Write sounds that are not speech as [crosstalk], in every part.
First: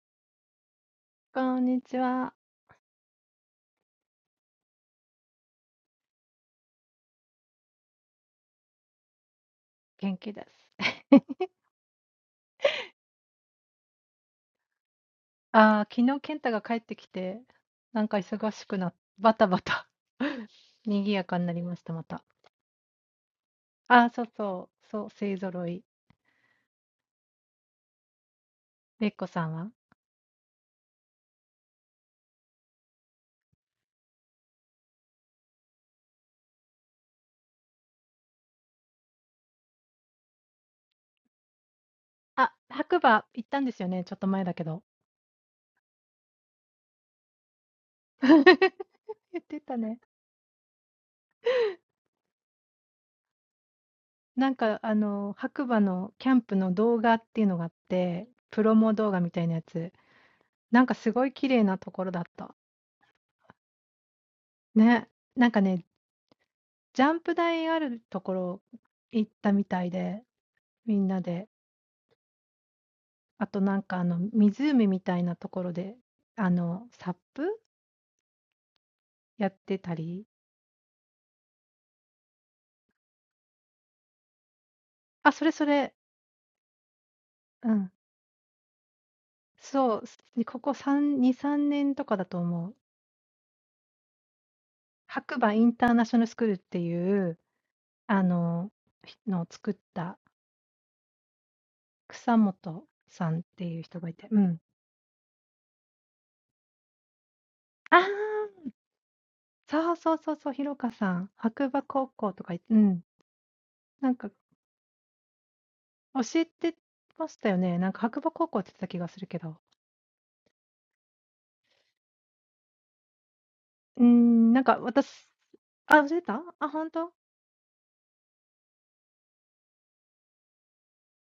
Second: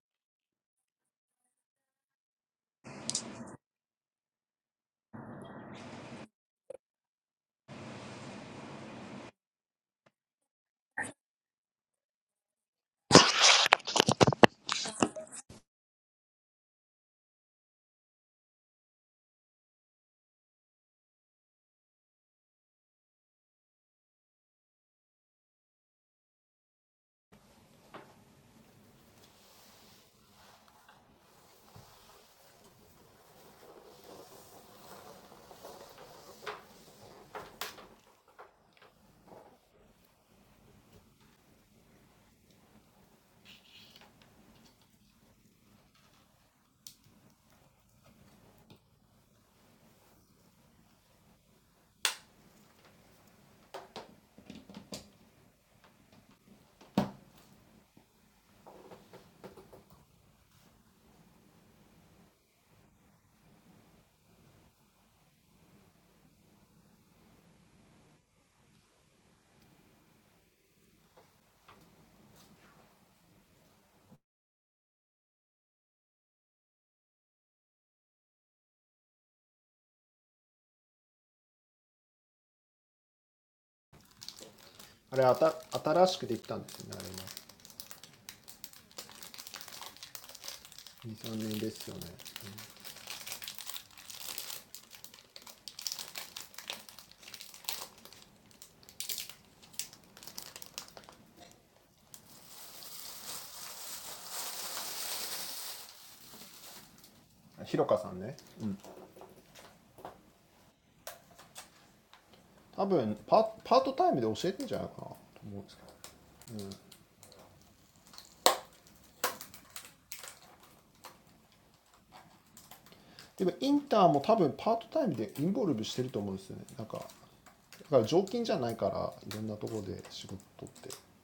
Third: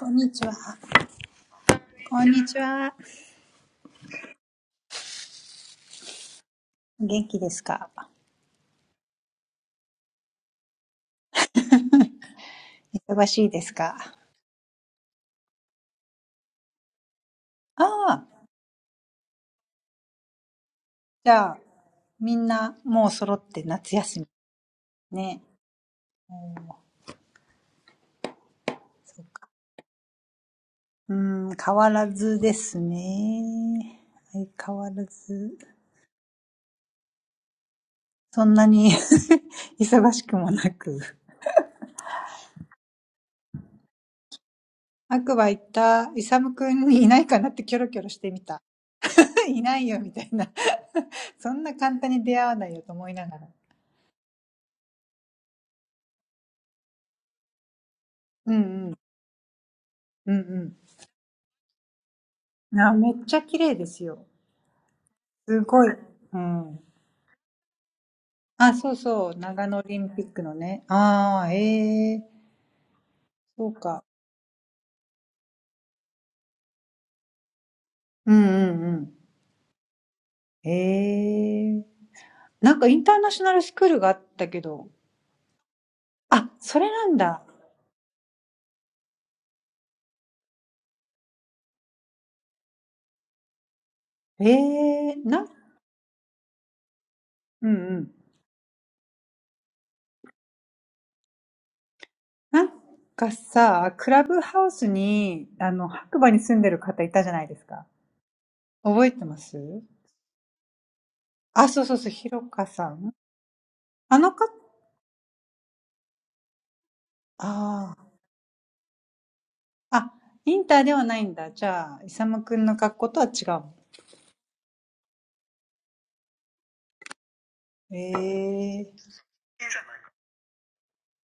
こんにちは。こんにちは。こんにちは。元気です。ああ、昨日健太が帰ってきて、なんか忙しくなっ、バタバタ [laughs] お元気ですか忙しいですかああ、じゃあ、みんなもう揃って夏休みね。おーそうか。うーん、変わらずですね。相変わらず。そんなに [laughs] [laughs] 賑やかになりました、また。ああ、そうそう、そう、勢ぞろい。れっこさんはあ、白馬行ったんですよね、ちょっと前だけど。言ってたね。なんか、あの、白馬のキャンプの動画っていうのがあって、プロモ動画みたいなやつ。なんかすごい綺麗なところだった。ね。なんかね、ジャンプ台あるところ行ったみたいで、すごい。うん。あ、そうそう。長野オリンピックのね。ああ、ええ、そうか。うんうんうん。ええ。なんかインターナショナルスクールがあったけど。あ、それなんだ。ええ、な、うんうん。なんかさ、クラブハウスに、あの、白馬に住んでる方いたじゃないですか。覚えてますあ、そうそうそう、ひろかさん。あの方、ああ。あ、インターではないんだ。じゃあ、イサムくんの格好とは違うの。[laughs] みんなてあとなんかあの湖みたいなところてあのサッフやってたりあそれそれうんそうすここうーん、なんか私あ、忘れてた？あ、ほんと？うん、夏休みはいなかったりね、してたよ。あ、場所として？うーん。うん、そうかも。うんうん。スキーね、行ってた。うん、うん。やばい。へえ、そうなんだ。あ、あの、スバンプのこと？うん、キッカーって言うんだ。ふーん。スキー、スノボ用語？知らない。ええ。ええなんかめっちゃ人気出てるみたいですね、白馬って。日本でも。場所として、そう、だから、小石さんが言ったニセコのように外国人結構来てるし、うん、なんか、まあ、そう、スキーとかもすごいいいんですって。なんか雪の多分質がいいのかな。だからな、かん、うん、かなり脚光を浴びてるらしいです。でも確かにすごい綺麗なとこでした。ええああー、うんうん。うーん [clears throat] あれあた新しくてきたんてすよねあれも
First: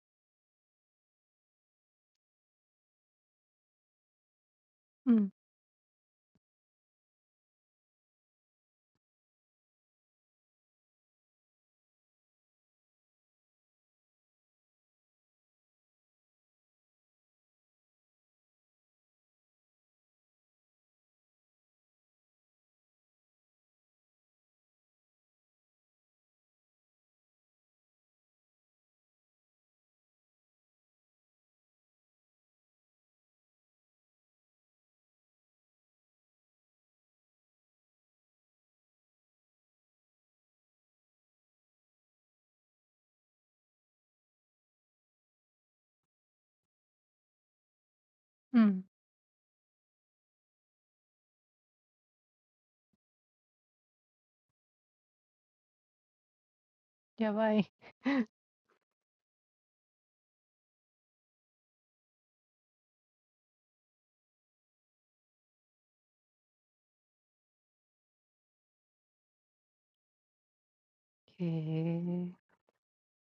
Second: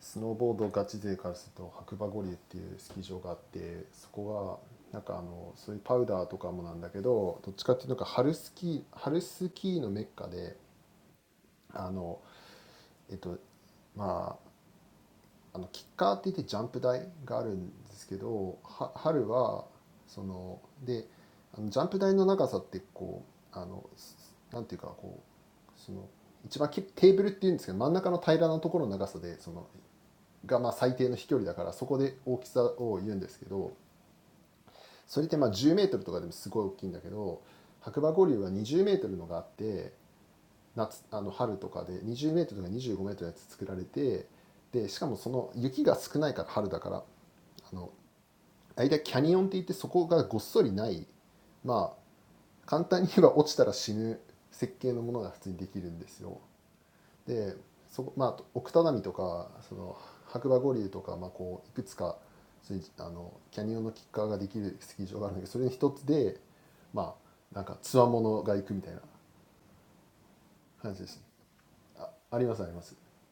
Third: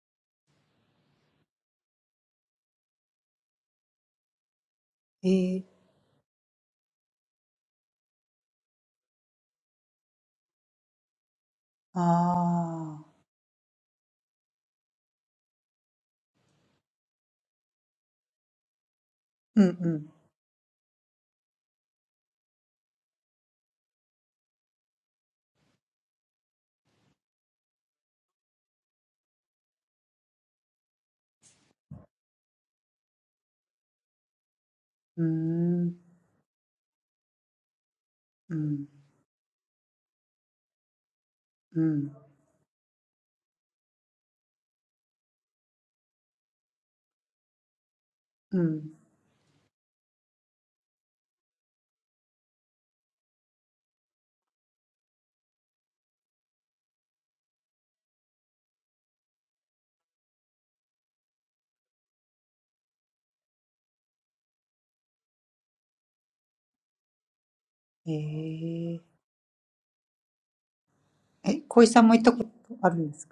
スノーボードガチ勢からすると白馬五里っていうスキー場があってそこがなんかあのそういうパウダーとかもなんだけどどっちかっていうとなんか春スキー春スキーのメッカであのえっとまああのキッカーって言ってシャンフ台かあるんてすけとは春はそのてあのシャンフ台の長さってこうあのすなんていうかこうその一番きテーフルっていうんてすけと真ん中の平らなところの長さてそのかまあ最低の飛距離たからそこて大きさを言うんてすけとそれってまあ うんうん、うん。えええ、小井さんも行ったことあるんですか 夏あの春とかで20メートルとか25メートルのやつ作られてでしかもその雪が少ないから春だからあの間キャニオンって言ってそこがごっそりないまあ簡単に言えば落ちたら死ぬ設計のものが普通にできるんですよ。でそこまあ奥只見とかその白馬五竜とか、まあ、こういくつかそういうあのキャニオンのキッカーができるスキー場があるんだけどそれの一つでまあなんかつわものが行くみたいな感じですね。[laughs] あありますありますでも普通にプロのが撮影とかしてるようなところ僕はなんか普通にあのキャニオンとかでもね本当マジ怖いんですよ、まあ、当たり前だけどあとこわ怖すぎて飛び飛びすぎてこうあのフラットなところで着地するの方もめっちゃ危ないしめっちゃ怖いですあだからまああのスキージャンプとかのああのあの飛距離じゃないですあの要はなんていうかこうまああれあれはもういやー、ジャンプスキーはね、怖いですよね。ちょっと半端ない傾斜だしね。とは違うのおースケボースノボああ。え、スノボ用語なんですかあ、スキーうーん。ね。何でもやってる。うーん。うん。確かに。うーん。なぜそんな危険なものを作ったんだろうか。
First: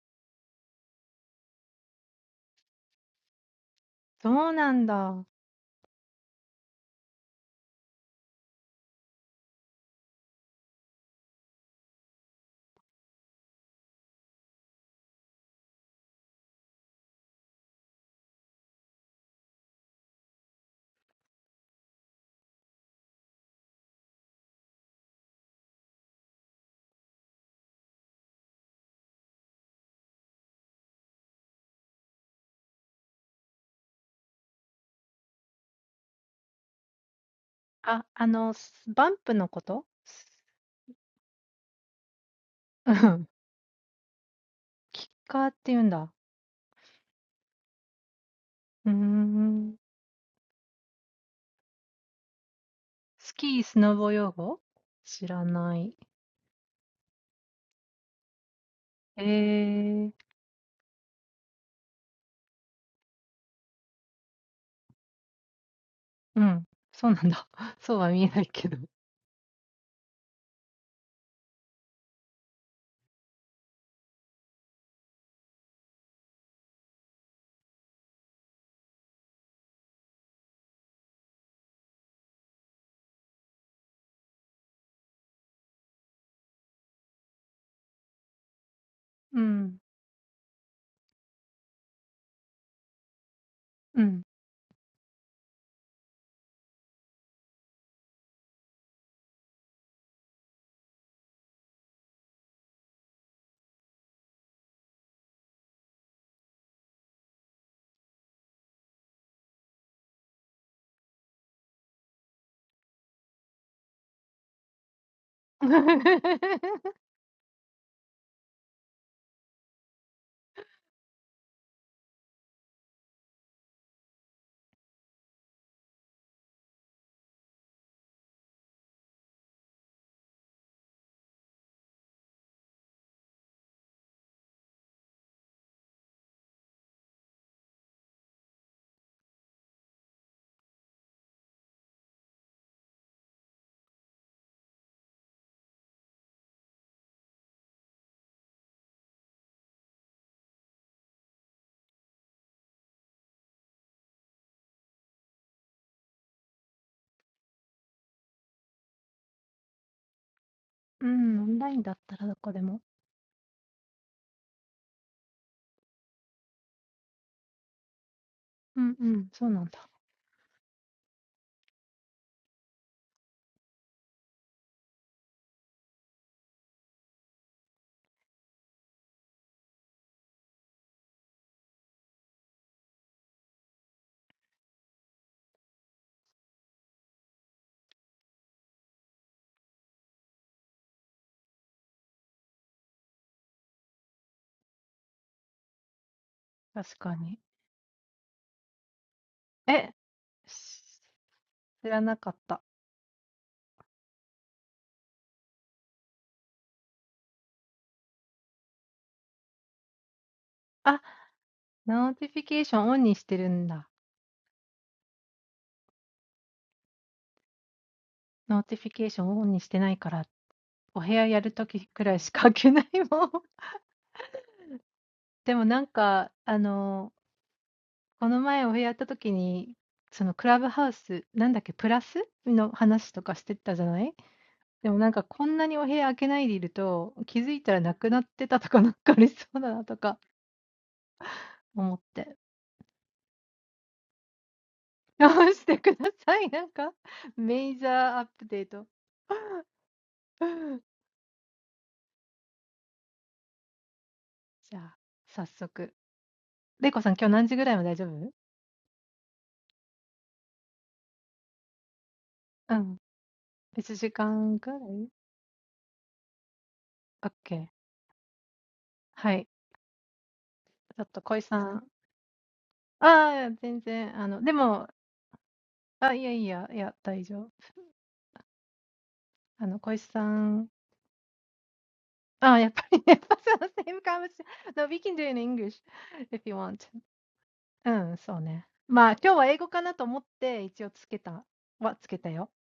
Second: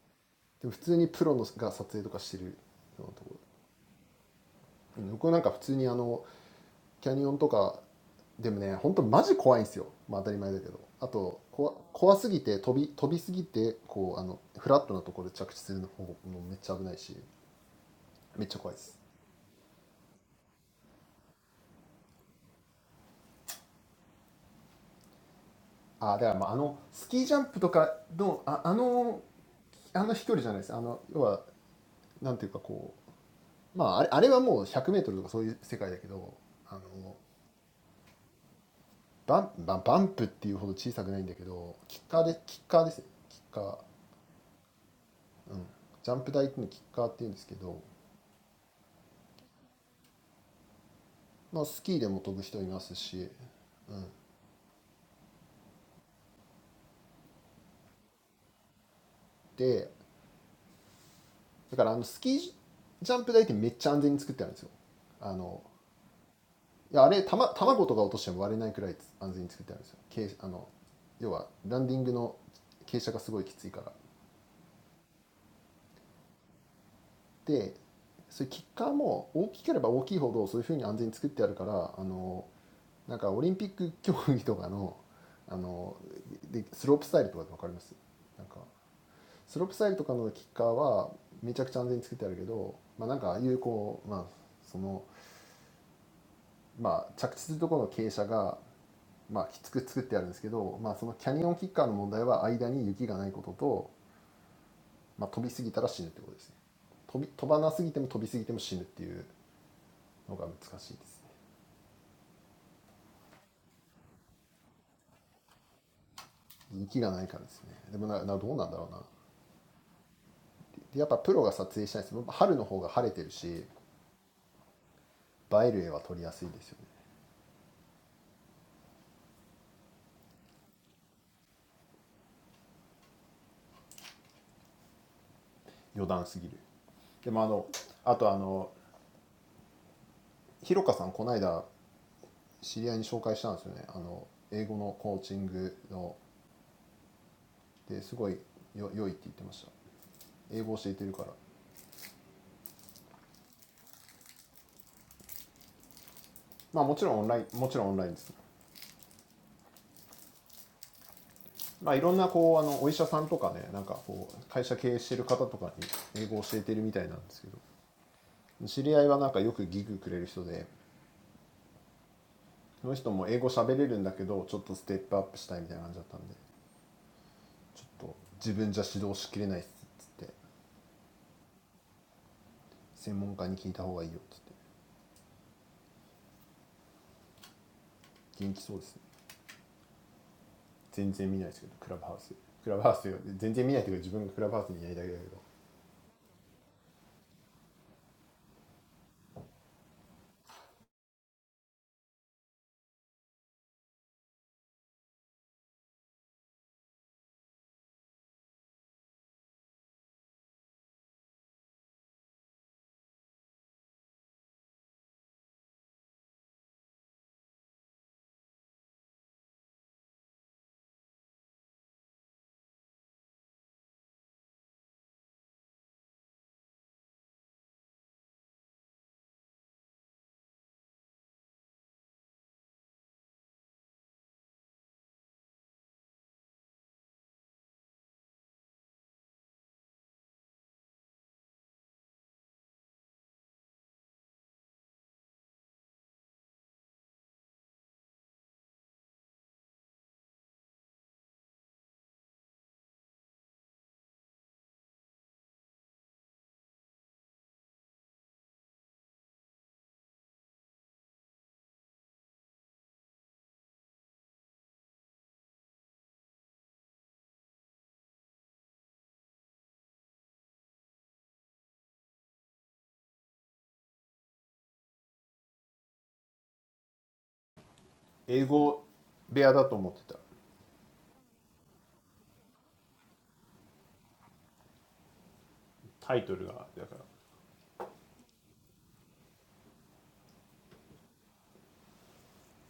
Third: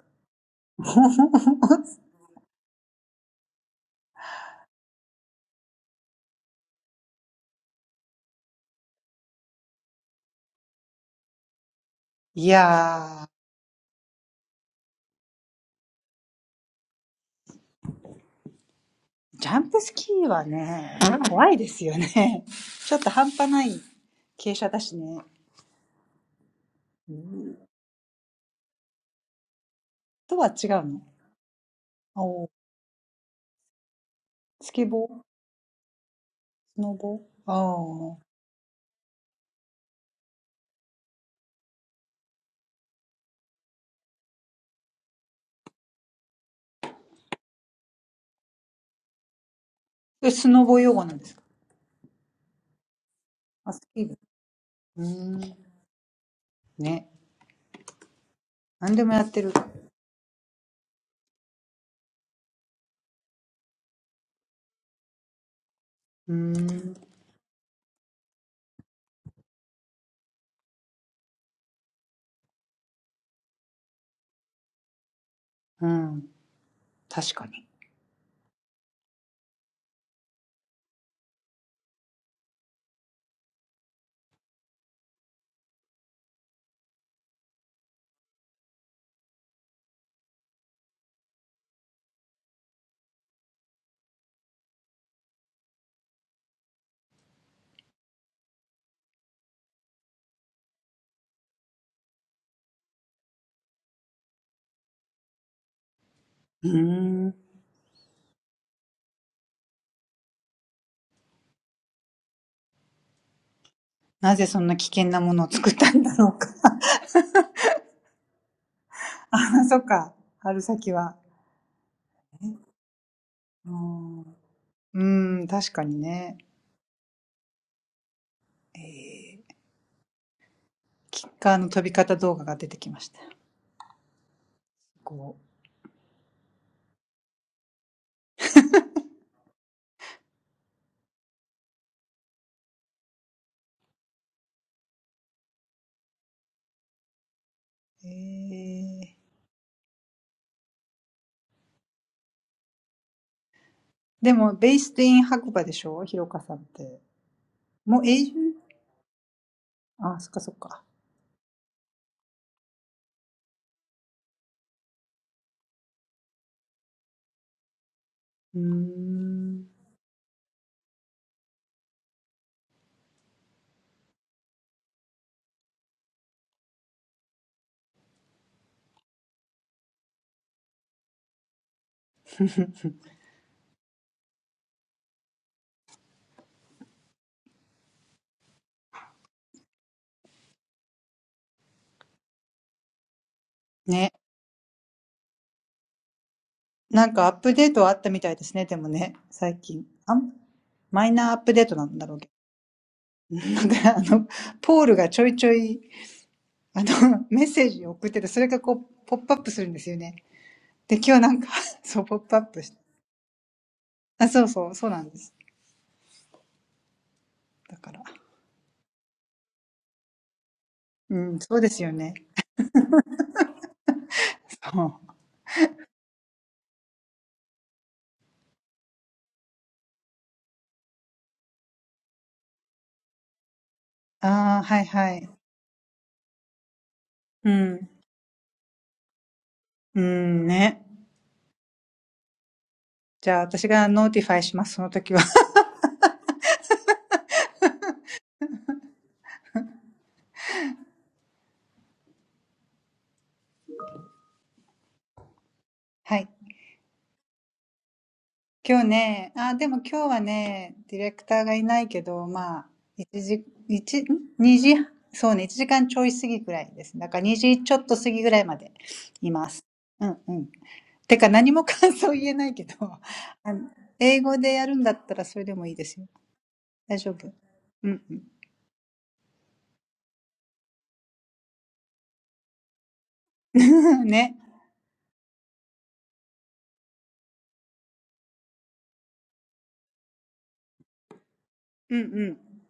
バンバンバンプっていうほど小さくないんだけどキッカーでキッカーですねキッカージャンプ台っていうのをキッカーっていうんですけど、まあ、スキーでも飛ぶ人いますしでだからあのスキージジャンプ台ってめっちゃ安全に作ってあるんですよあのいやあれたま卵とか落としても割れないくらい安全に作ってあるんですよ傾あの要はランディングの傾斜がすごいきついからでそういうキッカーも大きければ大きいほどそういうふうに安全に作ってあるからあのなんかオリンピック競技とかのあのでスロープスタイルとかって分かりますなんかスロープスタイルとかのキッカーはめちゃくちゃ安全に作ってあるけど、まあ、なんかああいうこう、まあそのまあ、着地するところの傾斜が、まあ、きつく作ってあるんですけど、まあ、そのキャニオンキッカーの問題は間に雪がないことと、まあ、飛びすぎたら死ぬってことですね飛び飛ばなすぎても飛びすぎても死ぬっていうのが難しいですね人気がないからですねでもななどうなんだろうなでやっぱプロが撮影したいです春の方が晴れてるし映える絵は撮りやすいですよね余談すぎるでもあのあとあのひろかさんこの間知り合いに紹介したんですよねあの英語のコーチングのですごいよ良いって言ってました英語教えてるからまあもちろんオンラインもちろんオンラインですまあいろんなこうあのお医者さんとかねなんかこう会社経営してる方とかに英語教えてるみたいなんですけどあ、そっか。春先は。えうん、うーん確かにね。えー、キッカーの飛び方動画が出てきました。こう。えー、でも、ベイステイン白馬でしょひろかさんって。もう永住あ、そっかそっか。うーん。ね。なんかアップデートはあったみたいですね、でもね、最近。あんマイナーアップデートなんだろうけど。[laughs] 知り合いはなんかよくギグくれる人でその人も英語喋れるんだけどちょっとステップアップしたいみたいな感じだったんでちょっと自分じゃ指導しきれないっすっつって専門家に聞いた方がいいよっつって元気そうですね全然見ないですけどクラブハウスクラブハウスよ全然見ないというか自分がクラブハウスにいないだけだけど英語部屋だと思ってたタイトルがだからそうねだけど うん、そうなんだ。そうは見えないけど。うん、うん。うん、オンラインだったらどこでも。うんうん、そうなんだ。確かに。え、し知らなかった。あ、ノーティフィケーションオンにしてるんだ。ノーティフィケーションオンにしてないから、お部屋やるときくらいしか開けないもん。でもなんか、あの、この前お部屋やったときに、そのクラブハウス、なんだっけ、プラスの話とかしてたじゃない なんかあの、ポールがちょいちょい、あの、メッセージを送ってて、それがこう、ポップアップするんですよね。[laughs] で、今日なんか [laughs] [laughs] でもなんかこんなにお部屋開けないでいると、気づいたらなくなってたとかなんかありそうだなとか思って。直してください。なんか、メイジャーアップデート。じゃあ、早速。れいこさん今日何時ぐらいも大丈夫うん。1時間ぐらい ?OK。はい。ちょっと小井さん。ああ、全然、あの、でも、あ、いやいや、いや、大丈夫。あの、小石さん。ああ、やっぱりね、やっぱその そう、ポップアップして。あ、そうそう、そうなんです。だから。うん、そうですよね。そう。ああ、はいはい。うん。うん、ね。じゃあ、私がノーティファイします、その時は。はい。今日ね、あ、でも今日はね、ディレクターがいないけど、まあ、1時、1、2時、そうね、1時間ちょい過ぎぐらいですね。だから2時ちょっと過ぎぐらいまでいます。うんうん。てか何も感想言えないけど、あの英語でやるんだったらそれでもいいですよ。[laughs] [laughs] same conversation. No, [laughs] we can do it in English if you want. 大丈夫。うんうん。ね。うんうん。英語でやってください。I うん、そうね。まあ、今日は英語かなと思って一応つけたはつけたよ。あの、especially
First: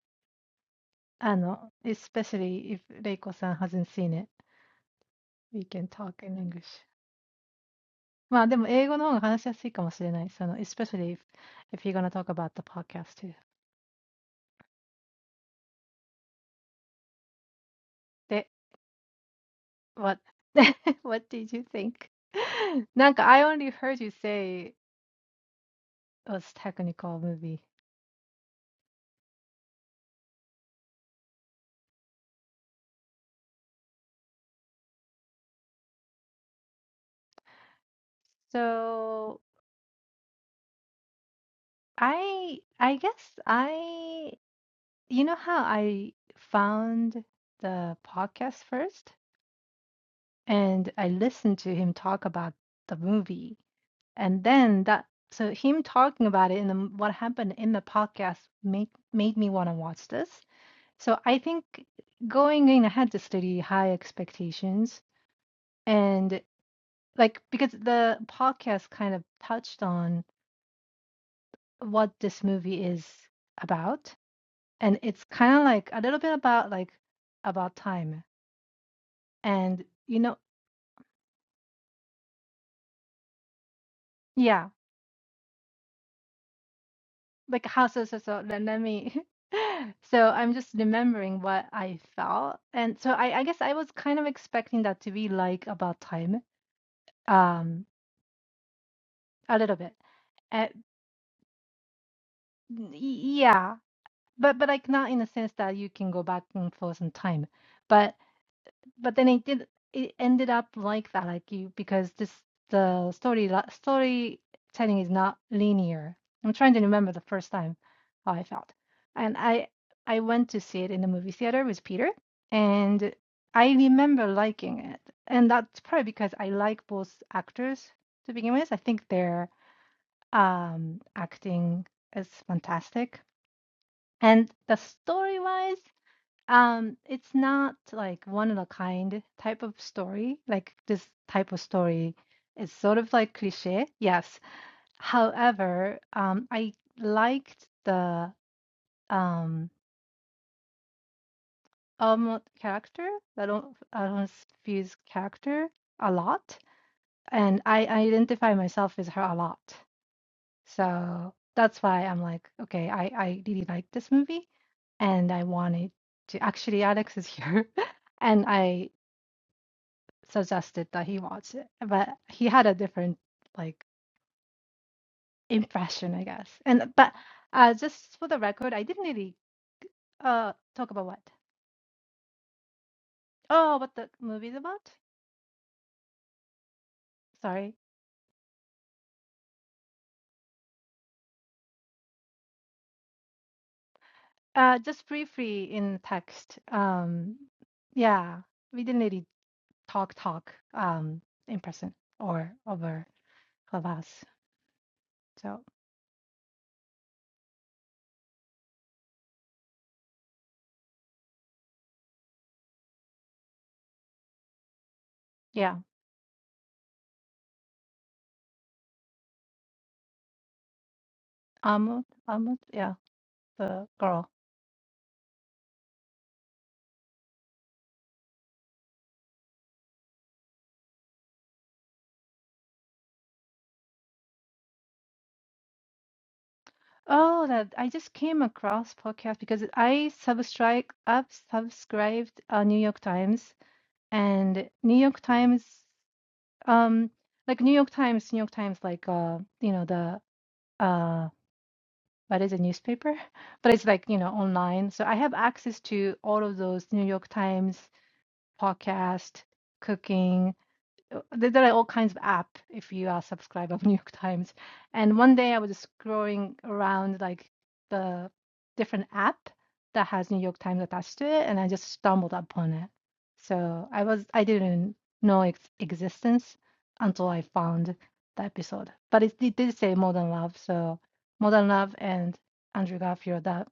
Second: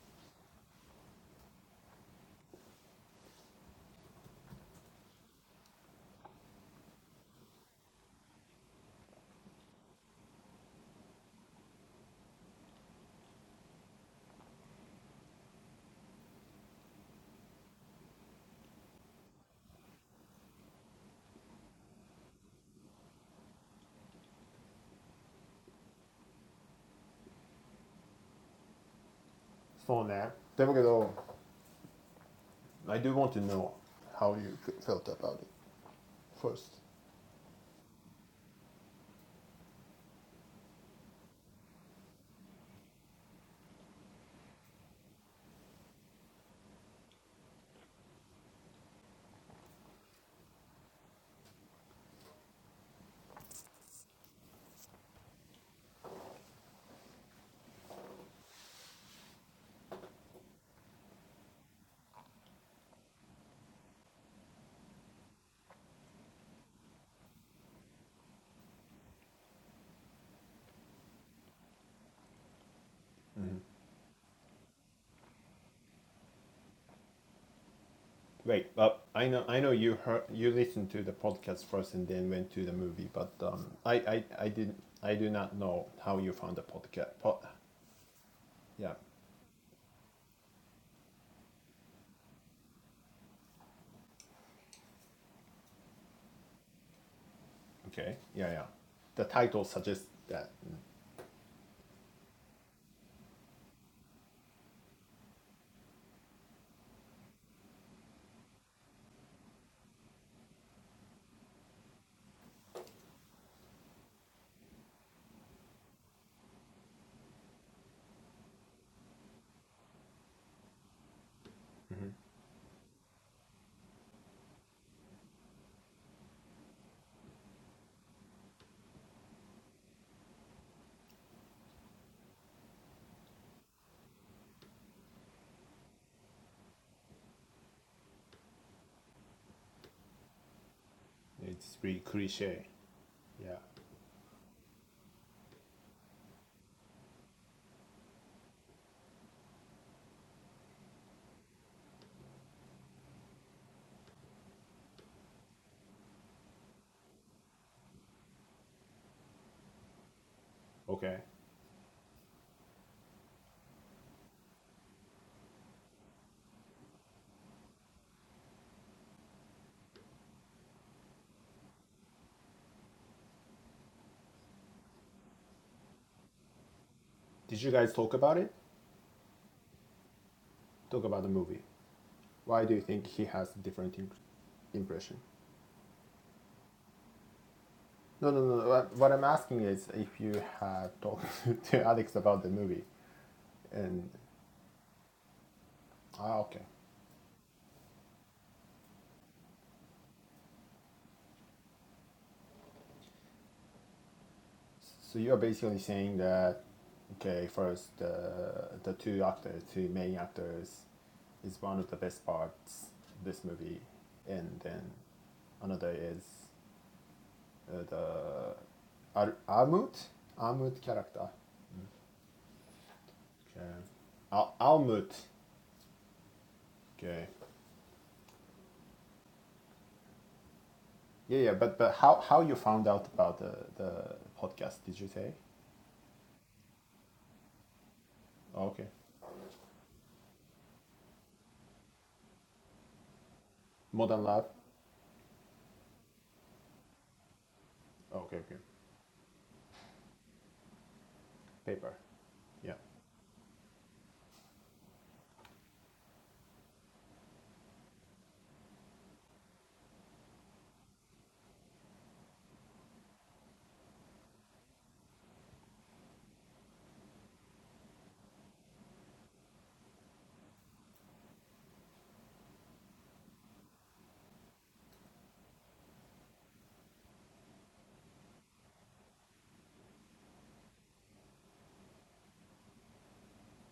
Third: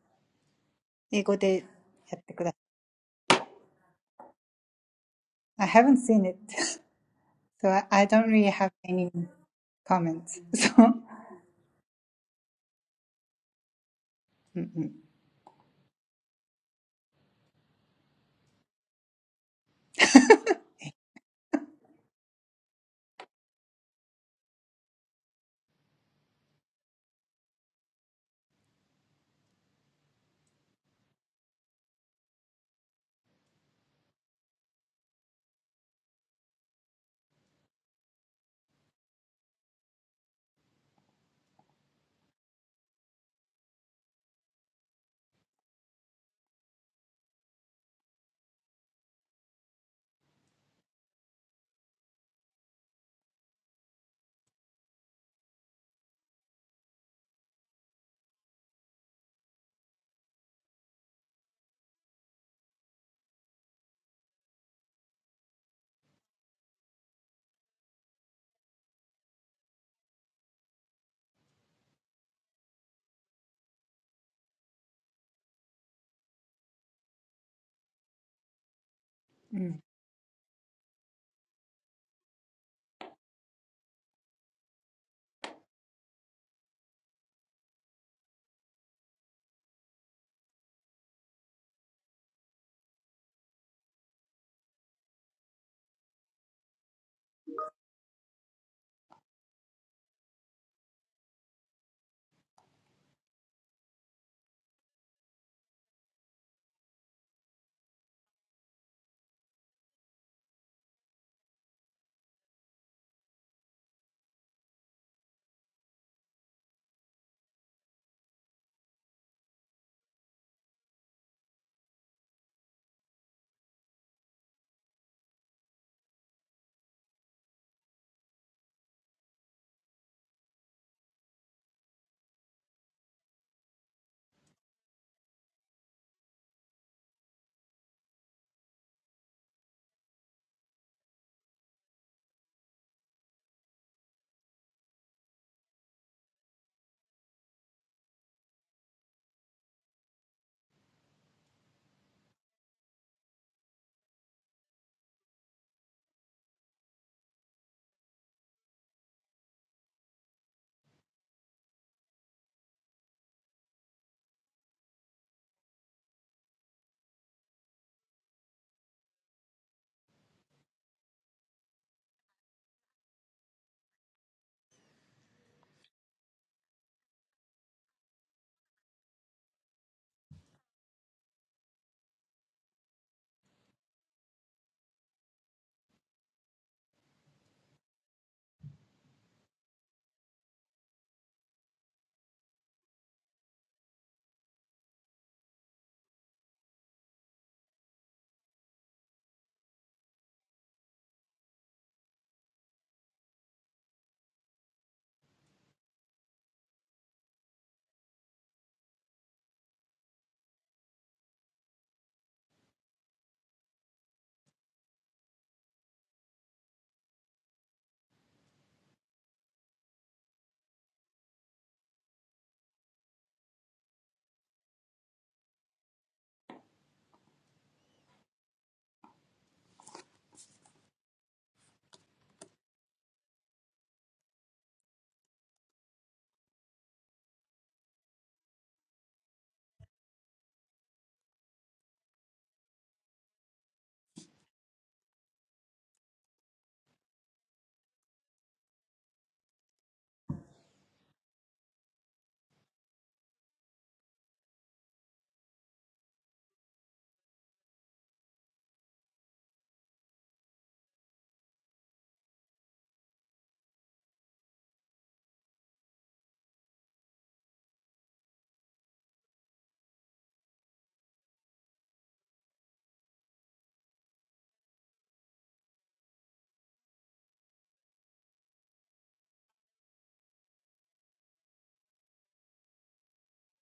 if レイコさん hasn't seen it, we [laughs] can haven't talk seen in it, English. [laughs] so I, I don't really have any comments. [laughs] So, まあ、でも英語の方が話しやすいかもしれない。その、especially if, if you're gonna talk about the podcast too. うんうん。うん で、what, [laughs] what did you think? [laughs] なんか、I only heard you say it was technical movie. I do want to know how you felt about it first So, I, I guess I You know how I found the podcast first and I listened to him talk about the movie and then that so him talking about it and then what happened in the podcast made made me want to watch this. So I think going in, I had to study high expectations and like because the podcast kind of touched on what this movie is about and it's kind of like a little bit about like about time Wait, but I know I know and you you heard know you listened to the podcast first and then went to the movie, but um, I, I I yeah did I do not know how you found the podcast. Po- like how so so so let, let yeah, me [laughs] so i'm just remembering what i felt and so I, I guess i was kind of expecting that to be like about time um okay, yeah, yeah. The a title little bit suggests that uh, mm, y- yeah but but like not in the sense that you can go back and forth in time but but then it did it ended up like that like you because this the story storytelling is not linear i'm trying to remember the first time how i felt and i i went to see it in the movie theater with peter and i remember liking it and that's probably because i like both actors to begin with i think their um acting is fantastic and the story wise um, it's not like one of a kind type of story. Like this type of it's really story cliche. is sort of like Yeah, cliche, yes. However, um, I liked the um Elmo character, the Al- Alphonse's character a lot, and I, I identify myself with her a lot. okay. So that's why I'm like, okay, I, I really like this movie, and I wanted to. Actually, Alex is here, [laughs] and I. suggested that he watch it, but he had a different like impression, I guess. And but Did you uh, guys talk just for the about it? record, I didn't really uh talk Talk about what? about the movie. Why do you think he has a Oh, what different the im- movie's about? impression? Sorry. No, no, no. no, What, what I'm asking is if you have talked [laughs] to Alex about the movie, and Uh, just briefly in ah, text. okay. Um, yeah, we didn't really talk talk um in person or over Clubhouse. So you're So basically saying that okay, first the the two actors, two main actors, is one of the best parts of this movie, and then yeah, another is uh, the Ar- Armut Armut character. Amut, Amut, yeah, Okay, the girl. Al- Almut. Okay. Yeah, yeah, but but how how you found out about the the podcast? Did you say? Oh, that I just came Okay, across podcast because I subscribe up subscribed uh, New York Times Modern Lab. and New York Times um like New York Times Okay, New York okay. Times like uh you know the uh Paper. what is a Yeah, newspaper [laughs] but it's like you know online so I have access to all of those New York Times podcast cooking uh, there there are all kinds of app if you are subscriber of [laughs] New York Times. And one day I was just scrolling around like the different app that has New York Times attached to it, and I just stumbled upon it. So I was I didn't know its existence until I found the episode. But it, it did say Modern Love, so Modern Love and Andrew Garfield that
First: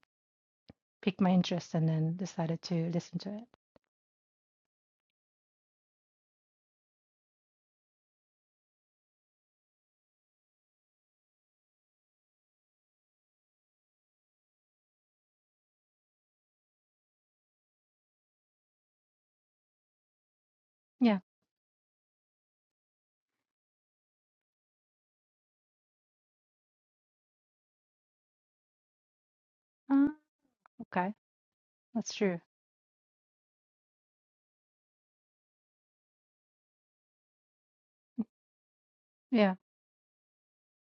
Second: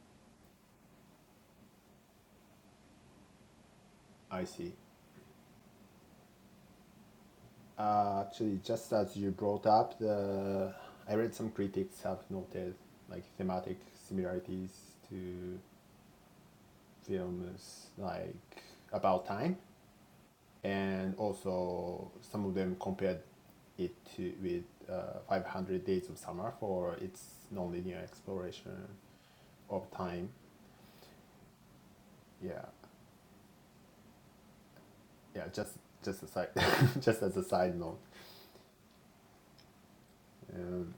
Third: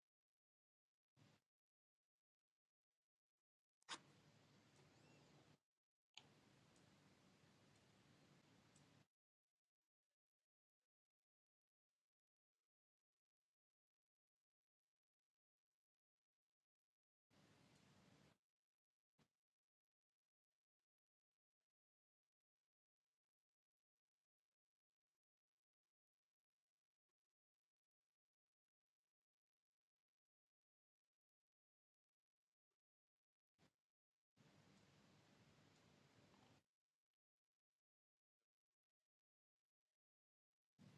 piqued my interest, and then decided to listen to it. I see. Uh, actually, just as you brought up, the I read some critics have noted like thematic similarities to films like About Time, and Yeah. also some of them compared it to with uh, 500 Days of Summer for its nonlinear exploration of Uh, time. okay, that's true. Yeah, yeah. Just just aside, [laughs] just as a side note. Yeah. Um,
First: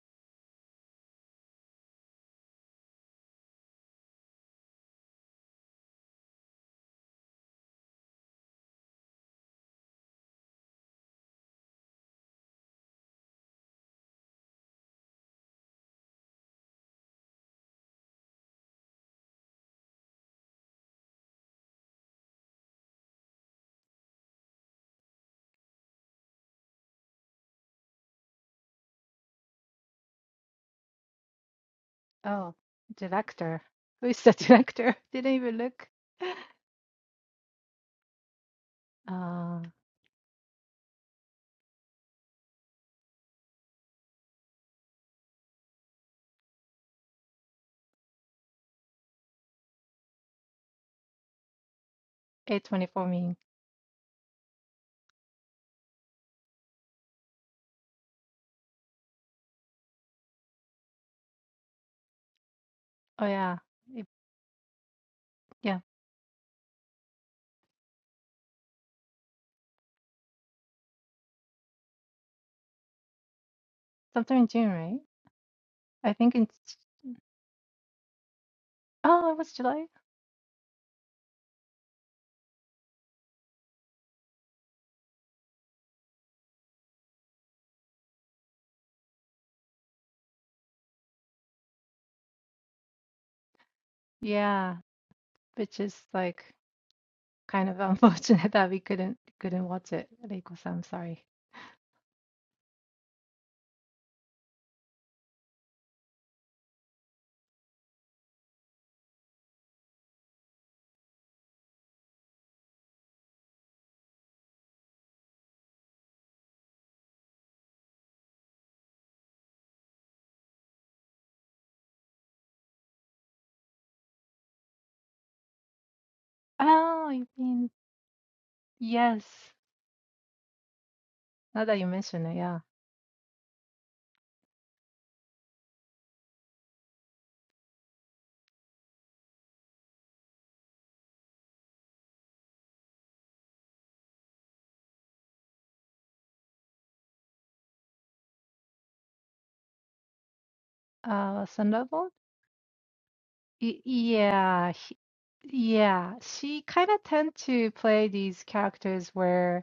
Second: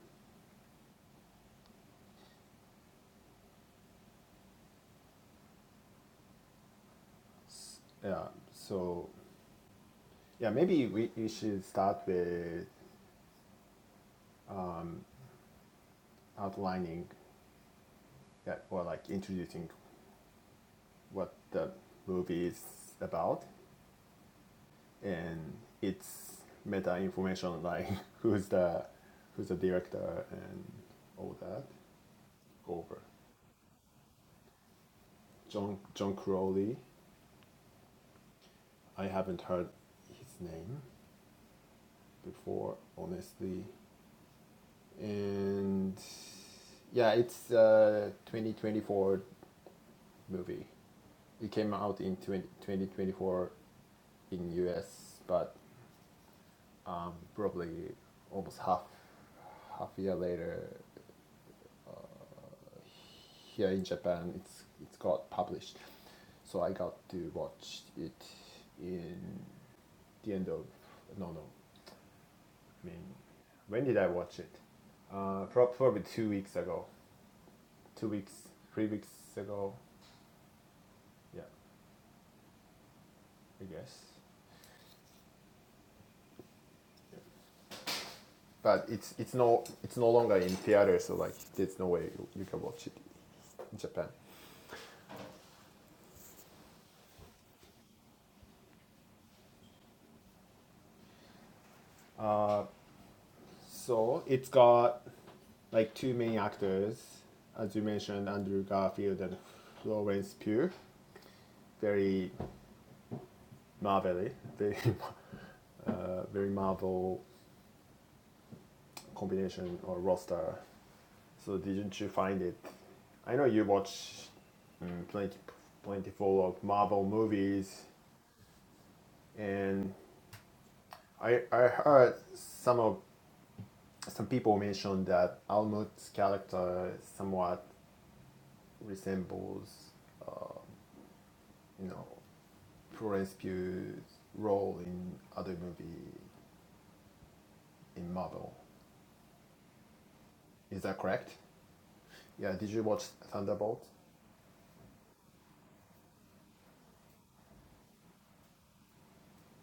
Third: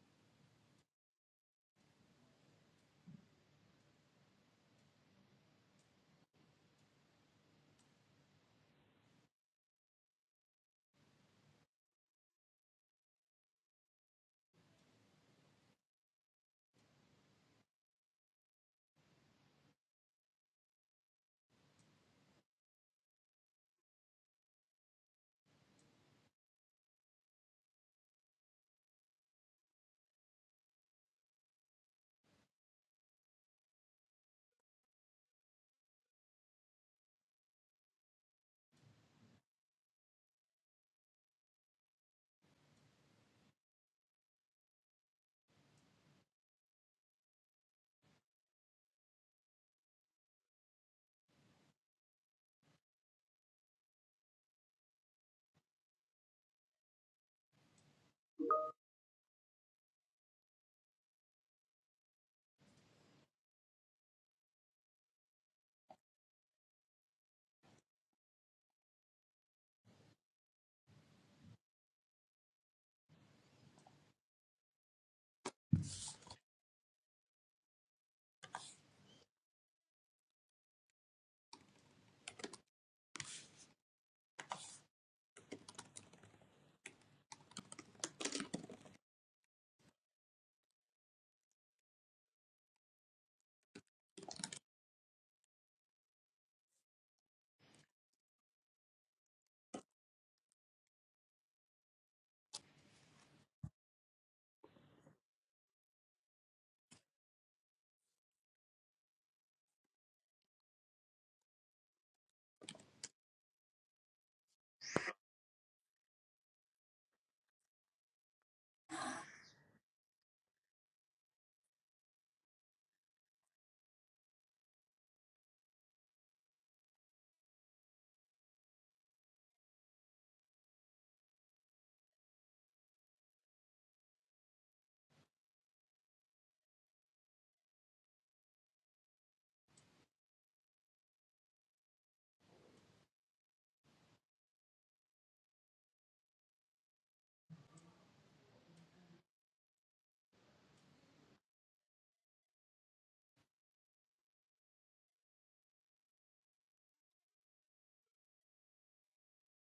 s- yeah. So Yeah, maybe we, we should start with outlining that or like introducing what the movie is about and its meta information like [laughs] who's the who's the director and all that Oh, over. director. Who is the [laughs] director? Didn't even John look. John Crowley. I haven't Uh, heard his name before, honestly. And yeah, it's uh, 2024 movie. It came out in 20, A24 meeting. 2024 in US, but um, probably almost half half year later Oh yeah, here in it, Japan, it's it's got yeah. published. So I got to watch it in the end of no no. I mean, when did I Sometime watch in it? June, right? Uh, prob- probably I two think in. weeks J- ago, two weeks, three weeks Oh, it was ago. July. Yeah, I guess. but it's it's no it's no longer in theater, so like there's no way you, can watch it in Japan. Yeah, which is like kind of unfortunate [laughs] that we couldn't couldn't watch it. Reiko-san, I'm sorry. Uh, so it's got like two main actors, as you mentioned, Andrew Garfield and Florence Pugh. Very marvelly, very [laughs] uh, very Marvel combination or roster. So didn't you find it? I know you watch mm, plenty of Marvel Oh, you mean movies, yes? and I I Now that you heard mention it, yeah. some of some people mentioned that Almut's character somewhat resembles, uh, you know, Florence Pugh's role in other movie in Marvel. Is that correct? Uh, Thunderbolt. Yeah. Did you watch Y Thunderbolt? yeah, he, yeah. She kind of tend to play these characters where.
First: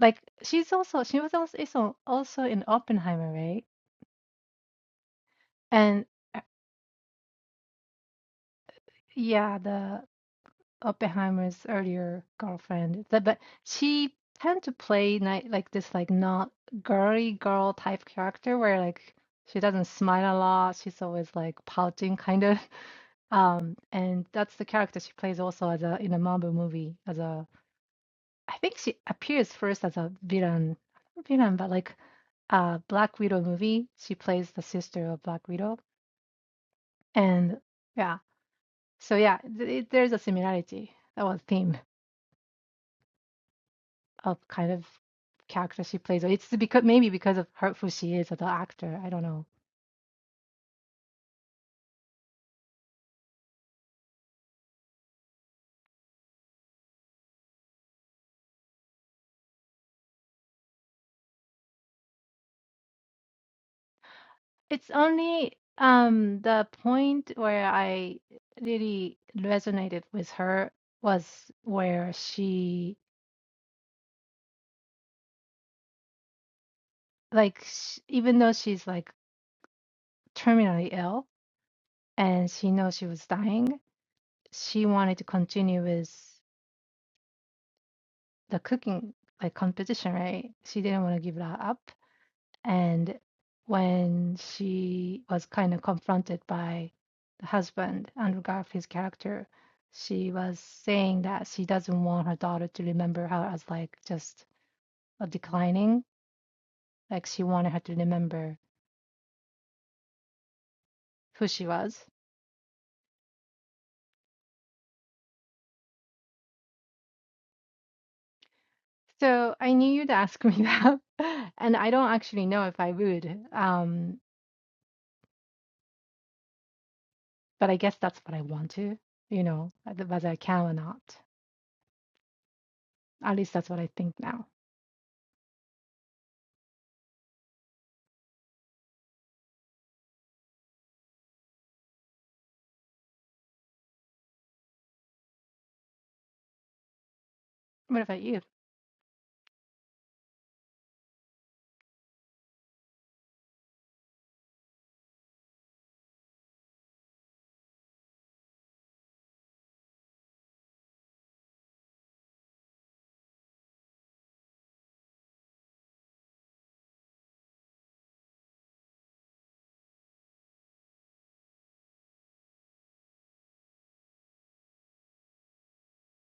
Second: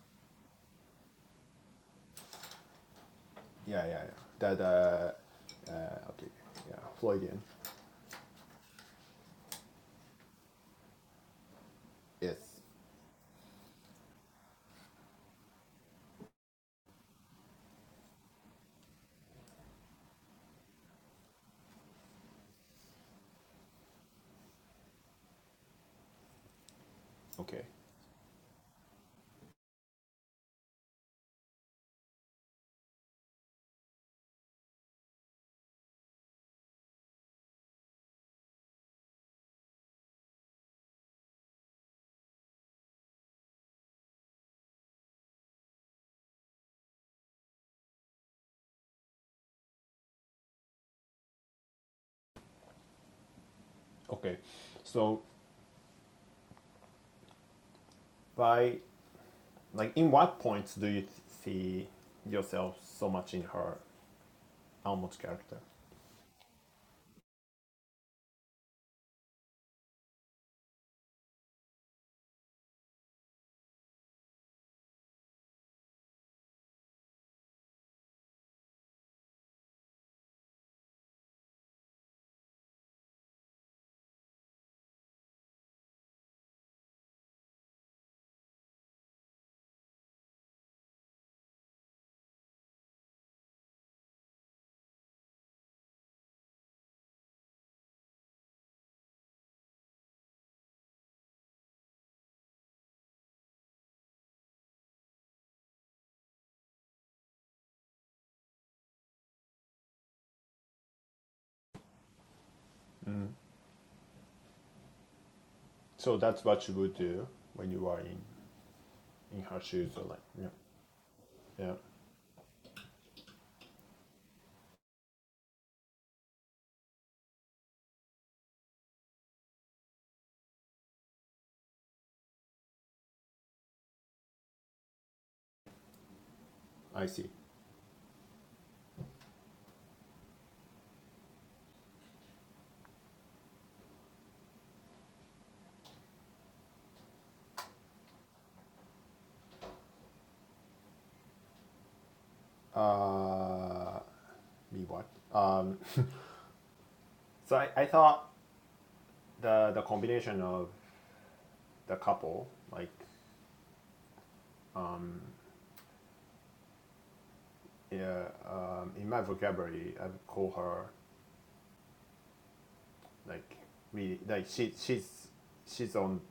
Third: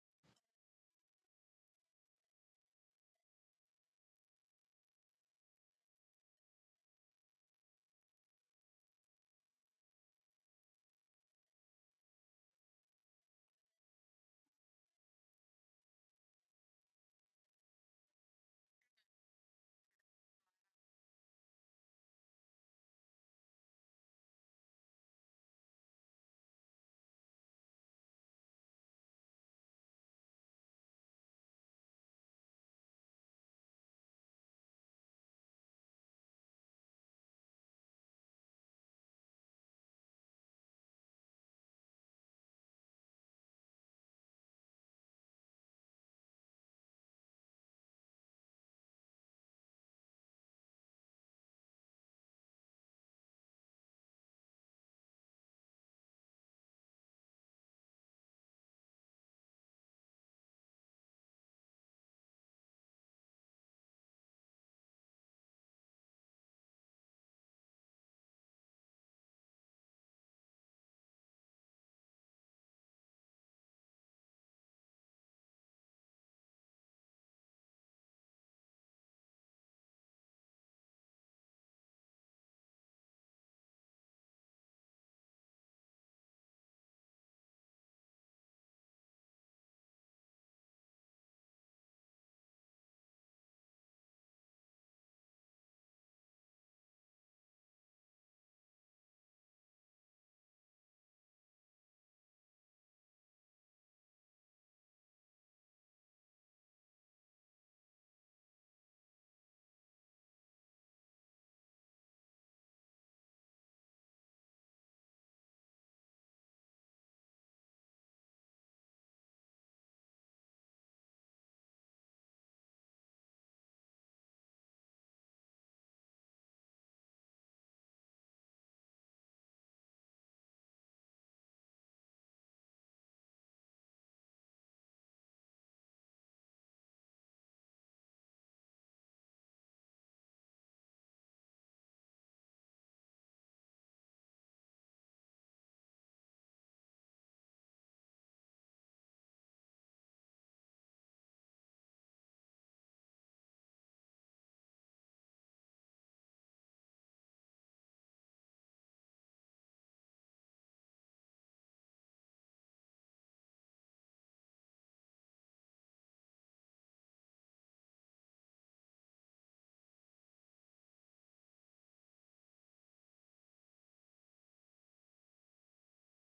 Like she's also she was also is al- also in Oppenheimer, right? Yeah, yeah, yeah. That uh, And uh, okay. uh, Yeah, Floydian. yeah, the Oppenheimer's earlier Yes. girlfriend. That but she tend to play night like this like not girly girl type character where like she doesn't smile a lot. She's always like pouting kind of. [laughs] Um, and that's the character she plays also as a in a Marvel movie as a Okay. I think she appears first as a villain, not villain, but like a Black Widow movie. She plays the sister of Black Widow, and yeah, so yeah, th it, there's a similarity. That was theme of kind of character she plays. It's because maybe because of her who she is as an actor. I don't know. Okay. So by like, in what points do you th- see yourself so much in her It's Almut's only character? um the point where I really resonated with her was where she like sh even though she's like terminally ill and she knows she was dying. She wanted to continue with the cooking like competition, right? She didn't want to give that up. And when she was kind of confronted by the husband, Andrew Garfield's character, she was saying that she doesn't want her daughter to remember her as like just a declining. Like she wanted her to remember who she was. Mm. So that's what you would do when you are in, in So her I knew shoes or you'd like ask yeah. me that, [laughs] Yeah. and I don't actually know if I would. Um, But I guess that's what I want to, you know, uh, whether I can or not. At least that's what I think now. I see. What about you? Uh me what? Um [laughs] so I, I thought the the combination of the couple, like um yeah, um, in my vocabulary I would call her like really like she she's she's on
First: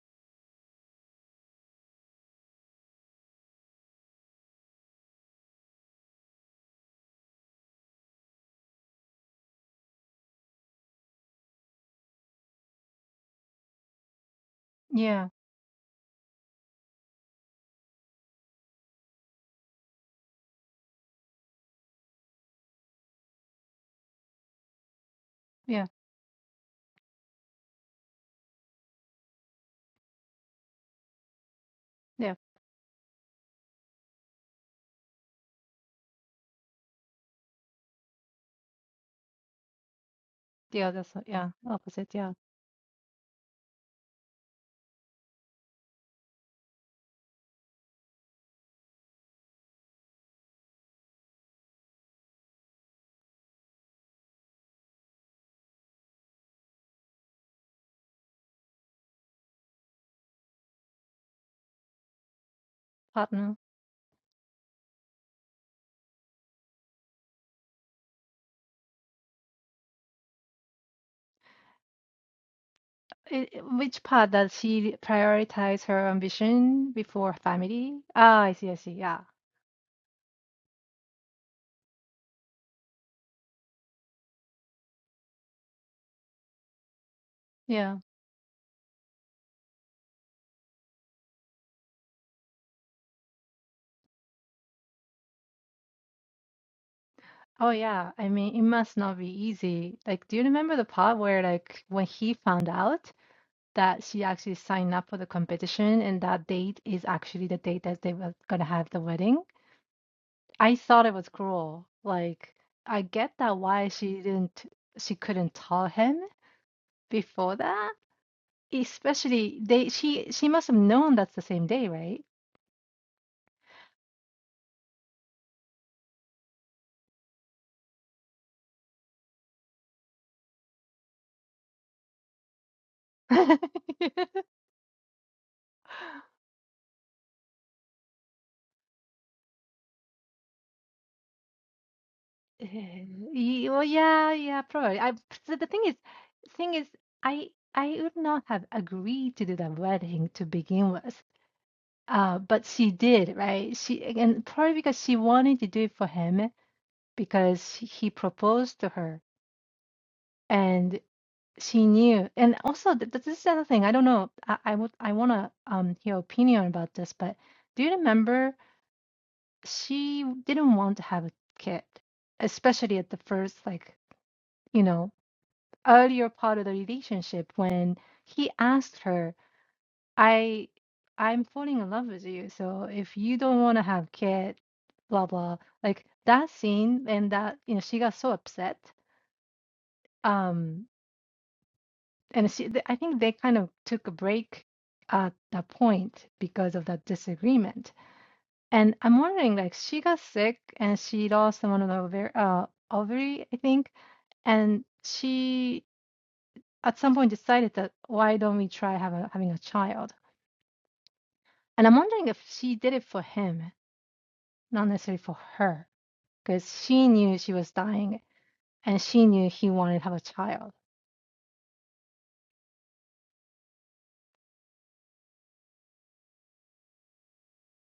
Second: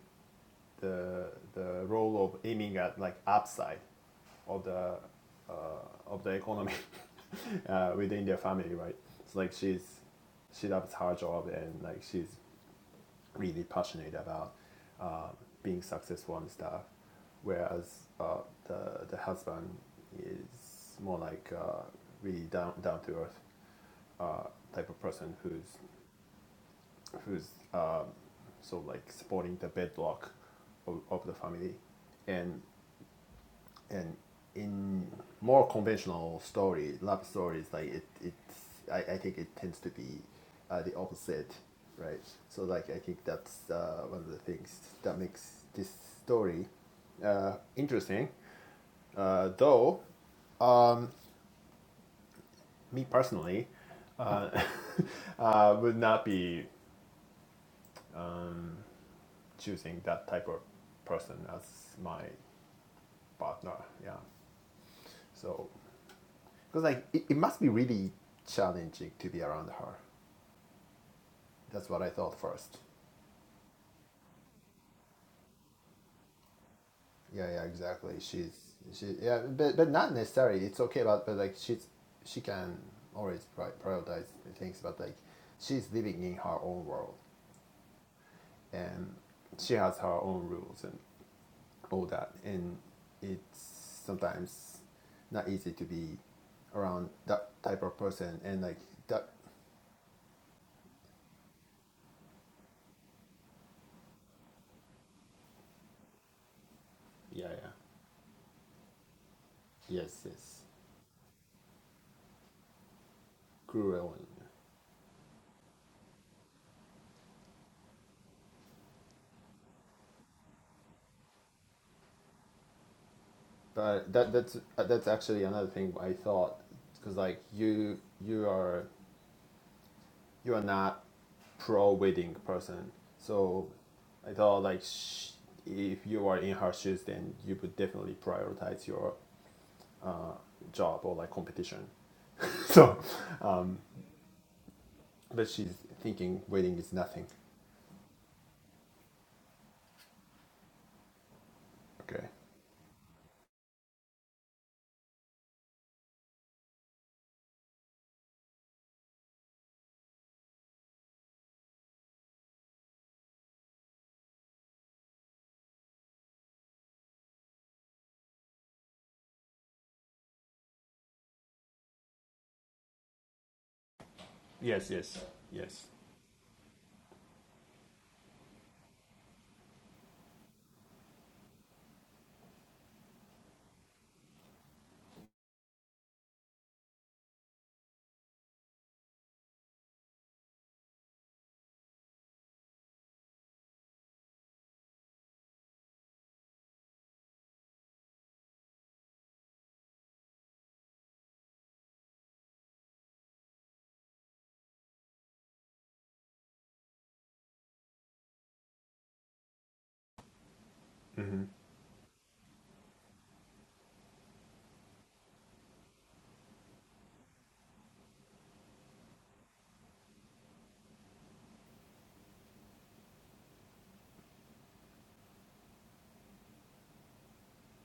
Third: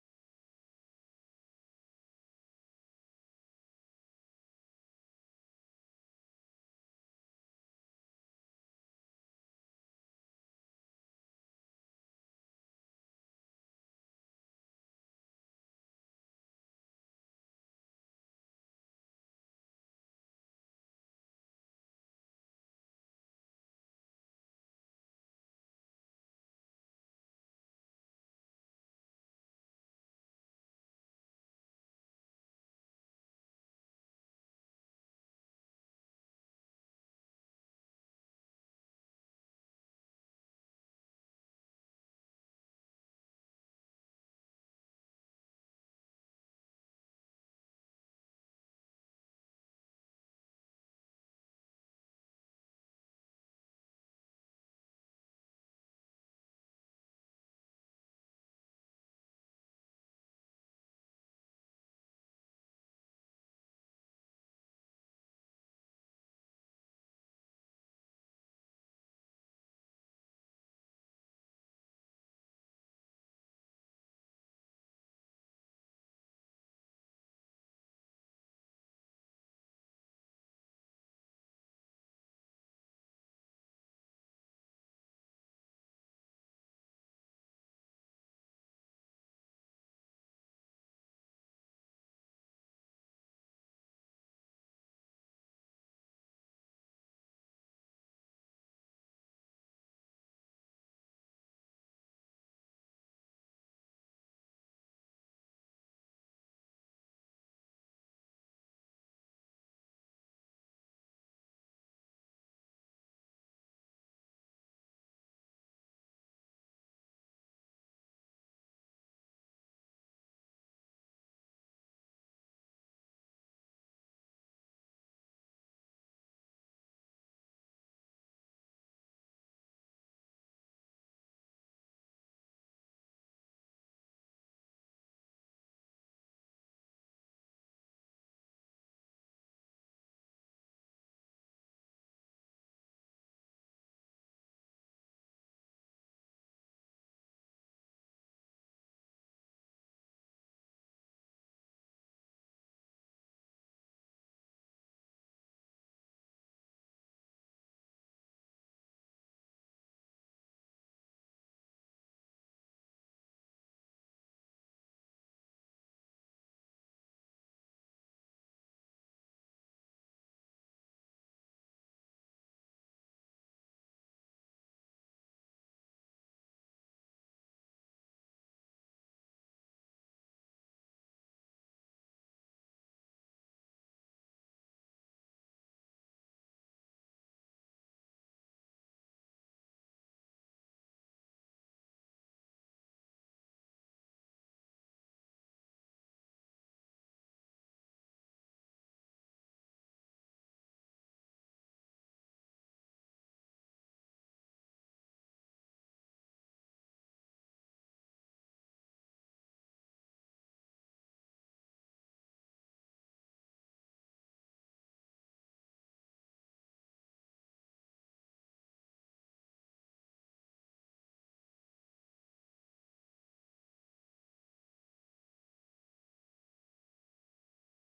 the the role of aiming at like upside of the uh, of the economy [laughs] uh, within their family, right? It's like she's she loves her job and like she's really passionate about Yeah, uh, being successful and stuff, whereas uh, the the husband is more like uh, really down down to earth uh, type of person who's yeah, who's um, sort of like supporting the bedrock of, of the family, yeah, and and in more conventional story, love stories, like it, it's I, I think it tends to be uh, yeah. the That's what- yeah, opposite, opposite. right? Yeah, So like I think that's uh, one of the things that makes this story uh, interesting. Uh, though, um, me personally, uh, [laughs] uh, would not be choosing that type of person as my partner. partner. Yeah, so because like it, it must be really challenging to be around her That's what I thought first. I i- which part does she prioritize her ambition before Yeah, yeah, family? exactly. Ah, She's I see, I see. she Yeah, yeah, but but not necessarily. It's okay, but but like she's she can always pri- prioritize things, but like she's living in her own world yeah. and she has her own rules and all that, and it's sometimes not easy to be around that Oh, type of yeah. I person mean, and it like must not be that. easy. Like, do you remember the part where, like, when he found out that she actually signed up for the competition and that date is actually Yeah, the yeah. date that they were gonna have the wedding? Yes, yes. I thought it was cruel. Like, I get that why she Cruel and didn't, she couldn't tell him before that. Especially they, she, she must have known that's the same day, right? But that that's uh, that's actually another thing I thought because like you you are you are not pro wedding person, so [laughs] I thought like sh- if you are in her shoes, then you would definitely prioritize your job or like competition. [laughs] So, Eh, y- Well, yeah, yeah, probably. I, but so the she's thing is, thinking thing wedding is, is nothing. I, I would not have agreed to do that wedding to begin with. Okay. Uh, but she did, right? She, and probably because she wanted to do it for him because he proposed to her. and. She knew. And also, th th- this is another thing. I don't know. I, I would I want to um hear opinion about this, but do you remember she didn't want to have a kid, especially at the first like, you Yes. know, Yes. Yes. earlier part of the relationship when he asked her, "I I'm falling in love with you, so if you don't want to have kid, blah blah." Like that scene and that, you know, she got so upset. Um and she, th- I think they kind of took a break at that point because of that disagreement. And I'm wondering, like, she got sick and she lost one of the ovary, uh, ovary, I think, and she at some point decided that why don't we try have a, having a child? hmm And I'm wondering if she did it for him, not necessarily for her, because she knew she was dying and she knew he wanted to have a child.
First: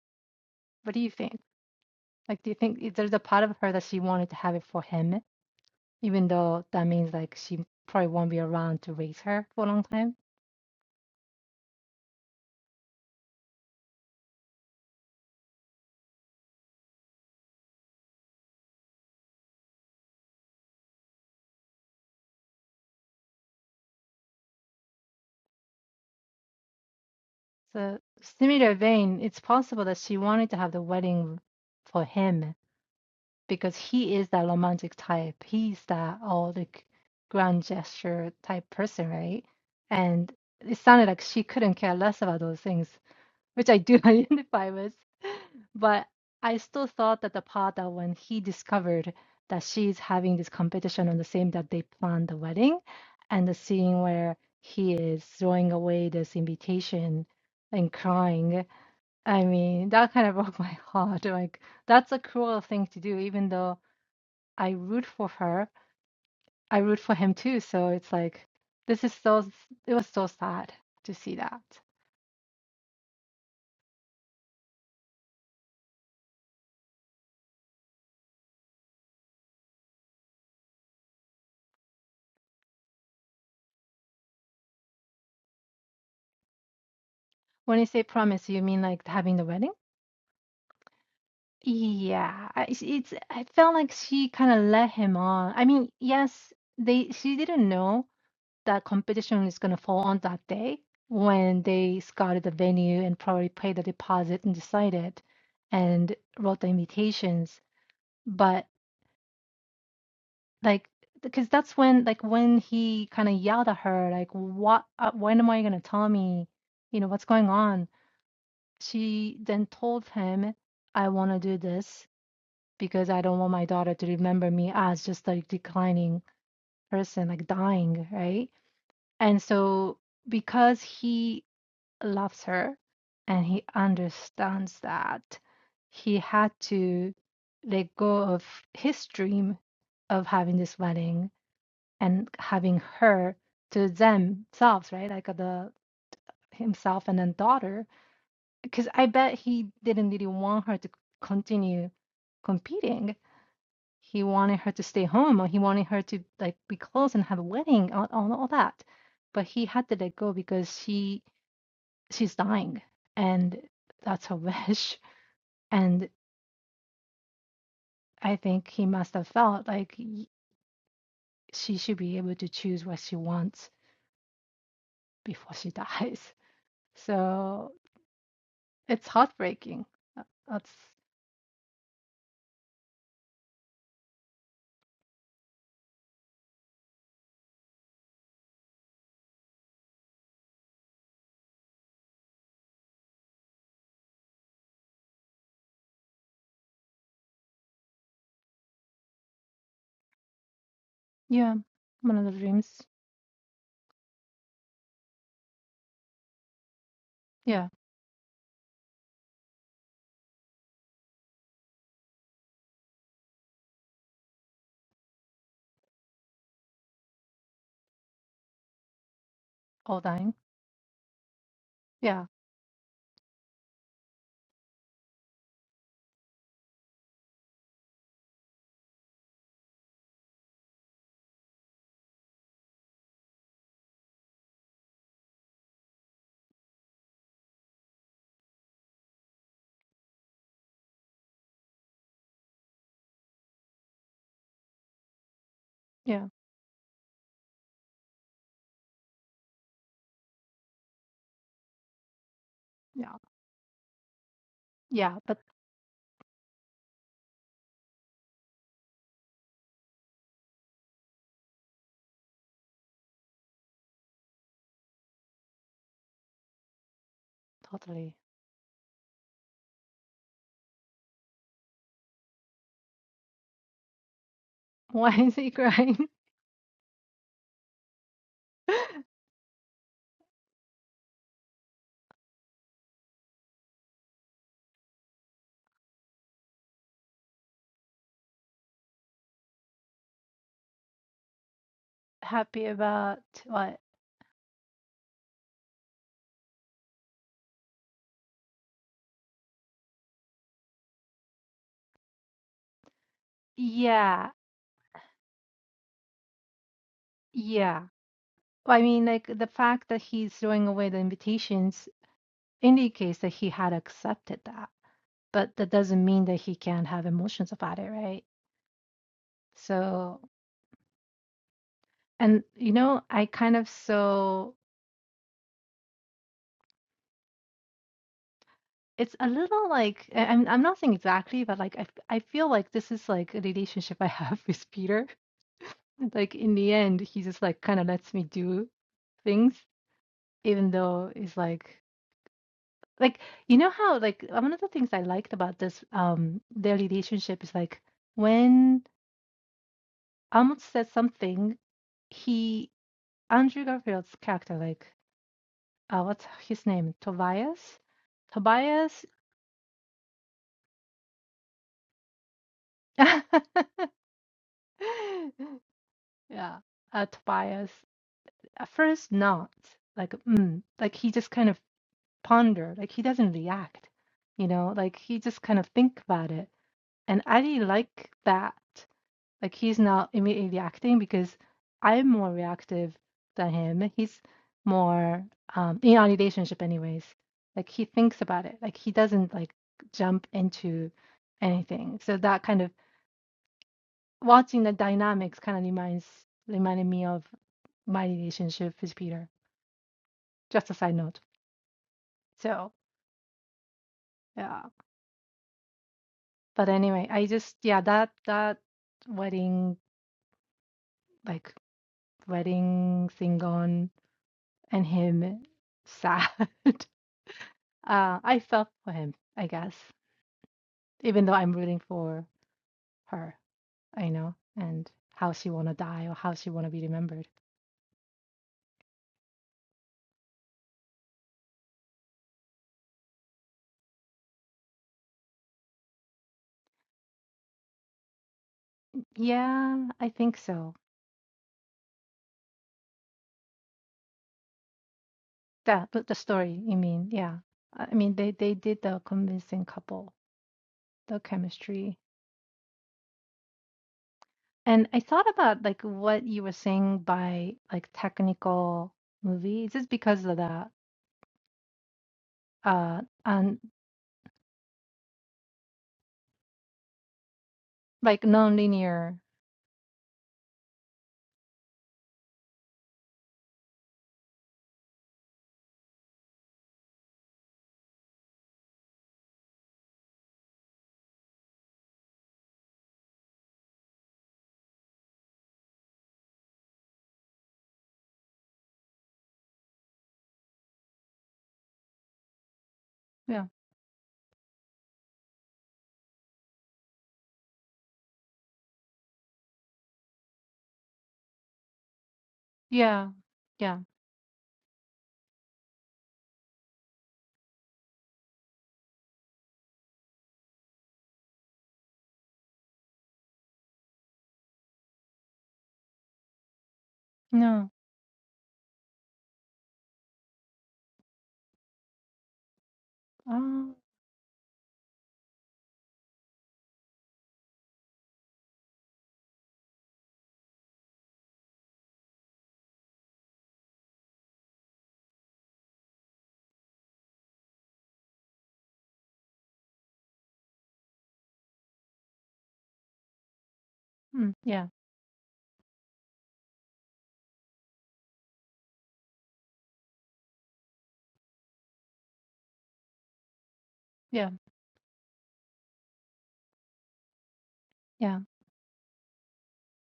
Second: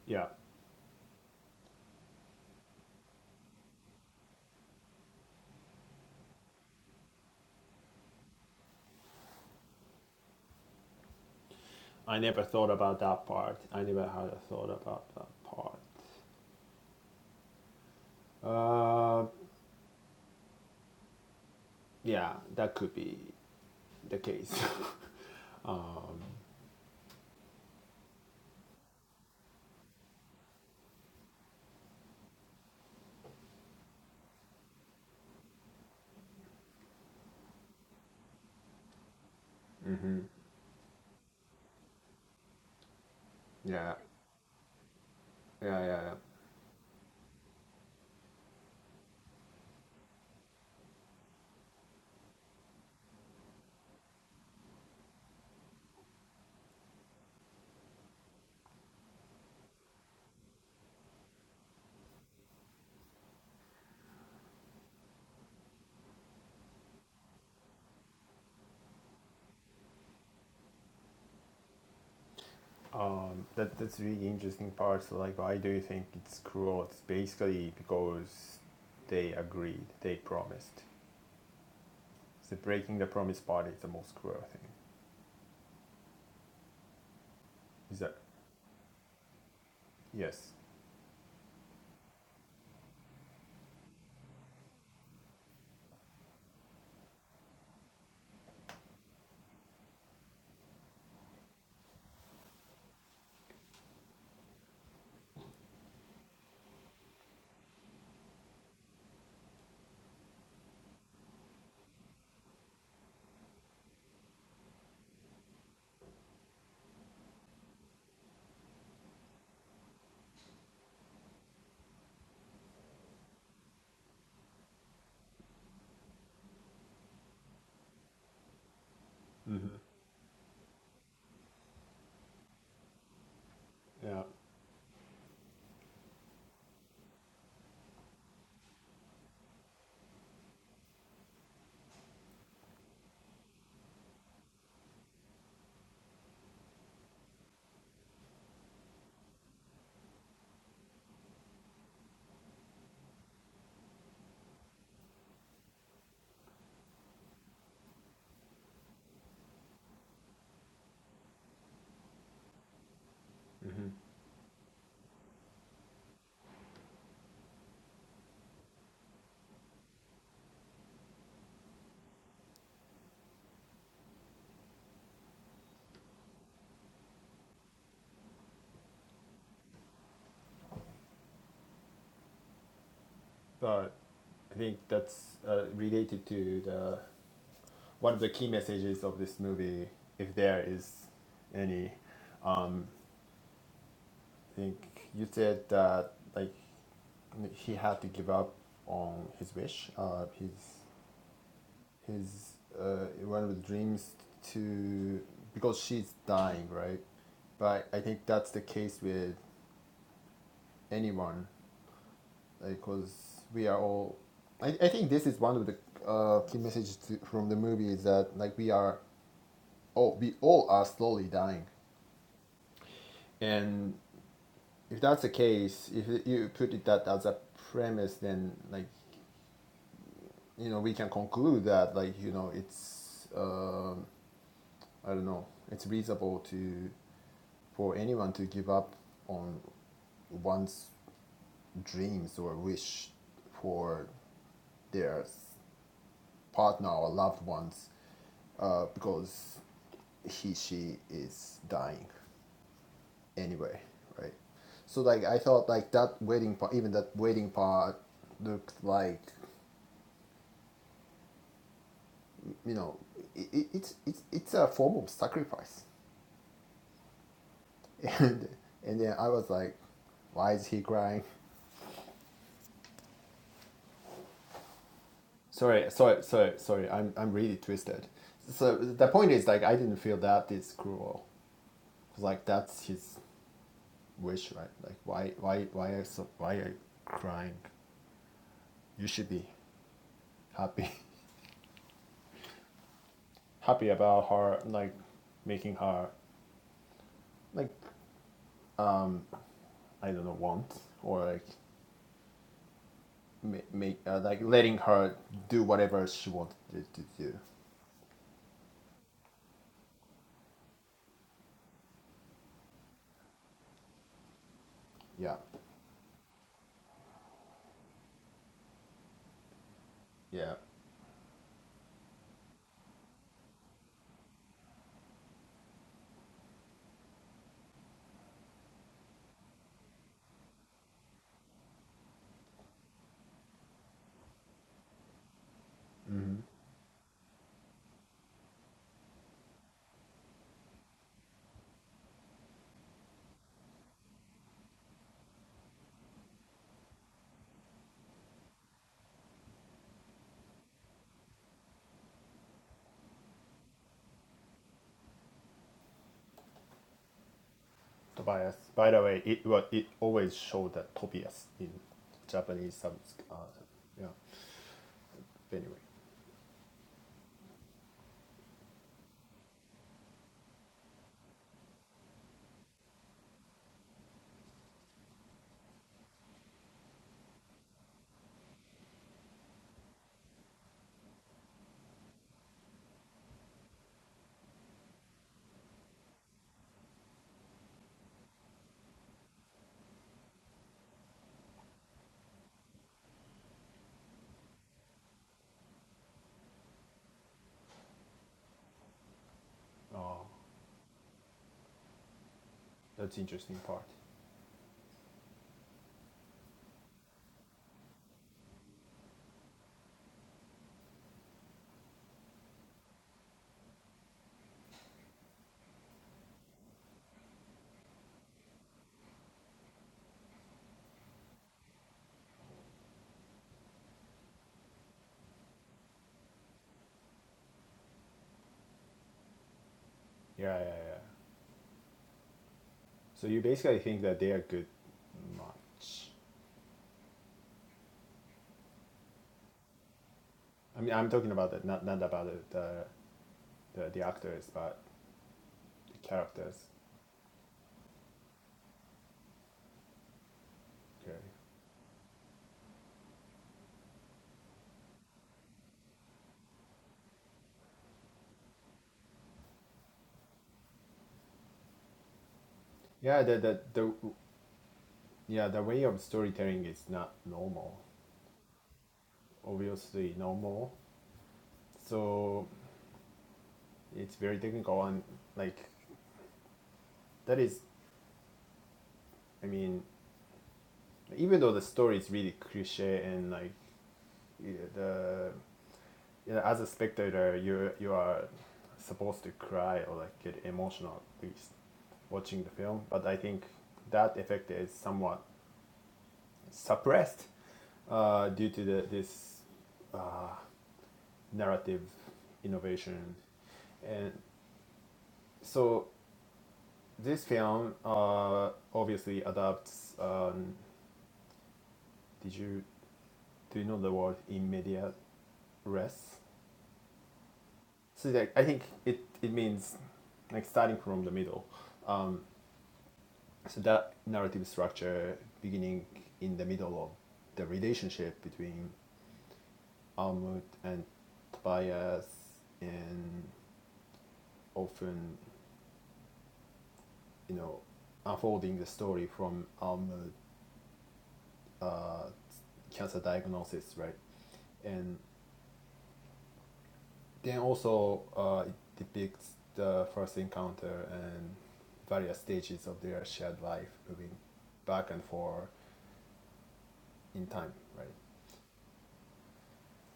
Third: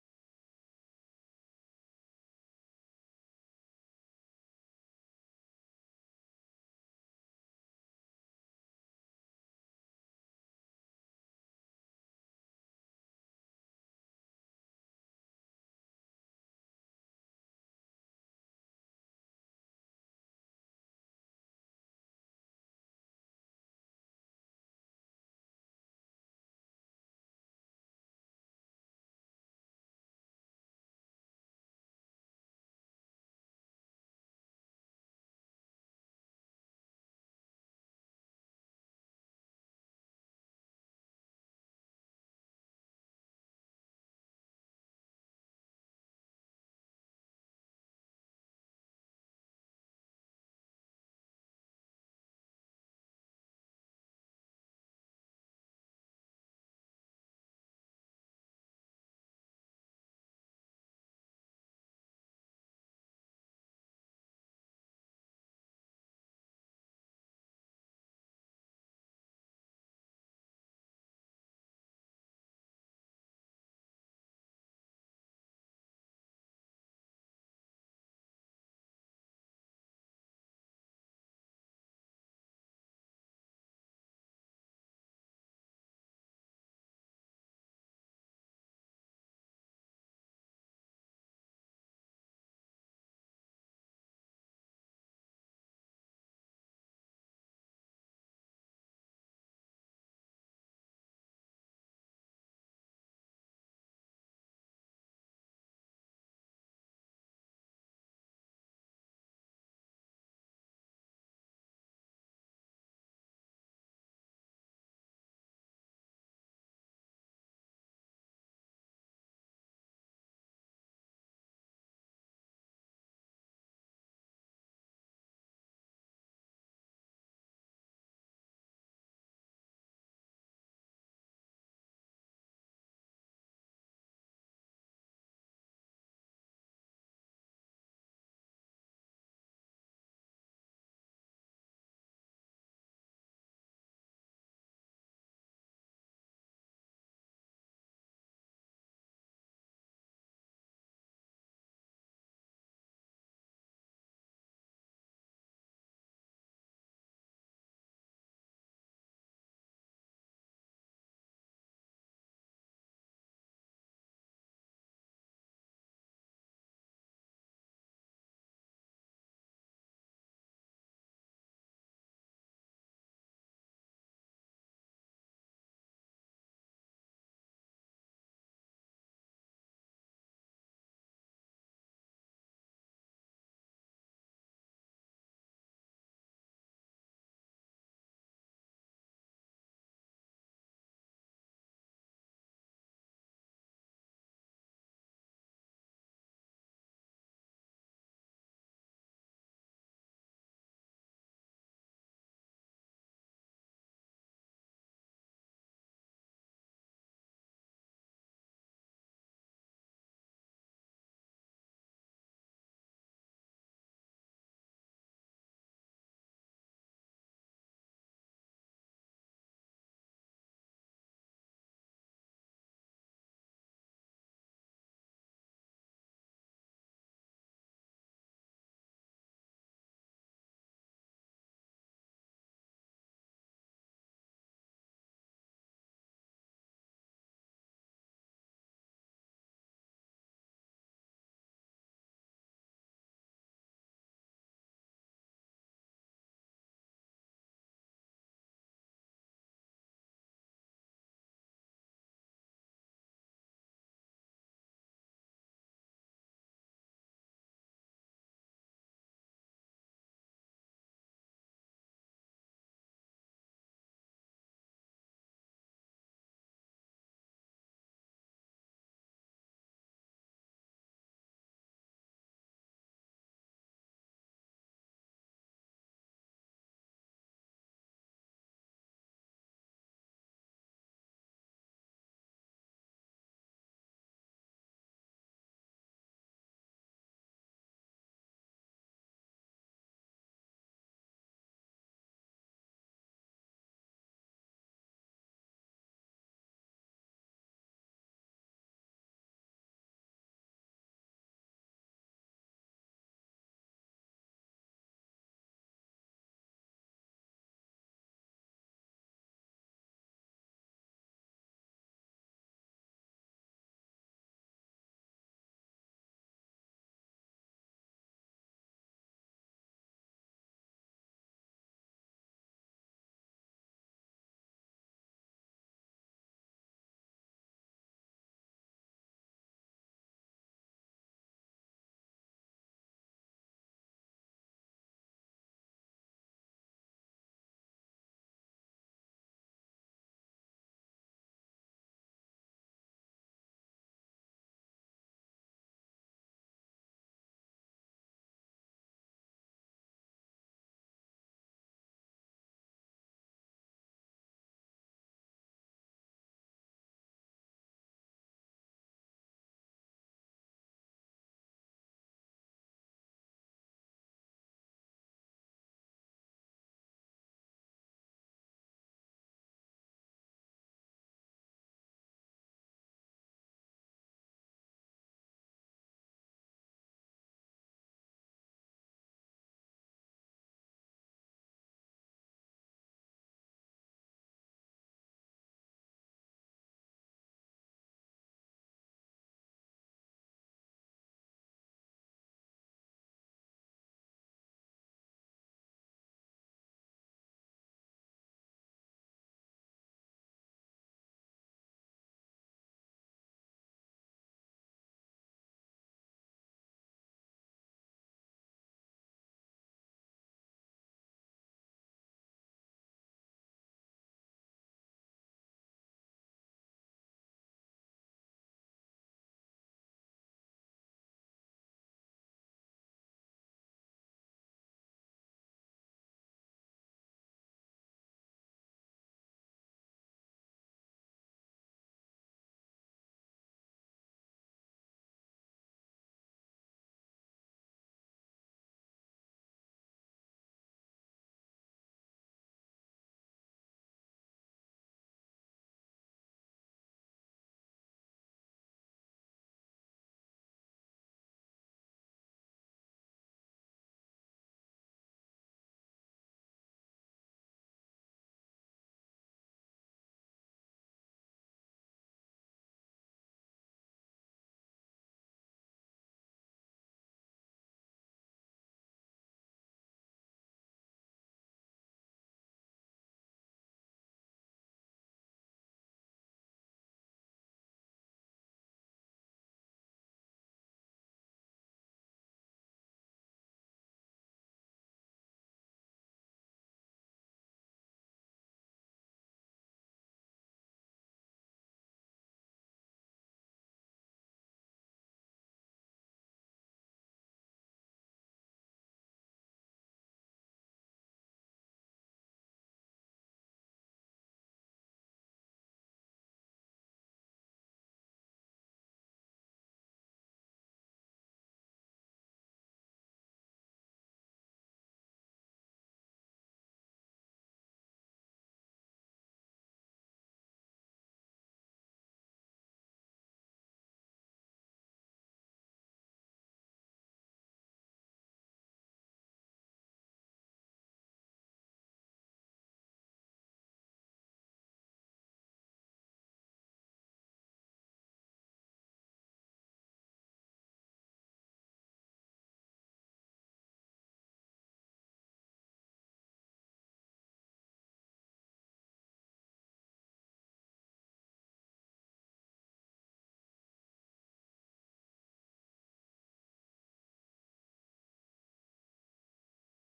Yeah. What do you think? Like, do you think there's a part of her that she wanted to have it for him? even though that means like she probably won't be around to raise her for a long time. I never thought about that part. I never had a thought about that part. Uh, Yeah, that could be the case. So similar vein, it's possible that she wanted to have the wedding for him because he is that romantic type. He's that all the grand gesture type person, right? [laughs] hmm And it sounded like she couldn't care less about those things. which I Yeah, do [laughs] identify with. yeah, yeah, But yeah. I still thought that the part that when he discovered that she's having this competition on the same that they planned the wedding and the scene where he is throwing away this invitation and crying. I mean, that kind of [laughs] broke my heart. Like, that's a cruel thing to do, even though I root for her, I root for him too. So it's like, this is so, it was so sad to see that. um, that that's really interesting part. So like, why do you think it's cruel? It's basically because they agreed, they promised. So breaking the promise part is the most cruel thing. When you Is say that promise, you mean like having the wedding? yes? Yeah, I, it's, it's- I felt like she kind of let him on. I mean, yes, they she didn't know that competition is going to fall on that day when they scouted the venue and probably paid the deposit and decided and wrote the invitations. But like, because that's when like when he kind of yelled at her like, "What? Uh, when am I going to tell me? You know what's going on?" She then told him, "I want to do this." because I don't want my daughter to remember me as just like declining person, like dying, right? And Mm-hmm. so because he loves her and he Yeah. understands that, he had to let go of his dream of having this wedding and having her to themselves, right? Like the himself and then daughter, because I bet he didn't really want her to continue competing He wanted her to stay home, or he wanted her to like be close and have a wedding, all, all, all that. But he had to let go because she she's dying, and Mm-hmm. that's her [laughs] wish. And I think he must have felt like she should be able to choose what she wants before she [laughs] dies. So it's heartbreaking. Uh, That's But I think that's uh, related to the one of the key messages of this movie, if there is any. I think you said that like he had to give up on his wish, uh, his yeah, one of the his dreams. uh, one of the dreams to because she's dying, right? Yeah, But I think that's the case with anyone, because like, we are all. I, I think this is one of the uh, key messages to, from the movie is that like we are all all dying. we all are slowly dying, Yeah, and if that's the case, if you put it that as a premise, then like you know we can conclude that like you know it's um I don't know. It's reasonable to for anyone to give up on one's dreams or wish for their yeah, partner or loved ones uh, because he she is dying yeah, anyway, right? So yeah. like I But thought like that wedding part, even that wedding part looked like you know it, it, it's it's it's a form of sacrifice, totally. [laughs] and and then I was like, why is he crying? [laughs] Why is he Sorry, crying? sorry, sorry, sorry. I'm I'm really twisted. So [laughs] the point is like I didn't feel that is cruel. Like that's his wish, right? Like why why why are so, why are you crying? You should be happy, Happy about [laughs] what? happy about her like making her like I don't know want or like ma- make uh, Yeah, like letting her do whatever she wanted to do. yeah. Well, I mean, like the fact that he's throwing away the invitations indicates that he had accepted that, Yeah, but that doesn't mean that he can't have emotions about it, right? So, yeah. and you know, I kind of so it's a little like I- I'm I'm not saying exactly, but like I I feel like this is like a relationship I have [laughs] with Peter. Like Mm-hmm. in the end, he just like kind of lets me do things, even though it's like. Like, you know how, like, uh, one of the things I liked about this, um, their relationship is like when Ahmed said something, he, Andrew Garfield's character, like, uh, what's his name? Tobias? Tobias. By the Tobias? way, it well, it always showed that Tobias in Japanese [laughs] subs. Uh, yeah. Anyway, Yeah, uh, Tobias. At first, not like, mm, like he just kind of ponder, like he doesn't react, you know, like he just kind of think about it. And I really like that Like he's not immediately acting because I'm more reactive than him. He's more um, in our relationship, anyways. Like he thinks about it. Like he doesn't like jump into anything. So that kind of watching the dynamics kind of reminds reminded me of my relationship with Peter. oh, Just a side note. So that's interesting part. yeah. But anyway, I just yeah that that wedding like wedding thing on and him sad. [laughs] Uh, I felt for him, I guess, even though I'm rooting for her, I know, and how she wanna die or how she wanna be remembered. Yeah, yeah, yeah. So you basically think that they are good match. Yeah, I think so. I mean, I'm talking about that, not not about the the, the, the actors, but That but the the story, characters. you mean? Yeah. I I mean, they they did the convincing couple, Okay. the chemistry. And I thought about like what you were saying by like technical movie. Is this because of that? Uh, Yeah, the, and the the yeah the way of storytelling is not normal. like non-linear. Obviously normal. So it's very technical and like that is. I mean, even though the story is really cliche and like the you know, as a spectator you you are supposed to cry or like get emotional at least watching the film but i think Yeah. that effect is somewhat suppressed uh, due to the, this uh, narrative Yeah. innovation Yeah. and so this film uh, obviously adapts um, did you do you know the word in media res No. So that I think it, it means like starting from the middle. Um, so Oh. that narrative structure beginning in the middle of the relationship between Almut and Tobias and often, you know, unfolding the story from Almut uh, cancer diagnosis, right? hmm, Yeah. And then also uh, it depicts the first encounter and various stages of their shared life moving Yeah. back and forth in time, right? Yeah,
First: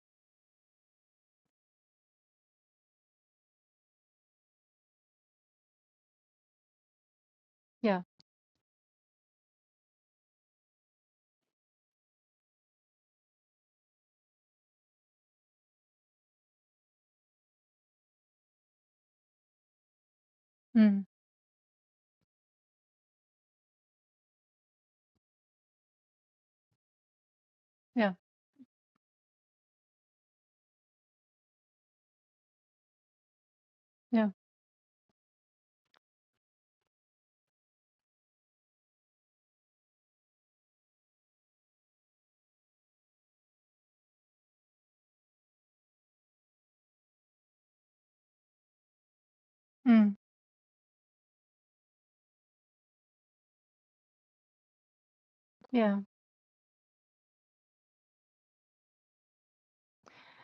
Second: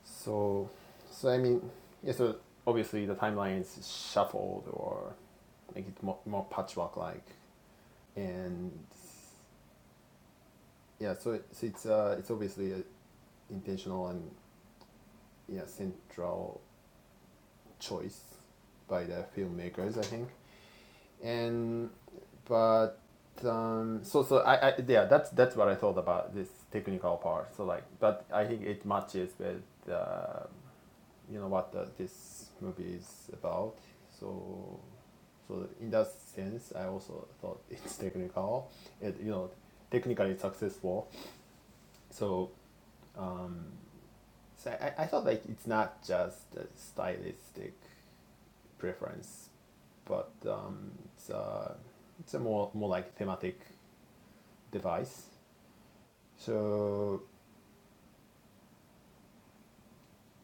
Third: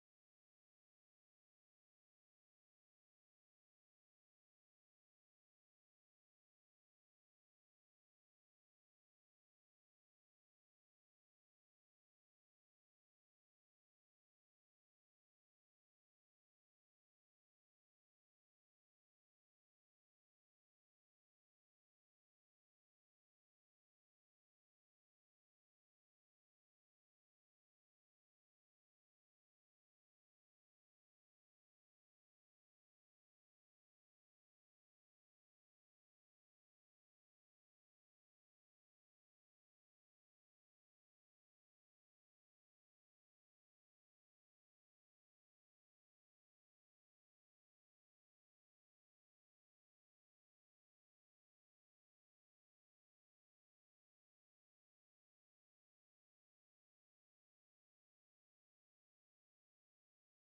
So, so I mean, yeah. So obviously the timeline is shuffled or make it more, more patchwork like, yeah, and yeah. So, it, so it's uh, it's obviously a intentional and yeah central choice by the filmmakers, I think. mm, And but um, so so I, I yeah that's that's what I thought about this technical part. So like, yeah, but I think it matches with uh, you know what the, this movie is about. yeah, So, so in that sense, I also thought [laughs] it's technical. It you know technically successful. So, um, so I, I thought like it's not just a stylistic preference, mm, but um, it's a it's a more more like thematic device. yeah. So,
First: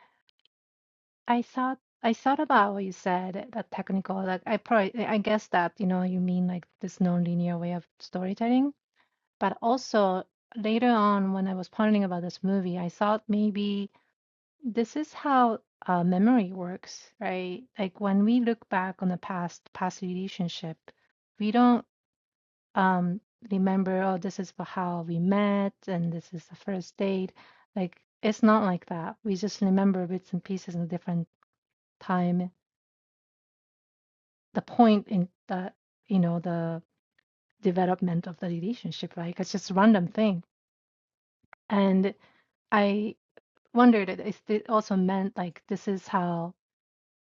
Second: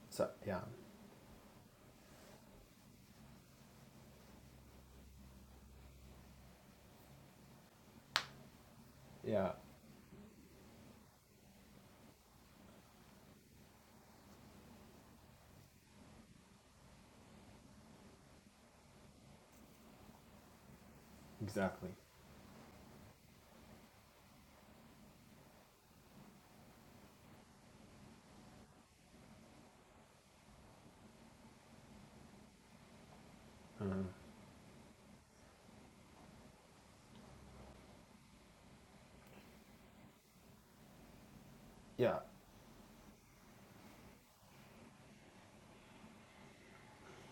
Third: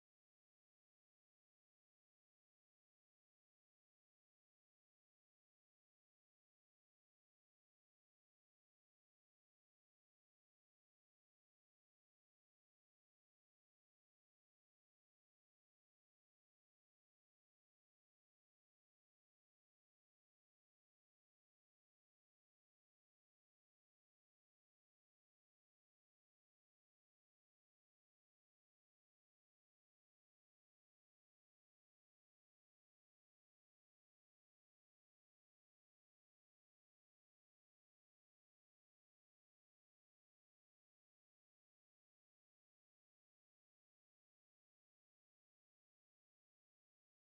so yeah, I thought I thought about what you said, that technical, like I probably I guess that, you know, you mean like this nonlinear way of storytelling. yeah, But also later on when I was pondering about this movie, I thought maybe this is how uh, memory works, right? Like when we look back on the past past relationship, we don't. exactly. um, remember, oh, this is how we met and this is the first date. Like, it's not like that. We just remember bits and pieces in a different time. Mhm. The point in the you know, the development of the relationship, right? It's just a random thing. And Yeah, I wondered if it also meant like this is how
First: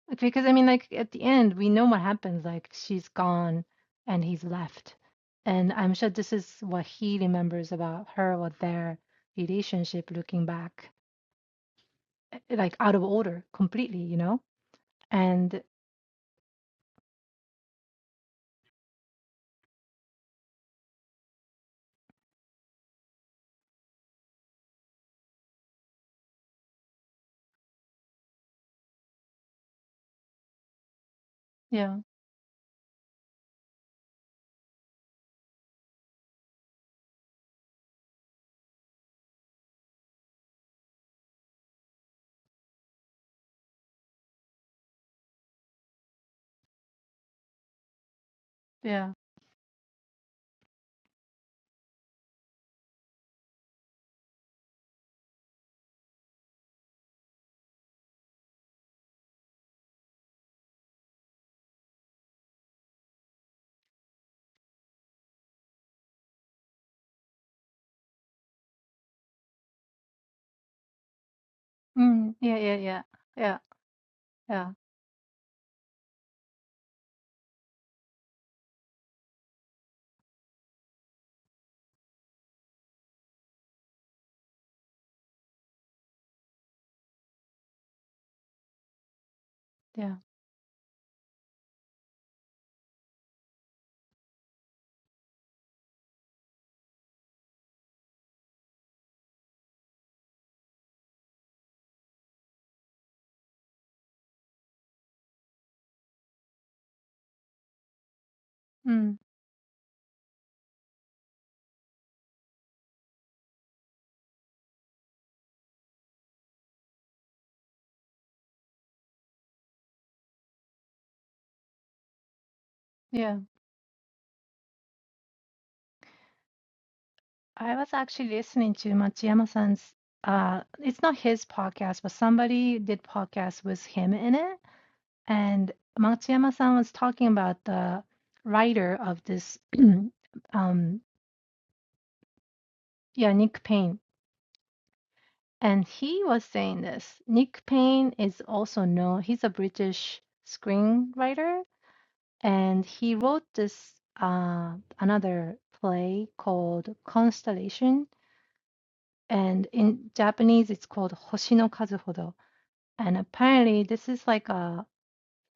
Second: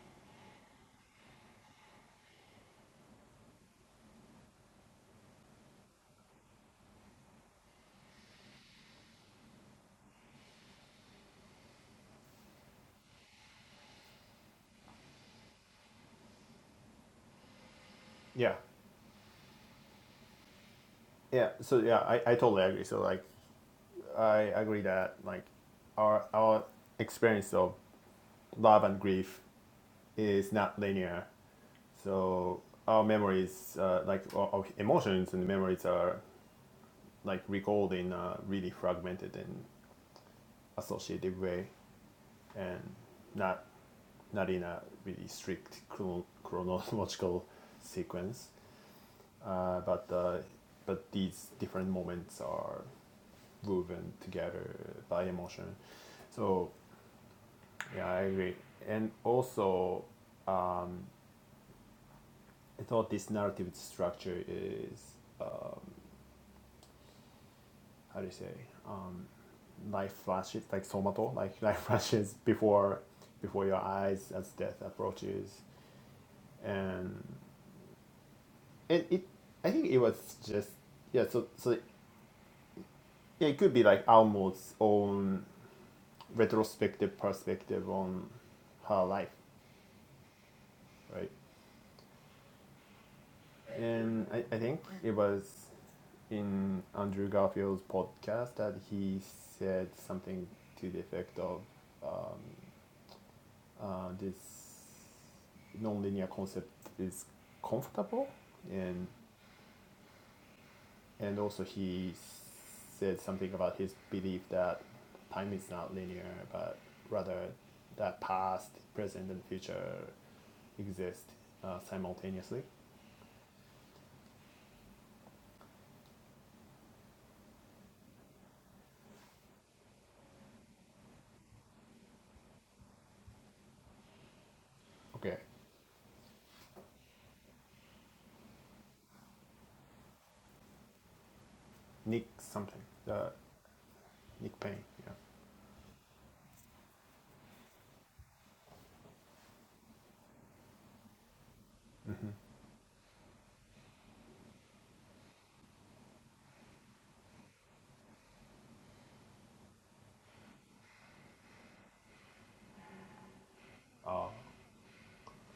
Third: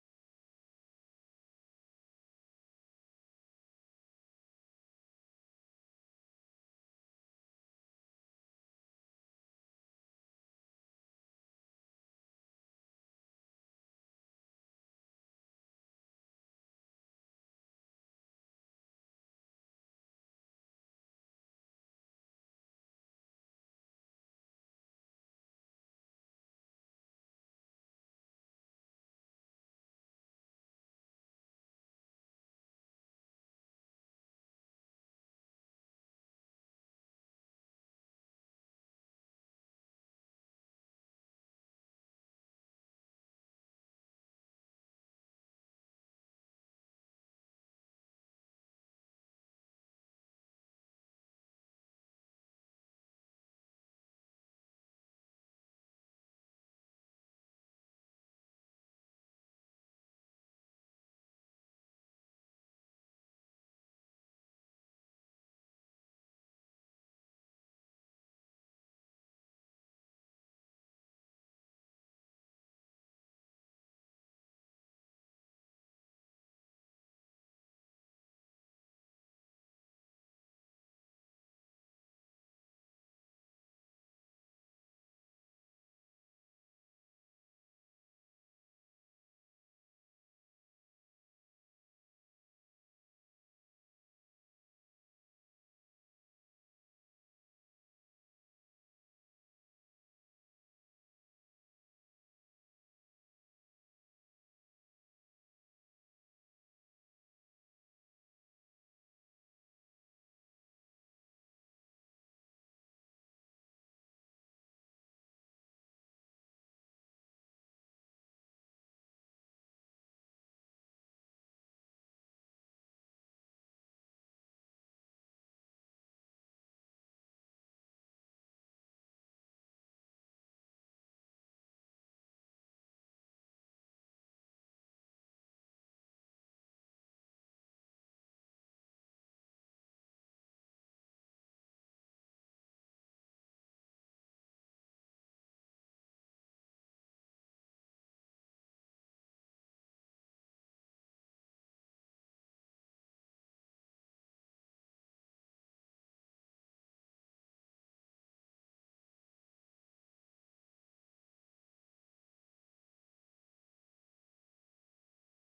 It's because I mean, like at the end, we know what happens. Like she's gone, and he's left, and I'm sure this is what he remembers about her or their relationship, looking back, eh, like out of order completely, you know. And yeah, yeah. So yeah, I, I totally agree. So like I agree that like our our experience of love and grief is not linear. yeah, So our memories, uh, like our of emotions and memories, are like recalled in a really fragmented and associative way, and not not in a really strict chrono- chronological [laughs] sequence. yeah, Uh, but uh, but these different moments are woven together by emotion. So Yeah, I agree. And also, um, I thought this narrative structure is how do you say um, life flashes like somato, like [laughs] life flashes mm, yeah, yeah, before yeah, yeah, before your eyes as yeah, death approaches, and it, it I think it was just yeah. So so yeah, it could be like Almo's own retrospective perspective on her life, yeah, right? And I, I think it was in Andrew Garfield's podcast that he said something to the effect of uh, this nonlinear concept is comfortable and mm, and also he said something about his belief that time is not linear but rather that past, present and future exist uh, simultaneously. yeah. I was actually listening to Matsuyama-san's. Uh, it's not his podcast, but somebody did podcast with him in it Okay. And Matsuyama-san was talking about the writer of this, [clears throat] um, Nick something. Uh, yeah, Nick Payne. Nick Payne, yeah. And he was saying this. Nick Payne is also known, he's a British screenwriter, and he wrote this uh, another play called Constellation. And in Japanese, it's called Hoshi no Kazuhodo. And apparently, this is Uh, like a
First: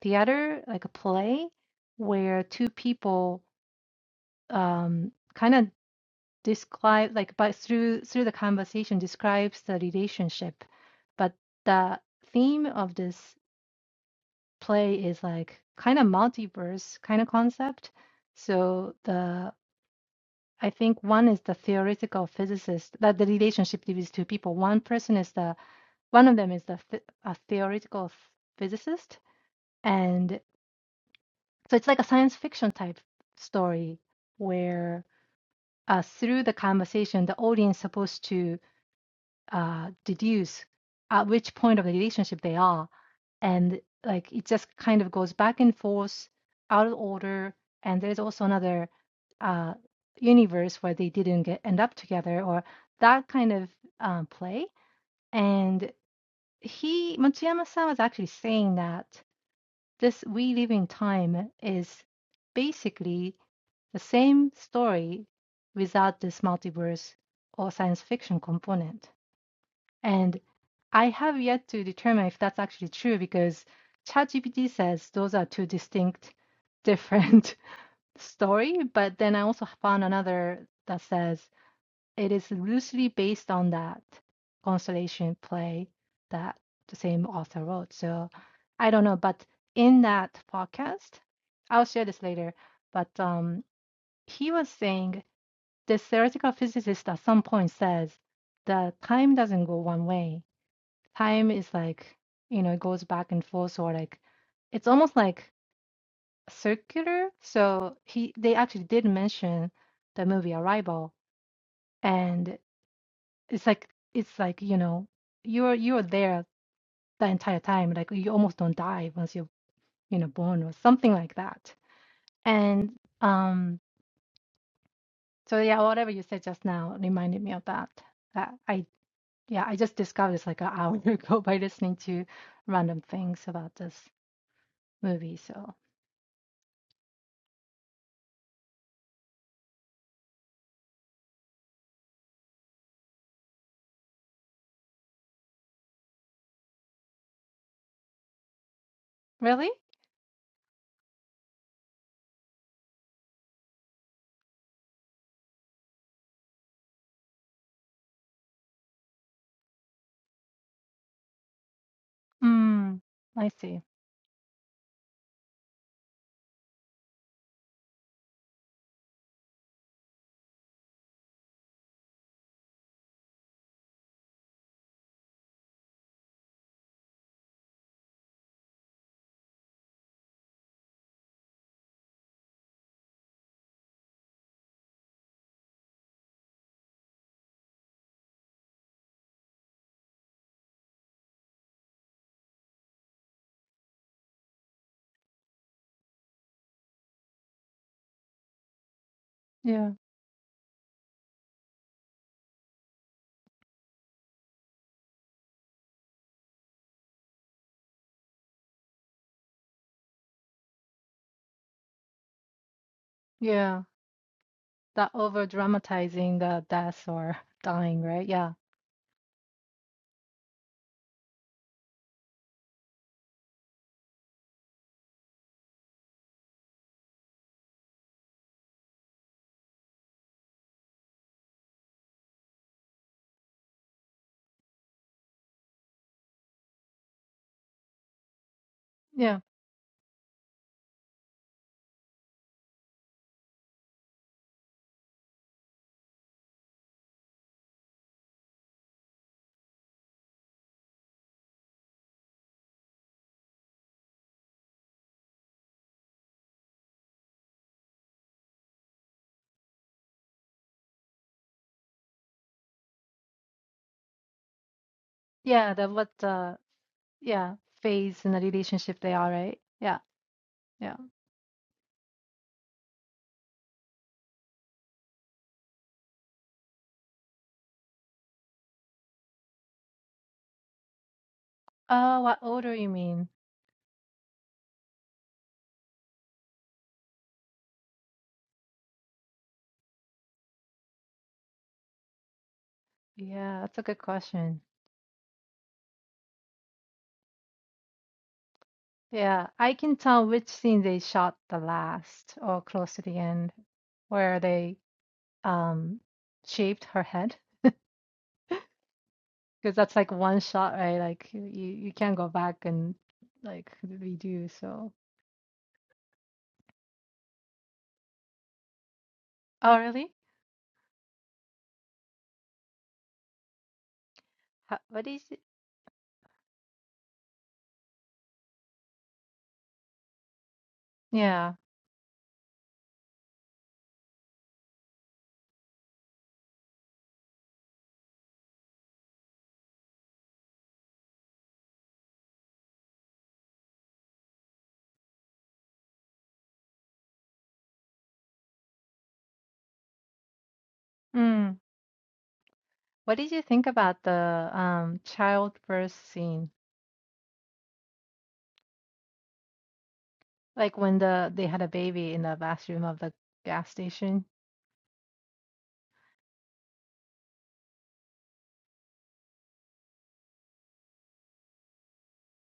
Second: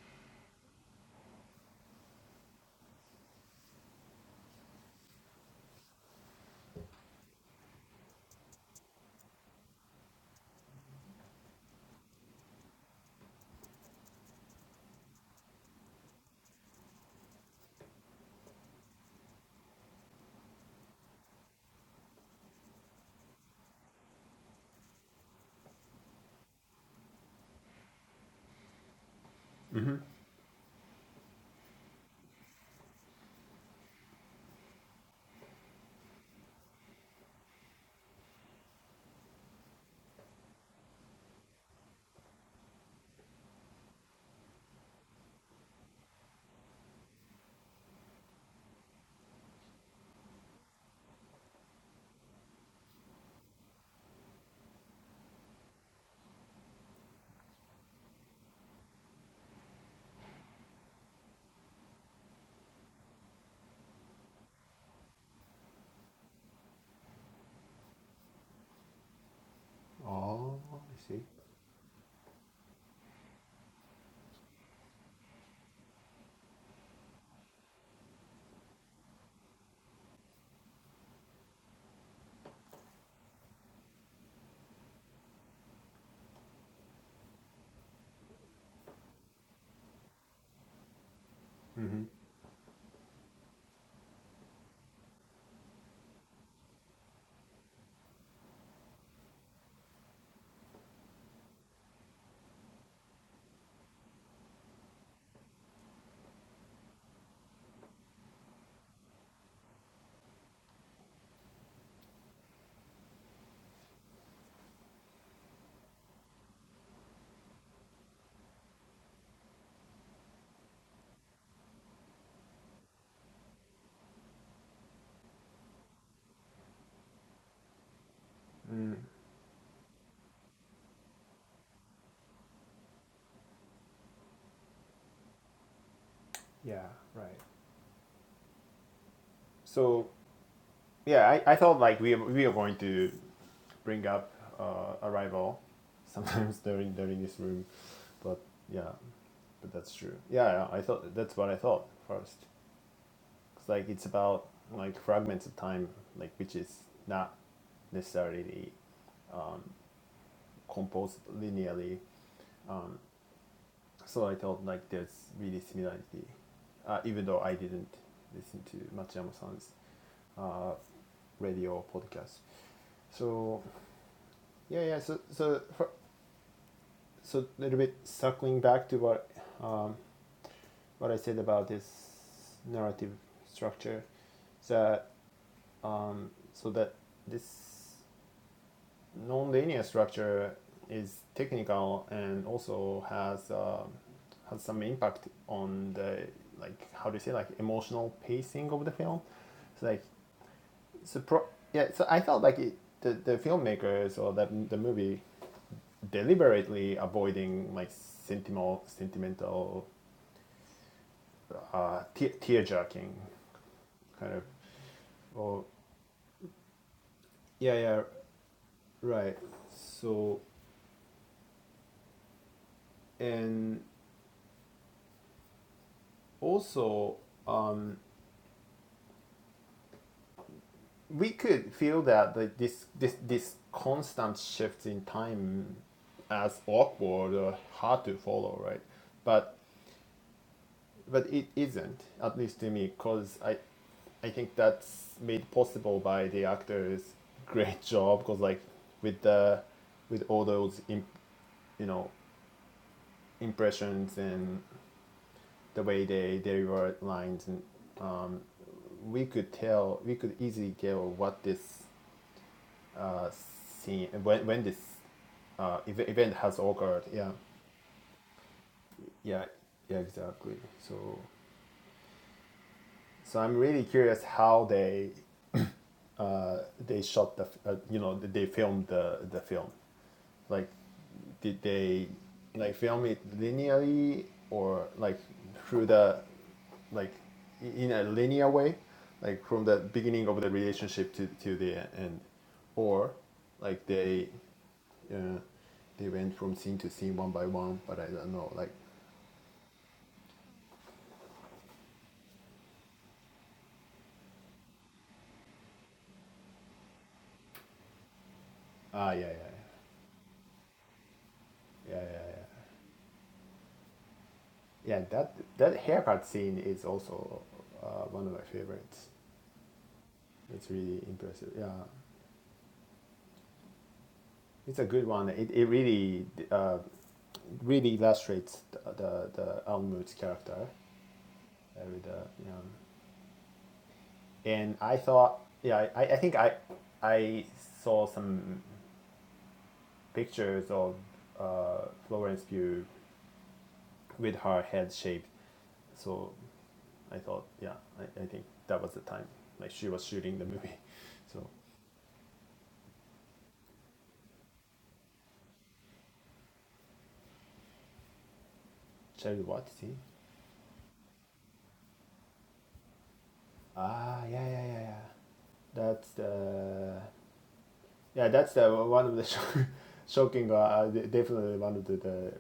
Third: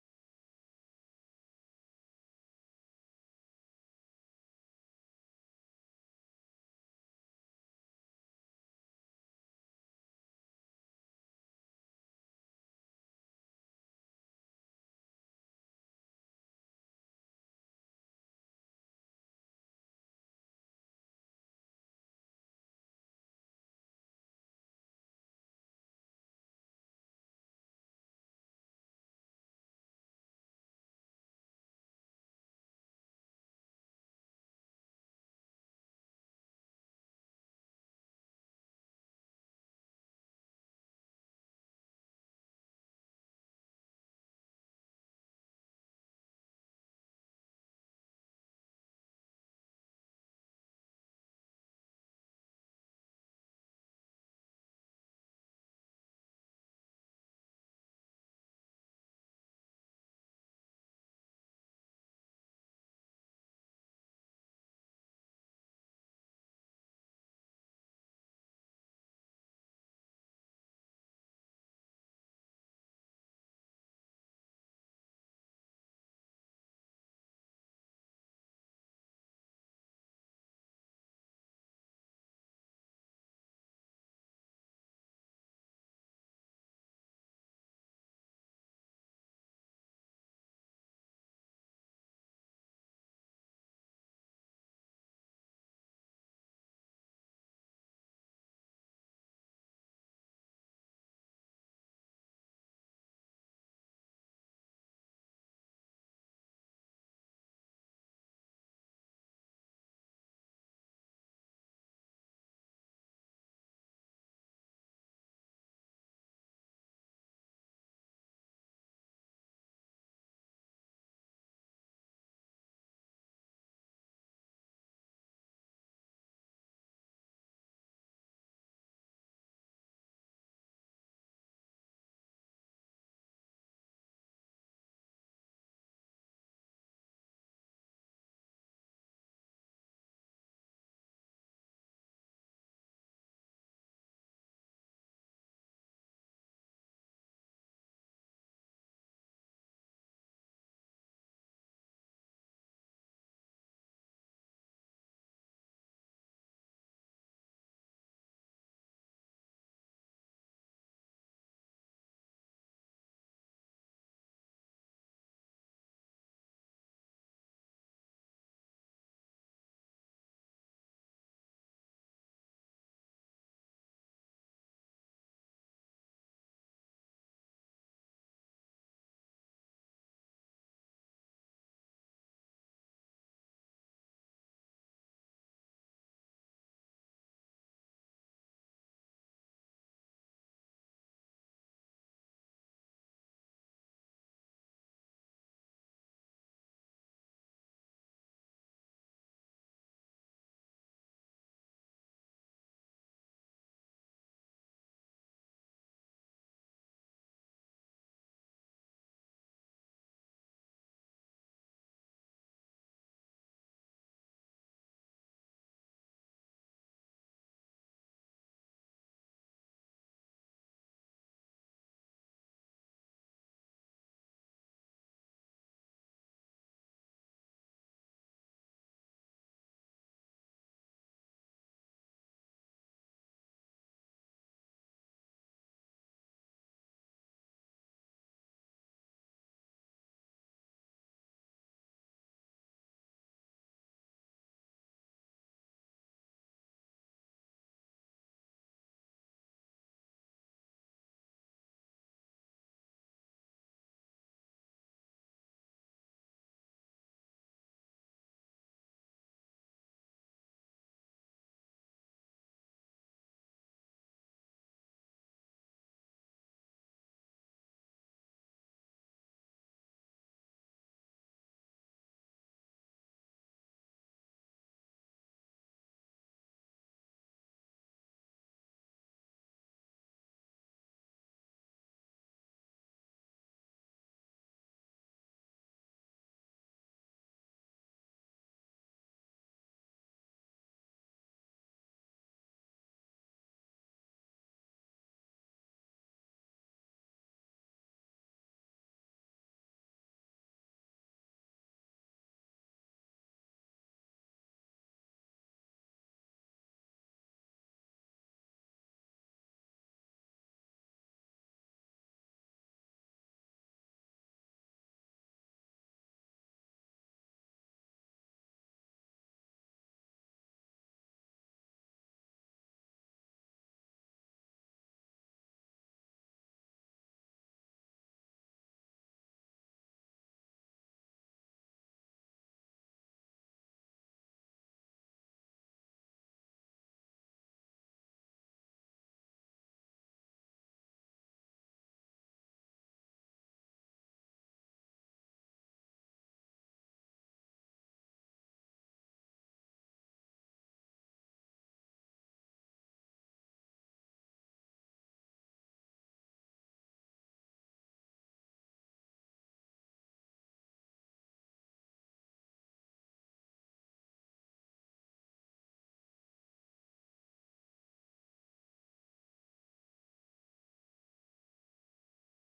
theater, like a play, where two people um, kind of describe like by through through the conversation describes the relationship but the theme of this play is like kind of multiverse kind of concept so the i think one is the theoretical physicist that the relationship between two people one person is the one of them is the a theoretical physicist Mm-hmm. and so it's like a science fiction type story where uh, through the conversation the audience is supposed to uh, deduce at which point of the relationship they are. And like it just kind of goes back and forth, out of order. And there's also another uh, universe where they didn't get end up together or that kind of uh, play. And he, Matsuyama-san was actually saying that this We Live in Time is basically the same story without this multiverse or science fiction component. And Oh, I I see. have yet to determine if that's actually true because ChatGPT says those are two distinct, different [laughs] story. But then I also found another that says it is loosely based on that constellation play that the same author wrote. So I don't know, but in that podcast, I'll Mm-hmm. share this later. But um, he was saying this theoretical physicist at some point says that time doesn't go one way time is like, you know, it goes back and forth or like it's almost like circular. So he they actually did mention the movie Arrival and it's like it's like, you know, you're you're there the entire time. Like you almost don't die once you're, you know, born or something like that. And um so yeah, whatever you said just now reminded me of that. That I Mm, yeah, I just discovered this like an hour [laughs] ago by listening to random things about this movie. So yeah, right. So yeah, I, I thought like we we are going to bring up uh, arrival [laughs] sometimes during during this room, but yeah, really? but that's true. Yeah, yeah, I thought that's what I thought first. It's like it's about like fragments of time, like which is not necessarily composed linearly. Mm, I see. So I thought like there's really similarity, uh, even though I didn't listen to Matsuyama-san's uh, radio podcast. So yeah, yeah. So so for, so a little bit circling back to what um, what I said about this narrative structure that um, so that this non-linear structure is technical and also has um has some impact on the like how do you say like emotional pacing of the film. So Yeah, like so pro- yeah. So I felt like it, the the filmmakers or that the movie deliberately avoiding like sentimental, sentimental uh, te- tear jerking yeah. kind of. That over Oh, dramatizing the death or [laughs] yeah, yeah, dying, right? Yeah, right. So, and also, um, we could feel that like, this, this, this constant shifts in time as awkward or hard to follow, right? yeah, But but it isn't, at least to me, because I, I think that's made possible by the actors' great [laughs] job. Because like with the, with all those imp, you know impressions and the way they deliver lines, and we could tell, we could easily tell what this uh, scene when when this yeah. uh, That ev- what event uh, has occurred. Yeah, yeah, phase in the relationship they are, yeah, right? yeah, Yeah, exactly. yeah. So, so I'm really curious how they uh, they shot the uh, you know they filmed the the film like did they Oh, what order like you film it mean? linearly or like through the like in a linear way like from the beginning of the relationship to, to the end or Yeah, that's a like good they question. uh, they went from scene to scene one by one but i don't know like Yeah, I can tell which scene they shot the last or close to the end, where they um shaved her head, ah yeah yeah because yeah that's like one shot, right? Like you you yeah can't go yeah yeah, back and like redo, so. yeah that that haircut scene is also uh, one of my favorites Oh, really? It's really impressive. Yeah, Ho- it's a What good is one. it? It, it really uh, really illustrates the the, the Almut's character Yeah. uh, with the you know, and I thought yeah I, I think I I saw some pictures of uh, Florence Pugh with her head shaved, so I thought yeah I, I think that was the time like she was shooting the movie, [laughs] so Mm. What did you think about the um childbirth scene? Cherry what see Like when the they had a baby in the bathroom of the gas ah station? yeah yeah yeah yeah that's the yeah, that's the one of the sho- [laughs] shocking, uh, de- definitely one of the, the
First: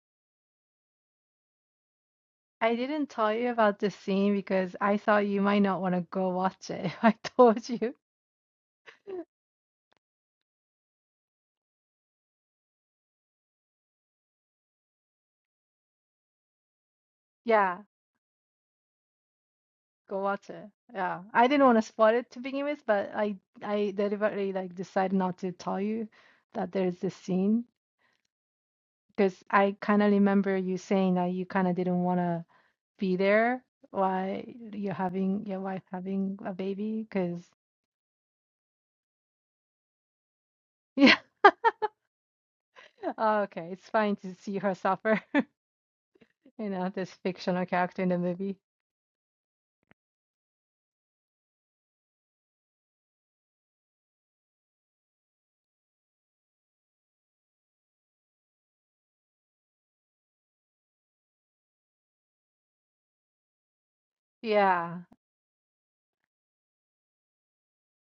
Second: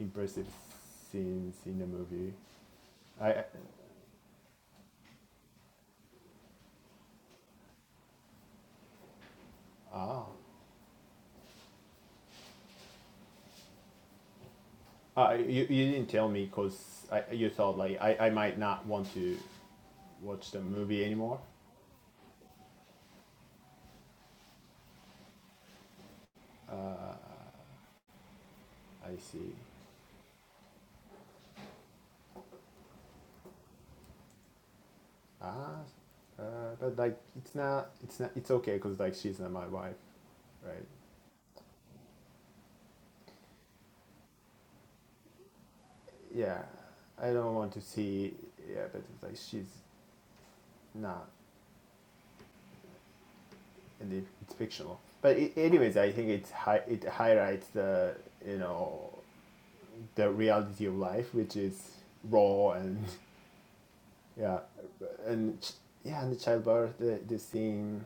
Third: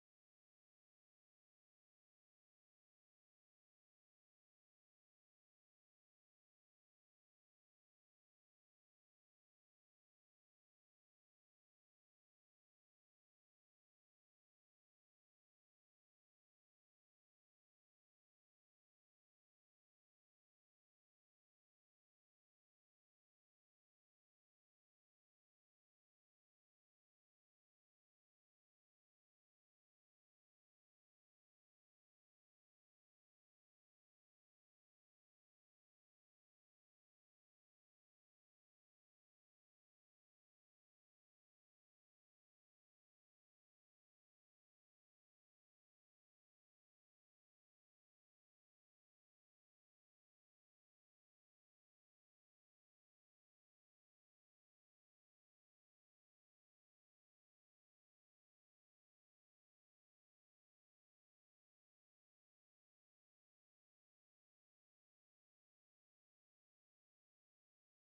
impressive scenes in the movie. I didn't tell I I- you about this scene because I thought you might not want to go watch it [laughs] if I told you. ah, uh, you you didn't tell me because I you thought Yeah, like I, I might not want to go watch watch the it. movie Yeah. anymore. I didn't want to spoil it to begin with, but I I deliberately like decided not to tell you that there's this Uh, scene I because see. I kind of remember you saying that you kind of didn't want to be there while you're having your Ah, wife having uh, a but baby like because it's not it's not it's okay because like she's not my wife, right? yeah [laughs] oh, okay it's fine to see her suffer [laughs] Yeah, you know this I don't fictional want to character in the see. movie Yeah, but like she's not and it, it's fictional. But it, anyways, I think it's hi- it highlights the you know the reality of life, which is raw and [laughs] yeah, yeah and yeah, and the childbirth, the, the scene.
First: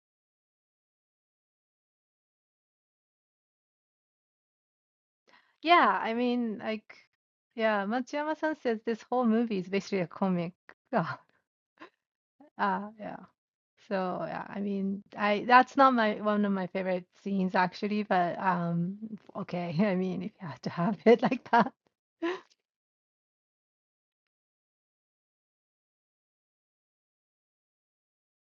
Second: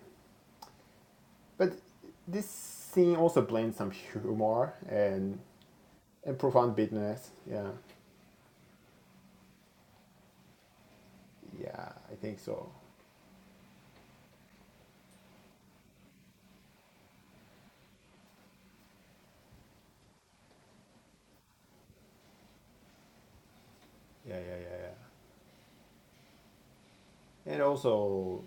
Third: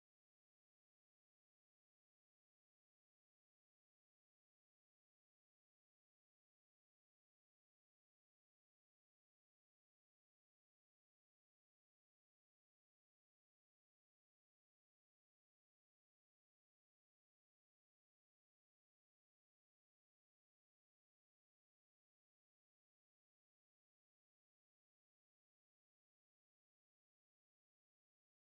But this scene also blends some humor and yeah I and mean profound like bitterness. Yeah, yeah Matsuyama-san says this whole movie is basically a comic [laughs] uh, yeah, I think so. uh yeah so yeah I mean I that's not my one of my favorite scenes actually but um okay [laughs] I mean if you have to have it like that [laughs] Yeah, yeah, yeah, yeah. And also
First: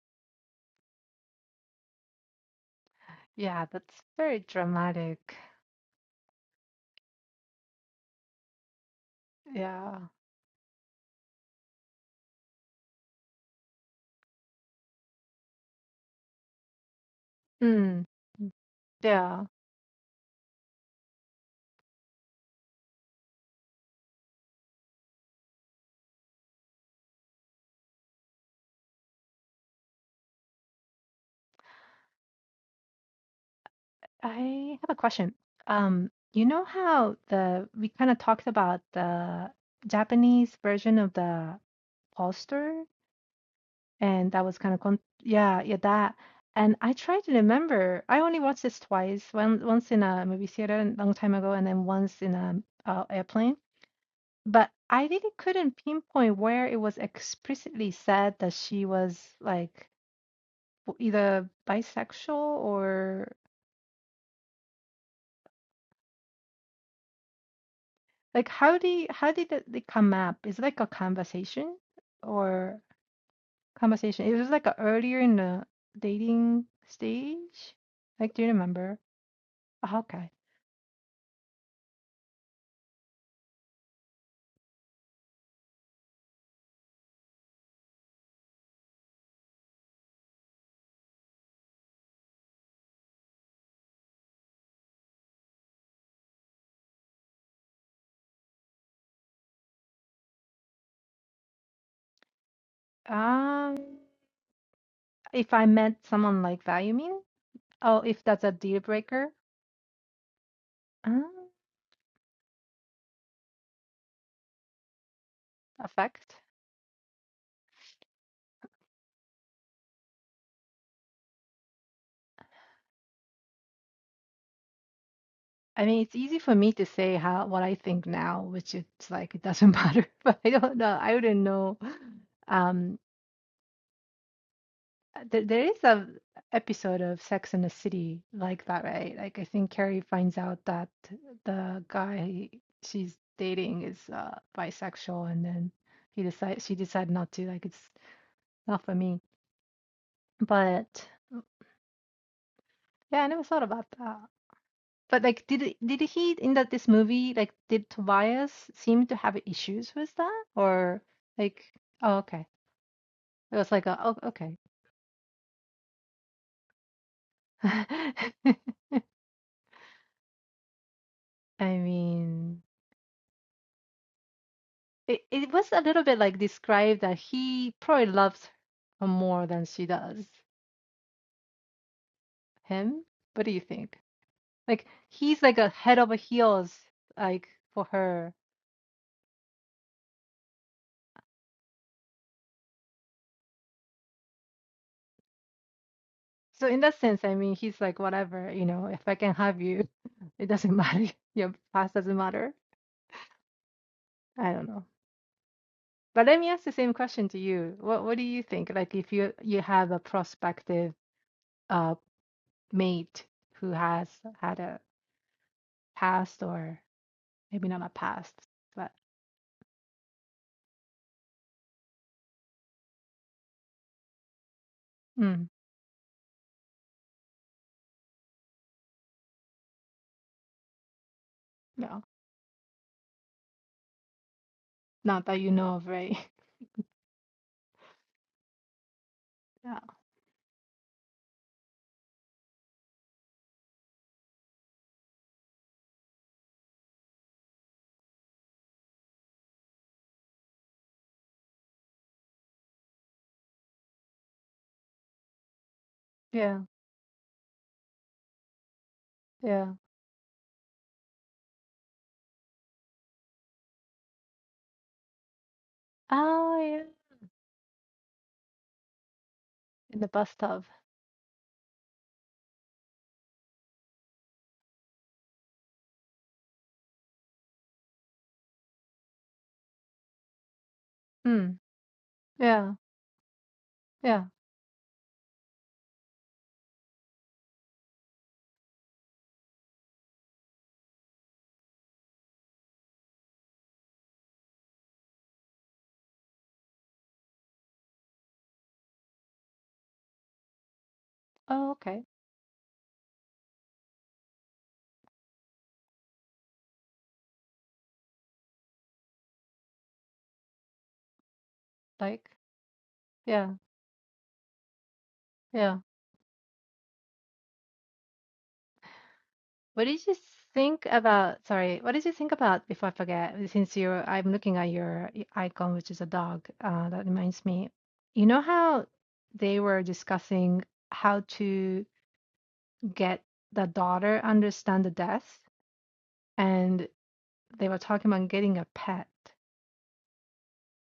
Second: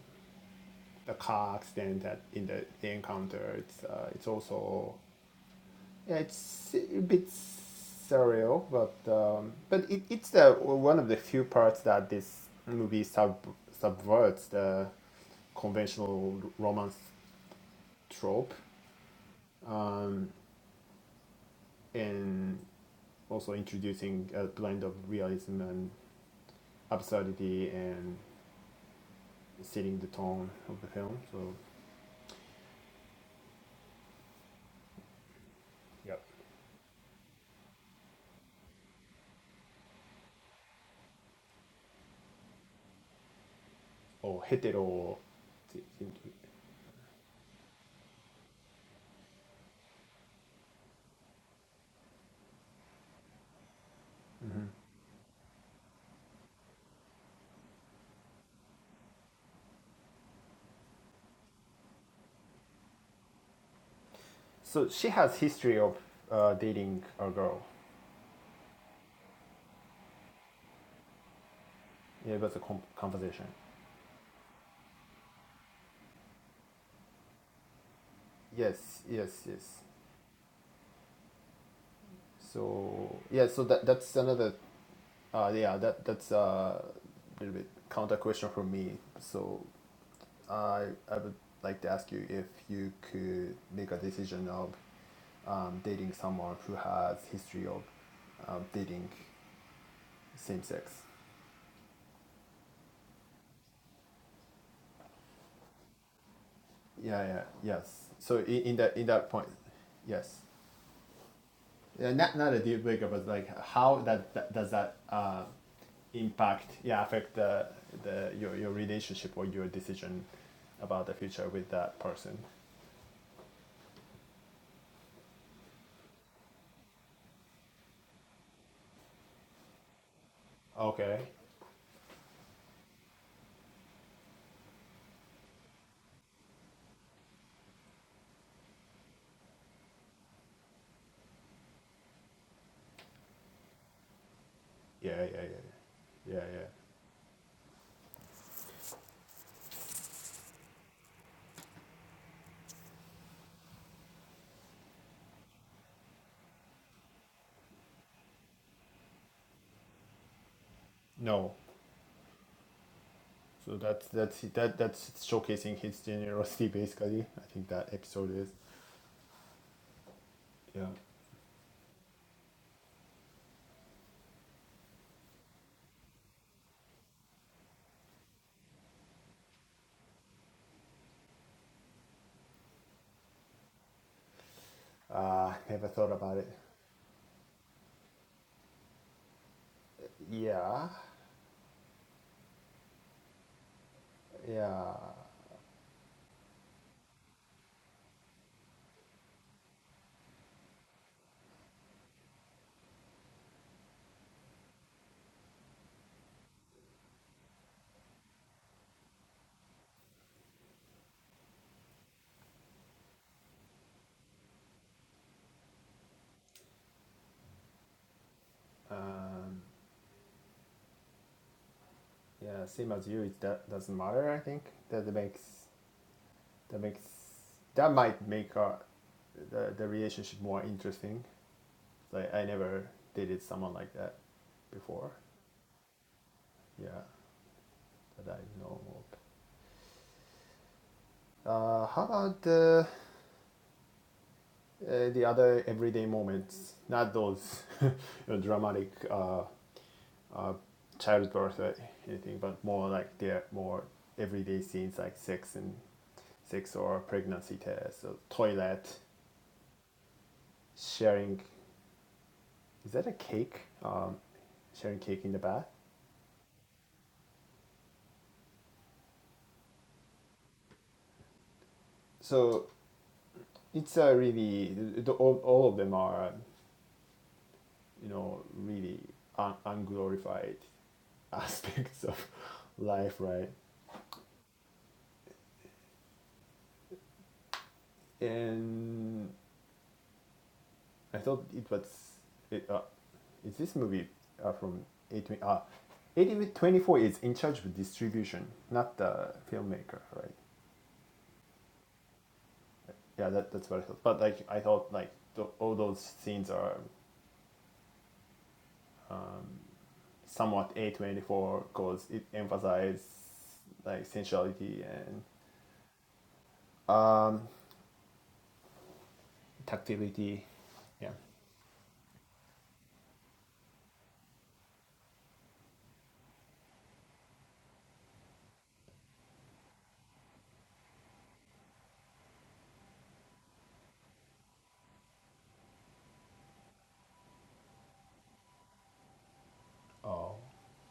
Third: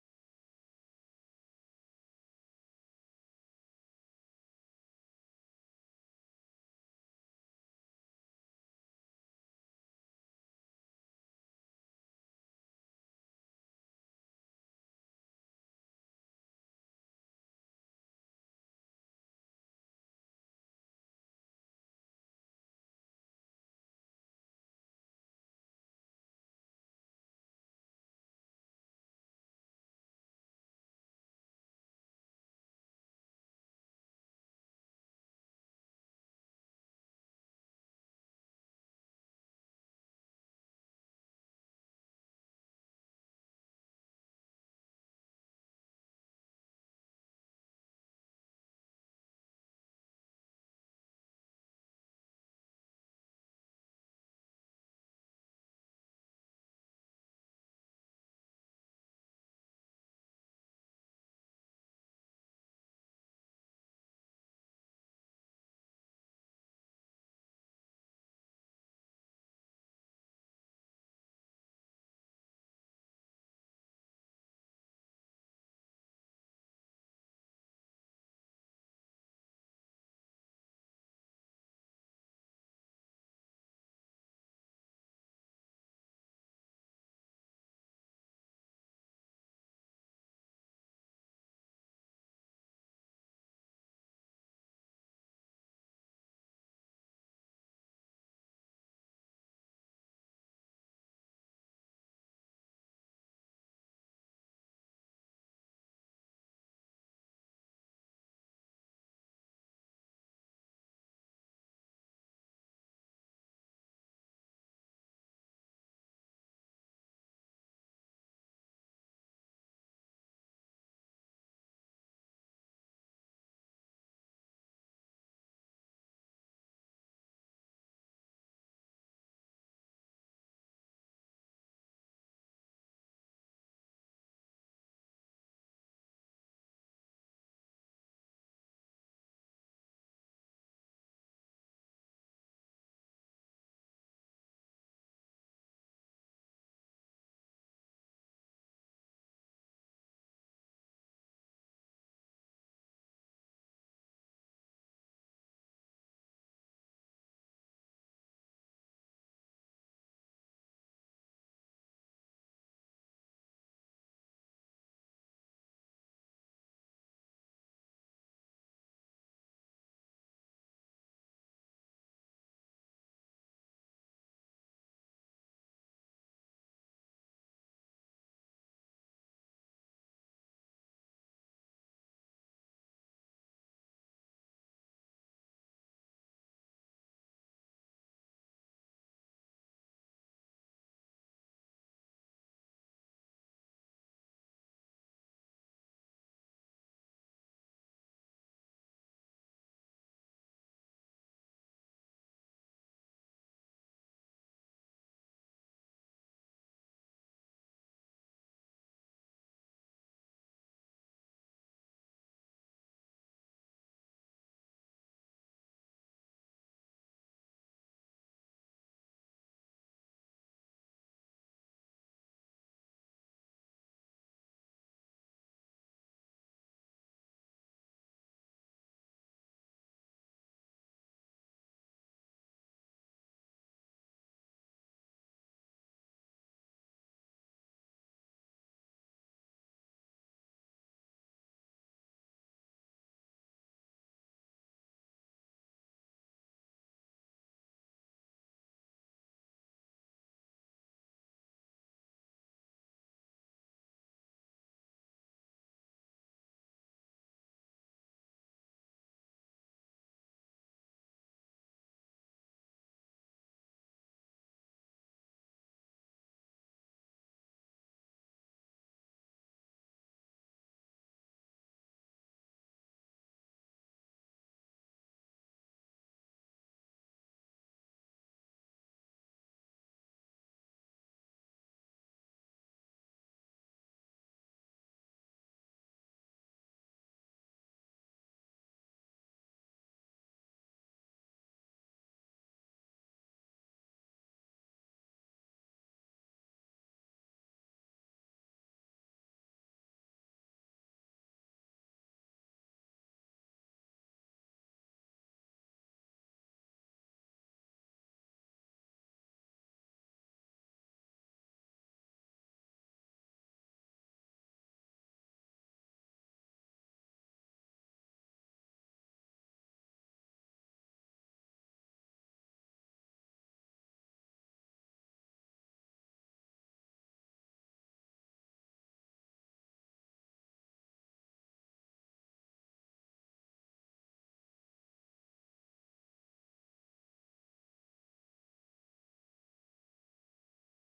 the car accident that in the, the encounter, yeah it's that's uh, it's very also dramatic Yeah, It's si, a bit surreal, but um, but yeah it, it's the one of the few parts that this movie sub, subverts the conventional romance Mm, trope, yeah. um, and also introducing a blend of realism and absurdity and setting the tone of the film. So I have a question. Um, Yep. you know how the we kind of talked about the Japanese version of the poster, and that or was kind of con hetero. yeah, yeah, si, si, that. si. And I tried to remember. I only watched this twice. One once in a movie theater a long time ago, and then once in a uh, airplane. But I really couldn't pinpoint where it was explicitly said that she was like w- either bisexual or. So she has history of uh, dating a girl. Like, how do you, how did it they come up? Is it like a conversation Yeah, that's a or com- conversation. conversation? It was like a earlier in the dating stage. Like, do you remember? yes yes yes Oh, okay. so yeah so that that's another uh yeah that that's a little bit counter question from me so i i would like to ask you if you could make a decision of um, dating someone who has history of um, dating same sex Um, if I met someone like that, you mean? yeah yeah Oh, yes if so that's a in, in deal that in breaker, that point yes um, yeah, not not a deal breaker, but like how that, that does that uh, effect. impact? Yeah, affect the the your your relationship or your decision about the future with that person. I mean, it's easy for me to say how what I think now, which it's like it doesn't [laughs] matter. But I don't know. I Okay. wouldn't know. Um. Uh, There, there is a episode of Sex in the City like that, right? Like I think Carrie finds out that the guy she's dating is uh, Yeah, bisexual, yeah, and then he yeah, yeah, decides yeah. she decided not to. Like it's not for me. But yeah, I never thought about that. But like, did did he in that this movie like did Tobias seem to have issues with that, or No, like oh okay, it was so like a, that's oh that's okay. that that's showcasing his generosity basically. I [laughs] think that episode is. Yeah. I mean. It it was a little bit like described that he probably loves her more than she does him. What do you think? Like he's Uh, like a never head thought over about it. heels like for her. Yeah, yeah, So in that sense, I mean, he's like whatever, you know, if I can have you, [laughs] it doesn't matter. [laughs] Your past doesn't matter. I don't know. But let me ask the same question to you. What what do you think? Like if you you have a prospective uh mate who has had a past or maybe not a past, but um, yeah. Same as you, it that doesn't matter. I think that hmm. makes that makes that might make our the, the relationship more interesting Yeah, like i never dated someone like that before not that you know of, right? [laughs] yeah that i know of Yeah, uh, how about the uh, the other everyday moments not those [laughs] you know, dramatic uh, uh, childbirth or anything but more like they're more everyday scenes like sex and yeah, sex or pregnancy test or toilet yeah. sharing is that a cake um, sharing cake in the bath Oh, yeah. In the bus tub. so it's a really all, all of them are you know really un- unglorified [laughs] Hmm. aspects of Yeah, life right yeah. and i thought it was it, uh, is this movie uh, from 18 twenty-four? uh, eighteen 24 is in charge of distribution not the filmmaker right Oh, okay. yeah that, that's what i thought but like i thought like the, all those scenes are somewhat a24 because it Like, emphasizes yeah, like sensuality and yeah. What did you tactility. think Yeah. about? Sorry, what did you think about before I forget? Since you're, I'm looking at your i- icon, which is a dog. Uh, that reminds me. You know how they were discussing how to get the daughter understand the death, and they were talking about getting a pet. Oh,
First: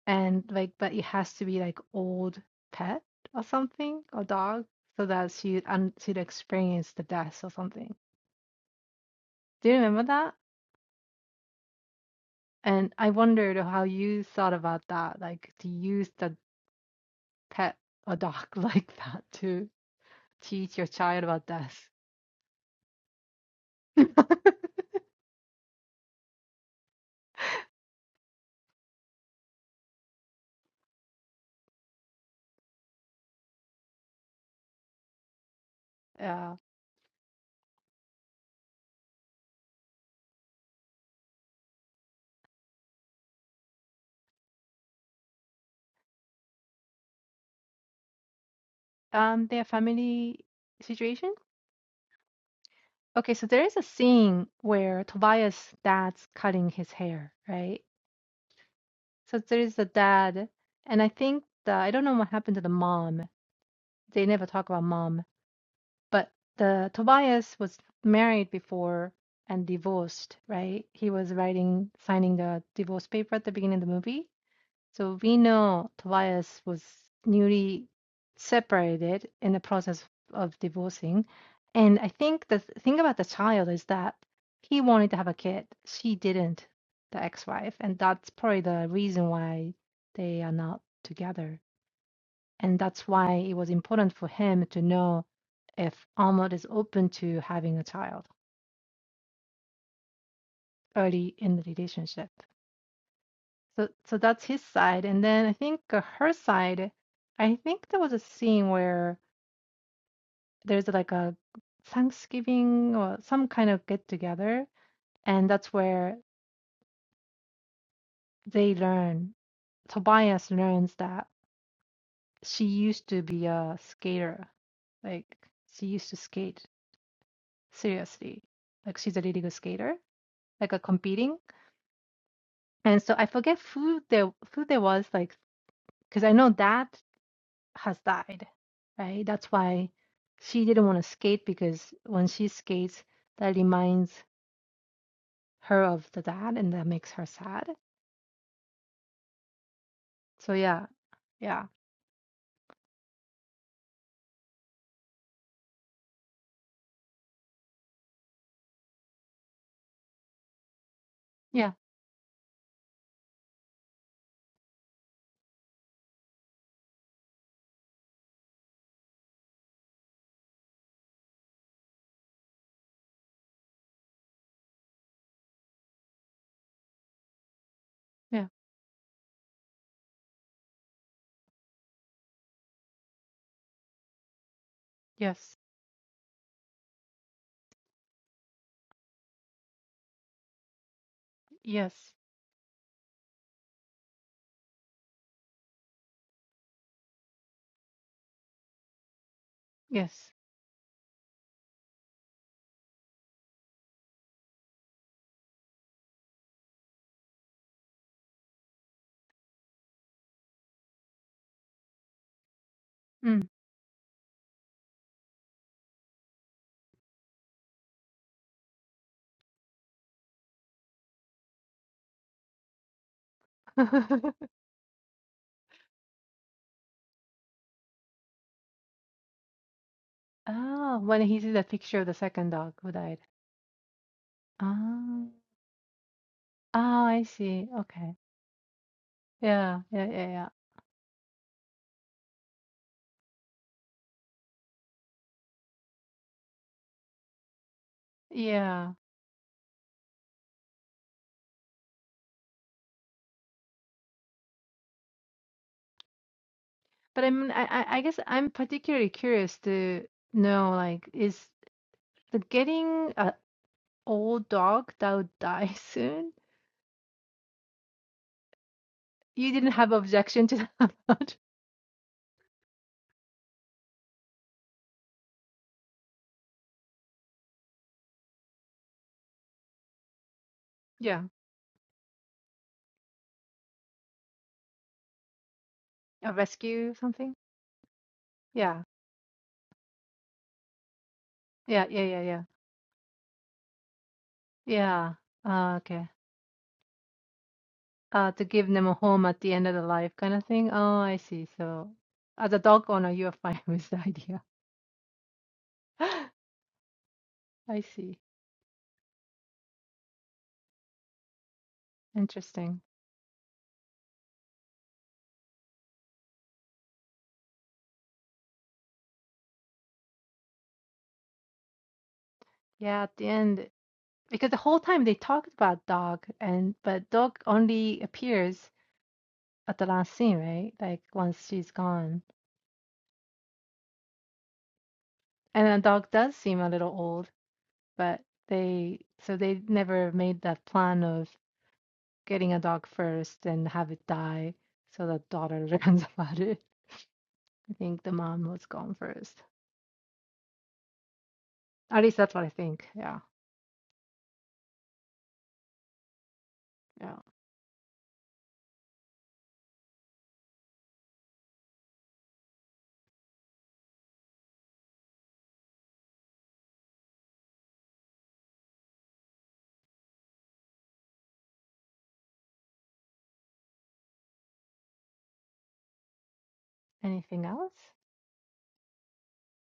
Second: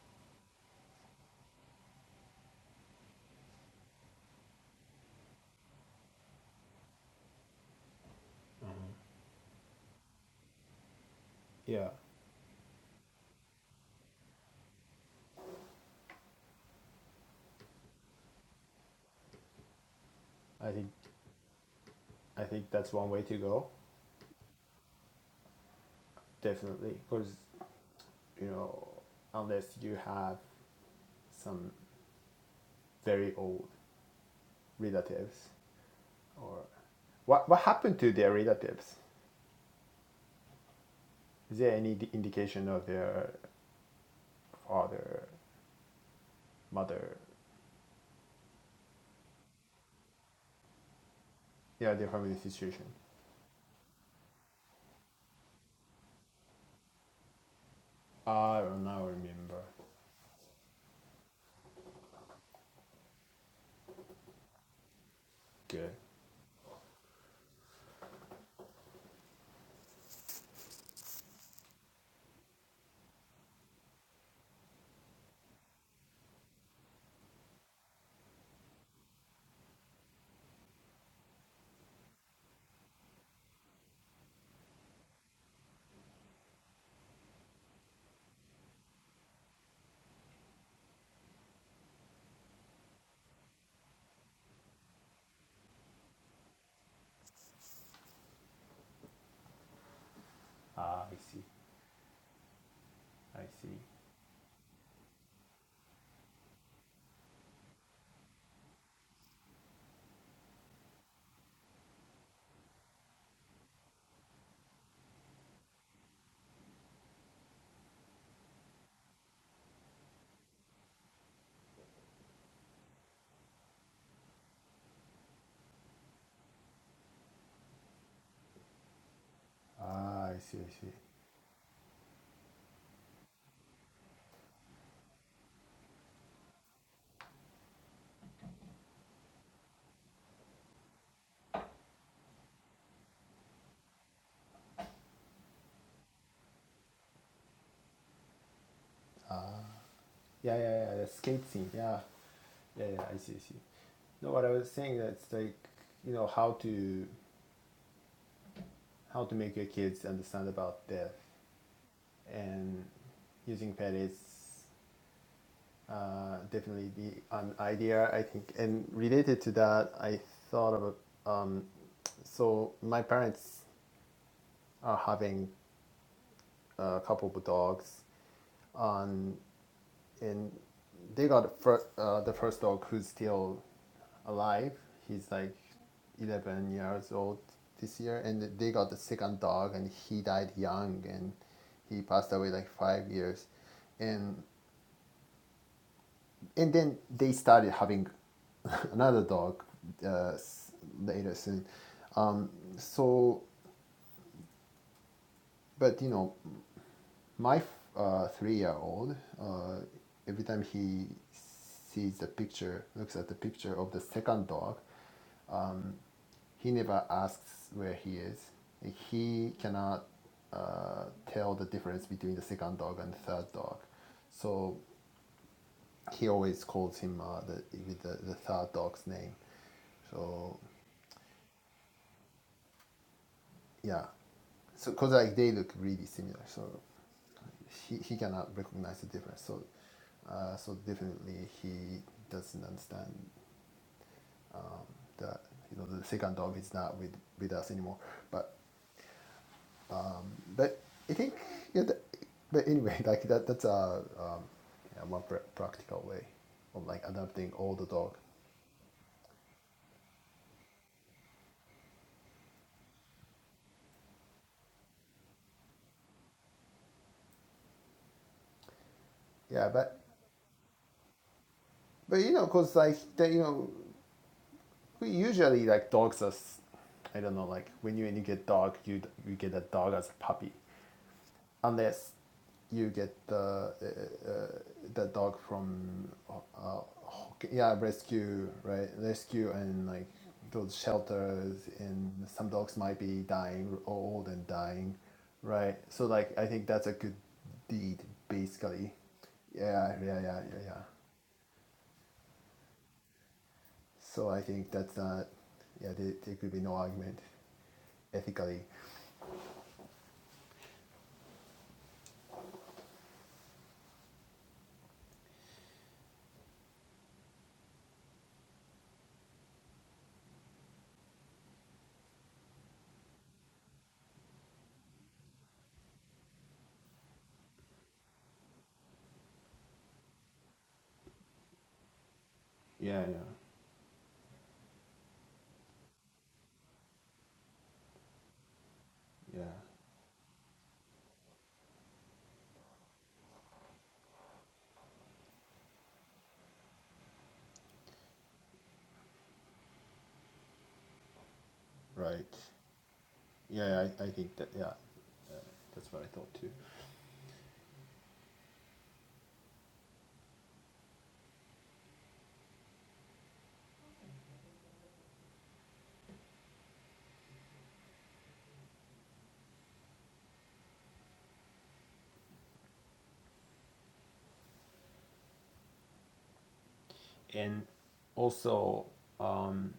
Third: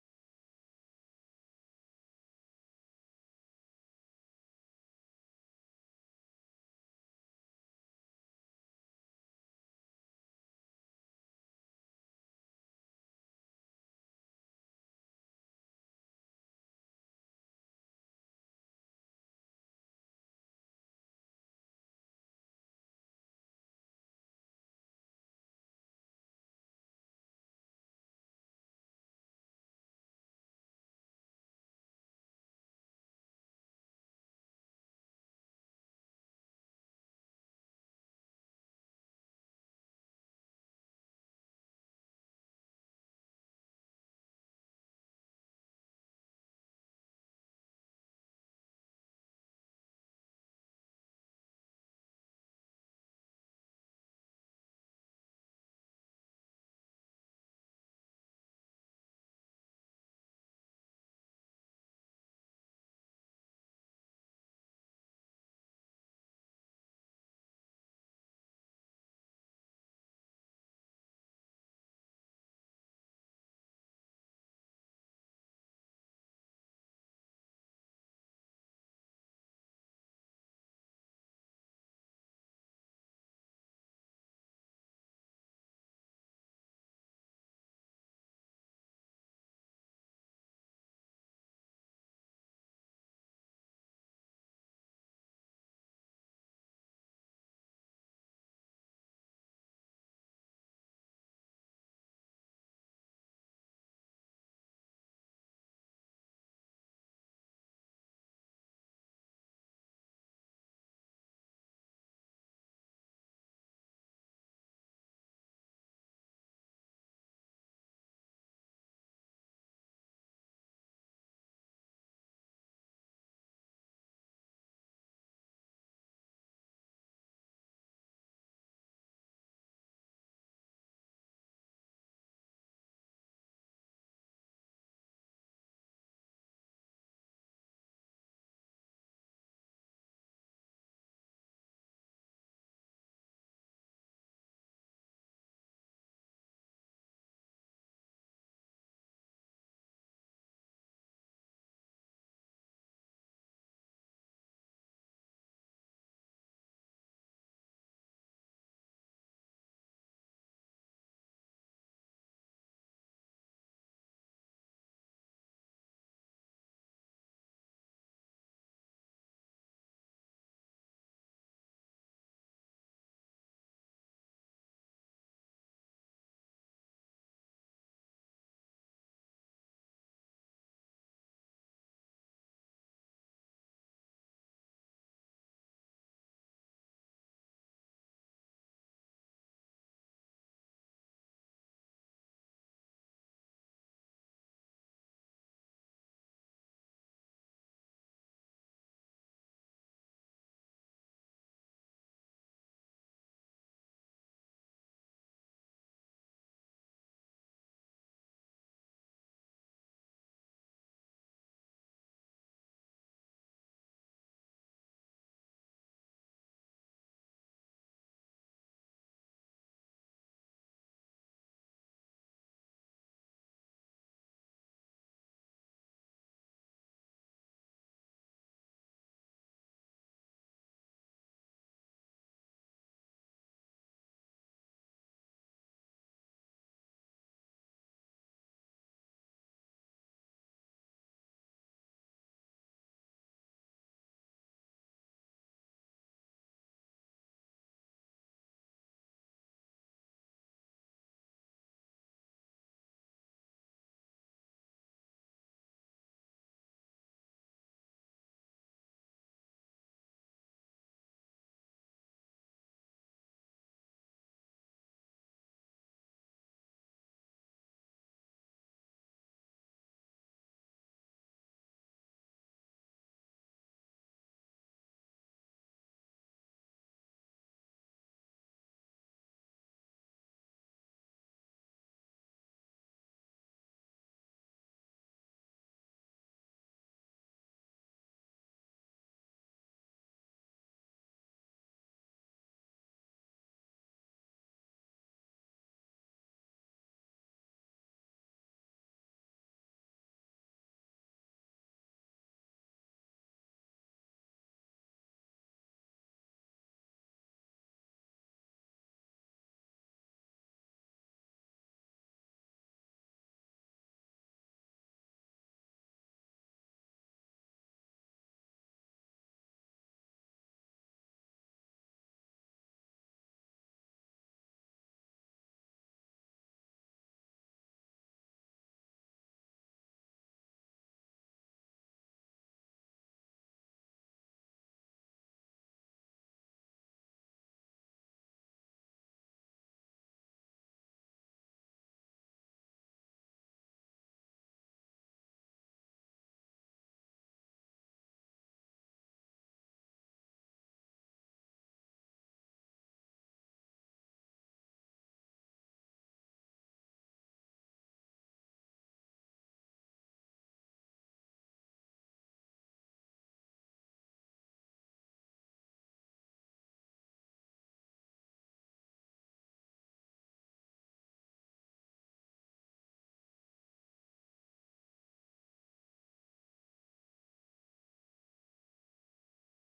and like but it has to be like old pet or something or dog so that she and she'd experience the death or something Mm-hmm. do you remember that Yeah. and i wondered how you thought about that like to use the pet or dog [laughs] like that to I teach think your child about death I think that's one way to go. [laughs] Definitely, because you know, unless you have some very old relatives, yeah or what what happened to their relatives? Is there any indication of their father, mother, um their family situation yeah, their family situation? okay so there is a scene where tobias dad's cutting his hair right I don't now So there remember. is the dad, and I think the I don't know what happened to the mom. They never talk about mom, Good. but the Tobias was married before and divorced, right? He was writing, signing the divorce paper at the beginning of the movie. So we know Tobias was newly separated in the process of divorcing. And I think the thing about the child is that he wanted to have a kid. She didn't, the ex-wife. And that's probably the reason why they are not together. And that's why it was important for him to know if Ahmad is open to having a child Ah, I early see. in the relationship. I see. So so that's his side. And then I think uh, her side, I think there was a scene where there's like a Thanksgiving or some kind of get together, and that's where they learn, Tobias learns that she used to be a skater. Like she used to skate seriously. Like she's a really good skater, Ah, I see. I like a see. competing. And so I forget who there who there was like because I know that has died, right? That's why she didn't want to skate because when she skates, that reminds her of the dad and that makes her sad. So Yeah, yeah, yeah, yeah. The skate yeah, scene. Yeah, Yeah, yeah, I see, I see. No, what I was saying that's like you know how to how to make your kids understand about death yeah, and using pet is uh, definitely the an idea I think. And related to that, I thought of a- um, so my parents are having a couple of dogs yeah, on and they got the first uh, the first dog who's still alive. He's like yes, eleven years old this year, and they got the second dog, and he died young, and yes, he passed away like five years, and and then they started having [laughs] another dog yes. uh, later soon. Um, so, but you know, my uh, three-year-old uh, every time he sees the picture looks at the Mm. picture of the second dog he never asks where he is Like, he cannot uh, tell the difference between the second dog and the third dog [laughs] so he always calls him uh, the, with the, the third dog's name so Ah, when he sees the picture of the second dog who died. yeah so because Ah, like they look really similar so ah, I see. he, Okay. he cannot recognize the difference. So, Yeah, yeah, yeah, yeah. uh, so definitely he doesn't understand that you know the second dog is not with with us anymore. But Yeah. but I think yeah. That, but anyway, [laughs] like that that's a um, yeah, one pr- practical way of like But I mean, adopting I, older I I dog. guess I'm particularly curious to know, like, is the getting a, Old dog that would die [laughs] soon? You Yeah, didn't have but objection to that [laughs] much? but you know, cause like they, you know, we usually like dogs as I don't know, like when you when you get dog, you you get a dog as a puppy Yeah. unless you get the uh, uh, the dog from A uh, rescue something? yeah rescue Yeah. right rescue and like those shelters Yeah, yeah, and yeah, yeah. some dogs might be dying old and dying Yeah. Uh, right so okay. like i think that's a good deed Uh, to give them basically a home at the end of the yeah life yeah kind yeah of yeah thing. yeah Oh, I see. So as a dog owner, you're fine [laughs] with the so i idea. think that's not [gasps] yeah [laughs] there, there I could be no argument see. ethically Interesting. Yeah, at the end, because the whole time they talked about dog and but dog only appears at the last scene, right? Like once she's gone. yeah yeah And the dog does seem a little old. but they so yeah they never made that plan of getting a dog first and have it die so that daughter [laughs] learns about it. I think the mom was gone first. At least that's right what I think. Yeah. yeah i, I think that yeah that's what i thought too Yeah. Anything and else? also um,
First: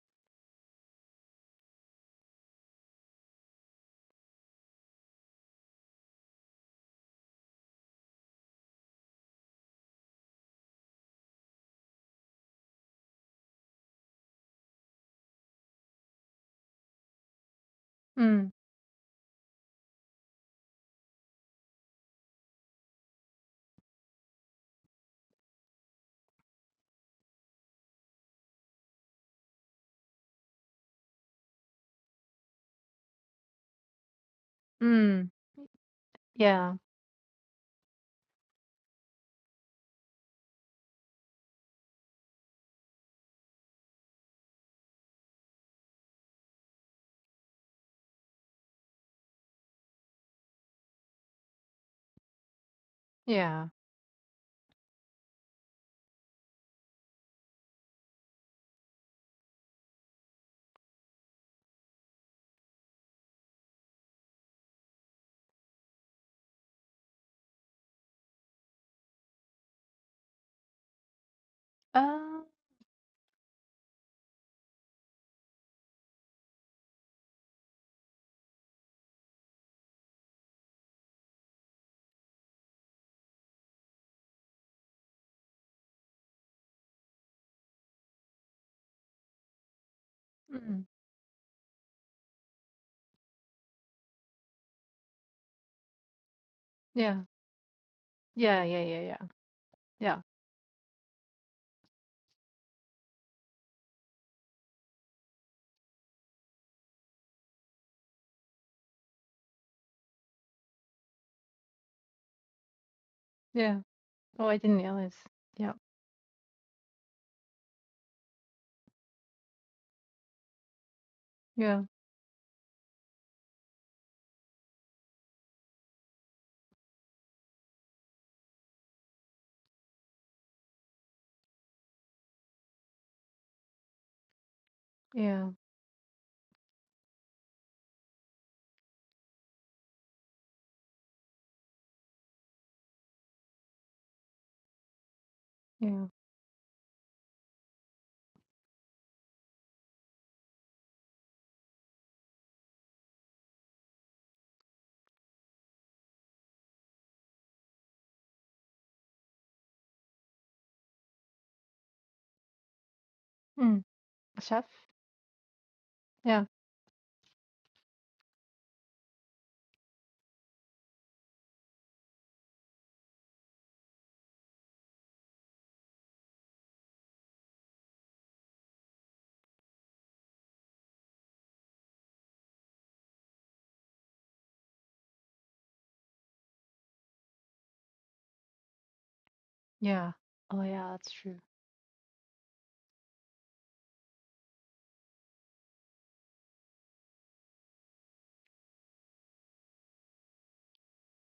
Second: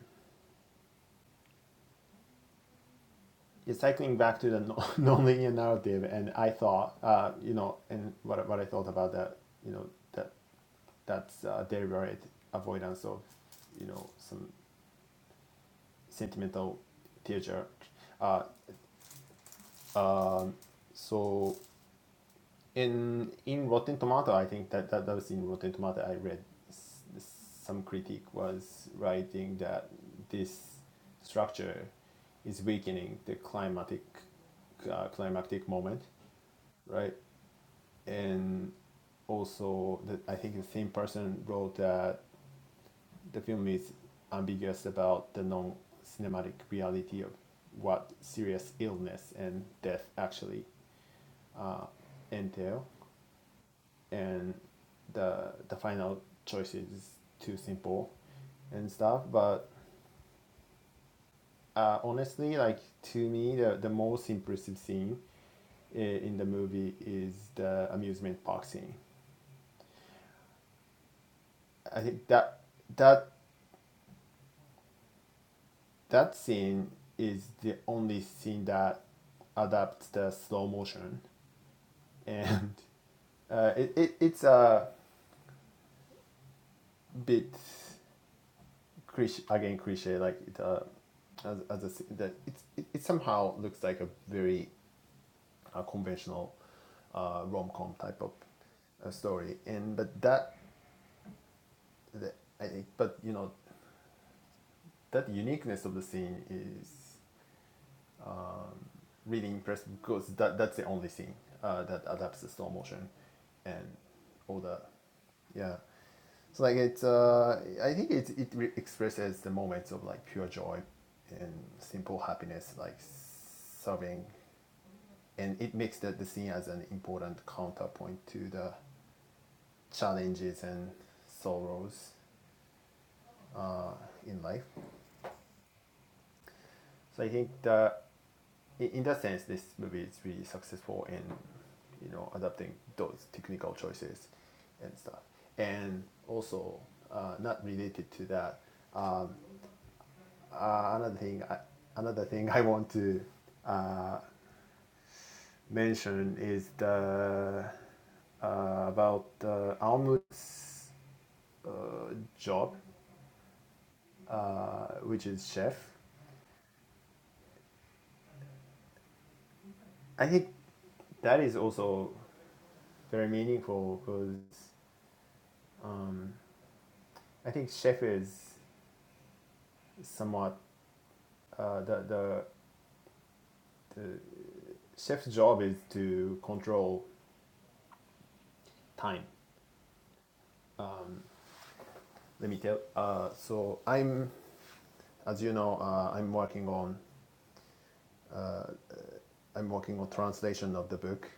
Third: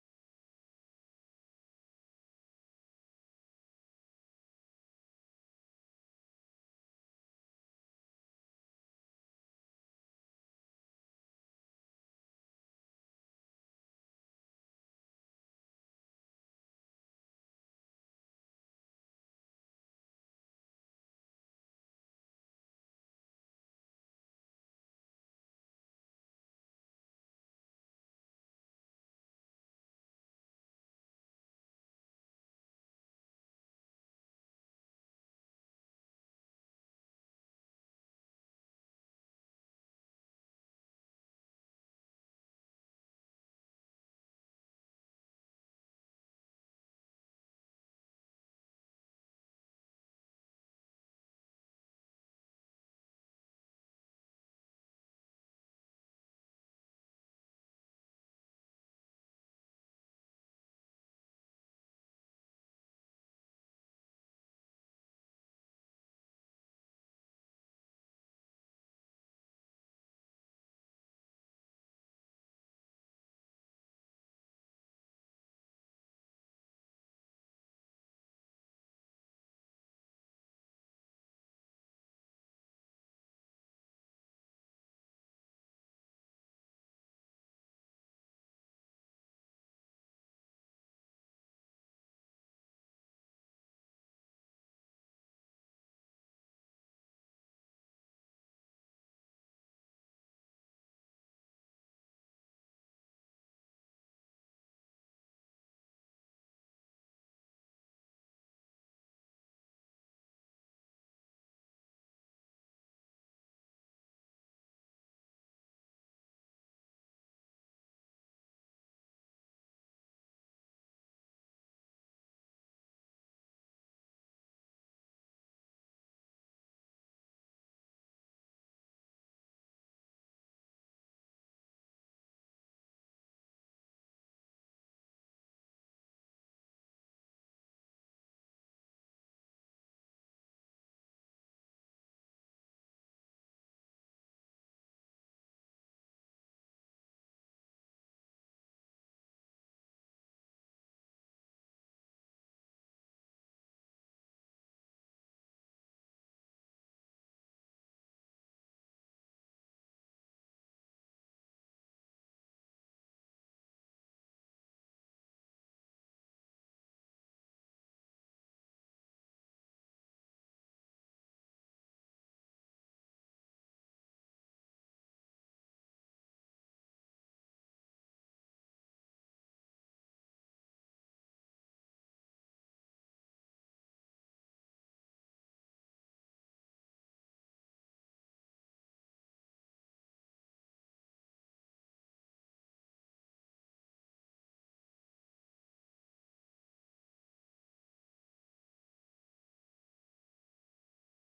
it's cycling back to the no- [laughs] nonlinear narrative. And I thought, uh, you know, and what, what I thought about that, you know, that that's uh, deliberate avoidance of, you know, some sentimental teacher. Uh, Mm. um, so in in Rotten Tomato, I think that that, that was in Rotten Tomato. I read s- some critic was writing that this structure is weakening the climatic uh, Mm. climactic moment, Yeah. right? And also, the, I think the same person wrote that the film is ambiguous about the non-cinematic reality of what serious illness and death actually uh, entail Yeah. and the the final choice is too simple and stuff. But uh, honestly, like to me, the the most impressive scene in the movie is the amusement park scene. I think Uh, that that that scene is the only scene that adapts the slow motion [laughs] and uh, it, it, it's a bit cliche, again cliche like it, uh, mm. as, as a, that it's, it, it somehow looks like a very a conventional Yeah. uh, rom-com type of Yeah. Yeah. Yeah. uh, Yeah. story. And but Yeah. that, the, I but you know, that uniqueness of the scene is really impressive because that that's the only scene uh, that adapts the slow motion, Yeah. and Oh, I all didn't the realize. Yeah. yeah. So like it's uh, I think it it re- expresses the moments of like pure joy and Yeah. simple happiness, like serving, and it makes that the scene as an important counterpoint to the challenges and sorrows uh, in life. Yeah. So I think that in, that sense, this movie is really successful in you know adapting those technical choices and stuff. And Yeah. also, uh, not related to that, um, uh, another thing, I, another thing I want to uh, mention is the uh, about uh, Almut's uh, job, Mm. Chef? uh, which is chef Yeah. I think that is also very meaningful because um, I think chef is somewhat uh, the the chef's job is to control time. Yeah. Oh, yeah. That's true. Let me tell. Uh, so I'm, as you know, uh, I'm working on uh, I'm working on translation of the book,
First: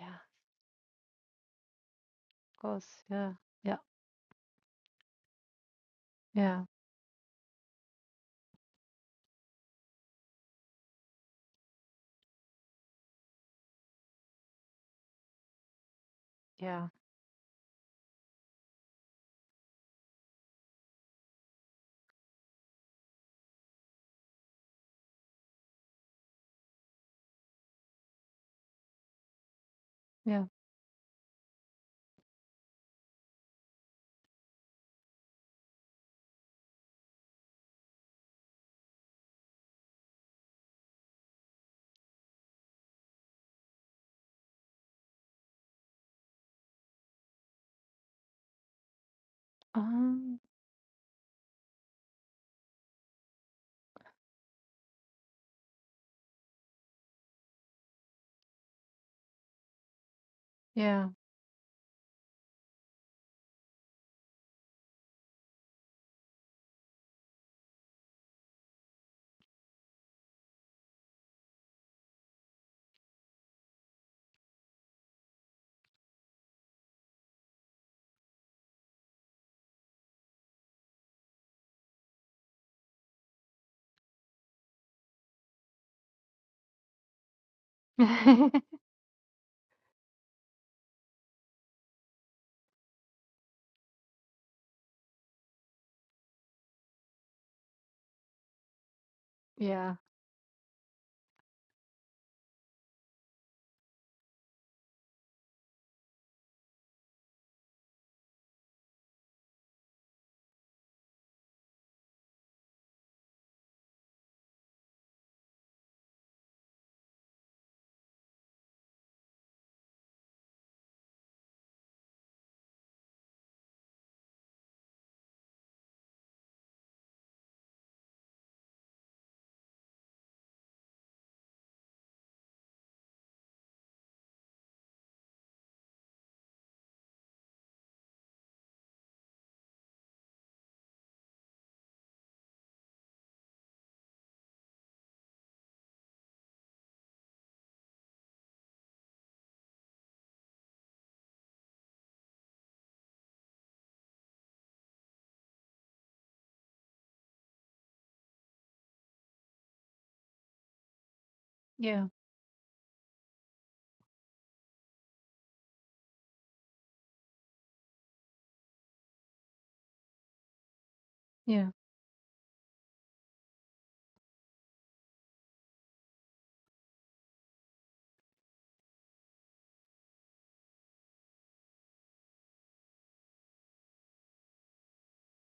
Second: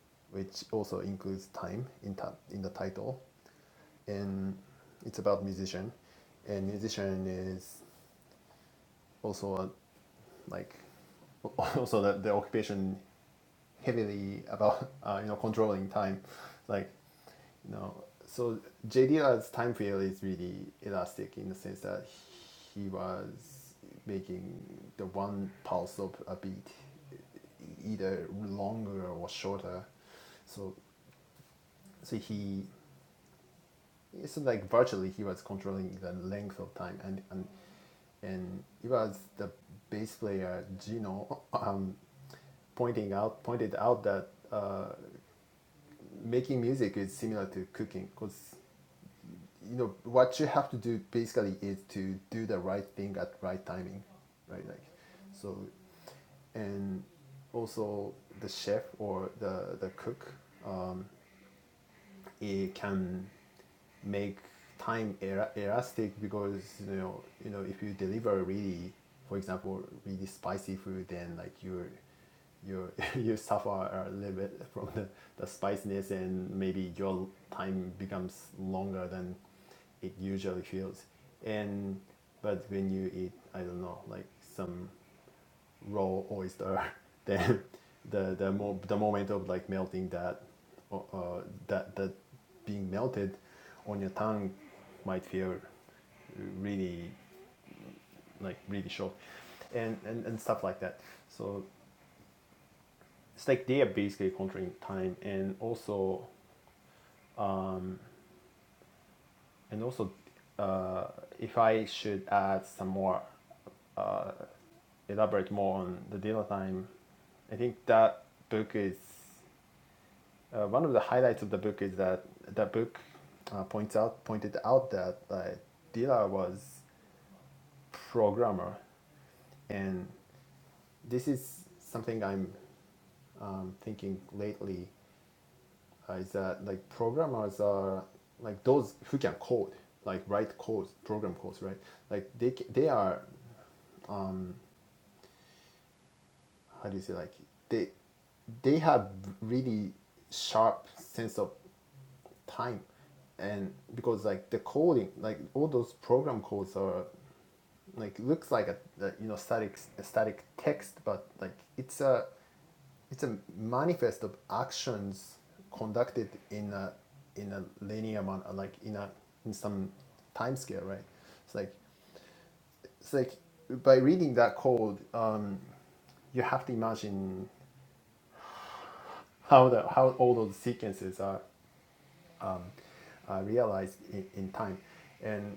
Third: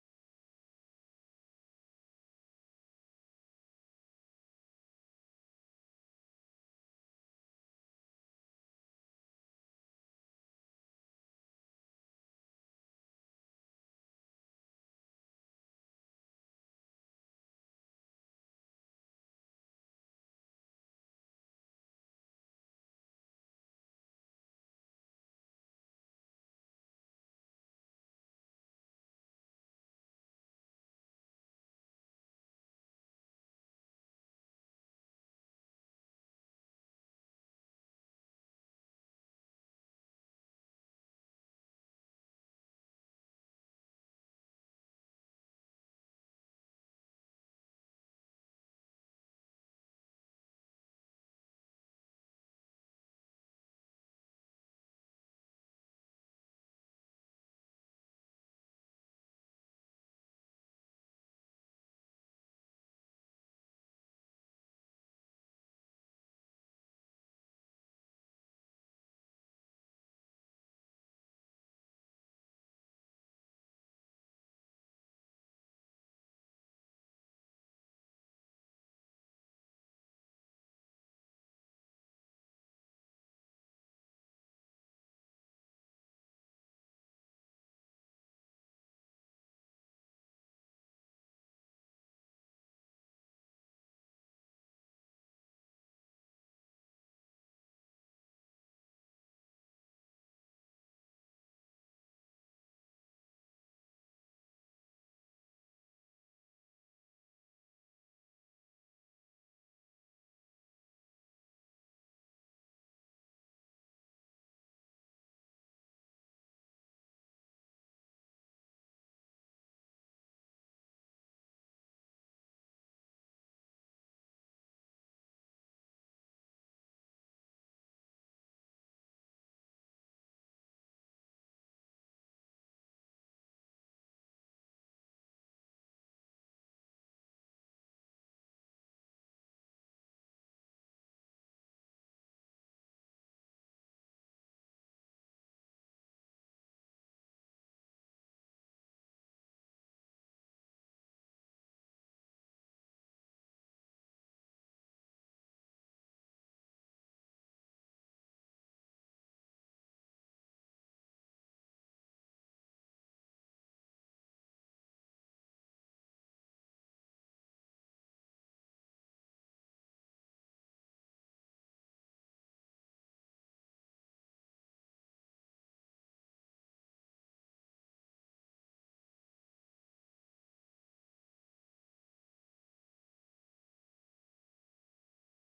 Yeah. which also includes time in ta- Of in the course. title, Yeah. Yeah. and it's about musician, Yeah, and musician is also uh, like [laughs] also the, the occupation heavily about [laughs] uh, you know controlling time yeah, like you know so J D JDR's time period is really elastic in the sense that he was making the one pulse of a beat e-, either longer or shorter yeah. so so he so like virtually he was controlling the length of time and and and it was the bass player Gino [laughs] um, pointing out pointed out that uh, making music is similar to cooking because you know Um, what you have to do basically is to do the right thing at right timing right like so and also the chef or the the cook yeah. it can make time el- elastic because you know you know if you deliver really for example really spicy food then like you you [laughs] you suffer a little bit from the, the spiciness and maybe your time becomes longer than it usually feels and but when you eat i don't know like some raw oyster, [laughs] then the the [laughs] mo- the moment of like melting that uh, uh, that that being melted on your tongue might feel really like really short Yeah, and, and and stuff like that so it's like they are basically controlling time and also and also uh, if i should add some more uh, elaborate more on the dinner time i think that book is uh, one of the highlights of the book is that the book uh, points out pointed out that uh, Dila was programmer, and this is something I'm um, thinking lately uh, is that like programmers are like those who can code, like write codes, program codes, right? Like they they are how do you say like they they have really sharp sense of time and because like the coding like all those program codes are like looks like a, a you know static a static text but like it's yeah, a it's a manifest of actions conducted in a in a linear amount like in a in some time scale right it's yeah, like it's like by reading that code um you have to imagine how the how all those sequences are uh, realized in, in time and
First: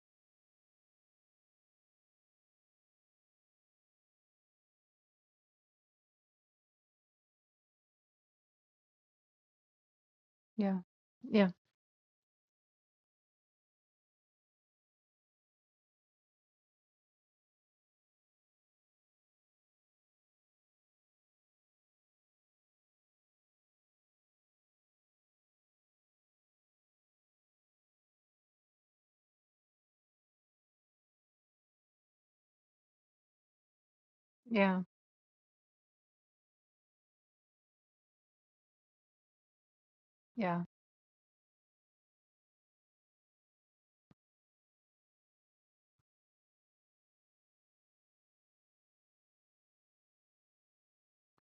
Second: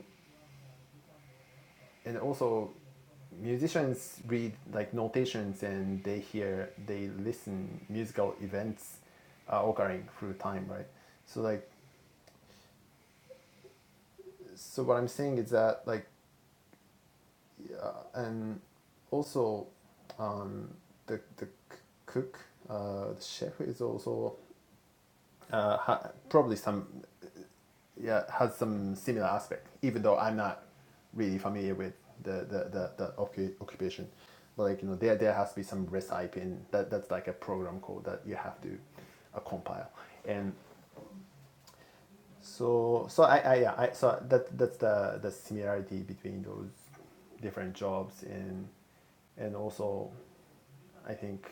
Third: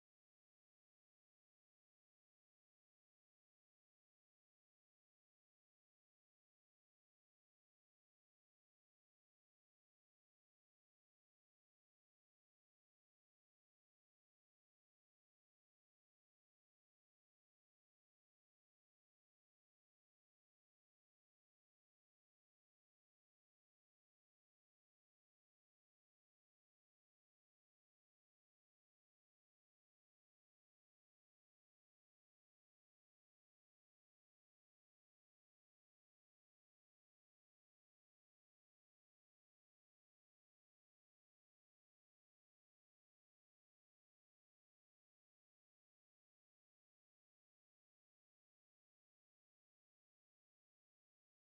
and also musicians read like notations and they hear they listen musical events uh, occurring through time yeah, right so yeah, like so what i'm saying is that like uh, and also um, the the cook uh, the chef is also uh, ha- probably some yeah, has some similar aspect, even though I'm not really familiar with the the, the, the occu- occupation. But like yeah, you know, there there has to be some recipe in that that's like a program code that you have to uh, compile. And yeah, so so I, I yeah I so that that's the the similarity between those different jobs and and also I think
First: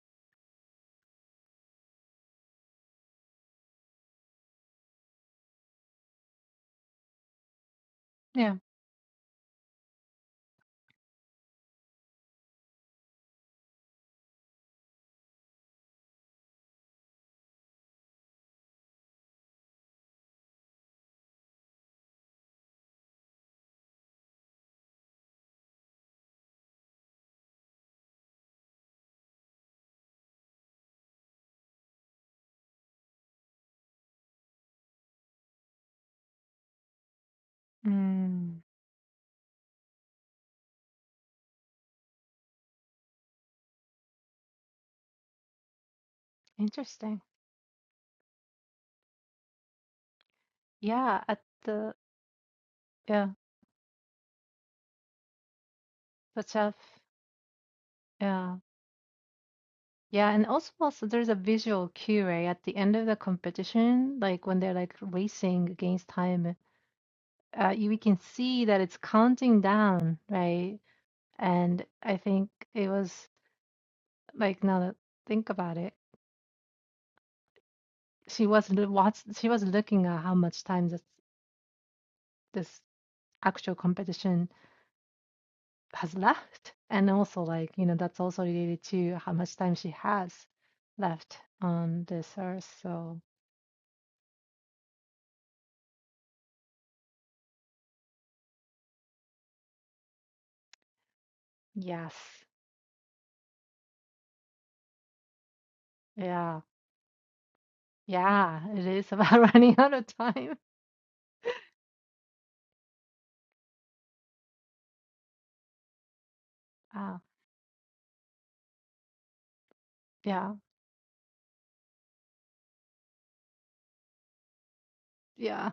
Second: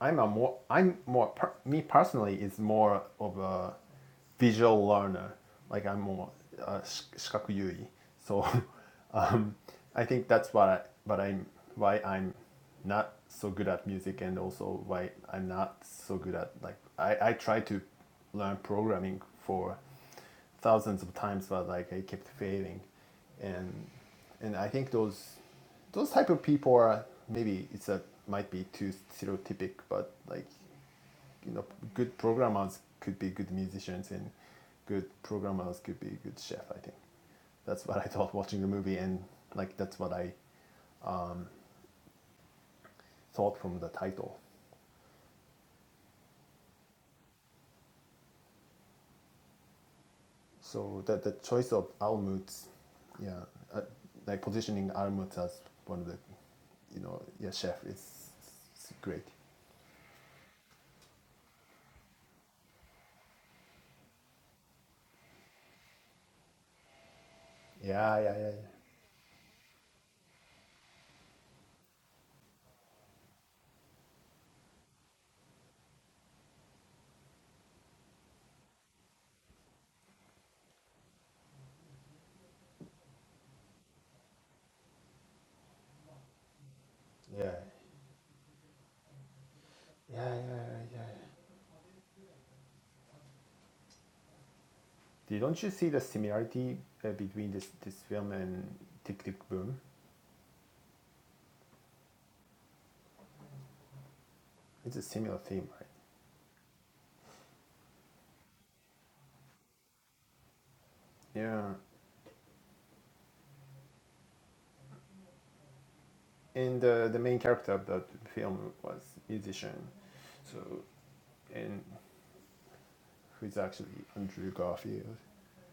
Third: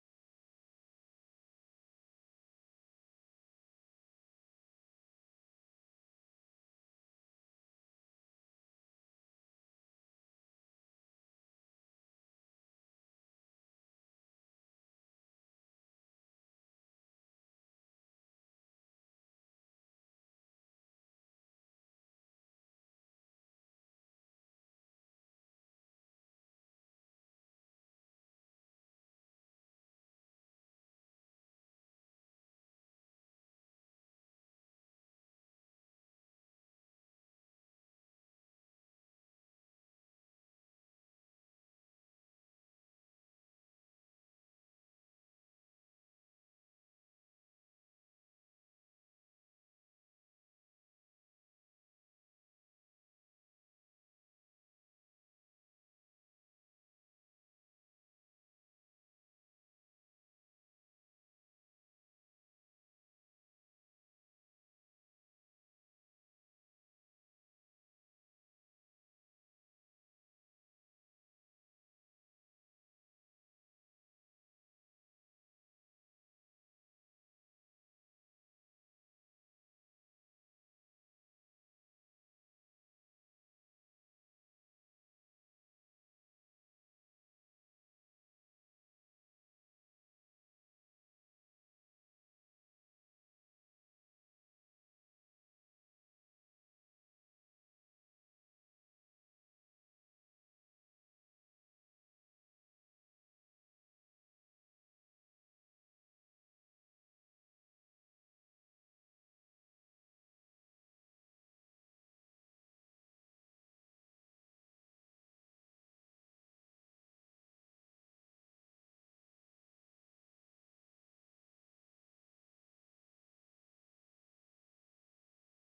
I'm a more I'm more per, me personally is more of a visual learner. Like I'm more uh, shik- shikaku yui. So yeah. [laughs] um, I think that's what I, but I'm why I'm not so good at music and also why I'm not so good at like I, I try to learn programming for thousands of times, but like I kept failing, and and I think those those type of people are maybe it's a might be too stereotypic, but like you know, good programmers could be good musicians, and good programmers could be good chef. I think that's what I thought watching Mm, the movie, and like that's what I thought from the title. interesting. So Yeah, that the at choice of the Almut, yeah, yeah, uh, like positioning Almut as one of the, the chef. you know, yeah, chef is, Yeah. is great. Yeah, and also also there's a visual cue, right? At the end of the competition, like when they're like racing against time, uh you, we can Yeah, yeah, yeah, see that it's counting down, right? And I think it was like now that think about it. she was l- what's she was looking at how much time this this actual competition has left and also yeah, yeah, like you know that's also related to how much time she has yeah, yeah, yeah. yeah. left on this earth so Do- Don't you see the similarity uh, between this this film and Tick Tick Boom? yes It's a similar theme, right? yeah yeah it is about [laughs] running out of time Yeah, and uh, uh, the main character of that film was musician, yeah so and who's actually Andrew Garfield. yeah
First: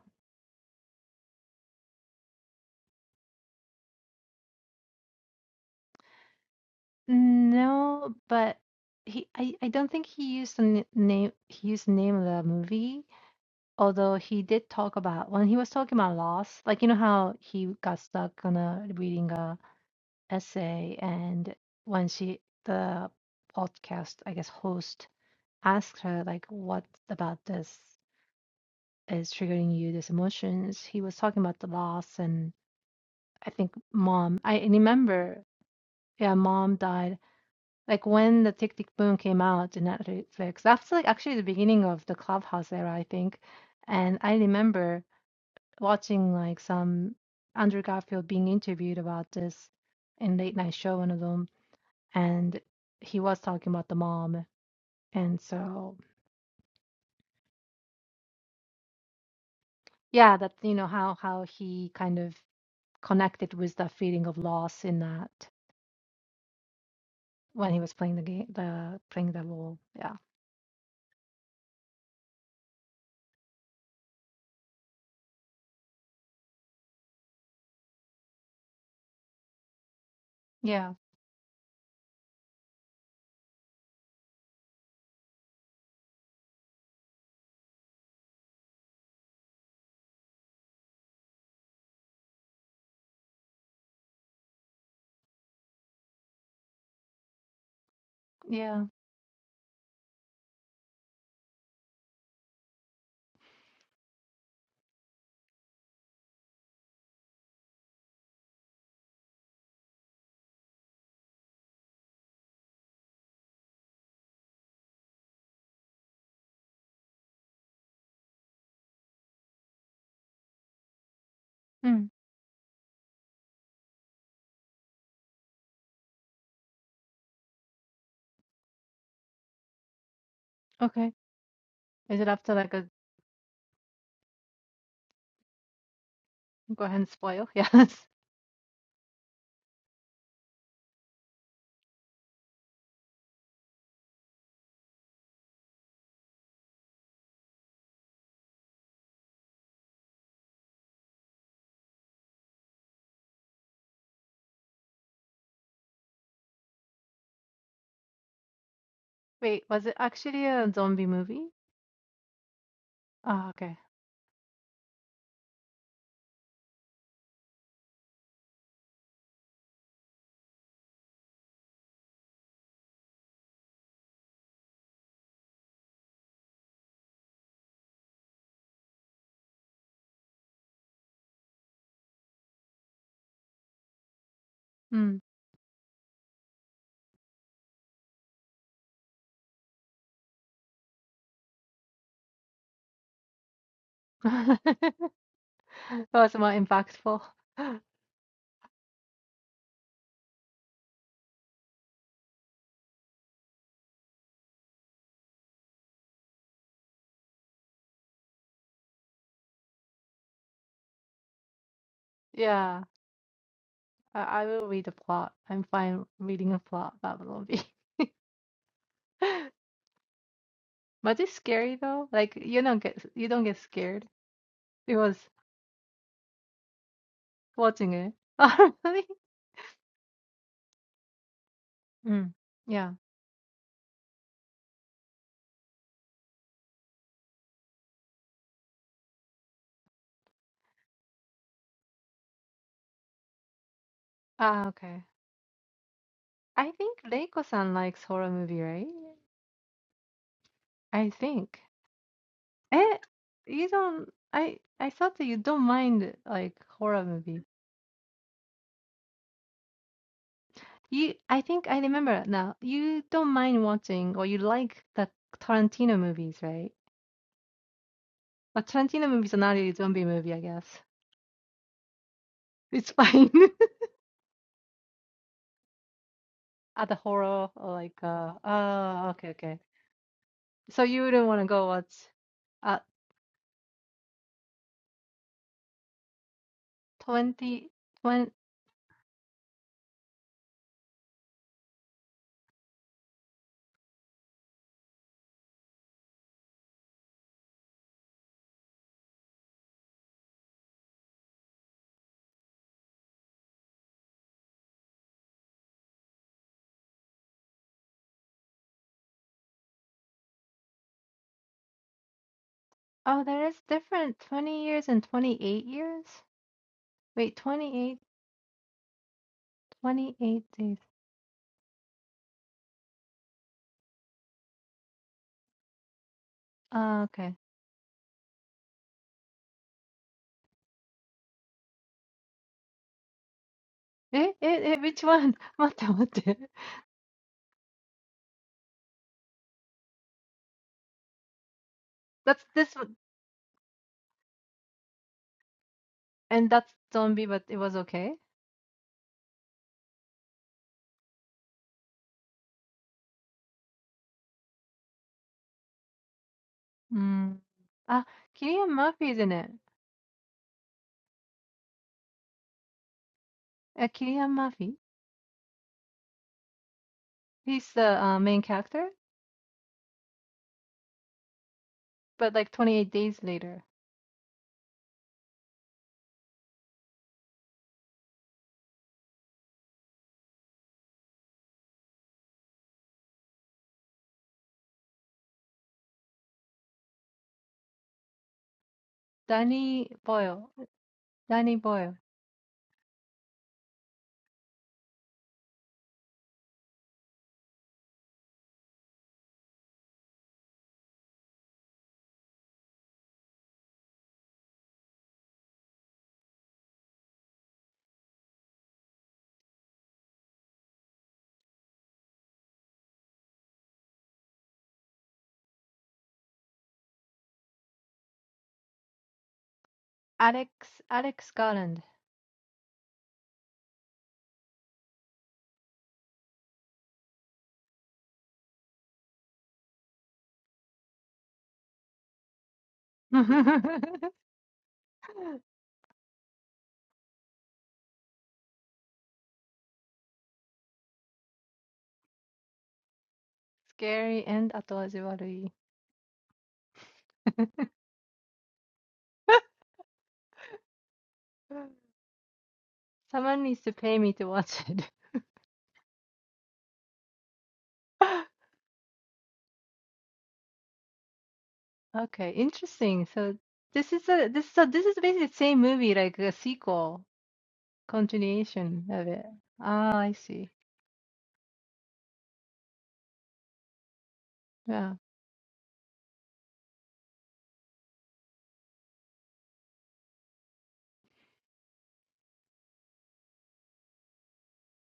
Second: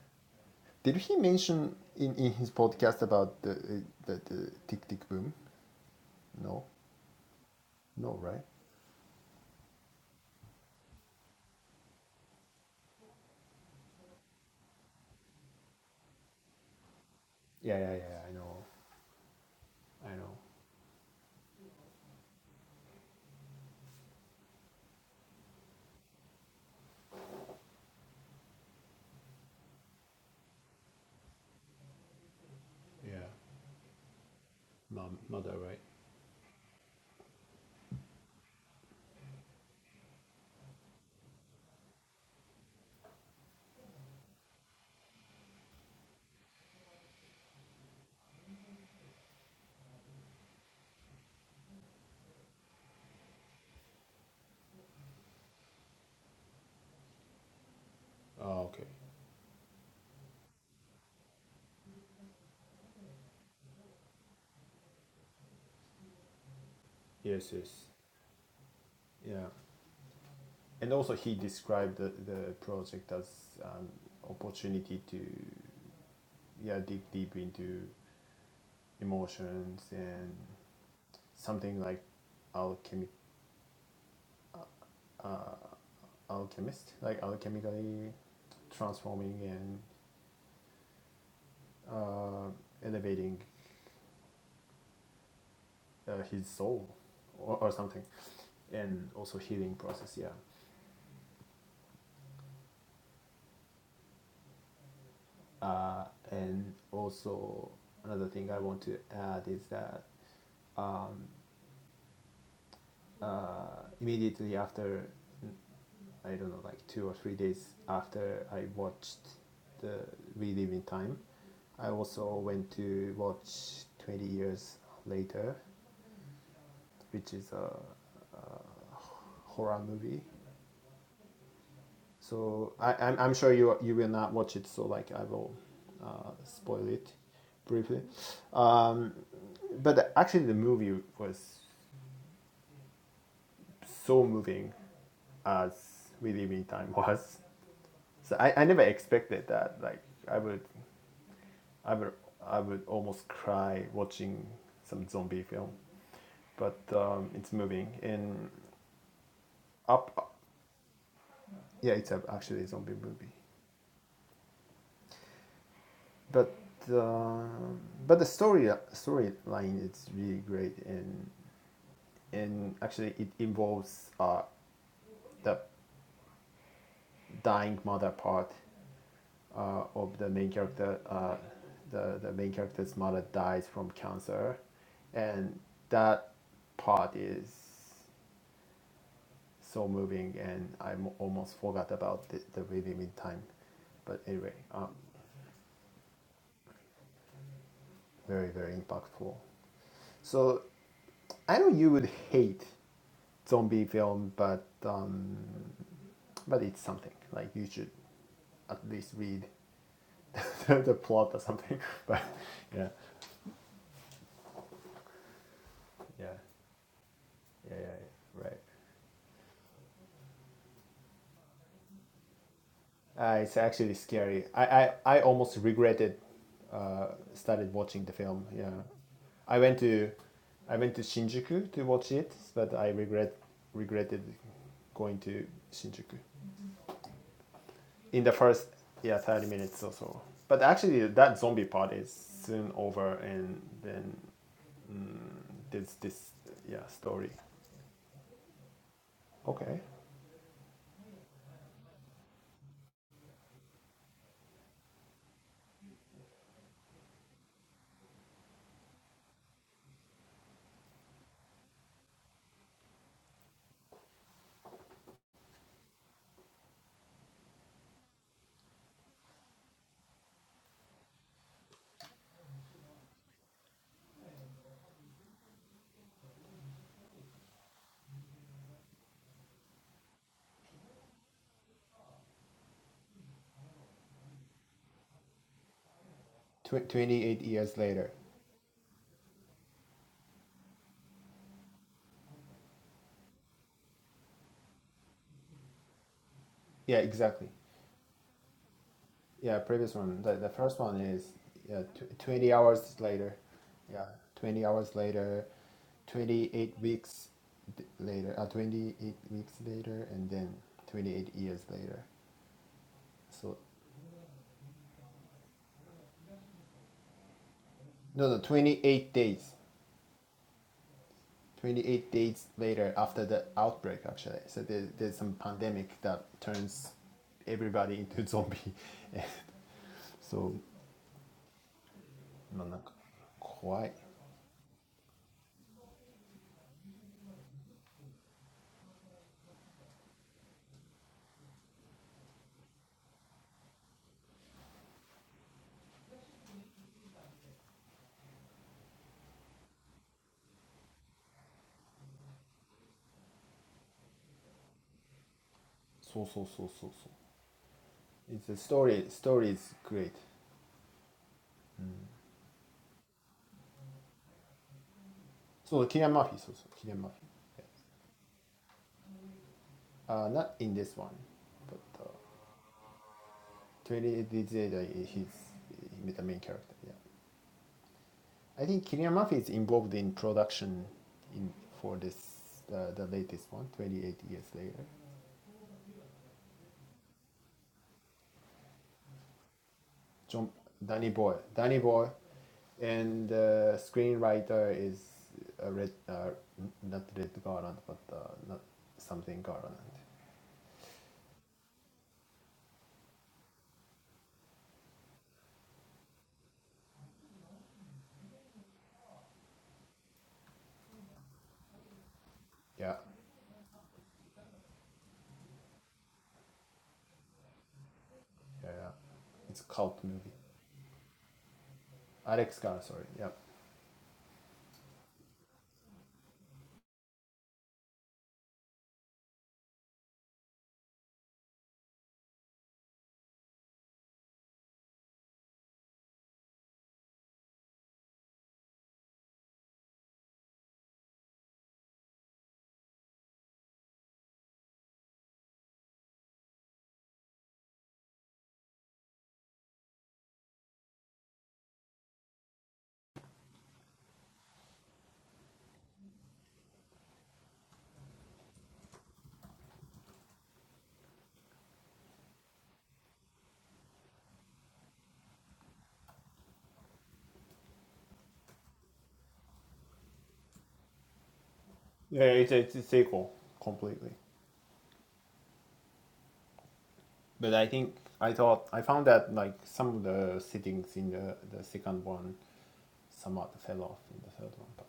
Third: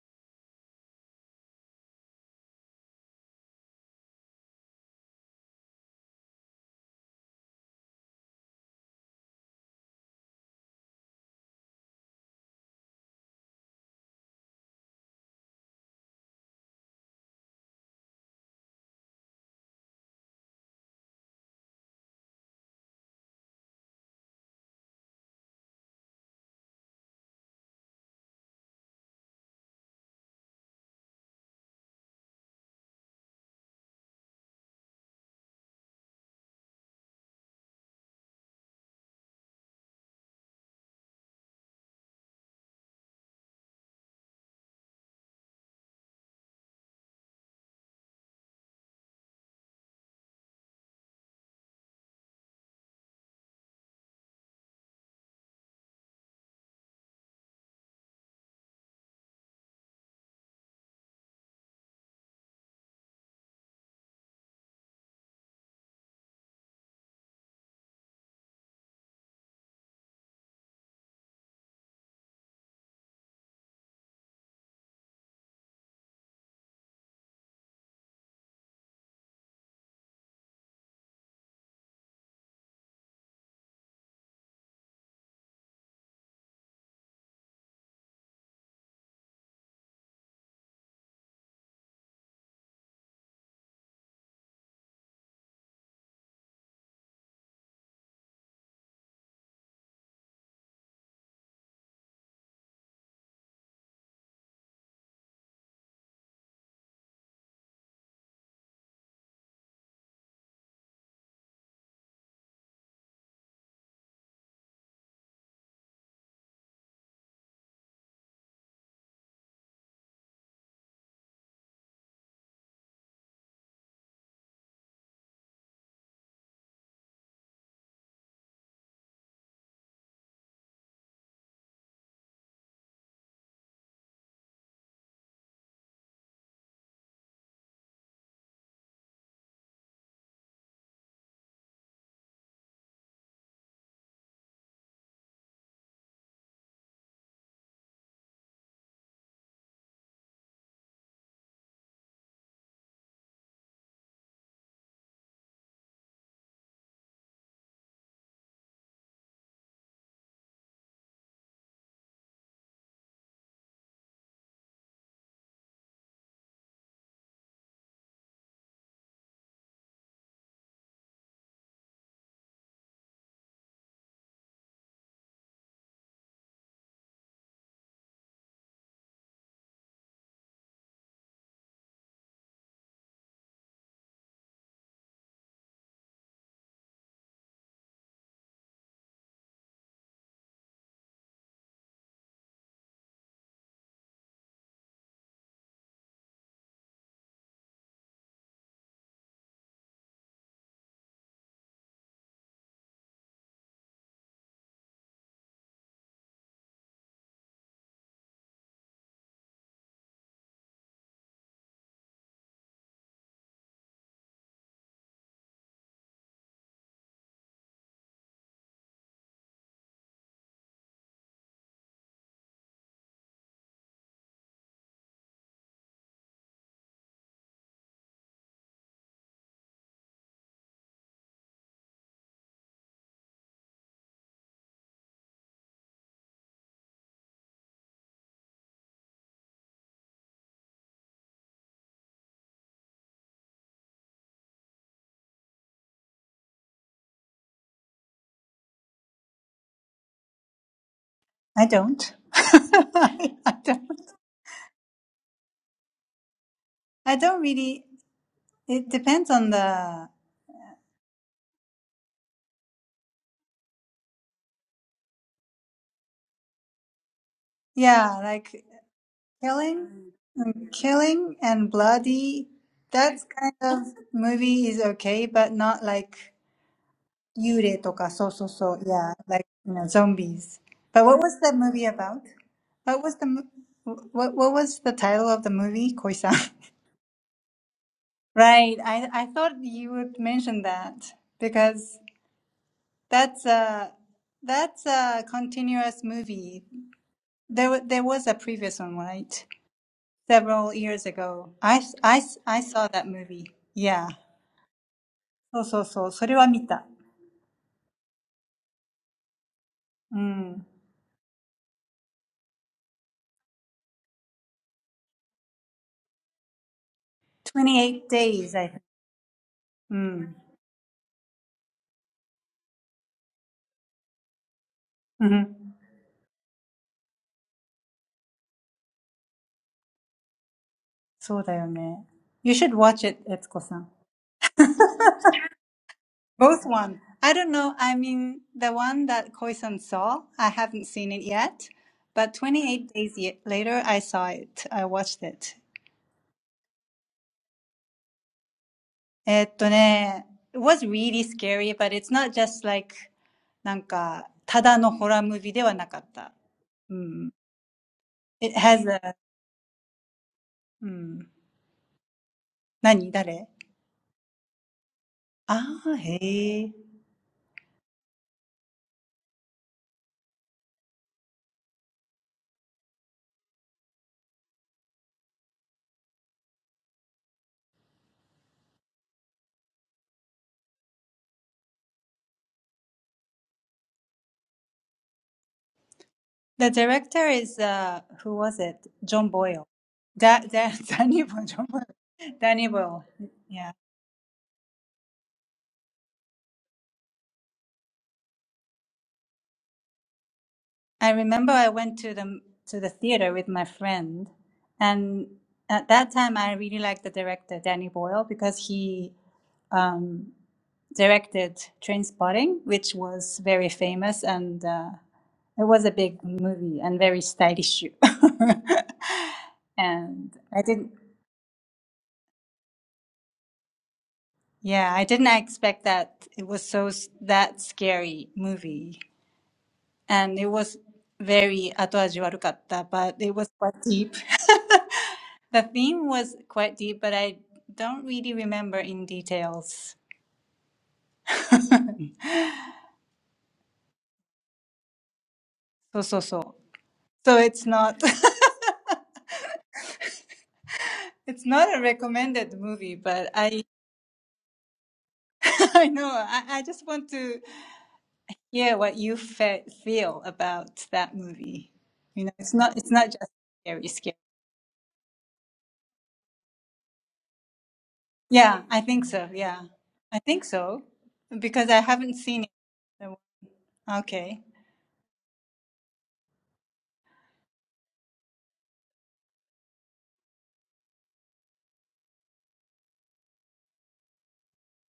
Did he mention in, in his podcast about the, uh, the the Tick Tick Boom? No, no, no right? but he I, I don't think he used the n- name he used the name of the movie Although he did talk about when he was talking about loss, like you know how he Yeah, yeah, got yeah. I stuck on know, a reading a I know. essay, and when she the podcast, I guess, host asked her like, "What about this is triggering you? These emotions?" He was talking about the loss, and Yeah, I think mom. I mom, remember, mother, right? yeah, mom died. Like when the Tick Tick Boom came out in Netflix, that's like actually the beginning of the Clubhouse era, I think. And I remember watching like some Andrew Garfield being interviewed about this in late night show, one of them, and he was talking about the mom, and so Oh, okay. yeah, that you know how how he kind of connected with that feeling of loss in that Yes, yes. when he was playing the game, the playing the Yeah. role. Yeah, And also he described the, the project as an opportunity to yeah, dig deep into emotions and yeah, something like alchemy uh, alchemist, like alchemically transforming and uh, elevating uh, his soul or, or something yeah. and also healing process yeah uh, and also another thing i want to add is that uh, immediately after I don't know like two or three days after I watched the We Live in Time, I Mm, also went to watch Twenty Years Later, which is a horror movie. okay, is it after like So a I, I'm, I'm sure you you will not watch it. So like I will uh, go spoil ahead it and spoil? [laughs] Yes. briefly. Um, but actually the movie was so moving as We Live in Time [laughs] was. So I, I never expected that. Like I would I would I would almost cry watching some zombie film, but um, it's moving and Wait, was it up. actually a zombie movie? Yeah, it's a, actually a zombie movie, Oh, okay. but um but the story storyline is really great and and actually it involves uh, the dying mother part uh, of the main character, uh, the the main character's mother dies from cancer, Mm. and that part is so moving, and I almost forgot about the, the rhythm in time, but [laughs] anyway, um, That was more impactful. [laughs] very very impactful. So I know you would hate zombie film, but um, but it's something like you should at least read [laughs] the, the plot or something. [laughs] But Yeah, yeah, I, I will read a plot. I'm fine yeah, yeah, reading a plot about the movie. yeah, yeah, right. [laughs] But it's scary though. Like you don't get you Uh, don't get it's actually scared scary. I, I, because I almost regretted uh, started watching watching the it. [laughs] film. Yeah, Oh, really? I went to I went to Shinjuku to watch Mm. it, but I Yeah. regret regretted going to Shinjuku in the first yeah thirty minutes or so. But actually, that zombie part is soon over, and then Ah, okay. mm, there's this I yeah think story. Reiko-san likes horror movie, right? Okay, I think. I don't. [laughs] Eh, I you don't. don't. I I thought that you don't mind like horror I movie. don't really. It depends on the. You, I think I remember now. You don't mind watching, or you like the Tarantino movies, right? Yeah, like But Tarantino movies are not a zombie killing, movie, I guess. mm, killing and bloody. It's That fine. kind [laughs] of movie is okay, but not like Other horror or Yure like toka, so uh so so, oh yeah okay, like, okay. you know, zombies. So you But what wouldn't want was to the go movie watch about? uh What was the, mo- what, what was the title of the movie, Koi-san? [laughs] Tw- twenty 20, eight years later. twenty, Right, I, I thought you would mention that because that's a, that's a continuous movie. Yeah, exactly. There, wa- there was a previous one, right? yeah, previous one. The, the Several first one years is ago. I, yeah, s- I, tw- s- 20 I saw hours that later. movie. Yeah, Yeah. 20 hours later, So 28 weeks d- later, uh, 28 weeks later, and then そうそうそう、それは見た。うん。28 28 years later. oh there is So, different 20 years and 28 years? Wait, 28, no, no, days, I think. 28 days. 28 days. 28 days later after the outbreak, actually. So there, there's some うん。pandemic that turns Ah, okay. everybody into zombie. [laughs] so, そうだよね。You should watch it, Etuko-san. Eh, eh, eh, which one? [laughs] 待って待って。That's Both one. I don't know. I mean, the one that Koisan saw, I haven't seen it yet. But this 28 one days ye- later, I saw it. I watched it. and that's zombie but it was okay. えっとね、it was really scary, but it's not just like, まあなんか怖い。そうそうそうそうそう。It's Mm. なんか、ただのホラームービーではなかった。うん。It Ah, a Cillian has story. Murphy a, is in it. Story is great. うん。何誰ああー、へえ。Uh, Cillian Murphy. So Killian Murphy, so, so Killian Murphy. He's the uh, main character. Yeah. Uh, not in this one, but uh, but like 28 days later. 28 Days Later, he's, he's the main character. Yeah, I think Killian Murphy is involved in production in for this uh, the latest one 28 Years Later. The director is uh, who was it? John Boyle. Danny Da, Boyle. John da, [laughs] Danny Danny Boyle, Boyle. Danny John Danny Boyle. Boyle. Boyle, Danny Boyle. and Yeah. the uh, screenwriter is uh, Red, uh, not Red Garland, but uh, not something Garland. I remember I went to the to the theater with my friend, and at that time I really liked the director Danny Boyle because he um, directed Train Spotting, Yeah, which was very famous and uh, it was a big movie and very stylish. [laughs] yeah, yeah. It's a cult and movie. Alex, I didn't. Alex Garland. Alex Garland, sorry. Yeah. Yeah, I didn't expect that it was so s- that scary movie, and it was very 後味悪かった, but [laughs] it was quite deep. [laughs] The theme was quite deep, but I don't really remember in details. [laughs] Scary and 後味悪い. So so so. So it's not [laughs] [laughs] it's not a recommended movie, but Someone needs I to pay me to watch it. [laughs] I know I, I just want to [laughs] hear what you fe feel about that movie. You Okay, know, it's not it's interesting. not just So scary this scary. is a this so this is basically the same movie, like a sequel, Yeah, I continuation think of it. so. Yeah, Ah, I I think see. so because I haven't Yeah, seen it. it's, it's a so, sequel completely. Okay. Yeah. But I think I thought I found that like some of the settings in the, the second one somewhat fell off in the third one. But,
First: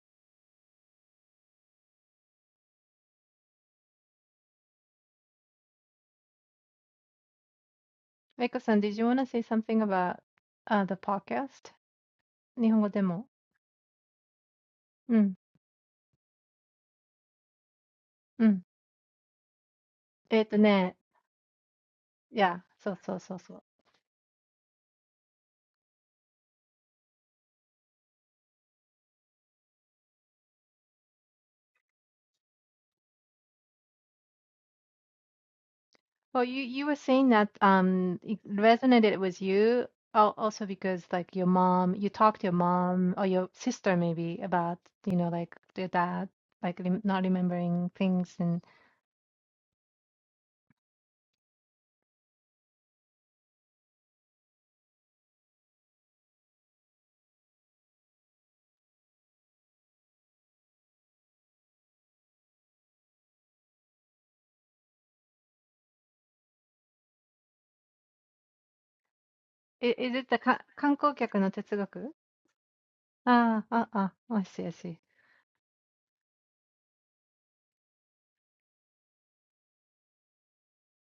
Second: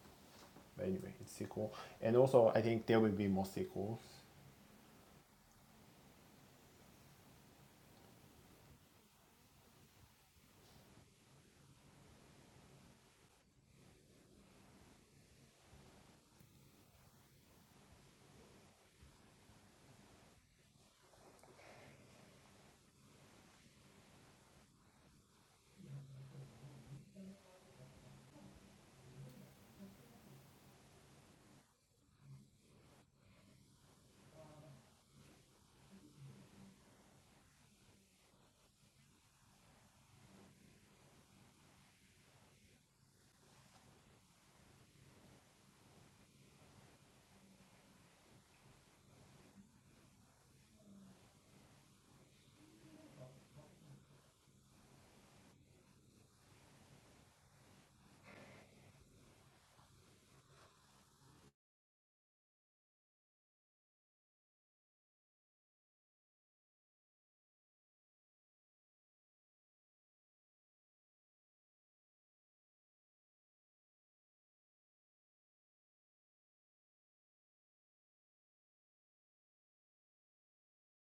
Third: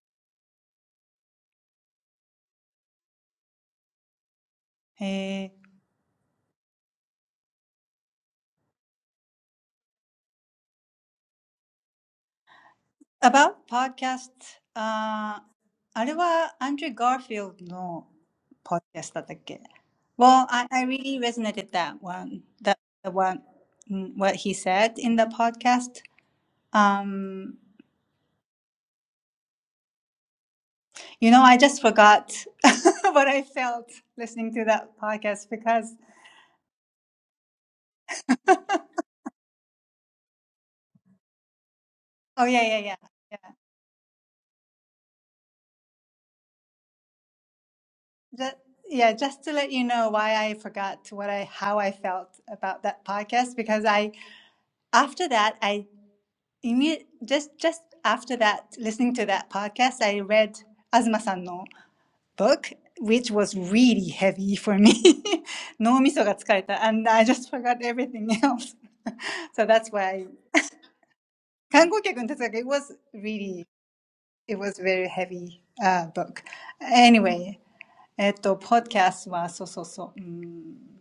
but anyway, it's sequel, and also I think there will be more sequels. Eh, Meiko-san, did you want to say something about uh the podcast? about podcast, 日本語でも。うん、うん。あー、あれは Andrew Garfield の podcast だったっけ Well, I, I really resonated that one, Yeah, that so the so so one, so. mm, what he said in the podcast. Um, you know, I just forgot [laughs] what I felt listening to that podcast because, Well, you you were saying that um it resonated with you al- also because like your mom, you talked to oh your yeah, yeah, mom yeah. or your sister maybe about, you know, like their dad like rem not remembering things Just, and yeah, just to let you know why I forgot what I how I felt about that podcast because I after that I imme- just just after that listening to that podcast I read Azuma-san no book which was really heavy for me. [laughs] no miso ga tsukareta and I just forgot everything else. [laughs] so that's i- is why it the ka- 観光客の哲学? Kangokyakun Tetsugaku it was Ah, really ah, ah. I it see, I was see. very heavy uh, book. Anyway, えっと、podcast は、そうそうそう。うん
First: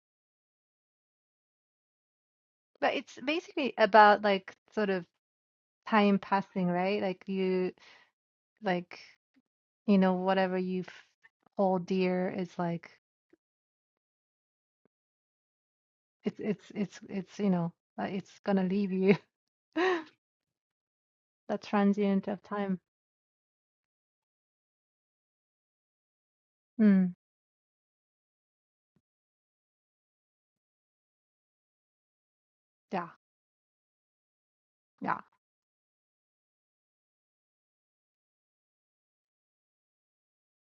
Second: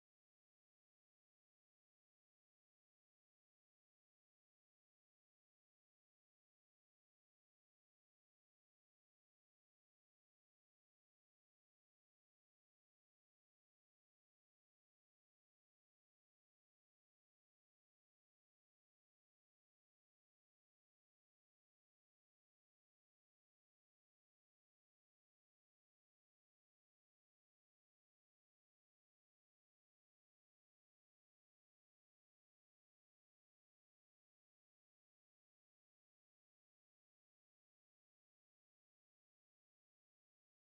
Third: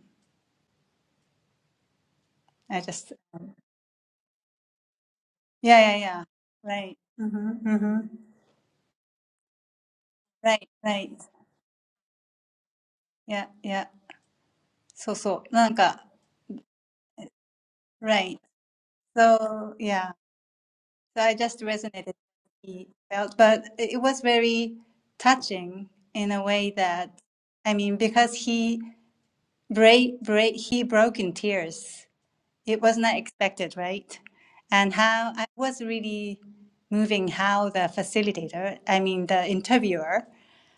I But just, it's um, basically about like sort of yeah, yeah, time yeah. passing, Right. right? Like you うんふん、うんふん。like you know whatever Right, you f- right. hold dear is like Yeah, yeah. so So, なんか, It's it's it's it's you know uh, it's right. gonna leave you So, yeah. [laughs] So I just that resonated with transient of what time. he felt, but it it was very touching in a way that, Mm. I mean, because he break, break, he broke in tears. It was Yeah, not expected, right? And yeah, how I was really moving how the facilitator, I mean, the interviewer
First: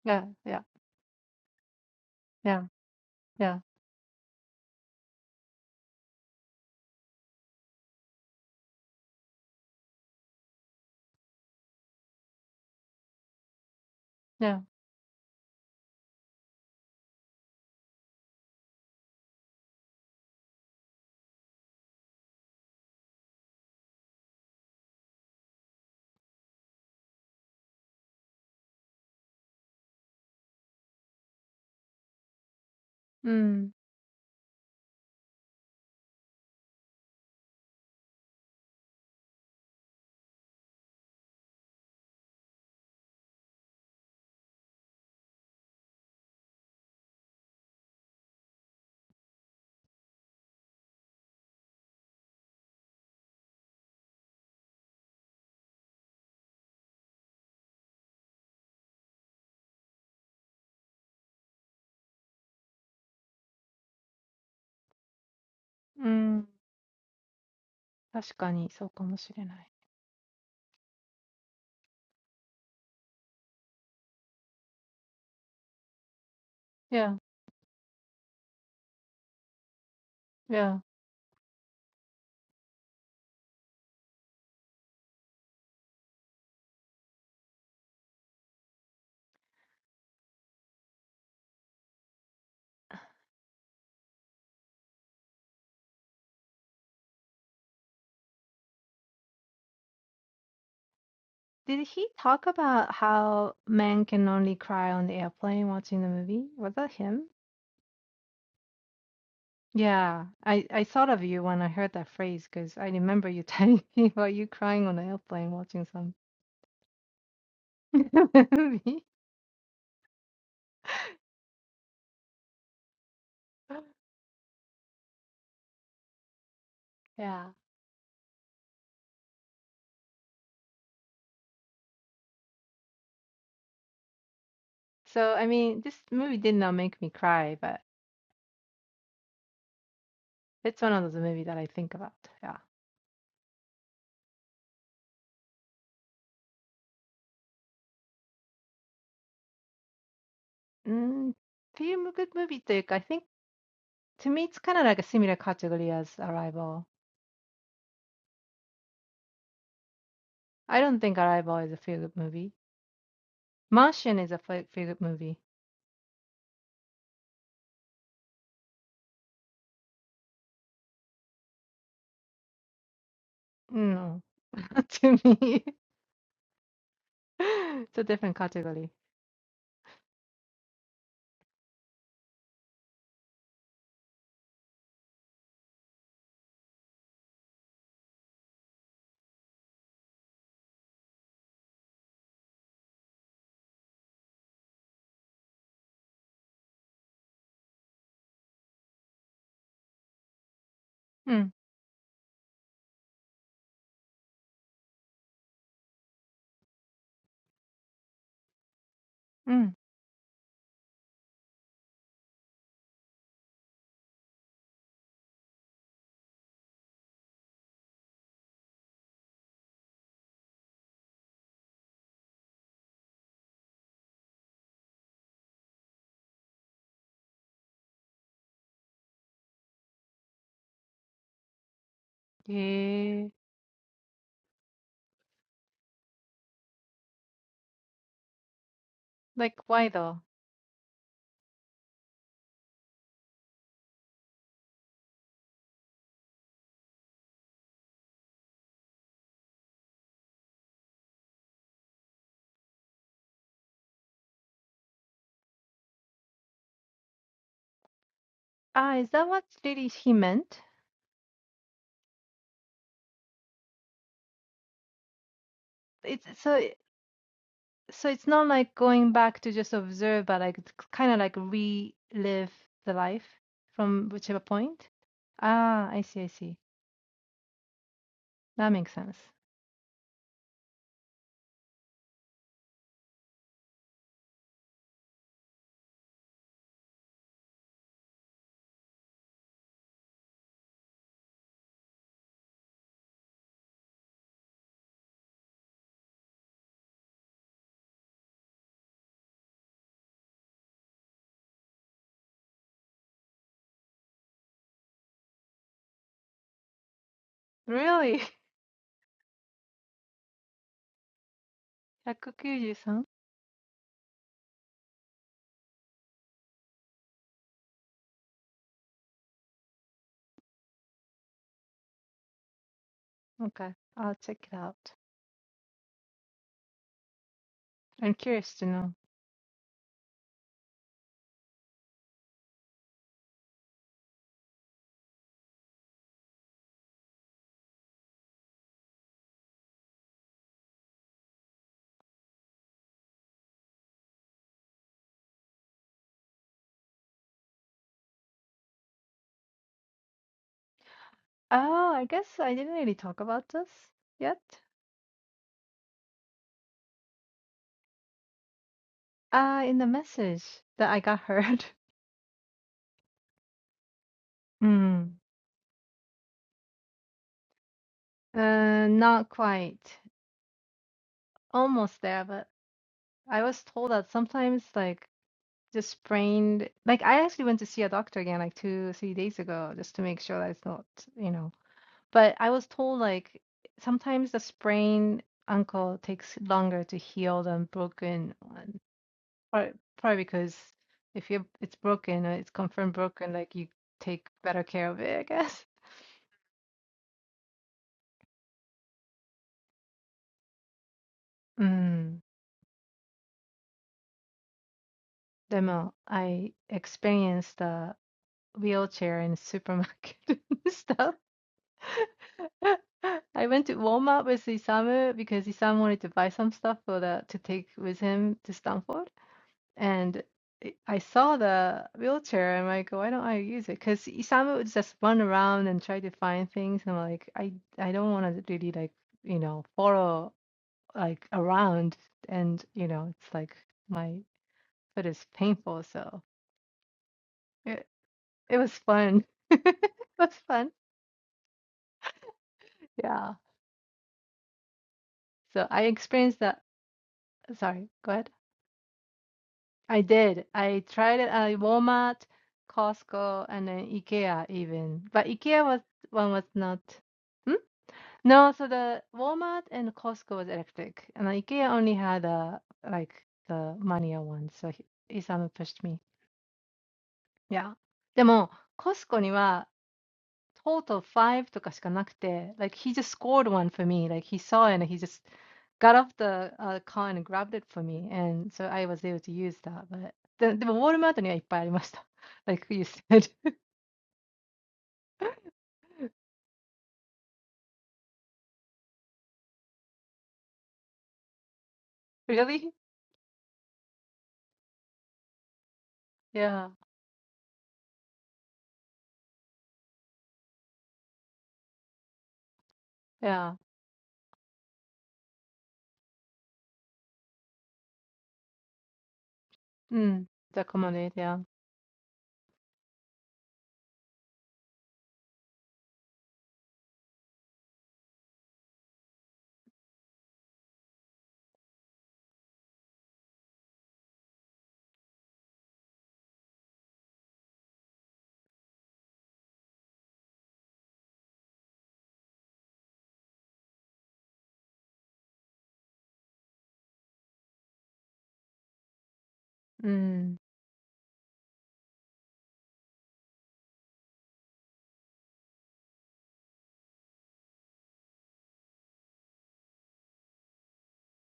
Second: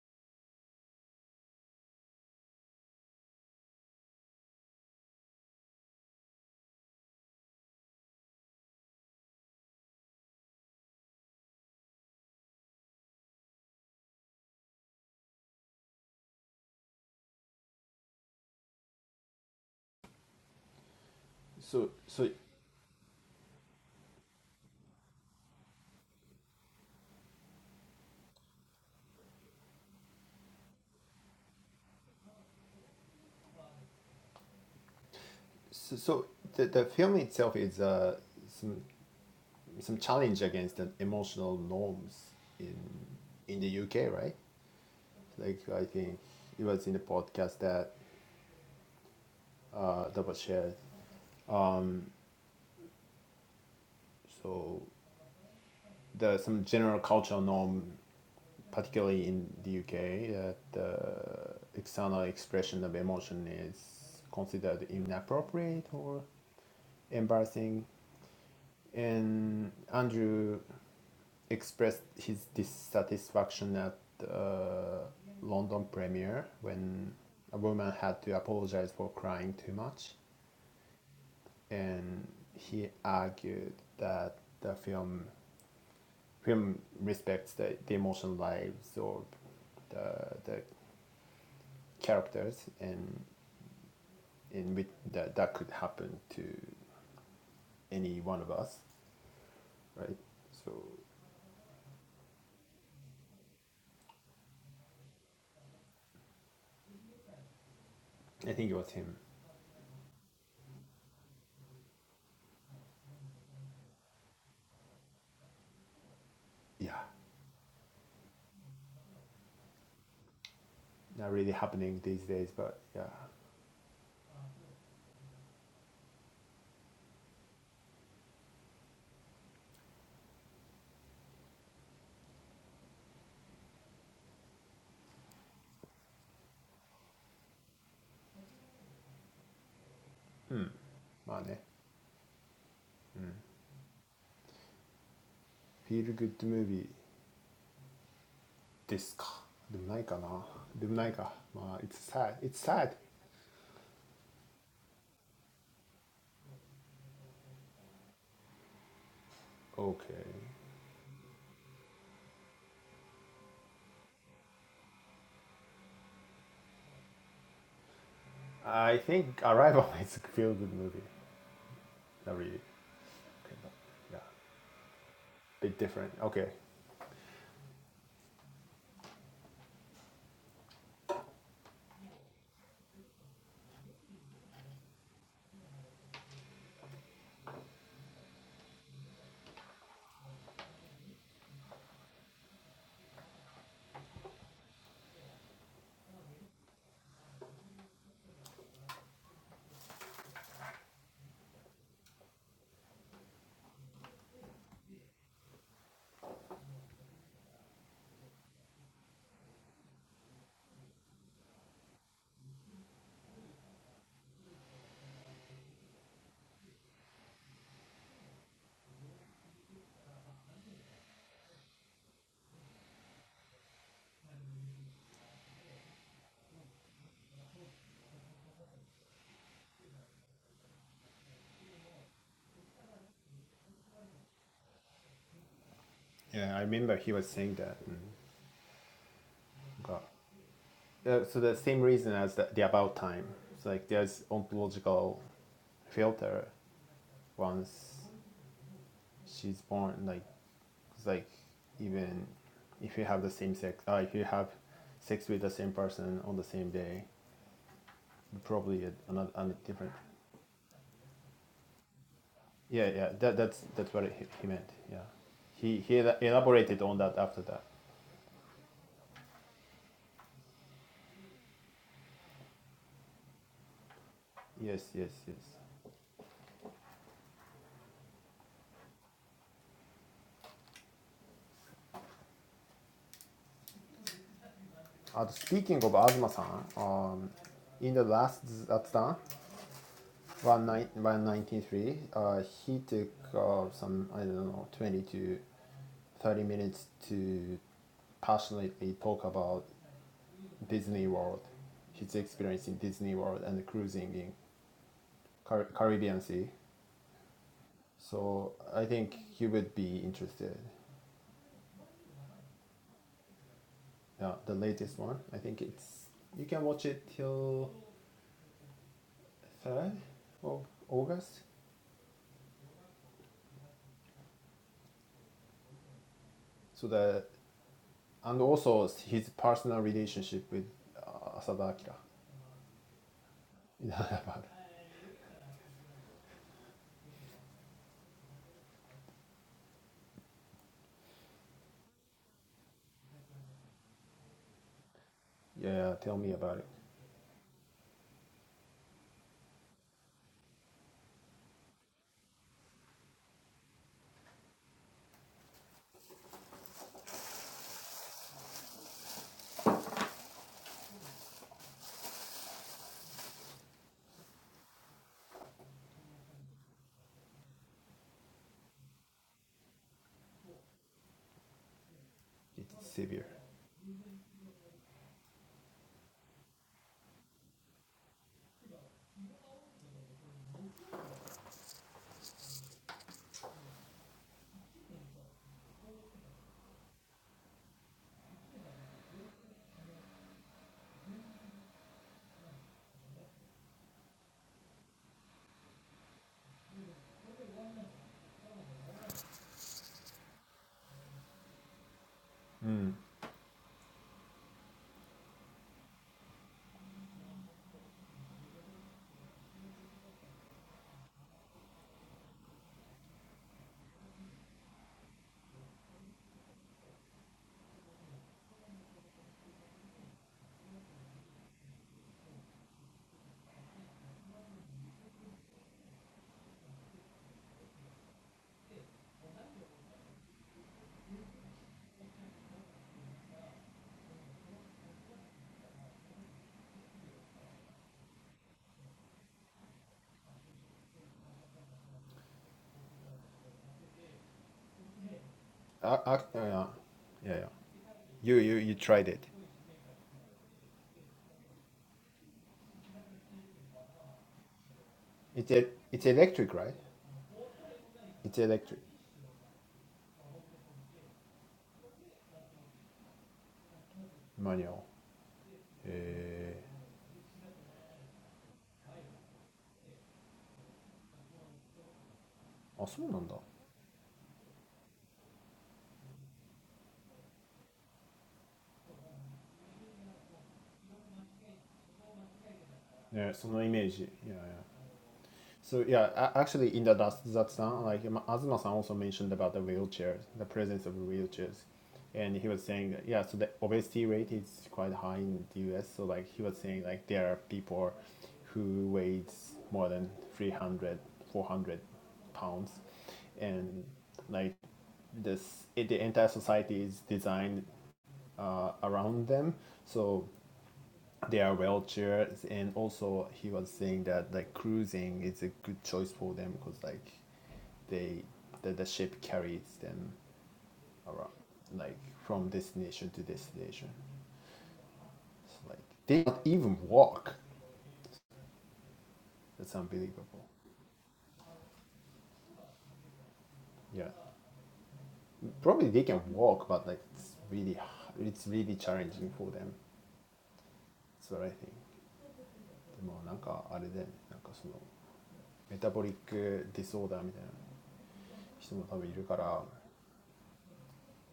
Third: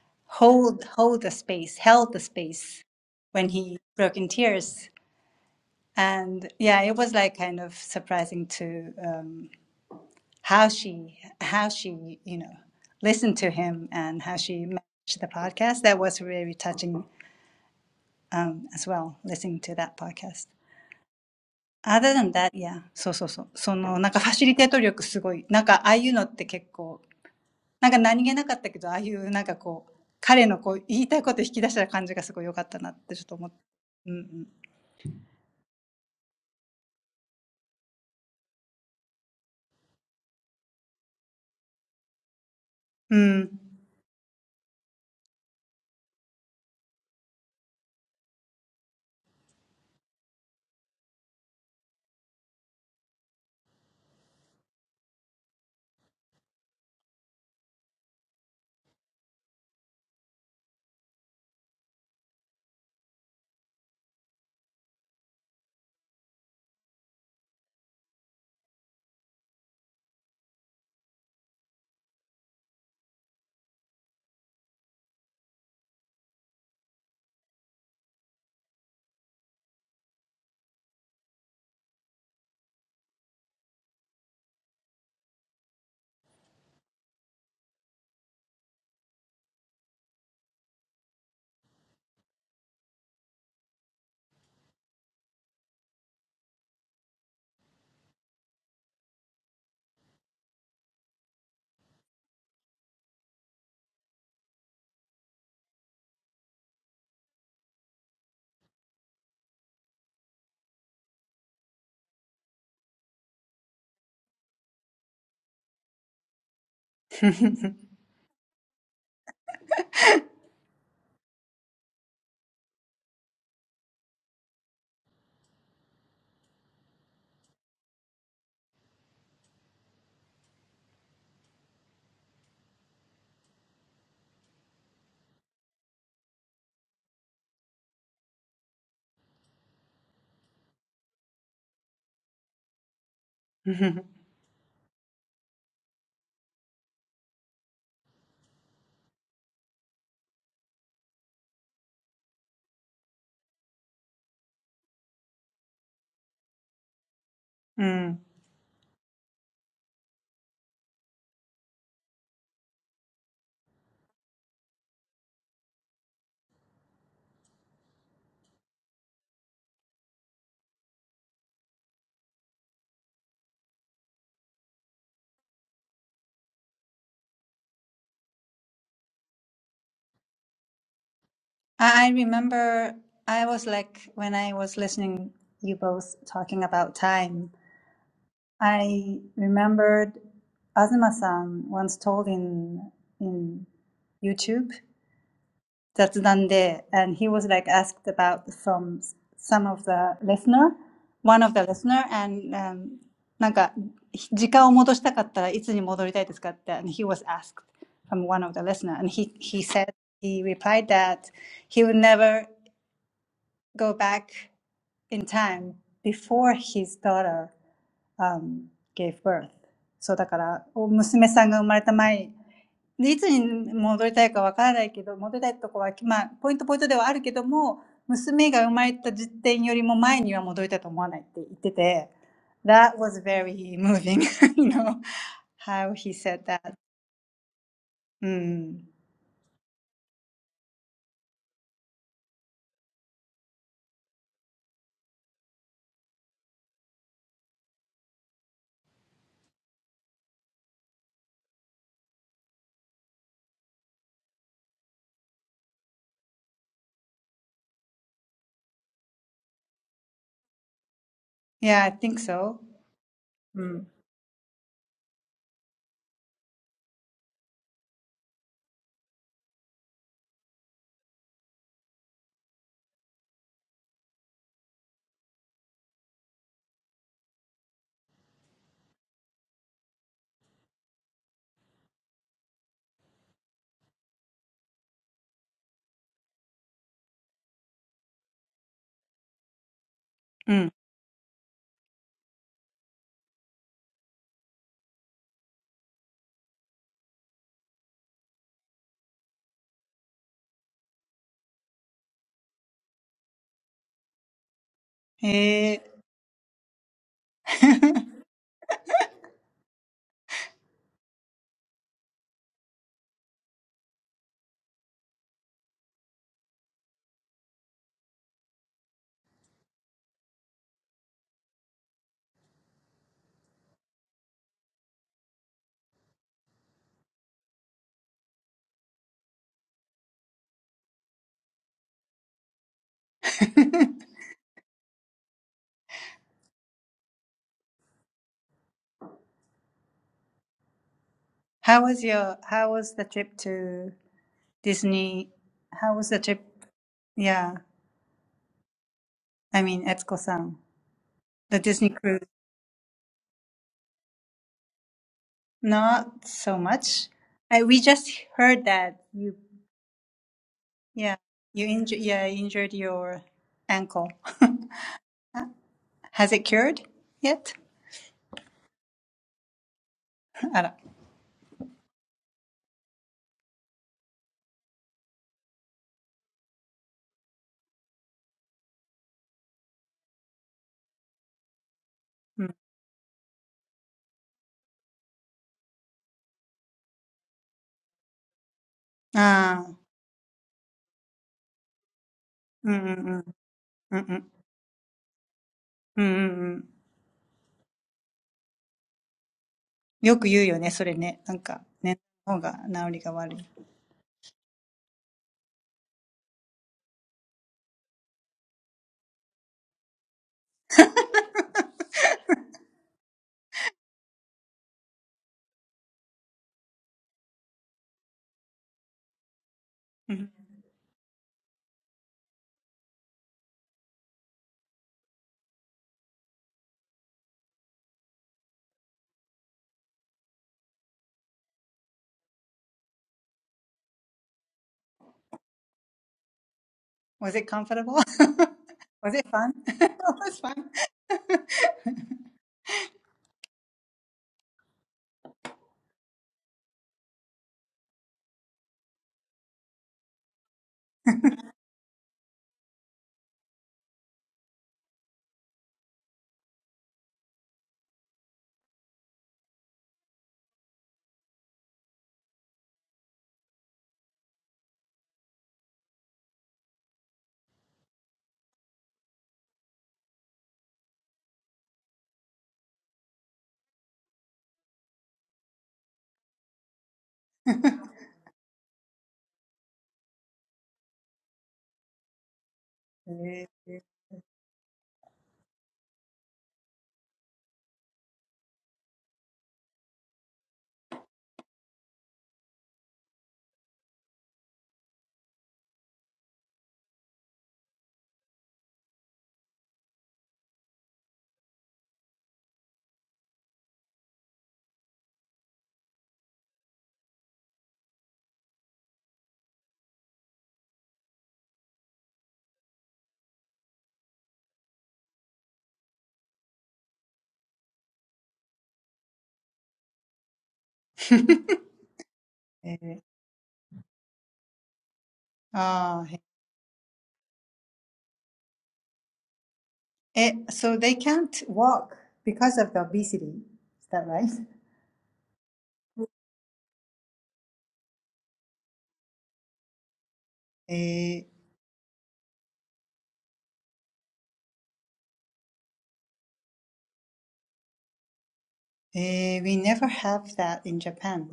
yeah, yeah, hold hold the space, held the yeah, space when yeah, he broke in tears. And yeah, it was like kind of surprising to um, how she how she you know listened to him and how yeah. she managed the podcast. That was really touching um, as well, listening to that podcast. So Other so than that, yeah, そうそうそう。その、なんかファシリテート力すごい。なんかああいうのって結構、なんか何気なかったけど、ああいうなんかこう、彼のこう言いたいこと引き出した感じがすごい良かったなってちょっと思って。so, so the, the film itself is uh, some some challenge against the emotional norms in Mm. in the UK, right? Like I think it was in the podcast that uh, that was shared. So the some general cultural norm, particularly in the UK, that the external expression of emotion is considered inappropriate or embarrassing. And うん、うん、確かにそうかもしれない。Yeah, Andrew expressed his dissatisfaction at the London premiere when a woman had to apologize for crying too much, yeah. and he argued that the film film respects the, the emotional lives or the, the characters and in which that, that could happen to any one of us, right? So Did he talk about how men can only cry on the airplane watching the movie? Was that him? I think it was him. Yeah, I, I thought of you when I heard that phrase because I remember you telling [laughs] me about you crying on the airplane watching some Yeah, [laughs] movie. not really happening these days, but yeah. Yeah. So, I mean, this movie did not make me cry, but Hmm. it's one of those movies that I think about. Yeah. まあね。うん。Feel [laughs] good movie. Mm, うん、まあね、うん。フィールグッドムービーですか。でもないかな。でもないか。まあ、it's film good sad. It's movie sad. というか、I think to me it's kind of like a similar category as Arrival. Mm. Okay. I don't think Arrival is a feel good movie. Martian is a feel good movie. I think Arrival [laughs] is a feel good movie. Not really. Okay, but yeah. No, [laughs] to me, Bit different. Okay. [laughs] it's a different category. I I remember I was like when I was listening you both talking about time, I remembered Azuma-san once told in in YouTube that's Dande, and he was like asked about from s- some of the listener, one Mm, of the listener, and um, なんか時間を戻したかったらいつに戻りたいですかって、and he was asked from one of the listener, and he he mm. said he replied that he would never go back in time before his daughter um, gave birth. そうだから、お娘さんが生まれた前 で、いつに戻りたいかわからないけど、戻りたいとこは、まあ、ポイントポイントではあるけども、娘が生まれた時点よりも前には戻りたいと思わないって言ってて、That was Yeah. very moving, [laughs] you know, how he said Yeah, I that. remember he was saying that. and うん。Yeah, Like why though? Uh, so the same reason as the, the about time. It's like there's ontological filter once she's born. Like it's like even if you have the same sex, uh, if you have sex with the same person on the same day, probably Ah, is that another, what another really different. he meant? I think so. Yeah, yeah. That that's that's what he, he meant. Yeah, he he It's so. elaborated on that after that. so it's not like going back to just observe, but like kind of like relive the life from whichever point. Yes, yes, yes. Ah, I see, I see. That makes sense. Uh, speaking of Azuma-san, um, in the last Zatsudan, うん。うん。へえ。193, uh, he took uh, some, I don't know, 20 to 30 minutes to passionately talk about Disney World, his experience in Disney World and cruising in Car- Caribbean Sea. Really? [laughs] So I think he would be interested. 193? Yeah, the latest one. I think it's you can watch it till third of August. Okay, I'll check it out. So the I'm and curious to also know. his personal relationship with uh, Asada Akira. [laughs] [laughs] yeah, How was your, how was the trip to Disney? yeah, How was tell the me about trip? it. Yeah, I mean, Etsuko-san, the Disney Oh, I cruise. guess I didn't really talk about this yet. Not so much. I, we just heard that you, Uh, in the message that I yeah, got heard. you [laughs] injured, yeah, you injured your ankle. Mm. [laughs] Has it cured yet? Uh, not quite. [laughs] Almost there, but It's severe. I was told that sometimes like Just sprained. Like I actually went to see a doctor again like two, three days ago just to make sure that it's not, you know. But I was told like sometimes the sprained ankle takes longer to heal than broken one. Probably, probably because if you it's broken, uh, it's confirmed broken, like you take better care of it, I guess. [laughs] あら。うん。ああ。うんうんうん。うんうん。うんうんうん。よく言うよね、それね。なんか、ね、の方が治りが悪い。うん Mm. Mm. でも I experienced the wheelchair in supermarket [laughs] and stuff. [laughs] I went to Walmart with Isamu because Isamu wanted to buy some stuff for the to take with him to Stanford, and I I saw the wheelchair. I'm like, why don't I use it? Because Isamu would just run around and try to find things, and I'm like, I I don't want to really like you know follow like around, and you know it's like my foot is painful, so Was it it comfortable? [laughs] it was Was fun. it [laughs] fun? [laughs] It It was was fun. fun. Yeah. So I Uh, uh, experienced that. yeah, yeah, yeah. Sorry, go ahead. You, you, you tried it. I did. I tried it at Walmart, Costco, and then IKEA even. But It's, IKEA e- was it's one was electric, right? not. Hmm? It's No, so electric. the Walmart and Costco was electric, and then IKEA only had a like the manual one. So he, Manual. Isamu pushed me. Yeah. でも、Costco total of five とかしかなくて、like he just scored えー、あ、そうなんだ。ね、そのイメージ。いやいや。one for me. Like he saw it and he just got off the uh, car and grabbed it for [laughs] me. And so I was able to use that. But then, でもウォールマートにはいっぱいありました。[laughs] Like you said. [laughs] So yeah, actually, in the that that like um, Azuma-san also mentioned about the wheelchairs, the presence of wheelchairs, and he was Really? saying that, yeah, so the obesity rate is quite high in the U.S. So like he was Yeah. saying like there are people who weighs more than 300, 400 pounds, Yeah. and like this, it, the entire society is designed uh, around them. So うん。The accommodate, yeah. their wheelchairs and also he was saying that like cruising is a good choice for them because like they the, the ship carries them around へえ。へえ。ああ、へえ。like from destination to destination it's like [laughs] they do not even walk that's Eh, unbelievable so they can't walk because of the obesity. Is that yeah right? [laughs] probably they can walk but like it's really it's really challenging for them Eh, that's what I think でもなんかあれでなんかそのメタボリックディソーダーみたいな人も多分いるからでも日本でも eh, we never have that in Japan.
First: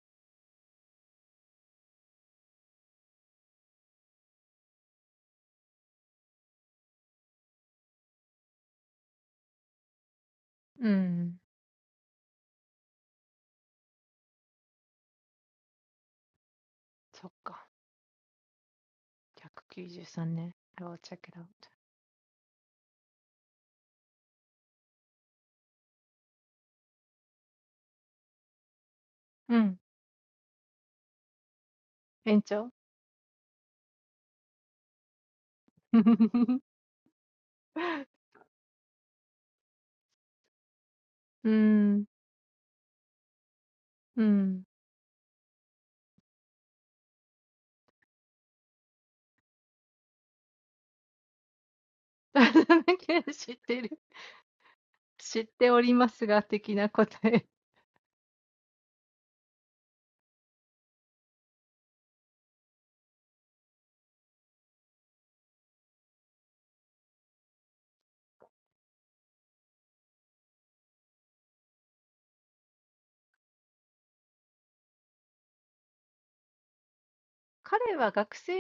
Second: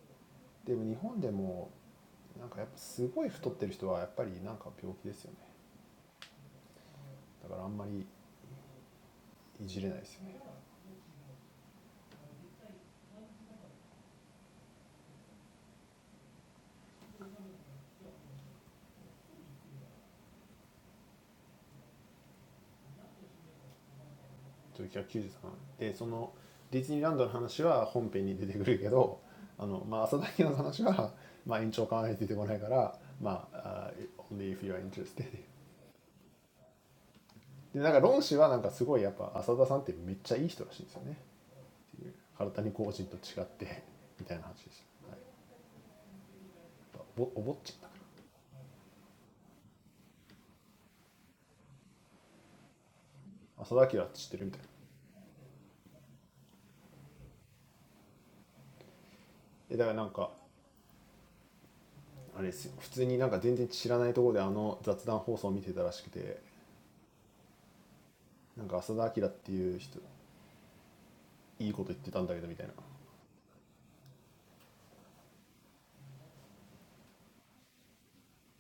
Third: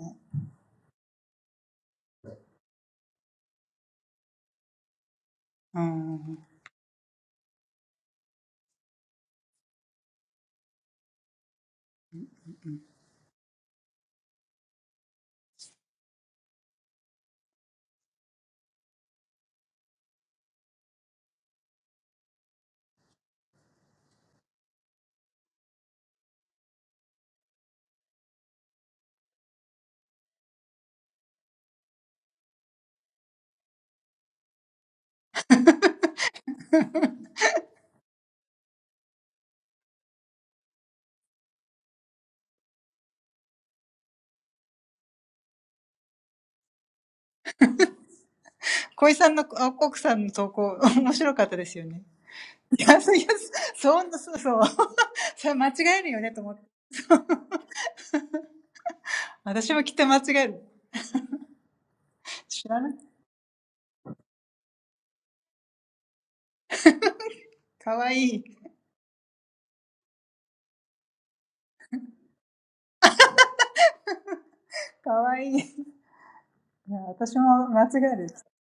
うん。うん。そっか。193ね。I will check it out. うん。延長 なんかやっぱすごい太ってる人はやっぱりなんか病気ですよねだからあんまりいじれないですよね1993でそのディズニーランドの話は本編に出てくるけどあの、まあ、浅田家の話は、まあ、延長考えて出てこないからまあ、uh, only if you are interested [laughs] うん。うん。なんか知ってる。でなんか論氏はなんかすごいやっぱ浅田さんってめっちゃいい人らしいんですよねっていう体に個人と違ってみたいな話でした、はい、おぼっちゃったから浅田家は知ってるみたいなえだからなんかうん。小井さんの、あ、コクさんの投稿、[laughs] 面白かったですよね。いや、そういや、そんな、そうそう。[laughs] [laughs] 知っておりますが、的な答え。彼は学生だよね、浅田彰ににきは。うん。私はドーポモがめっちゃ、なんかむ難しいというか、なんかんん読むのが難しい本だった。わからなすぎると思った。あ、本当にそうなのえー、そうなんだ。ねえねえ、バチェラーのこと話す時間ある あれてすよ普通になんか全然知らないところてあの雑談放送を見てたらしくてなんか浅田彰っていう人いいこと言ってたんたけとみたいな学生てすねなんか上田さんかすこいやっは浅田彰それ間違えるよねと思って。そう私もきっと間違える。知らない。かわいい。かわいい。いや、私も間違える。うん。にき。うん。言ってた。似てるって言ってた。ああ。へえ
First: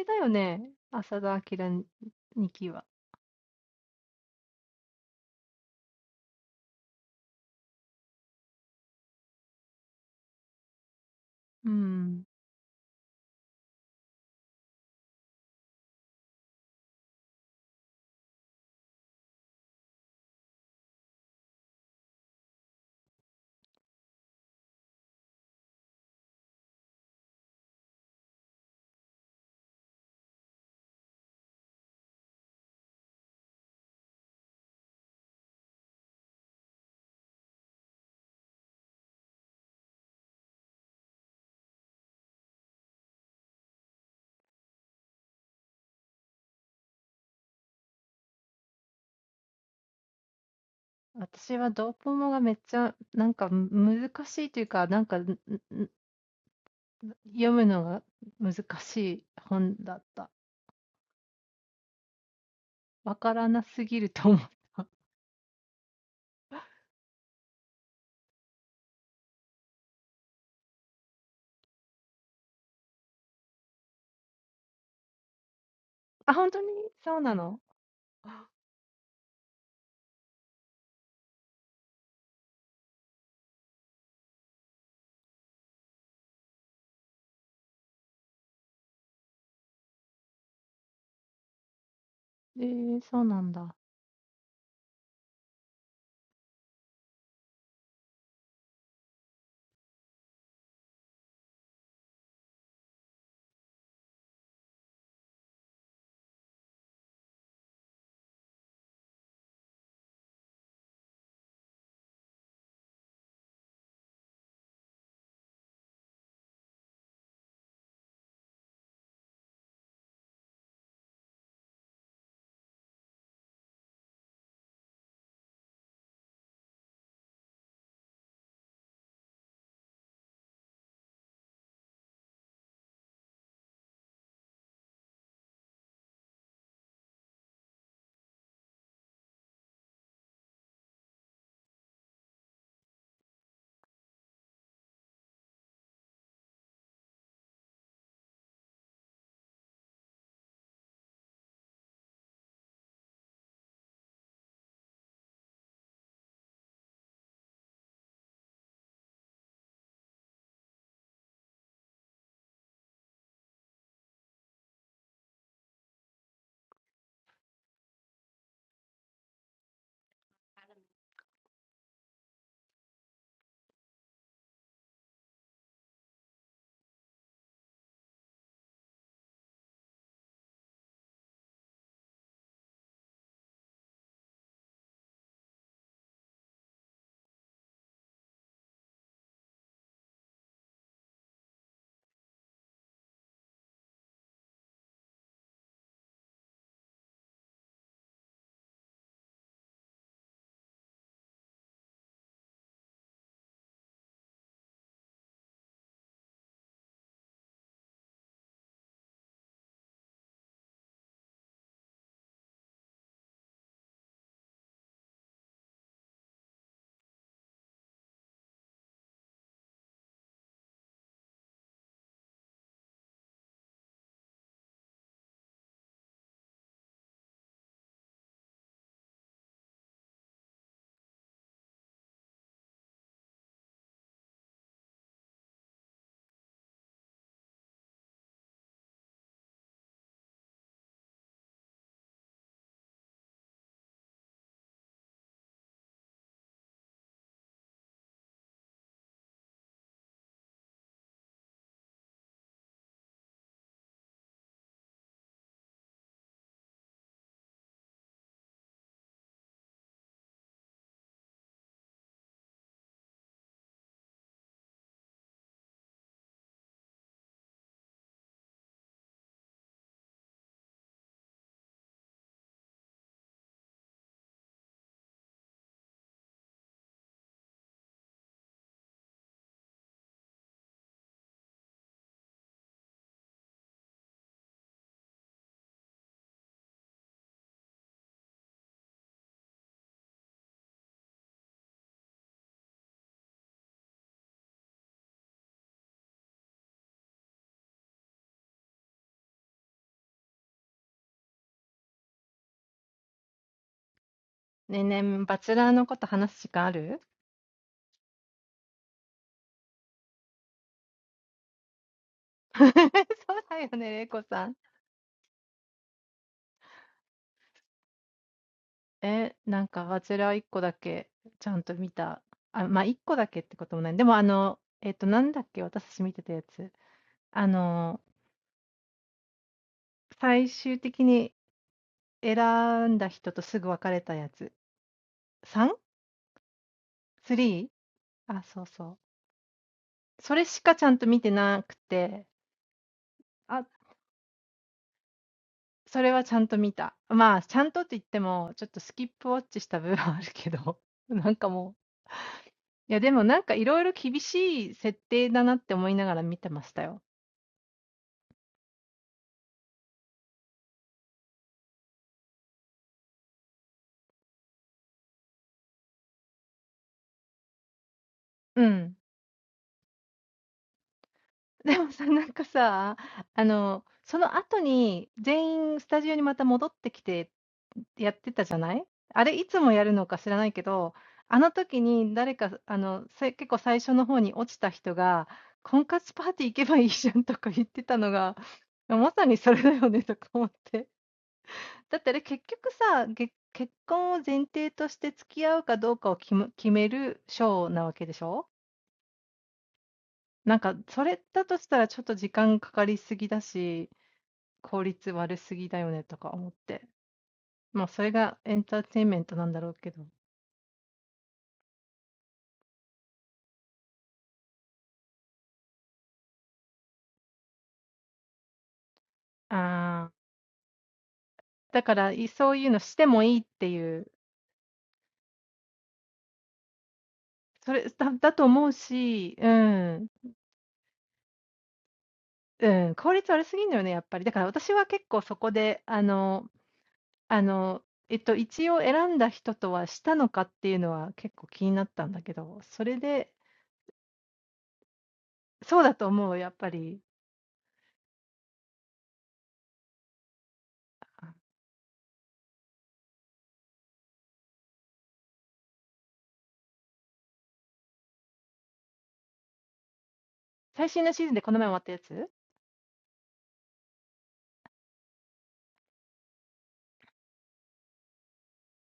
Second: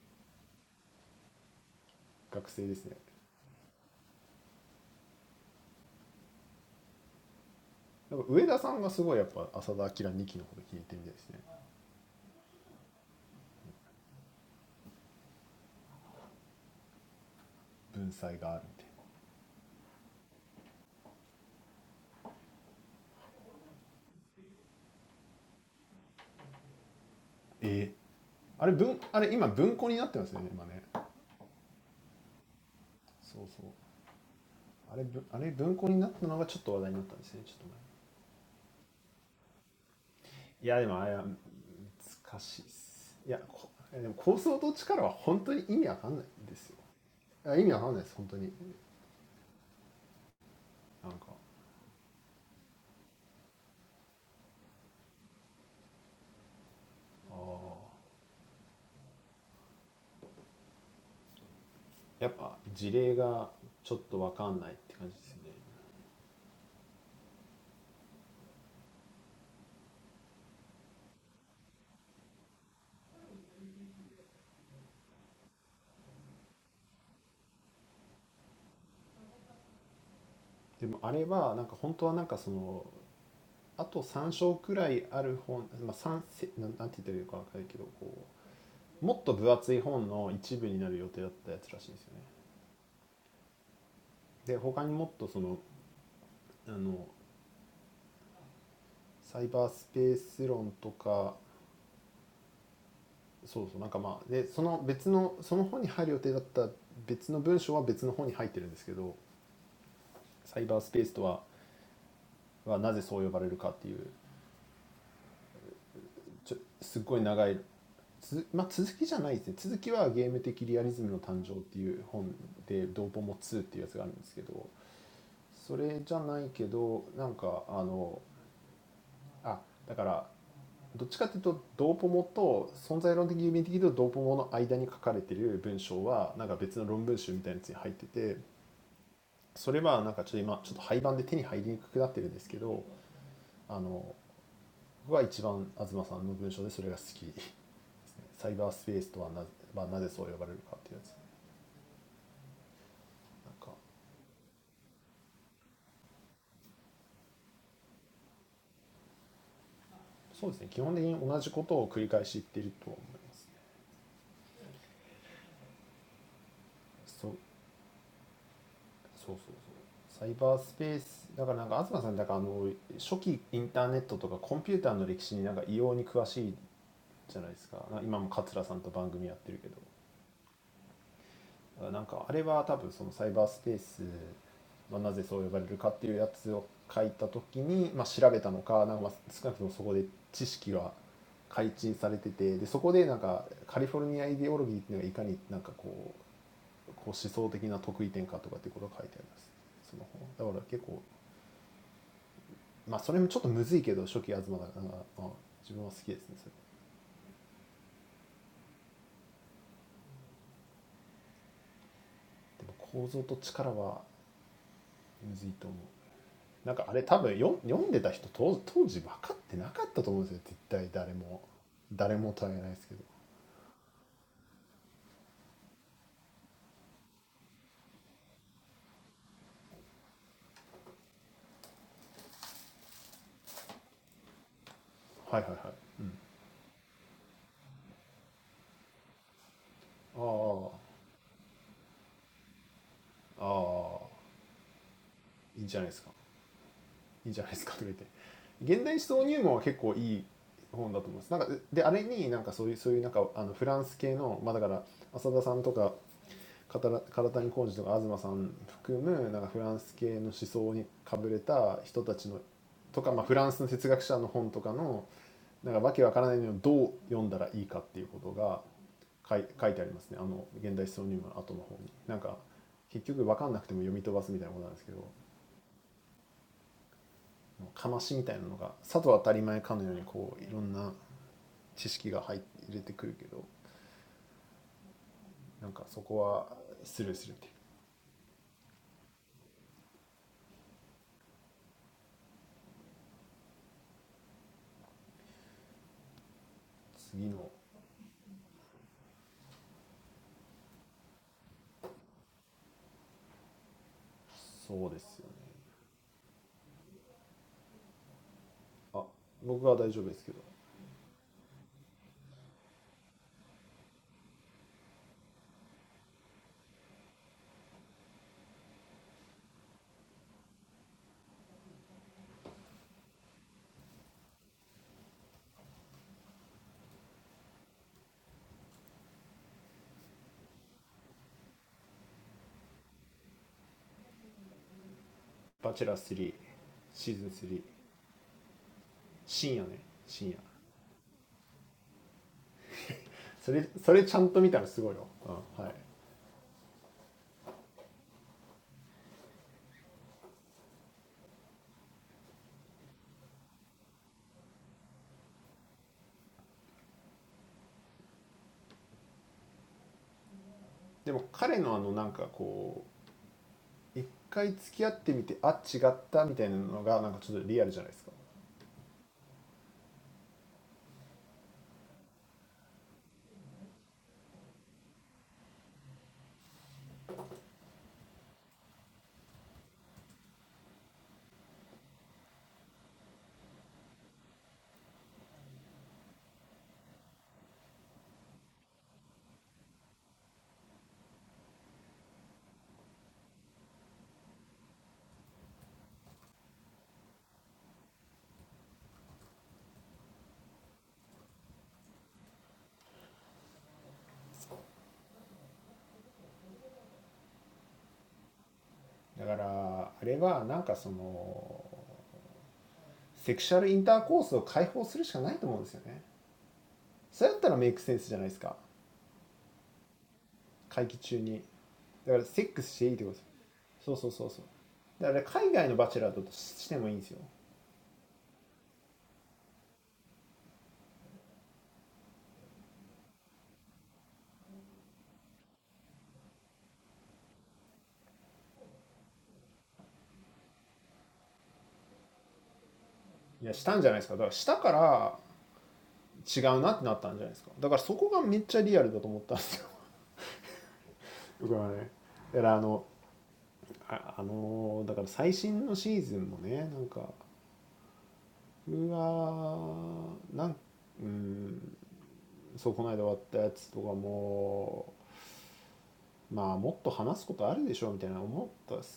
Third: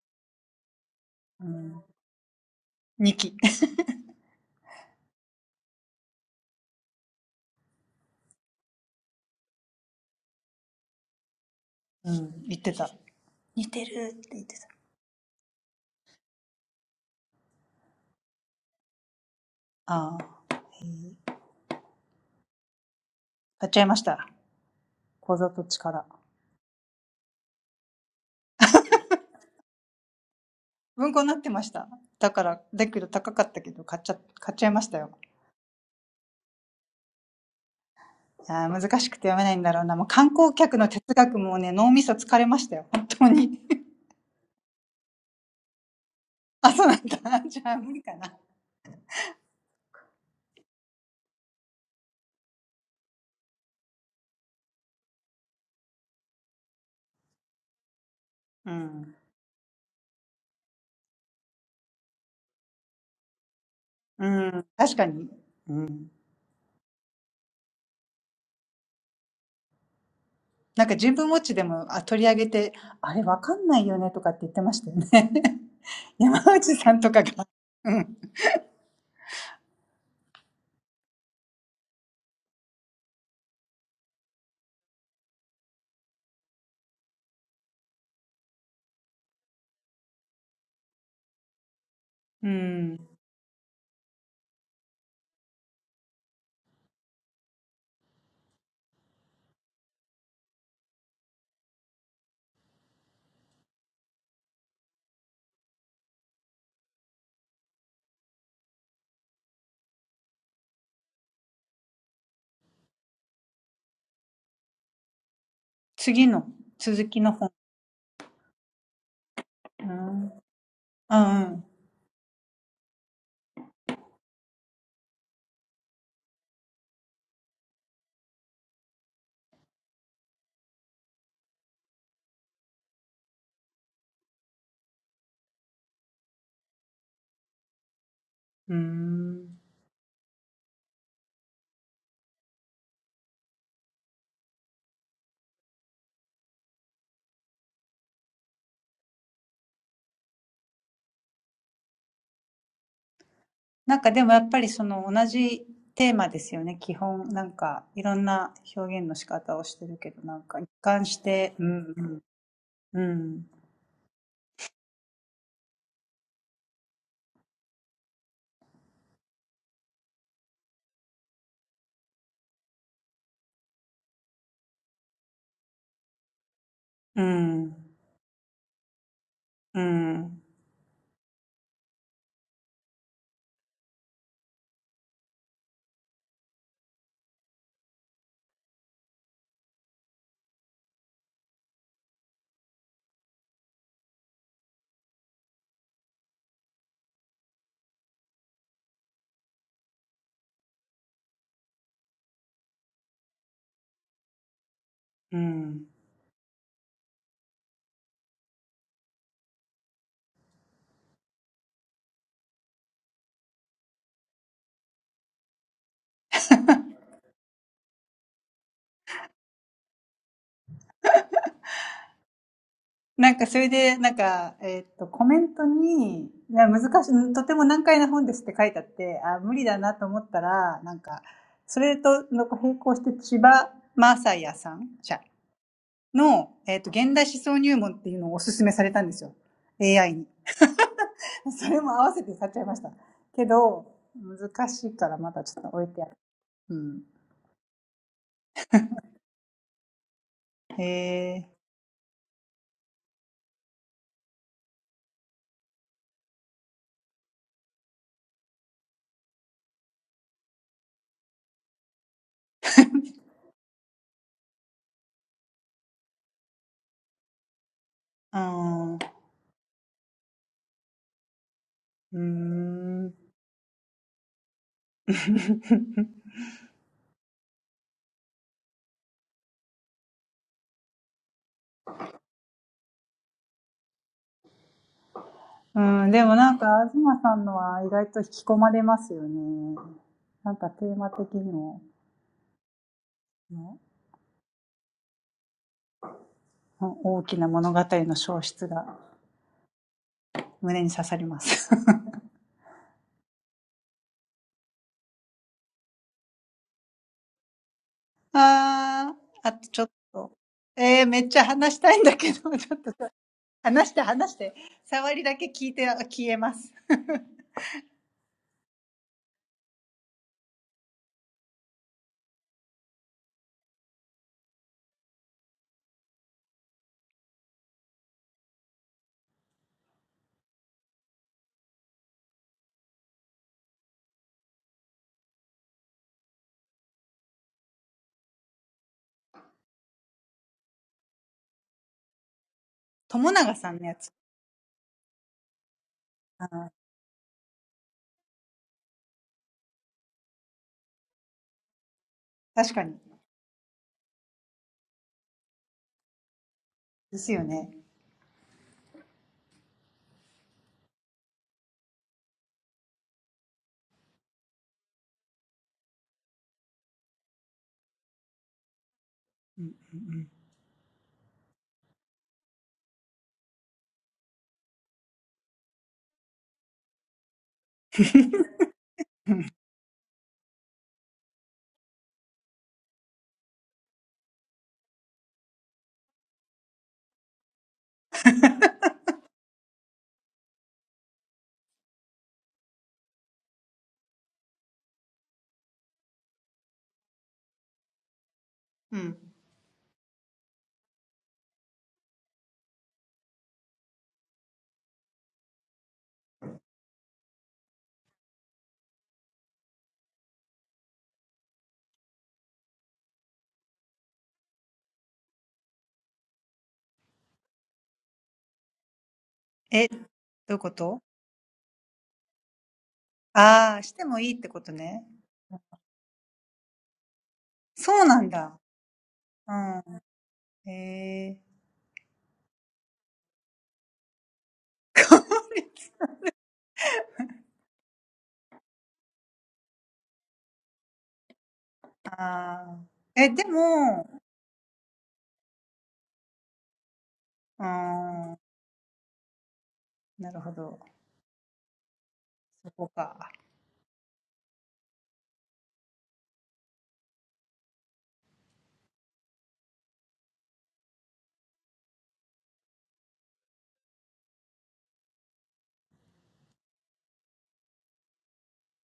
[laughs] なんかやっは事例かちょっと分かんないって感してすねてもあれはなんか本当はなんかそのあと買っちゃいました。小里力。文庫になってました。だから、だけど高かったけど、買っちゃ、買っちゃいましたよ。いやー難しくて読めないんだろうな。もう観光客の哲学もね、脳みそ疲れましたよ。本当に。あ、そうなんだ。じゃあ無理かな。うん。うん。確かに。うん。なんか人文ウォッチでもあ取り上げて、あれわかんないよねとかって言ってましたよね。山内さんとかが。うん。うん。次の、続きの本。うん。うん。うん。うーん ちょすっこい長いつまあ続きしゃないてすね続きはケーム的リアリスムの誕生っていう本てトーホモ [laughs] [laughs] [laughs] サイバースペースとはな,、まあ、なぜそう呼ばれるかっていうやつなんかそうですね基本的に同じことを繰り返し言ってるとは思いますねそうそうそうそうサイバースペースだからなんか東さんだからあの初期インターネットとかコンピューターの歴史になんか異様に詳しいじゃないですかなんか今も桂さんと番組やってるけど なんかでもやっぱりその同じテーマですよね。基本、なんかいろんな表現の仕方をしてるけど、なんか一貫して、うん、うん、うん、うん、うん。なんかそれで、なんか、えーっと、コメントに、いや難しい、とても難解な本ですって書いてあって、あ、無理だなと思ったら、なんか、それとの並行して千葉マーサイヤさん社の、えーっと、現代思想入門っていうのをおすすめされたんですよ。AI に。なんかあれは多分そのサイバースペースまあなぜそう呼ばれるかっていうやつを書いた時に、まあ、調べたのかなんかまあ少なくともそこで知識は開陳されててでそこでなんかカリフォルニアイデオロギーっていうのがいかになんかこうこう思想的な得意点かとかってことが書いてありますその本だから結構まあそれもちょっとむずいけど初期東だから、まあ、自分は好きですねそれでも構造と力はむずいと思うなんかあれ多分よ読んでた人当当時分かってなかったと思うんですよ絶対誰も誰もとは言えないですけどはいはいはい、うん、ああああいいんじゃないですかいいんじゃないですかとか言って現代思想入門は結構いい本だと思いますなんかであれになんかそういうそういうなんかあのフランス系のまあだから浅田さんとか体谷浩二とか東さん含むなんかフランス系の思想にかぶれた人たちのとか、まあ、フランスの哲学者の本とかのなんかわけわからないのをどう読んだらいいかっていうことが書い書いてありますねあの現代思想入門の後の方に。なんか結局分かんなくても読み飛ばすみたいなことなんですけどかましみたいなのがさと当たり前かのようにこういろんな知識が入って入れてくるけどなんかそこはスルーするっていう次のそうですよね それも合わせて買っちゃいました。けど、難しいからまだちょっと置いてある。うん。へえ。あーうーん。うん、でもなんか、東さんのは意外と引き込まれますよね。なんかテーマ的にも、うん大きな物語の消失が胸に刺さります。あー、あとちょっと。えー、めっちゃ話したいんだけど、ちょっと、話して話して、触りだけ聞いて消えます。[laughs] あ僕は大丈夫ですけど「バチェラー3」シーズン3深夜ね深夜それそれちゃんと見たらすごいよ、うんはい、でも彼のあのなんかこう一回付き合ってみてあ違ったみたいなのがなんかちょっとリアルじゃないですかだからあれはなんかそのセクシャルインターコースを解放するしかないと思うんですよねそれだったらメイクセンスじゃないですか そうだよね、玲子さん。[laughs] え、なんかあちらは1個だけちゃんと見た。あ、まあ、1個だけってこともない。でも、あの、えっと、なんだっけ、私たち見てたやつ。あの、最終的に選んだ人とすぐ別れたやつ。3?3? あ、そうそう。それしかちゃんと見てなくて、あ、それはちゃんと見た。まあ、ちゃんとって言っても、ちょっとスキップウォッチした部分はあるけど、なんかもう。いや、でもなんかいろいろ厳しい設定だなって思いながら見てましたよ。うん。友永さんのやつ。確かに。ですよね。うん。え、どういうことああー、してもいいってことね。そうなんだ。うん。えー。効率。ああ。え、でも、うん。なるほど。そこか。そうです。だからその、その、興味ないなと思った後は、もう自分のこう、あの、売り込みなんで、世間に対してね、売り込みなんじゃないそうそうそう。[laughs] でもさ、なんかさ、あの、その後に全員スタジオにまた戻ってきてやってたじゃないあれいつもやるのか知らないけど、あの時に誰か、あの、せ結構最初の方に落ちた人が、婚活パーティー行けばいいじゃんとか言ってたのが、まさにそれだよねとか思って。だってあれ結局さ、げ結婚を前提として付き合うかどうかを決む決めるショーなわけでしょなんか、それだとしたらちょっと時間かかりすぎだし、効率悪すぎだよねとか思って。まあ、それがエンターテインメントなんだろうけど。ああ、だから、いそういうのしてもいいっていう、それ、だだと思うし、うん、うん、効率悪すぎんのよね、やっぱり。だから私は結構そこで、あの、あの、えっと、一応選んだ人とはしたのかっていうのは結構気になったんだけど、それで、そうだと思う、やっぱり。あ最新のシーズンでこの前終わったやつ会期中にだからセックスしていいってことそうそうそうそうだから海外のバチェラーだとしてもいいんですよいやしたんじゃないですかだからしたから違うなってなったんじゃないですかだからそこがめっちゃリアルだと思ったんですよ [laughs] [laughs] 僕はねだからあのああのーだから最新のシーズンもねなんかうわーなんうんそうこの間終わったやつとかもまあもっと話すことあるでしょみたいな思ったっすけどねなんかそんな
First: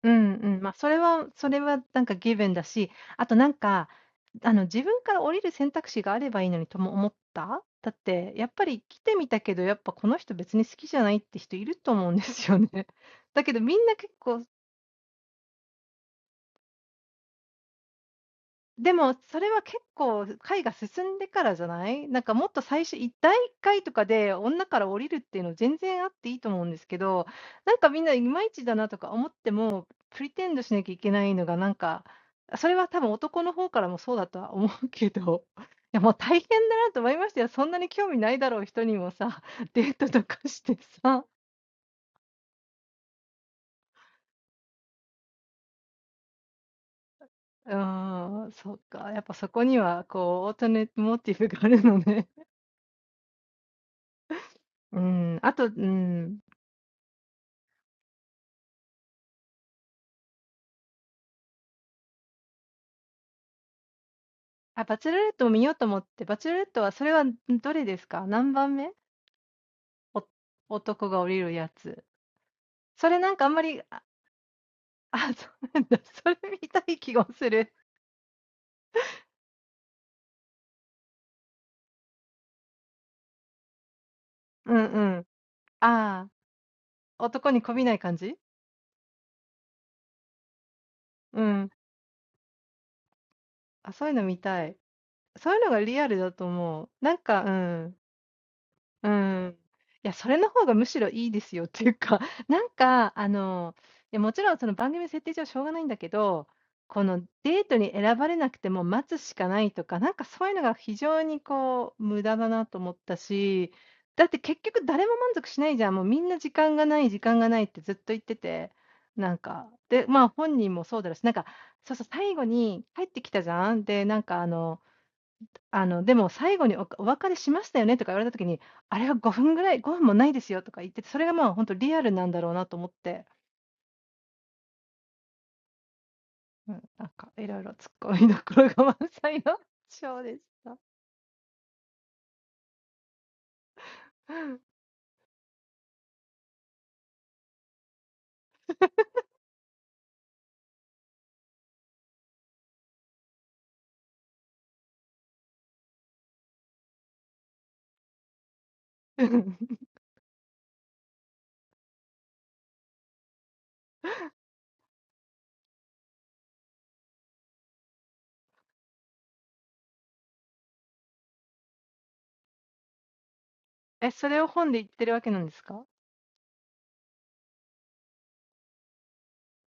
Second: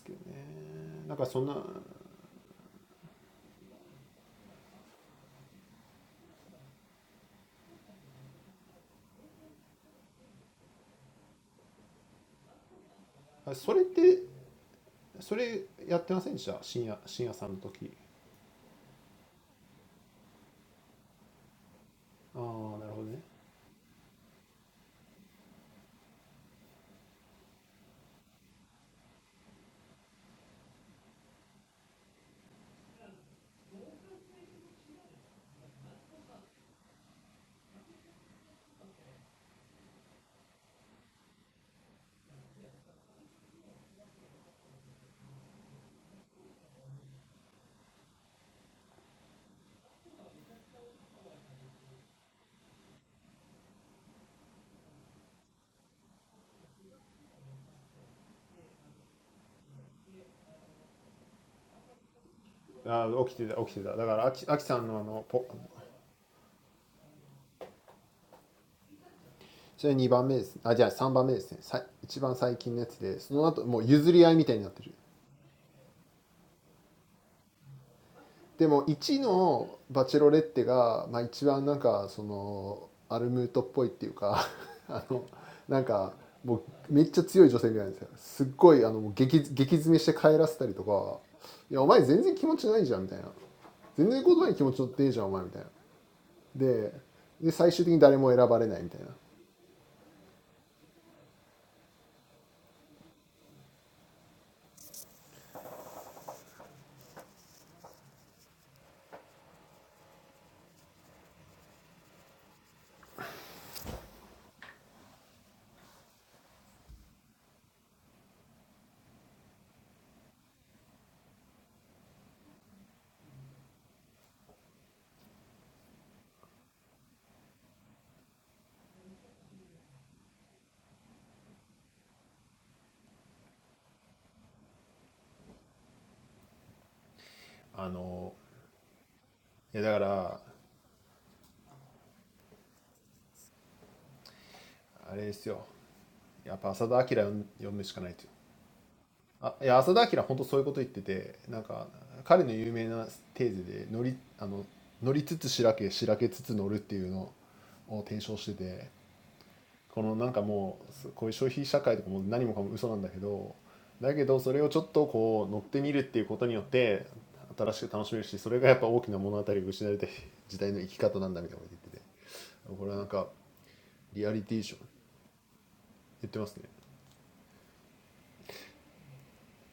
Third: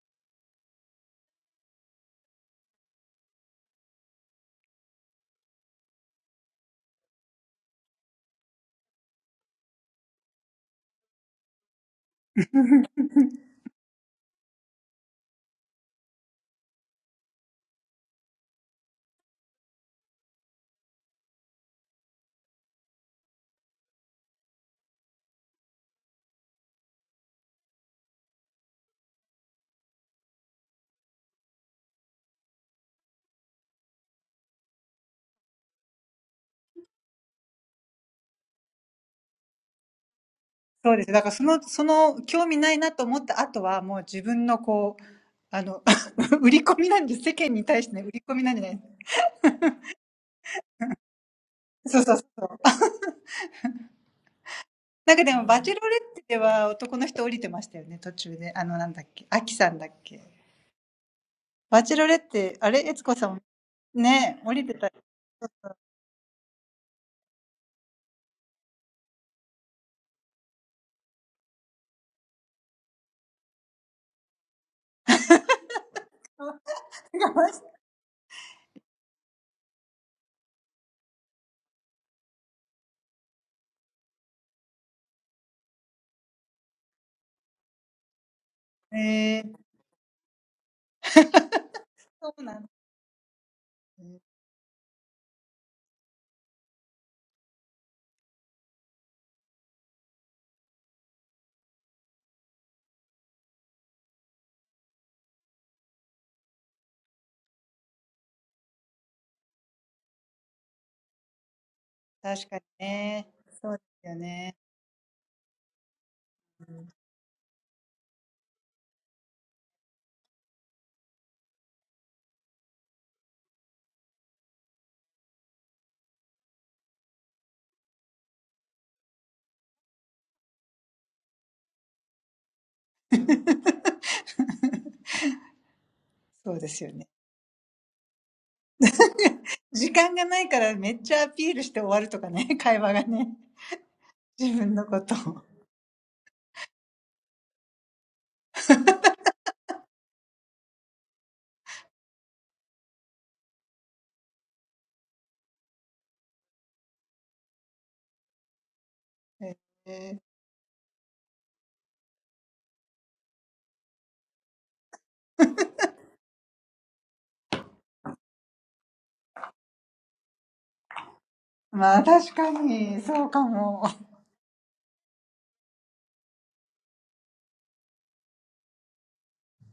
うんうん、ま、それはそれはなんかギブンだし、あとなんか、あの、自分から降りる選択肢があればいいのにとも思った？だって、やっぱり来てみたけど、やっぱこの人別に好きじゃないって人いると思うんですよね。だけどみんな結構 [laughs] てもそれは結構回か進んてからしゃないなんかもっと最初い第なんかでも、バチェロレッテでは男の人降りてましたよね、途中で。あの、なんだっけ、アキさんだっけ。バチェロレッテ、あれ、悦子さんもね、降りてた。そうそうそう違いましたね。そうなんですね。確かにね。そうですよね。そうですよね。時間がないからめっちゃアピールして終わるとかね、会話がね。自分のことを。えーまあ確かに、そうかも。ええうん。うん。あ、バチェラレットを見ようと思って、バチェラレットはそれはんどれですか？何番目？お男が降りるやつ。それなんかあんまり、あ、あ、そうなんだ。それ見たい気がする。うんうん。ああ、男に媚びない感じ？うん。あ、そういうの見たい。そういうのがリアルだと思う。なんか、うん。あそれってそれやってませんてした深夜深夜さんの時ああなるほとねあー起きてた起きてたたからあきあきさんのあのホそれ でも1の「バチェロレッテが」まあ、一番なんかそのアルムートっぽいっていうか あのなんかもうめっちゃ強い女性みたいなんですよすっごいあのもう激激詰めして帰らせたりとか「いやお前全然気持ちないじゃん」みたいな「全然言葉に気持ち乗ってねえじゃんお前」みたいなでで最終的に誰も選ばれないみたいなうーん。いや、それの方がむしろいいですよっていうか、なんか、あの、いや、もちろんその番組設定上しょうがないんだけど、このデートに選ばれなくても待つしかないとか、なんかそういうのが非常にこう無駄だなと思ったし、だって結局誰も満足しないじゃん。もうみんな時間がない、時間がないってずっと言ってて、なんか、で、まあ本人もそうだろうし、なんか、そうそう、最後に帰ってきたじゃん。で、なんかあの、[laughs] あの、でも最後におかお別れしましたよねとか言われた時に、あれは5分ぐらい、5分もないですよとか言ってて、それがまあ、ほんとリアルなんだろうなと思って、うん、なんか色々突っ込みどころが満載の章でした。うん。え、それを本で言ってるわけなんですか？あ、そうなんだ。うん。[laughs] あのいやだからあれですよやっぱ浅田明読むしかないという [laughs] あいや浅田彰本当そういうこと言っててなんか彼の有名なテーゼで乗りあの乗りつつしらけしらけつつ乗るっていうのを提唱しててこのなんかもうすこういう消費社会とかも何もかも嘘なんだけどだけどそれをちょっとこう乗ってみるっていうことによって新しく楽しめるしそれがやっぱ大きな物語を失われた時代の生き方なんだみたいなこと言っててこれはなんかリアリティーション言ってますね。ど闘争論だったかな、構造と力にそんななんか乗るとかいうことは出てこなかった気がするけど、そうですね、そういうこと言ってる人ですよ。それはマジ大事、大事というか、まあ、リアリティショー楽しもうと思ったらそれしかできないと思う。それしか選択肢はないと思う。なんかいやこれ嘘やんとか、まあ、思う思うけど、トゥーホットゥーハンドルとかでしょ。違う違う、なんかまあそれはそれはいっぱいありますよね。うん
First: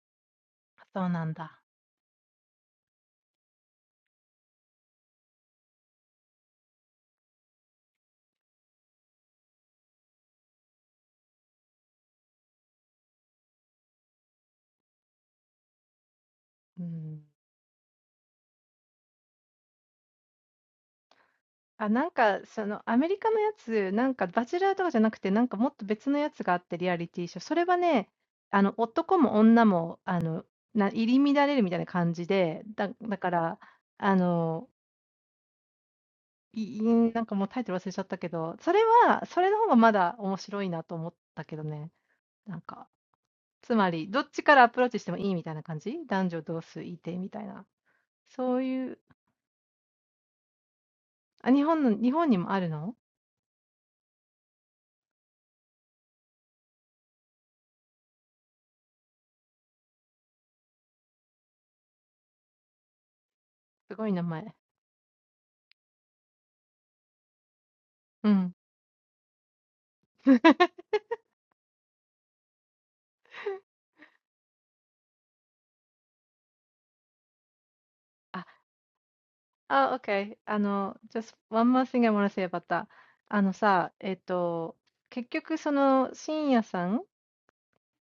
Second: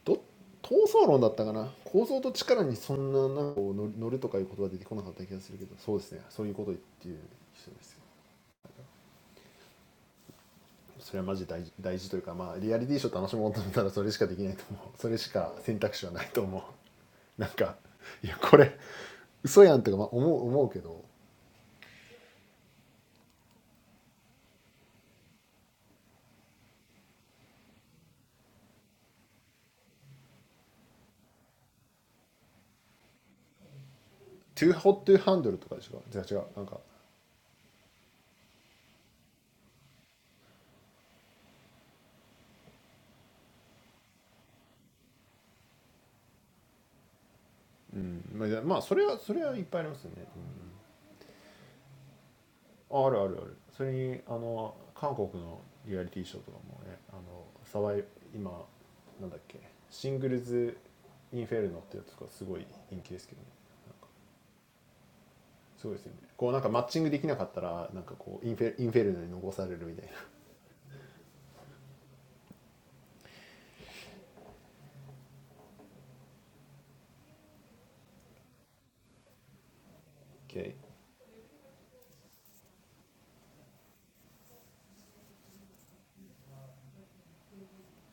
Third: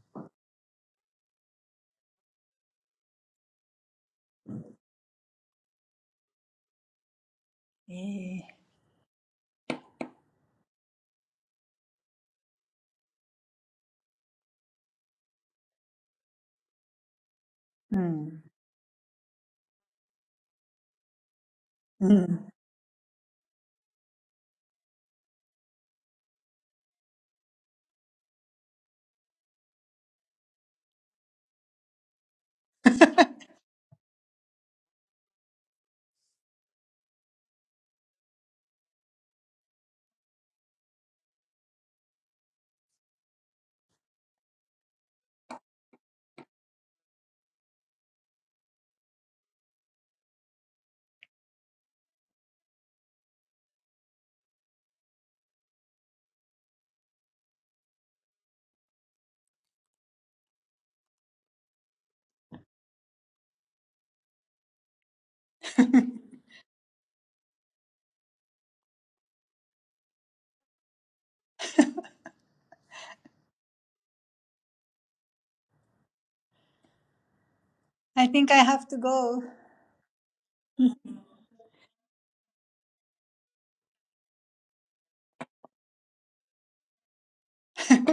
あ、なんか、その、アメリカのやつ、なんかバチェラーとかじゃなくて、なんかもっと別のやつがあって、リアリティショー。それはね、あの、男も女も、あの、な入り乱れるみたいな感じで、だだから、あの、いいなんかもうタイトル忘れちゃったけど、それは、それの方がまだ面白いなと思ったけどね。なんか、つまり、どっちからアプローチしてもいいみたいな感じ男女同数いてみたいな。そういう、あ、日本の、日本にもあるのすごい名前。うん。[laughs] あるあるあるそれにあの韓国のリアリティショーとかもねあの沢井今なんだっけシングルズ・インフェルノってやつとかすごい人気ですけどねなんかすごいですよねこうなんかマッチングできなかったらなんかこうインフェインフェルノに残されるみたいな I think I have to go. OK あ、OK。あの、just one more thing I want to say about that.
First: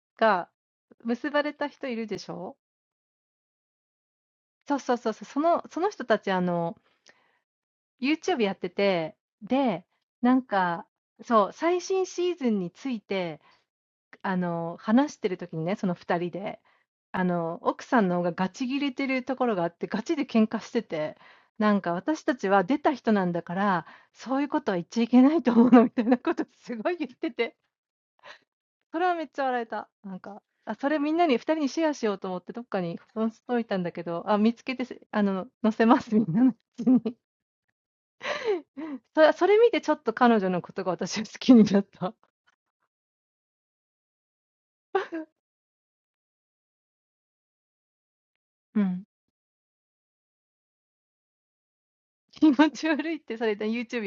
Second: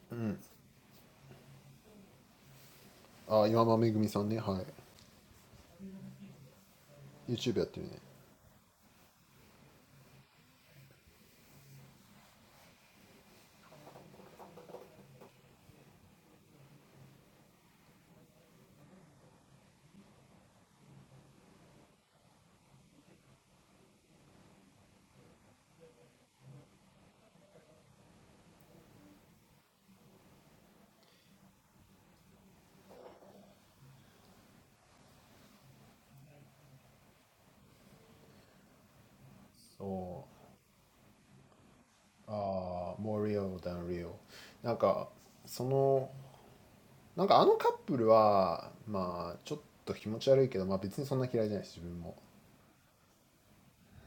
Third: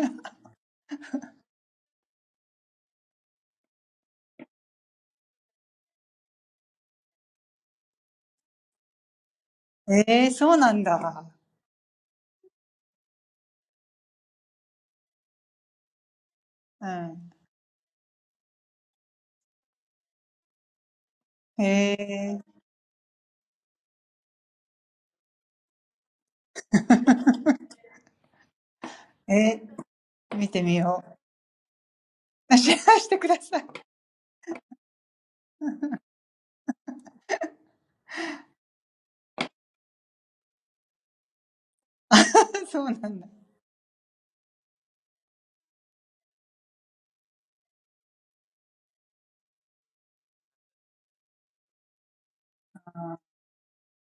あのさ、えっと、結局その、深夜さんが結ばれた人いるでしょ？そうそうそうそう、その、その人たち、あの、YouTube あ岩間めぐみさんねはい [laughs] やってて、で、なんか、そう、最新シーズンについて、あの話してる時にねその えー、そうなんだ。うん。えー、えー、見てみよう。[laughs] シェアしてください。[laughs] real than realなんかその なんかあのカップルはまあちょっと気持ち悪いけど、まあ、別にそんな嫌いじゃないし自分もうーんそうだなんだろうななうんなんかうんそうですねまあいわ岩間さんがそんな好きじゃないですねでもなんかそういう怒ってるのよかったかもしれない、はい、深夜は好きですねまあねそうそうそうなんかでもあの僕あの深夜さんなんで好きかって言ったらなんか結構あの両親と結構喧嘩してたじゃないですかなんかいや俺はあの子はええと思うけどみたいな [laughs] YouTube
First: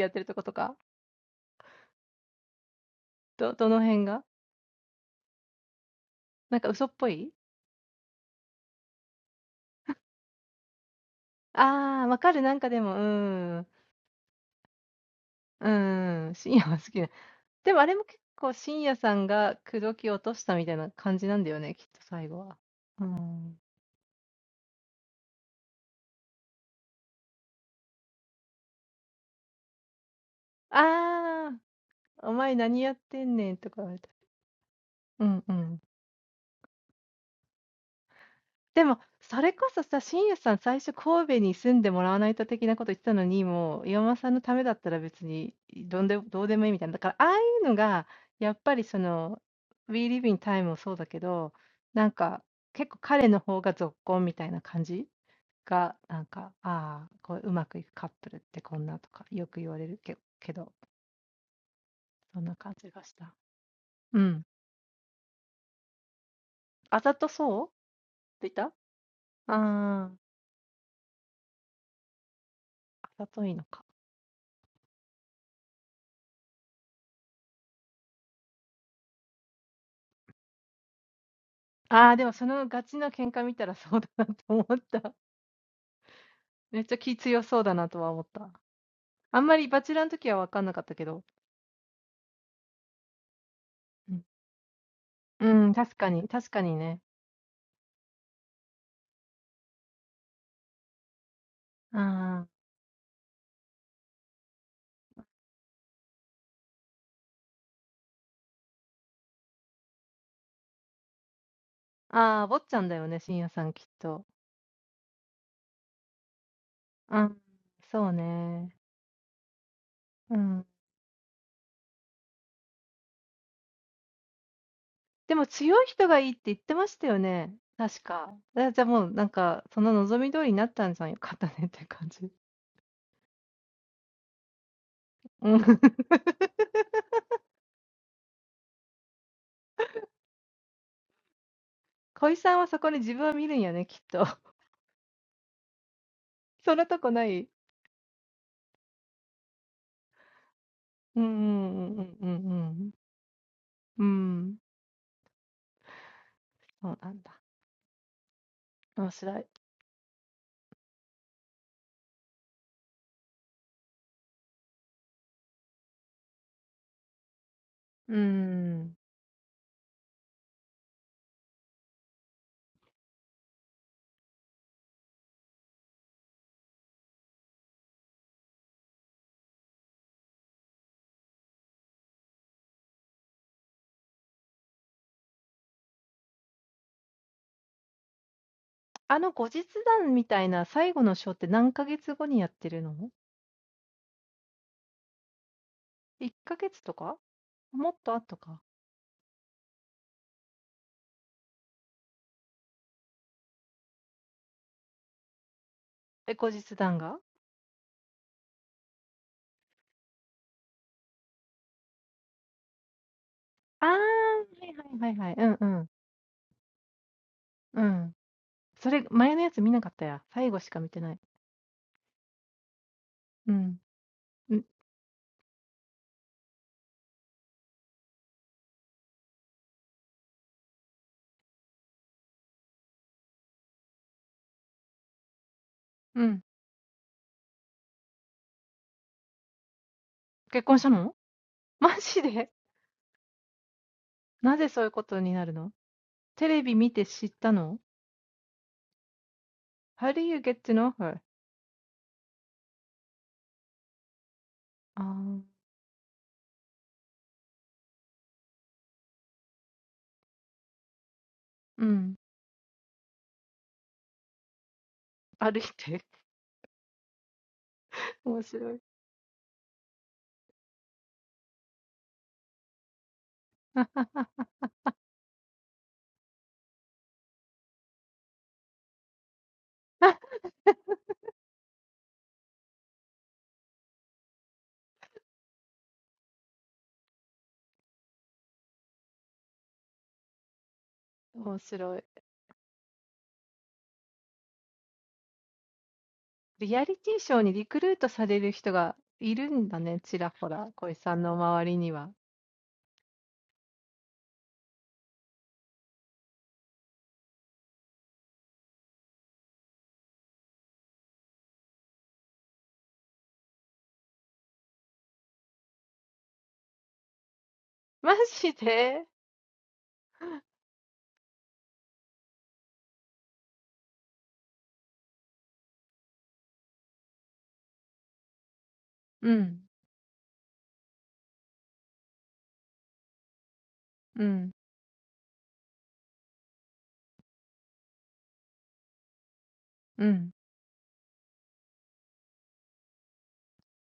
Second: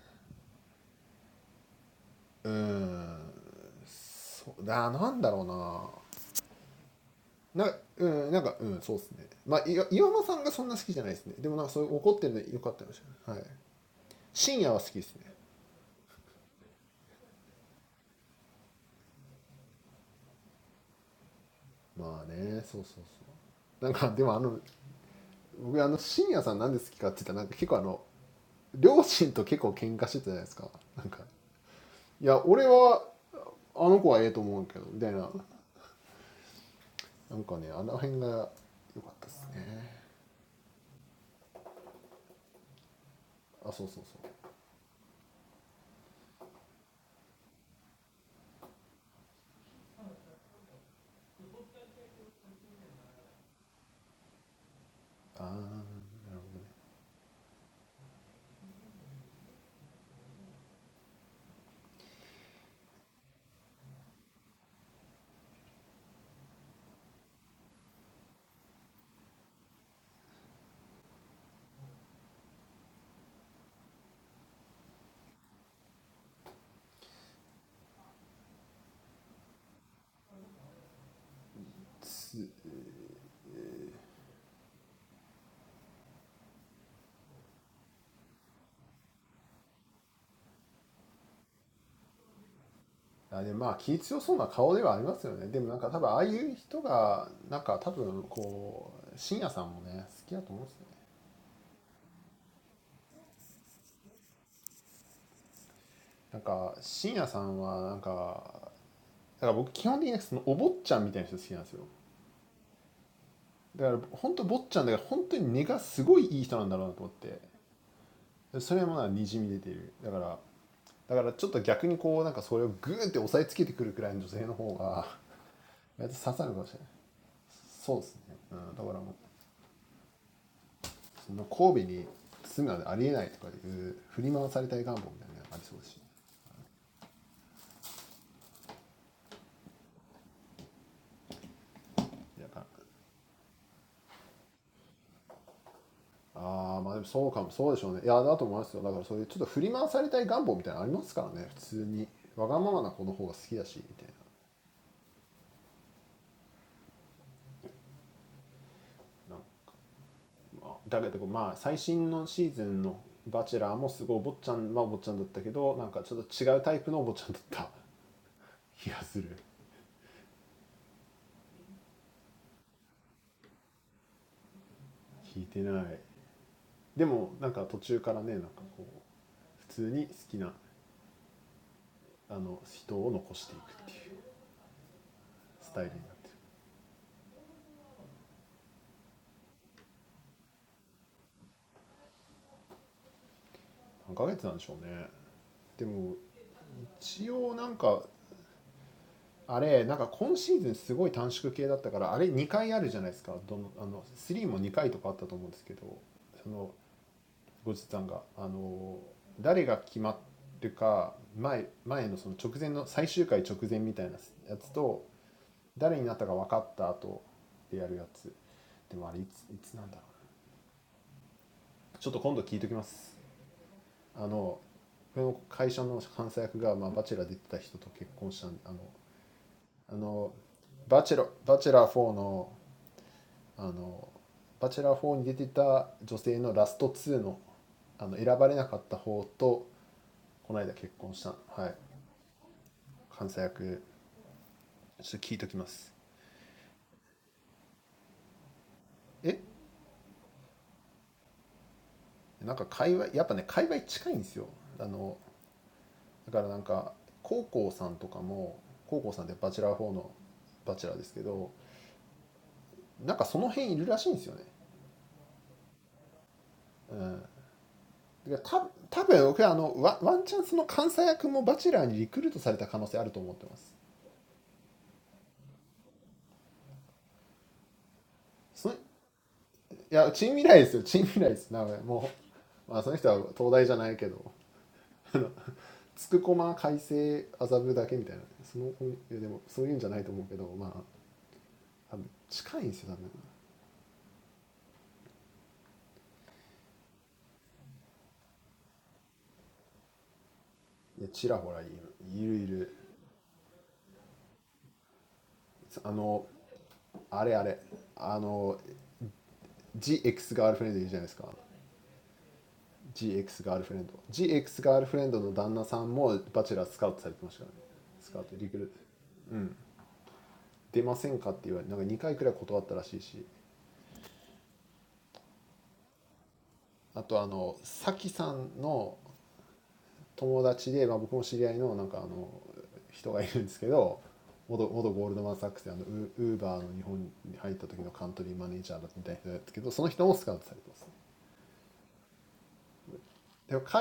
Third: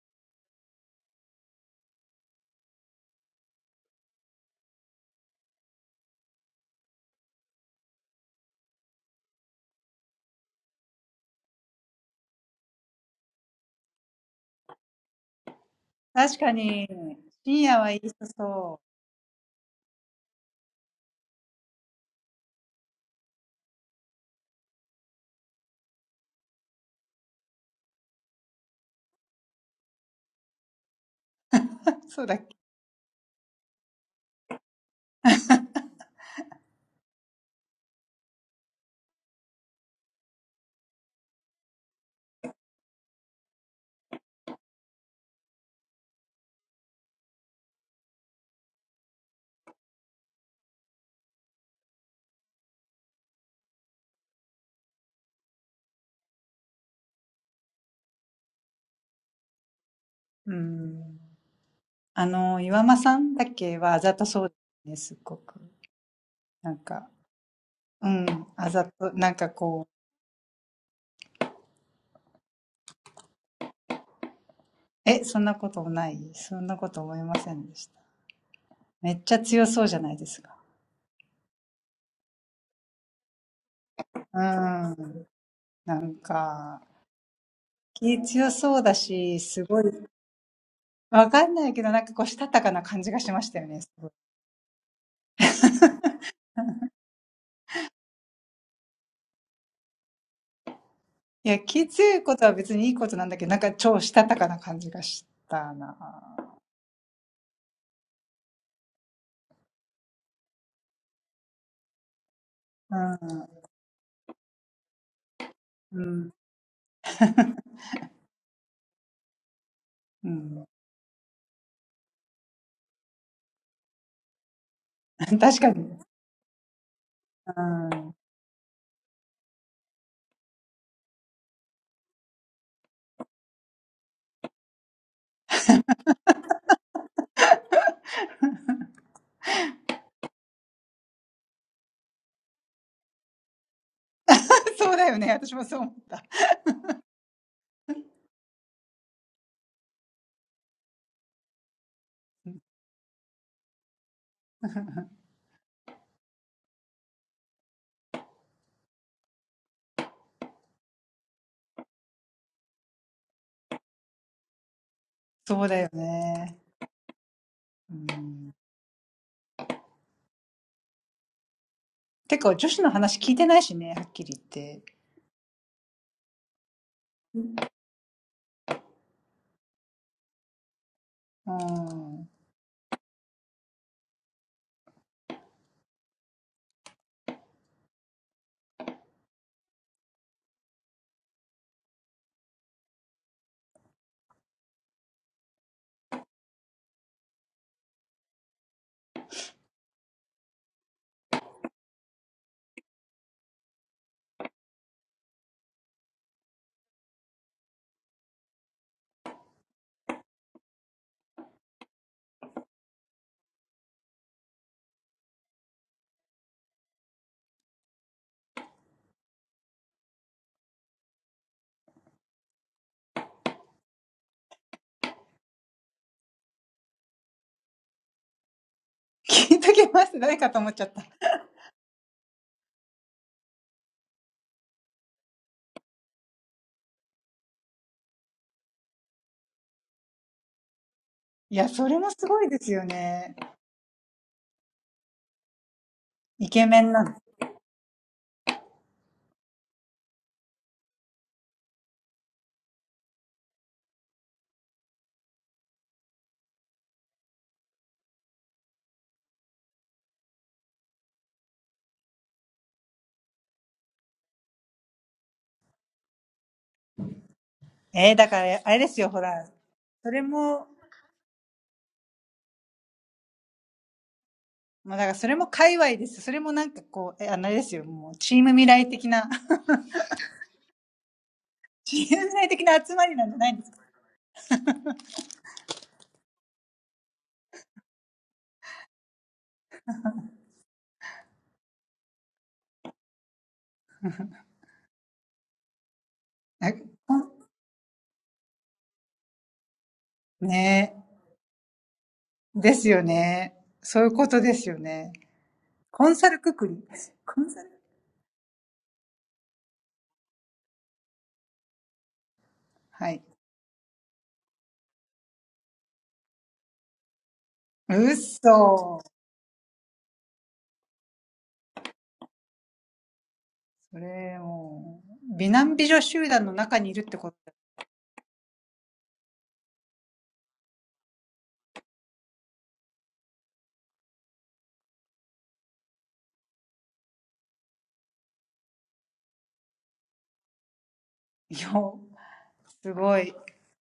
やってるとことか、どどの辺が？なんか嘘っぽい、ああー、わかる。なんかでも、うん、うん、深夜は好きな。でもあれも結構深夜さんが口説き落としたみたいな感じなんだよね、きっと最後は。うん。ああ、お前何やってんねんとか言われた。うんうん。そうなんだ。確かに、深夜はいい人そう。[laughs] なんかねあの辺が良かったですねあそうそうそうあーあでまあ気強そうな顔ではありますよねでもなんか多分ああいう人がなんか多分こう深夜さんもね好きだと思うんですよねなんか深夜さんはなんかだから僕基本的にそのお坊ちゃんみたいな人好きなんですよだから本当坊ちゃんだから本当に根がすごいいい人なんだろうなと思って でも、それこそさ、信也さん最初神戸に住んでもらわないと的なこと言ってたのに、もう岩間さんのためだったら別にどんでどうでもいいみたいな。だからああいうのがやっぱりその「We Live in Time Time」もそうだけど、なんか結構彼の方がぞっこんみたいな感じが、なんか、ああ、こううまくいくカップルってこんなとかよく言われるけけど、そんな感じがした。うん。あざとそうって言ったああー、あざといのか。そうだっけ。うん。あの、岩間さんだっけはあざとそうですね、すっごく。なんか、うん、あざと、なんかこう、え、そんなこともない、そんなこと思いませんでした。めっちゃ強そうじゃないですか。うん。なんか、気強そうだし、すごいああ、でもそのガチの喧嘩見たらそうだなと思った。めっちゃ気強そうだなとは思った。あんまりバチェラーの時は分かんなかったけど。うん、うん確かに、確かにね。ああ、ああ、坊ちゃんだよね、深夜さんきっと。うん、そうね。うん。でも強い人がいいって言ってましたよね。確か。えじゃあもうなんか、その望み通りになったんじゃんよかったねって感じ。うん。[laughs] でそれもなにじみ出ているだからだからちょっと逆にこうなんかそれをグーンって押さえつけてくるくらいの女性の方がやっと刺さるかもしれないそうですね、うん、だからもうその神戸に住むなんてありえないとかいう振り回されたい願望みたいなのがありそうですしいやだあーまあでもそうかもそうでしょうねいやだと思いますよだからそういうちょっと振り回されたい願望みたいなのありますからね普通にわがままな子の方が好きだしみたいななんかわかんないけど、なんかこう、したたかな感じがしましたよね。すごいいや、気強いことは別にいいことなんだけど、なんか超したたかな感じがしたな。うん。うん。うん、確かに。うん、そうだよね。私もそう思った。そうだよね。うん、てか、女子の話聞いてないしね、はっきり言って。うん、聞いときます。誰かと思っちゃった。いや、それもすごいですよね。イケメンなの。小井さんはそこに自分を見るんやね、きっと。そんなとこない たけとまあ最新のシースンのハチェラーもすこいお坊ちゃんまあお坊ちゃんたったけとなんかちょっと違うタイフのお坊ちゃんたった気かする聞いてないてもなんか途中からねなんかこう普通に好きなあの人を残していくっていうスタイルになってる何ヶ月なんてしょうねても一応なんかあれなんか今シースンすこい短縮系たったからあれ ゴジさんがあの誰が決まるか前前のその直前の最終回直前みたいなやつと誰になったか分かった後でやるやつでもあれいついつなんだろうちょっと今度聞いときますあのこの会社の監査役が、まあ、バチェラー出てた人と結婚したんであのあのバチェロバチェラー4の うんうんうんうんうんうん。うーん、そうなんだ。面白い。うーん。あの後日談みたいな最後のショーって何ヶ月後にやってるの？1ヶ月とか？もっと後か？え、後日談が？ああ、はいはいはいはい。うんうん。うん。それ、前のやつ見なかったや。最後しか見てない。うん。うん、うん。結婚したの？マジで？なぜそういうことになるの？テレビ見て知ったの？How あのバチェラー4に出てた女性のラスト2のあの選ばれなかった方とこの間結婚したはい関西役ちょっと聞いときますえなんか界隈やっぱね界隈近いんですよあのだからなんか高校さんとかも高校さんってバチェラー4のバチェラーですけどなんかその辺いるらしいんですよねだからた多分僕はあのワワンチャンその関西役もバチェラーにリクルートされた可能性あると思ってますそ [laughs] [laughs] [laughs] do you get to know her? ああ、うん。歩いて？えー、だから、あれですよ、ほら、それも、まあ、だからそれも界隈です。それもなんかこう、え、あのあれですよ、もう、チーム未来的な、チーム未来的な集まりなんじゃないんですか。あこんねえ、ですよね。そういうことですよね。コンサルくくり。コンサルはい。うっそそれ、もう、美男美女集団の中にいるってことだよ。すごい。えー、えー、深い。えー、確かに。面白い。面白い。リアリティショーにリクルートされる人がいるんだね、ちらほら、小井さんの周りには。マジでうん、うん、うん。やっ、うん、うん、うん。それってやっぱりスカウトされるものなのなんか自分で応募とかしない。ああ、うん、うん、うん、うん。うん、はい、はい。うん、うん。いや、チン未来ですよ、チン未来です、名古屋。もう、まあ、その人は東大じゃないけど、あのつくこま、改正、麻布だけみたいな、その、いやでも、そういうんじゃないと思うけど、まあ、多分近いんですよ、多分。いや、ちらほらいる、いるいる。あの、あれあれ、あの、GX [laughs] ガールフレンドいるじゃないですか。GX ガールフレンド。GX あとあのさきさんの友達で、まあ、僕も知り合いのなんかあの人がいるんですけど元元ゴールドマン・サックスであのウウーバーの日本に入った時のカントリーマネージャーだみたいな人ですけどその人もスカウトされてますねでも彼は確かにかっこいいででてかてかまあエクジエクスガールフレンドの旦那もめっちゃかっこいいです本当にし関西役もめっちゃかっこいい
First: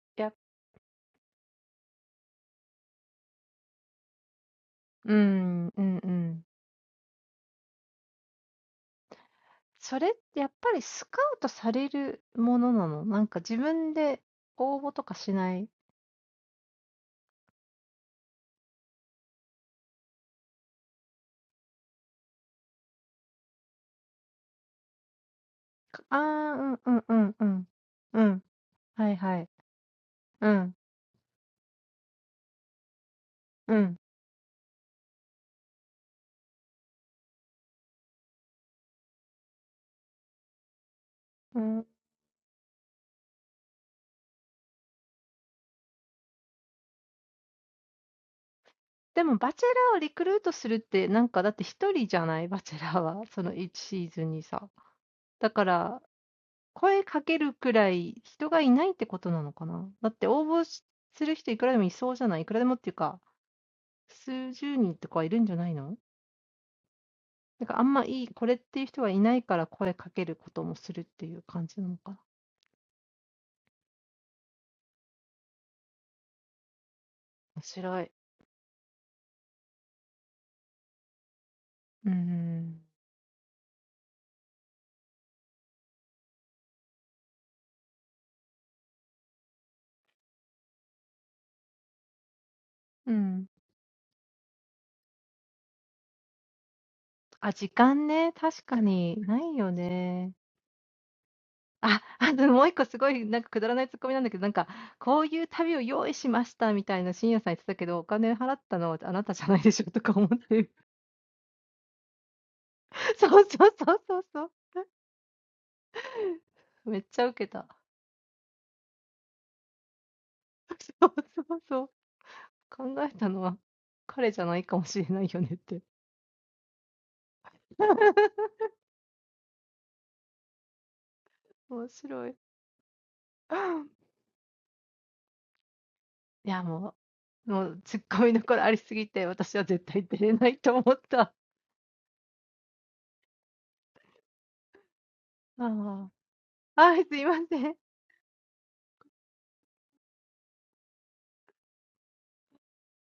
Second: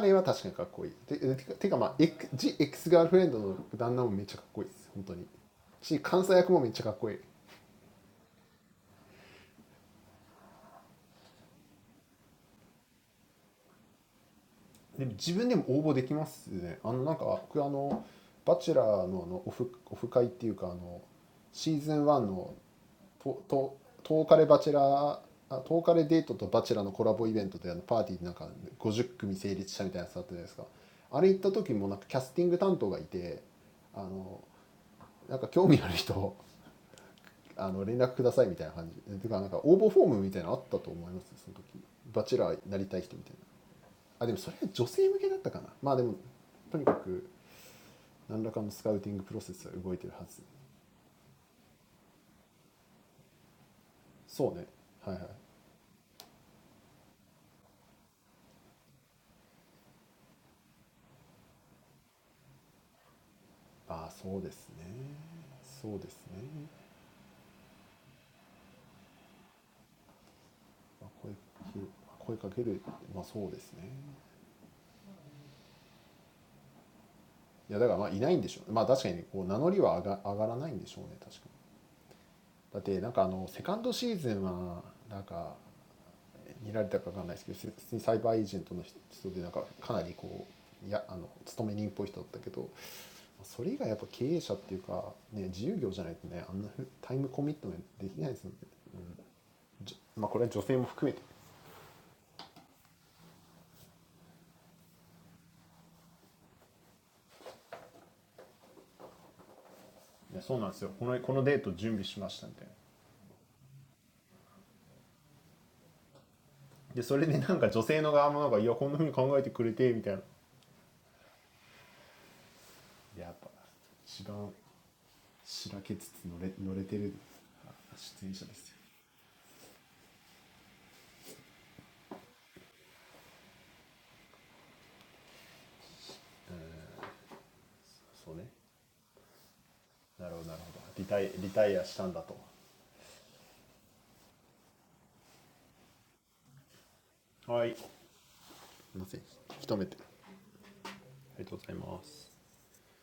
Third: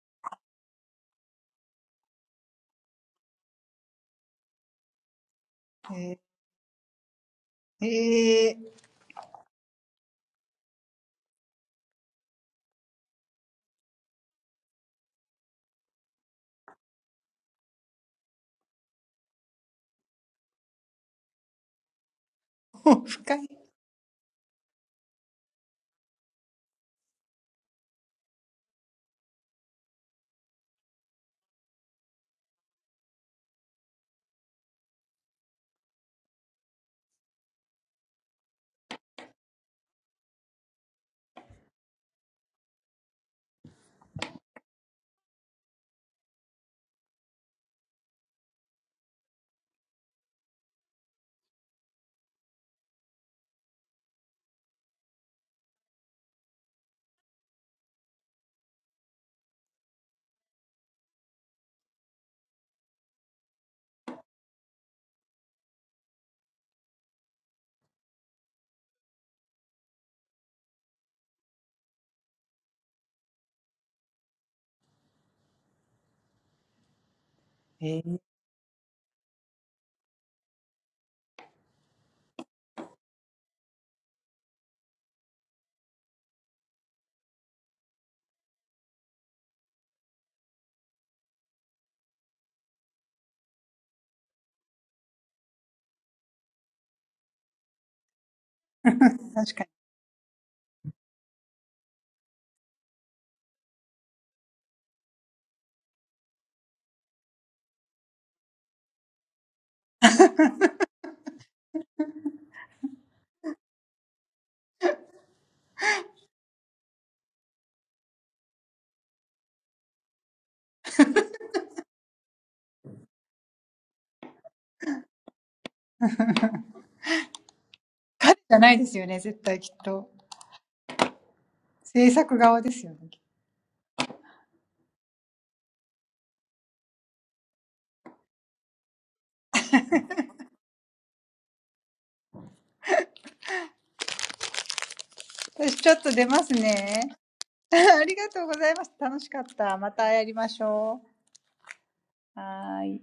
[laughs] でも自分でも応募できますねあのなんか僕あの「バチェラーの」あのオフオフ会っていうかあのシーズン1のととトーカレバチェラーあトーカレデートとバチェラーのコラボイベントであのパーティーでなんか50組成立したみたいなやつあったじゃないですかあれ行った時もなんかキャスティング担当がいてあのなんか興味ある人あの連絡くださいみたいな感じでてかなんか応募フォームみたいなのあったと思いますその時バチェラーになりたい人みたいな あでもそれは女性向けだったかな。まあでもとにかく何らかのスカウティングプロセスは動いてるはず。そうね、はいはい、ああそうですね、そうですね、まあ、声、声かける、まあそうですね。いやだからまあいないんでしょう。まあ確かにこう名乗りは上が、上がらないんでしょうね。確かに。だってなんかあのセカンドシーズンはなんか てもハチェラーをリクルートするってなんかたって Ni Raita, I don't know. It's a sales agent. So he's a pretty dedicated person. But that's why entrepreneurs, or freelancers, can't do that. Well, women too. Yeah, that's right. [laughs] I prepared for this date. And then, women think, "Oh, you thought about me." That's the most あ、あともう1個すごいなんかくだらないツッコミなんだけど、なんか「こういう旅を用意しました」みたいな信也さん言ってたけど、お金払ったのはあなたじゃないでしょとか思って。そうそうそうそうそう。めっちゃウケた。そうそうそう。考えたのは彼じゃないかもしれないよねって。面白い。いや、もうもうツッコミどころありすぎて、私は絶対出れないと思った。ああ、はい、すいません。ああ、面白い。passionate actor. So, retired. Retired. じゃないですよね、絶対きっと。制作側ですよね。きっと私ちょっと出ますね。ありがとうございました。楽しかった。またやりましょう。はーい。はい [laughs]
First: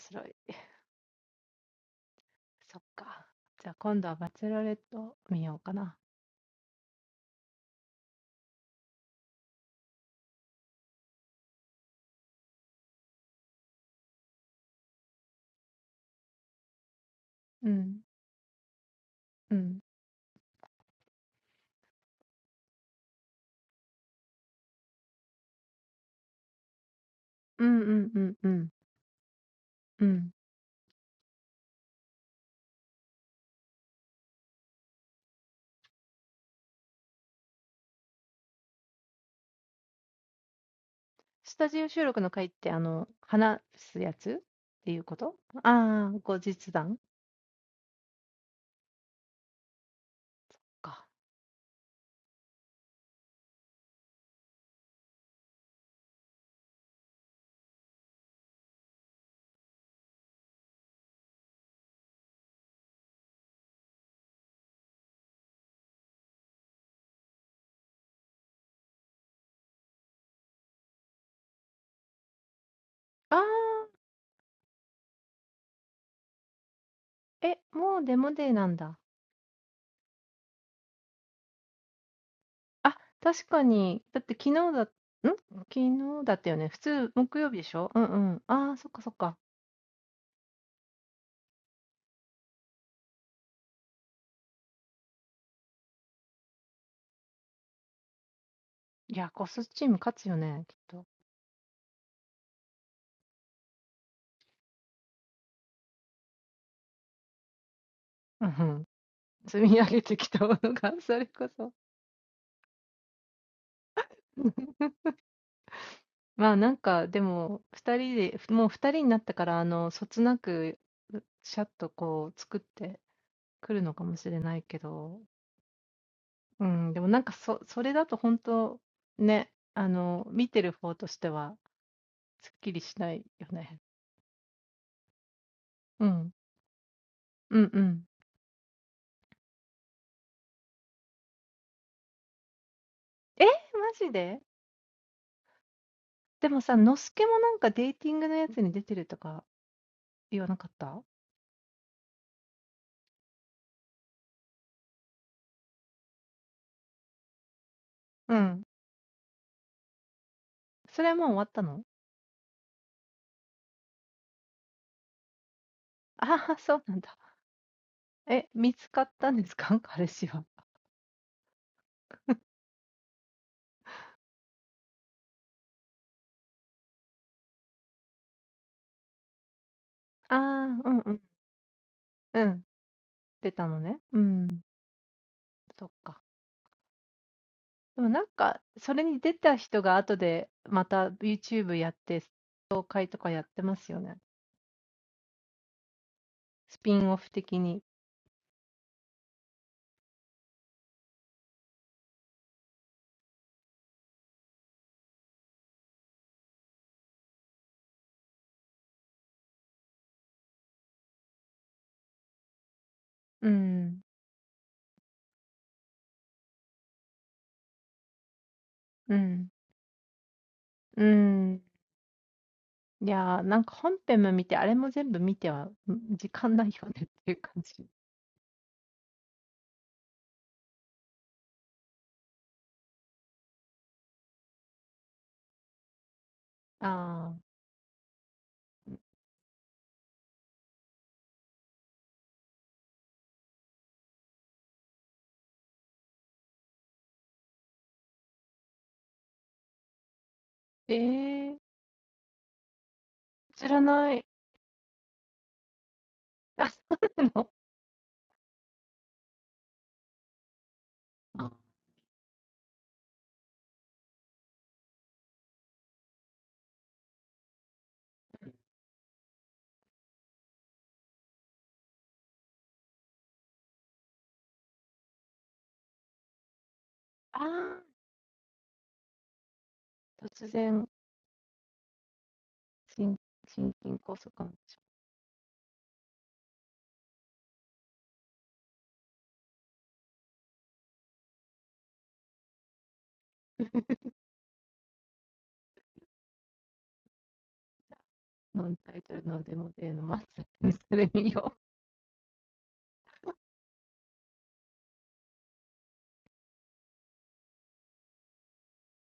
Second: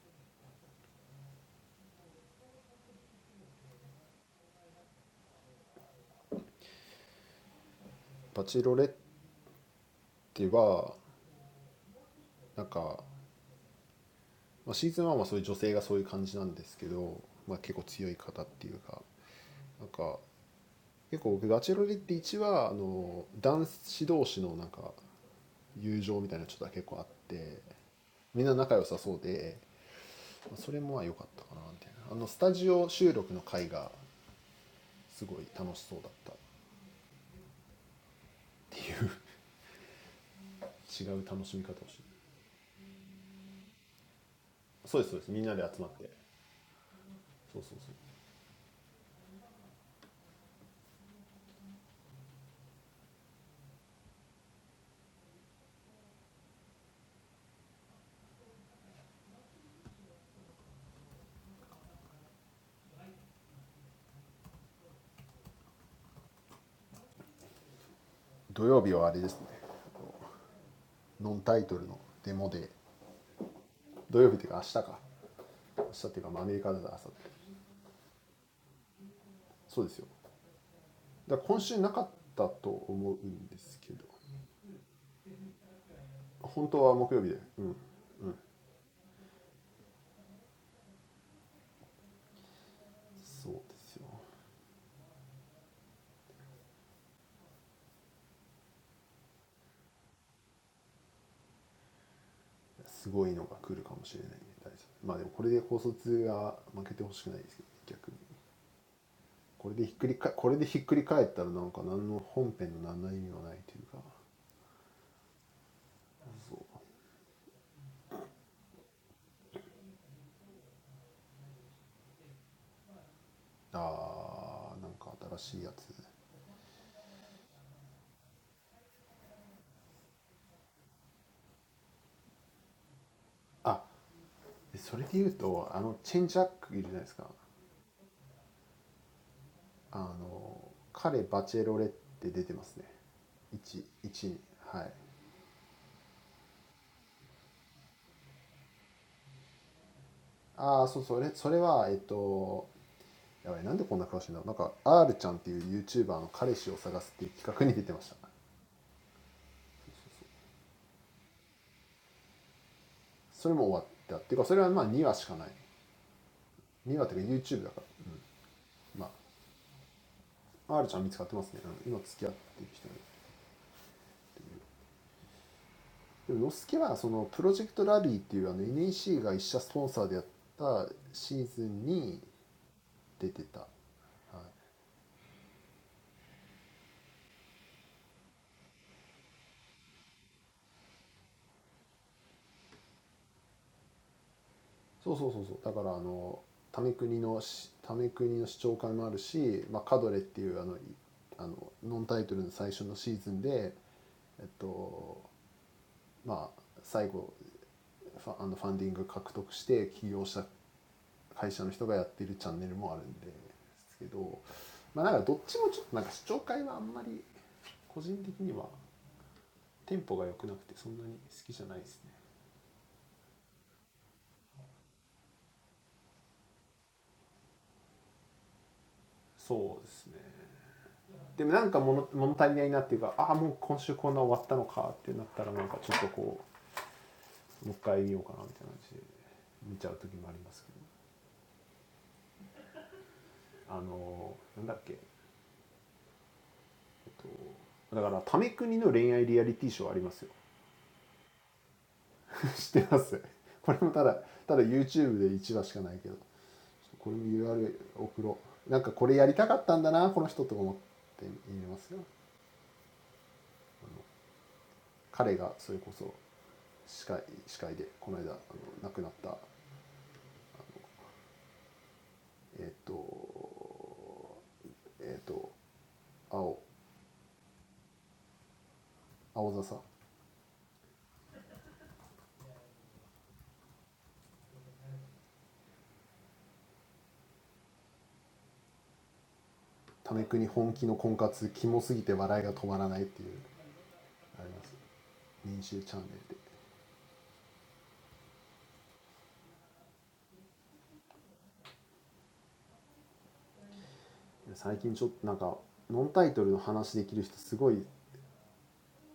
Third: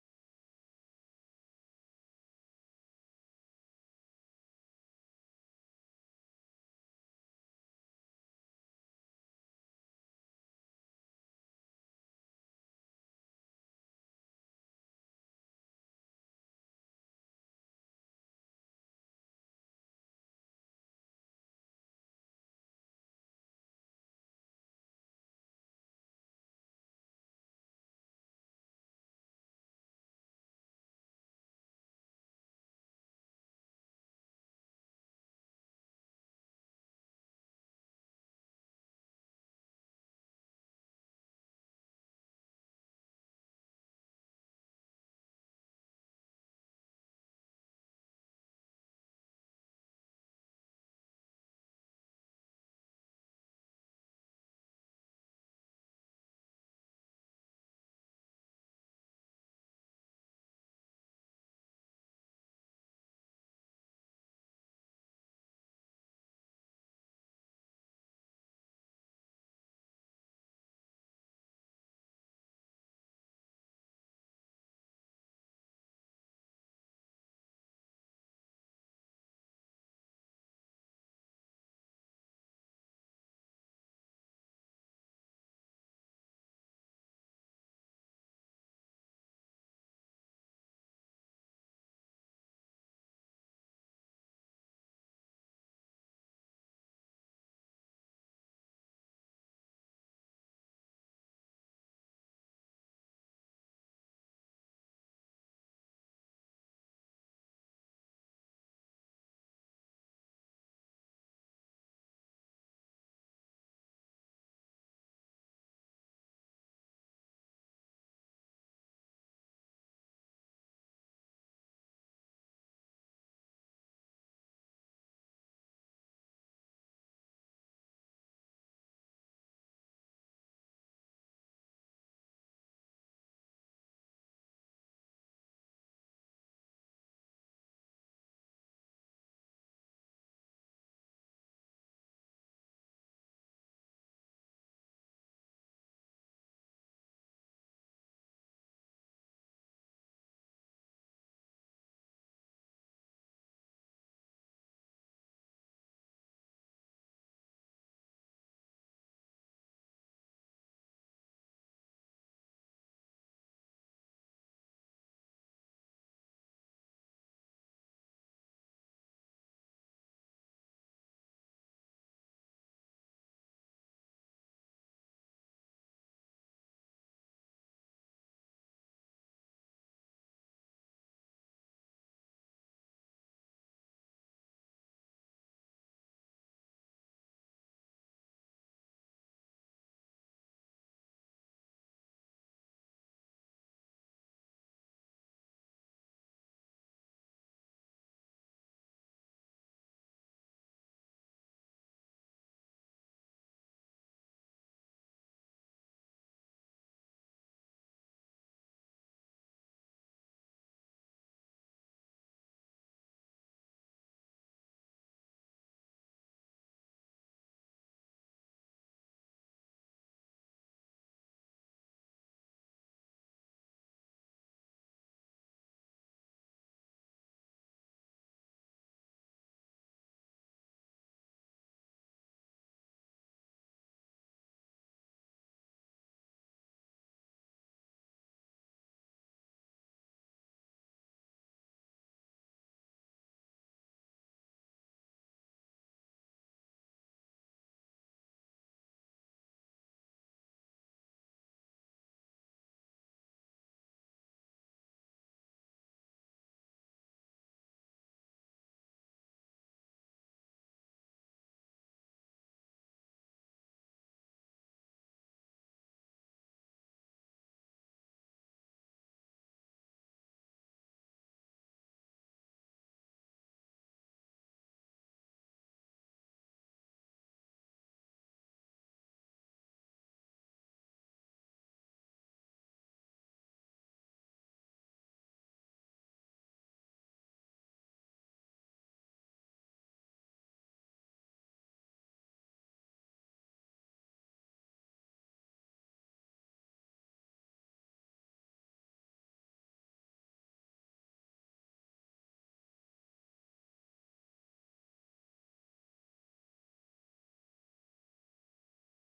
[laughs] [laughs] [laughs] So. そうそうそう [laughs] Yeah. てそれて言うとあのチェンシアックいるしゃないてすかあの彼ハチェロレって出てますね R ちゃんっていう YouTuber の彼氏を探すっていう企画に出てましたそれも終わったっていうかそれはまあ YouTube だから、うんまあ R ちゃん見つかってますね、うん今付き合ってる人にでもノスケはそのプロジェクトラビーっていうあの NEC が一社スポンサーでやったシーズンに出てた、はい、そうそうそうそうだからあの為国のし為国の市長会もあるし、まあ、カドレっていうあのいあのノンタイトルの最初のシーズンでえっとまあ最後ファあのファンディング獲得して起業した [laughs] うん、出たのね。うん、そっか。でもなんか、それに出た人が後でまた YouTube やって、紹介とかやってますよね。スピンオフ的に。うん、うん、うん。いや、なんか本編も見て、あれも全部見ては、ん時間ないよねっていう感じ。ああ、ええ知らない。あ、そうなの。ああー、突然、心、心筋梗塞かもしれない。会社の人がやってるチャンネルもあるんですけどまあなんかどっちもちょっとなんか視聴会はあんまり個人的にはテンポが良くなくてそんなに好きじゃないですねそうですねでもなんか物物足りないなっていうかああもう今週こんな終わったのかってなったらなんかちょっとこうもう一回見ようかなみたいな感じで見ちゃう時もありますけどあのなんだっけえっとだから「ため国の恋愛リアリティショー」ありますよ [laughs] 知ってますこれもただただ YouTube で1話しかないけどこれも URL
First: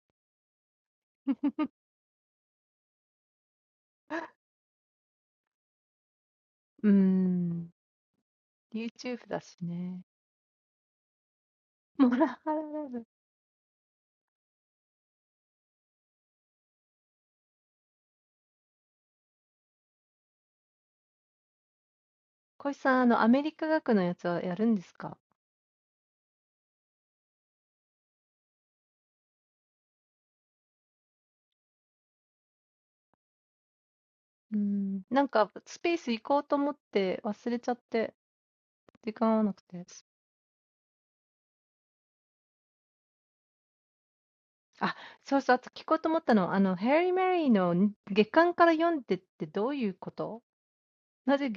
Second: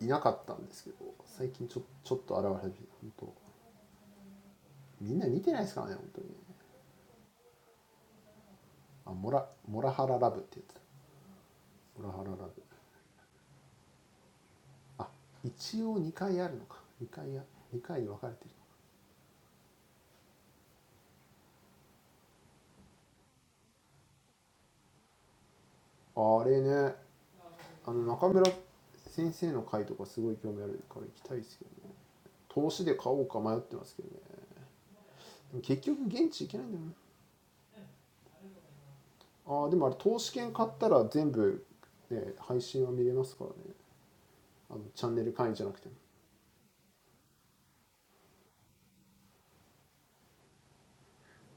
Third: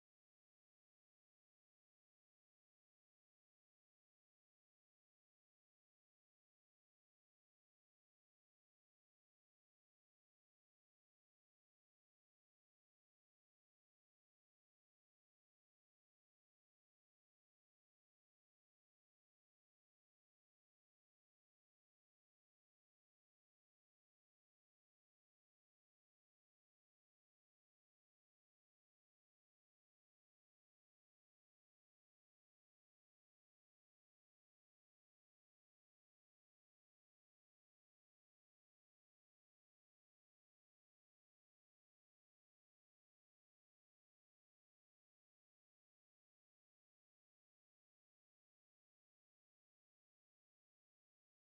いなかったんてすけと最近ちょちょっと現れ始めて本当みんな似てないてすからね本当にねあモラモラハララフって言ってたモラハララフあ一応 ノンタイトルのデモデーの真っ先にそれ見よう。うーん、YouTube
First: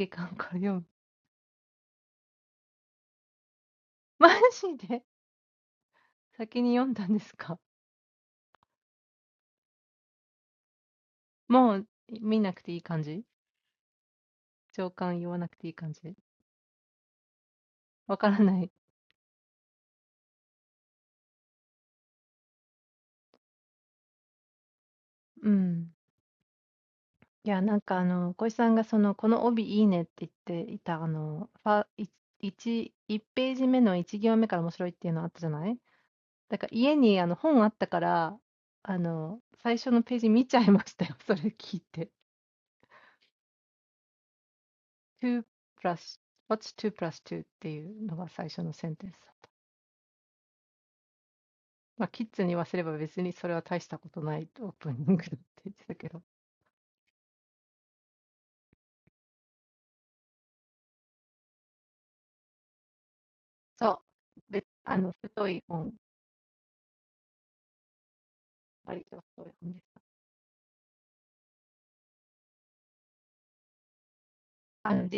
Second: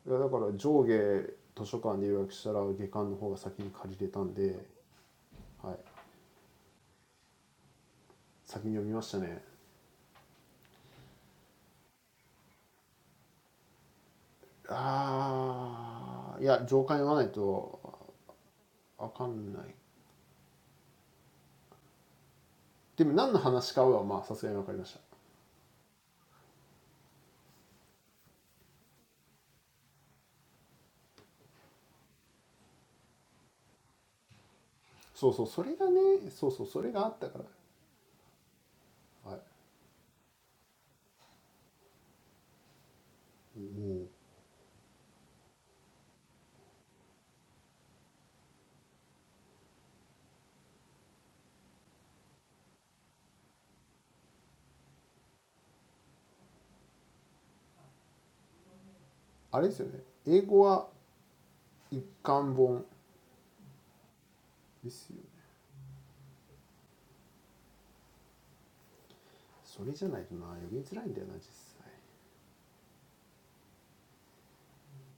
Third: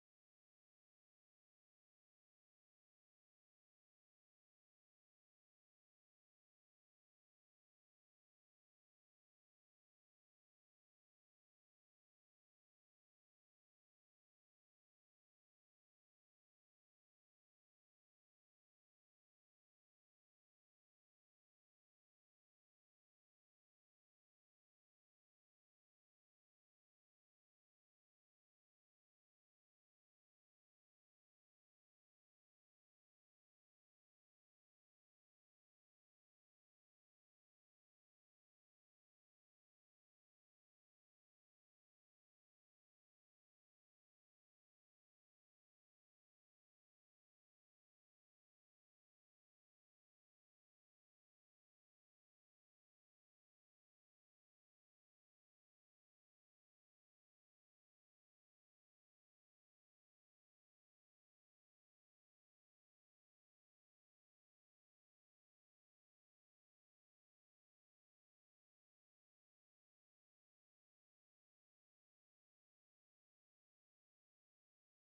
いやだから上下図書館で予約したら下巻の方が先に借りれたんで、はい、先に読みましたねあーいや上巻読まないとわかんないでも何の話かはまあさすがに分かりましたそうそうそれがねそうそうそれがあったから、はい、あれですよね英語は一巻本ですよねそれじゃないとな読みづらいんだよな実際ああはいはい、まあ、そうでしょうねまあ日本語だと、まあ、そこまでだしね。モラハララブ。小石さん、あの、アメリカ学のやつはやるんですかうーん、なんか、スペース行こうと思って忘れちゃって、時間合わなくて。あ、そうそう、あと聞こうと思ったのは、あの、ヘアリー・メリーの月刊から読んでってどういうことなぜ月刊から読む [laughs] [laughs] マジで先に読んだんですかもう見なくていい感じ上巻言わなくていい感じ わからない。うん。いや、なんかあの、小石さんがその、この帯いいねって言っていた、あの、ファ、い一一ページ目の一行目から面白いっていうのあったじゃないだから家にあの本あったから、あの、最初のページ見ちゃいましたよ。それ聞いて。2 plus, what's [laughs] 2 plus 2っていうのが最初のセンテンスだった。まあ、キッズに言わせれば別にそれは大したことないオープニングって言ってたけど。そう。べあの、太い本。割と太い本です。あのシラフシラの方みたいに太いやつまちょっと字は大きいけとねシラのよりうんあてもあれを日本語にすると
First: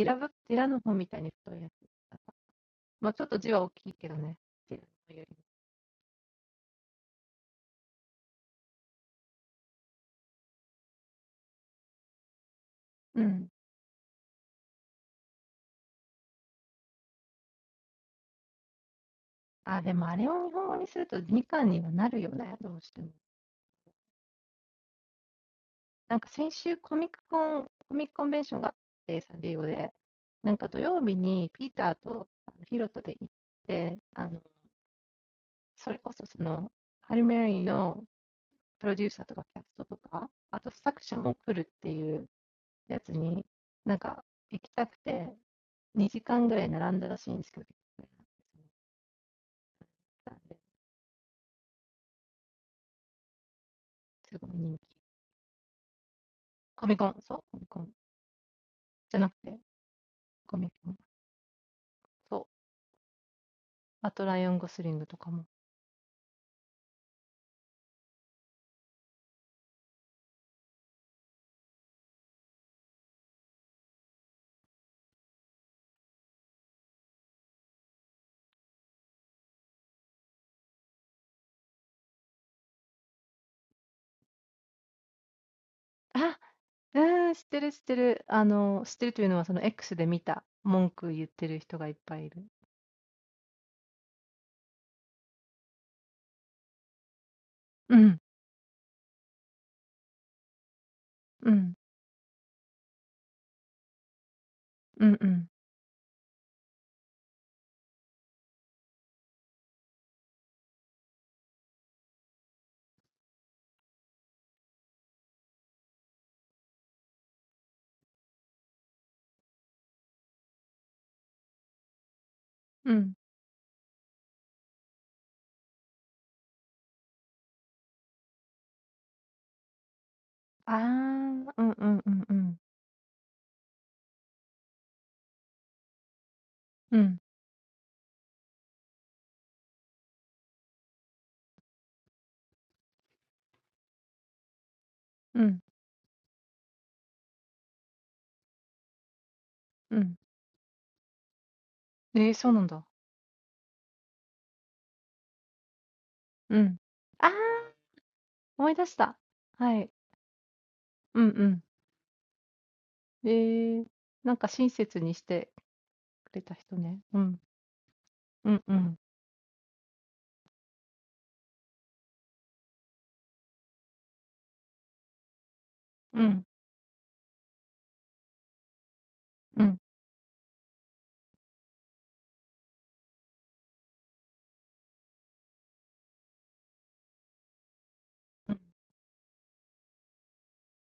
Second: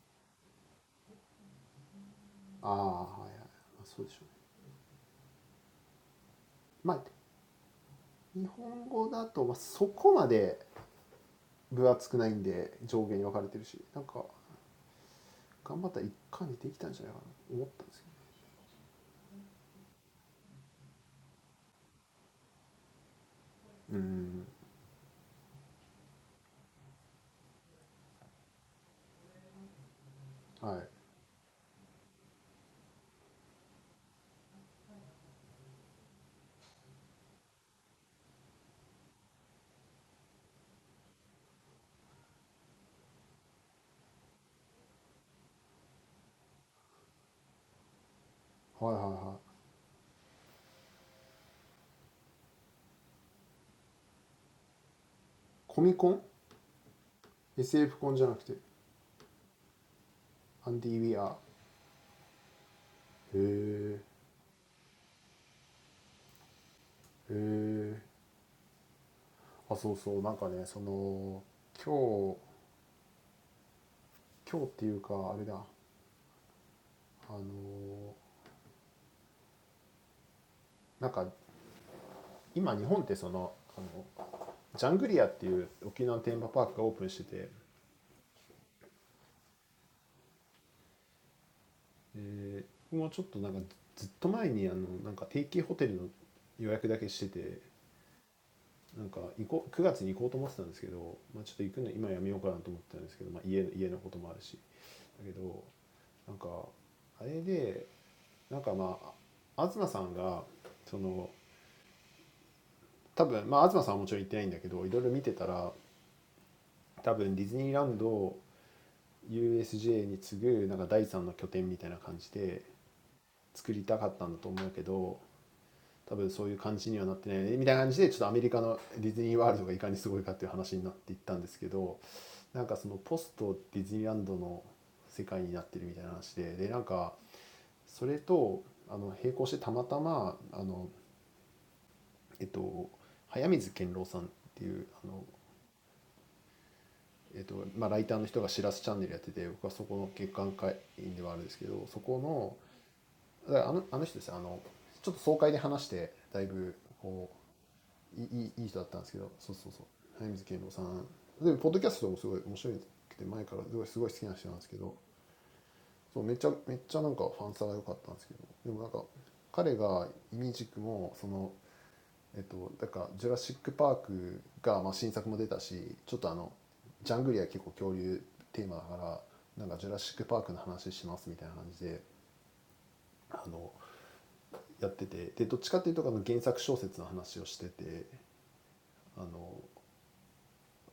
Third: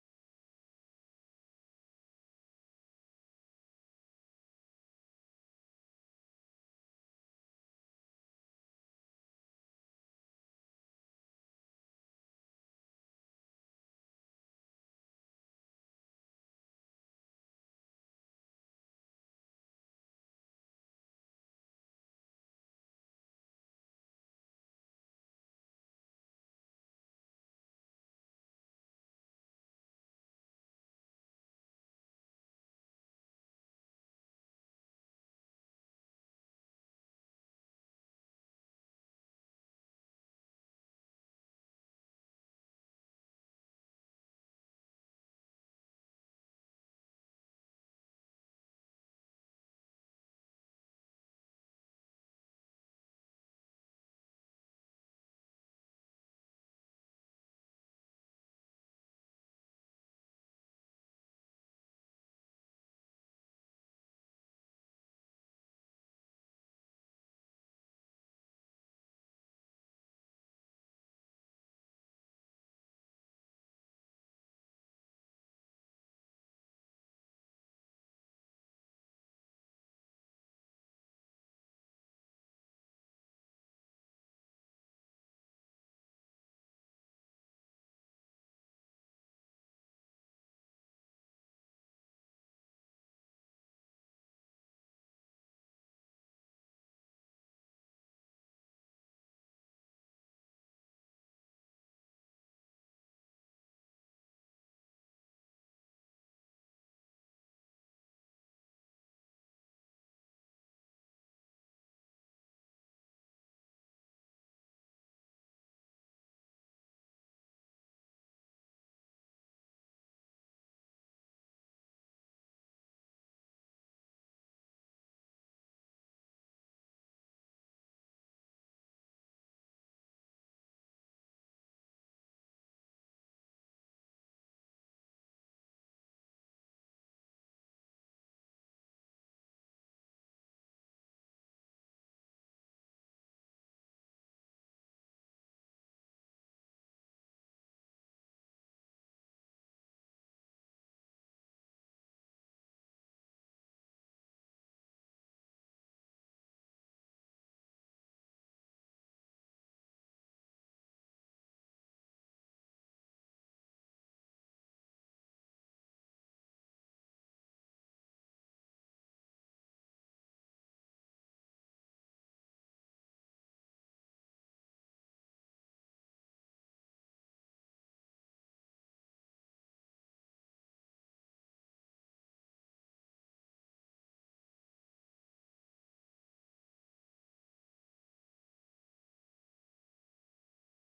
分厚くないんで上下に分かれてるしなんか頑張ったら一巻にできたんじゃないかな思ったんですけどうん、はい、はいはいはいコミコン なんで、すごい人気。コミコン、そう、コミコン。じゃなくて、コミコン。そう。あと、ライオンゴスリングとかも。あ、うん、知ってる、知ってる。あの、知ってるというのは、その SF コンじゃなくてアンディ・ウィアーへえへえあそうそうなんかねその今日今日っていうかあれだあのなんか今日本ってそのあのジャングリアっていう沖縄のテーマパークがオープンしてて X で僕もちょっとなんかずっと前にあのなんか定期ホテルの予約だけしててなんか行こう9月に行こうと思ってたんですけど、まあ、ちょっと行くの今やめようかなと思ってたんですけど、まあ、家の家のこともあるしだけどなんかあれでなんかまああ東さんがその多分まあ東さんはもちろん行ってないんだけどいろいろ見てたら多分ディズニーランドを で見た文句言ってる人がいっぱいいる。うん、うん、うん、うん、うん。ああ、うん、うん、うん、うん、うん、うん、うん。えー、そうなんだ。うん。ああ、思い出した。はい。うん、うん。えー、なんか親切にしてくれた人ね。うん、うん、うん、うん、うん。うん USJ に次ぐなんか第三の拠点みたいな感じで作りたかったんだと思うけど多分そういう感じにはなってないよねみたいな感じでちょっとアメリカのディズニーワールドがいかにすごいかっていう話になっていったんですけどなんかそのポストディズニーランドの世界になってるみたいな話ででなんかそれとあの並行してたまたまあの、えっと、早水健郎さんっていうあの、えっとまあ、ライターの人が「しらすチャンネル」やってて僕はそこの月刊会員ではあるんですけどそこのだからあのあの人ですよあのちょっと爽快で話してだいぶこういいいいいい人だったんですけどそうそうそう早水健郎さんでポッドキャストもすごい面白くて前からすごいすごい好きな人なんですけどそうめっちゃめっちゃなんかファンサが良かったんですけどでもなんか彼がイミジクもそのえっとだから「ジュラシック・パークが」まあ、新作も出たしちょっとあのジャングリア結構恐竜テーマだからなんか「ジュラシック・パーク」の話しますみたいな感じであの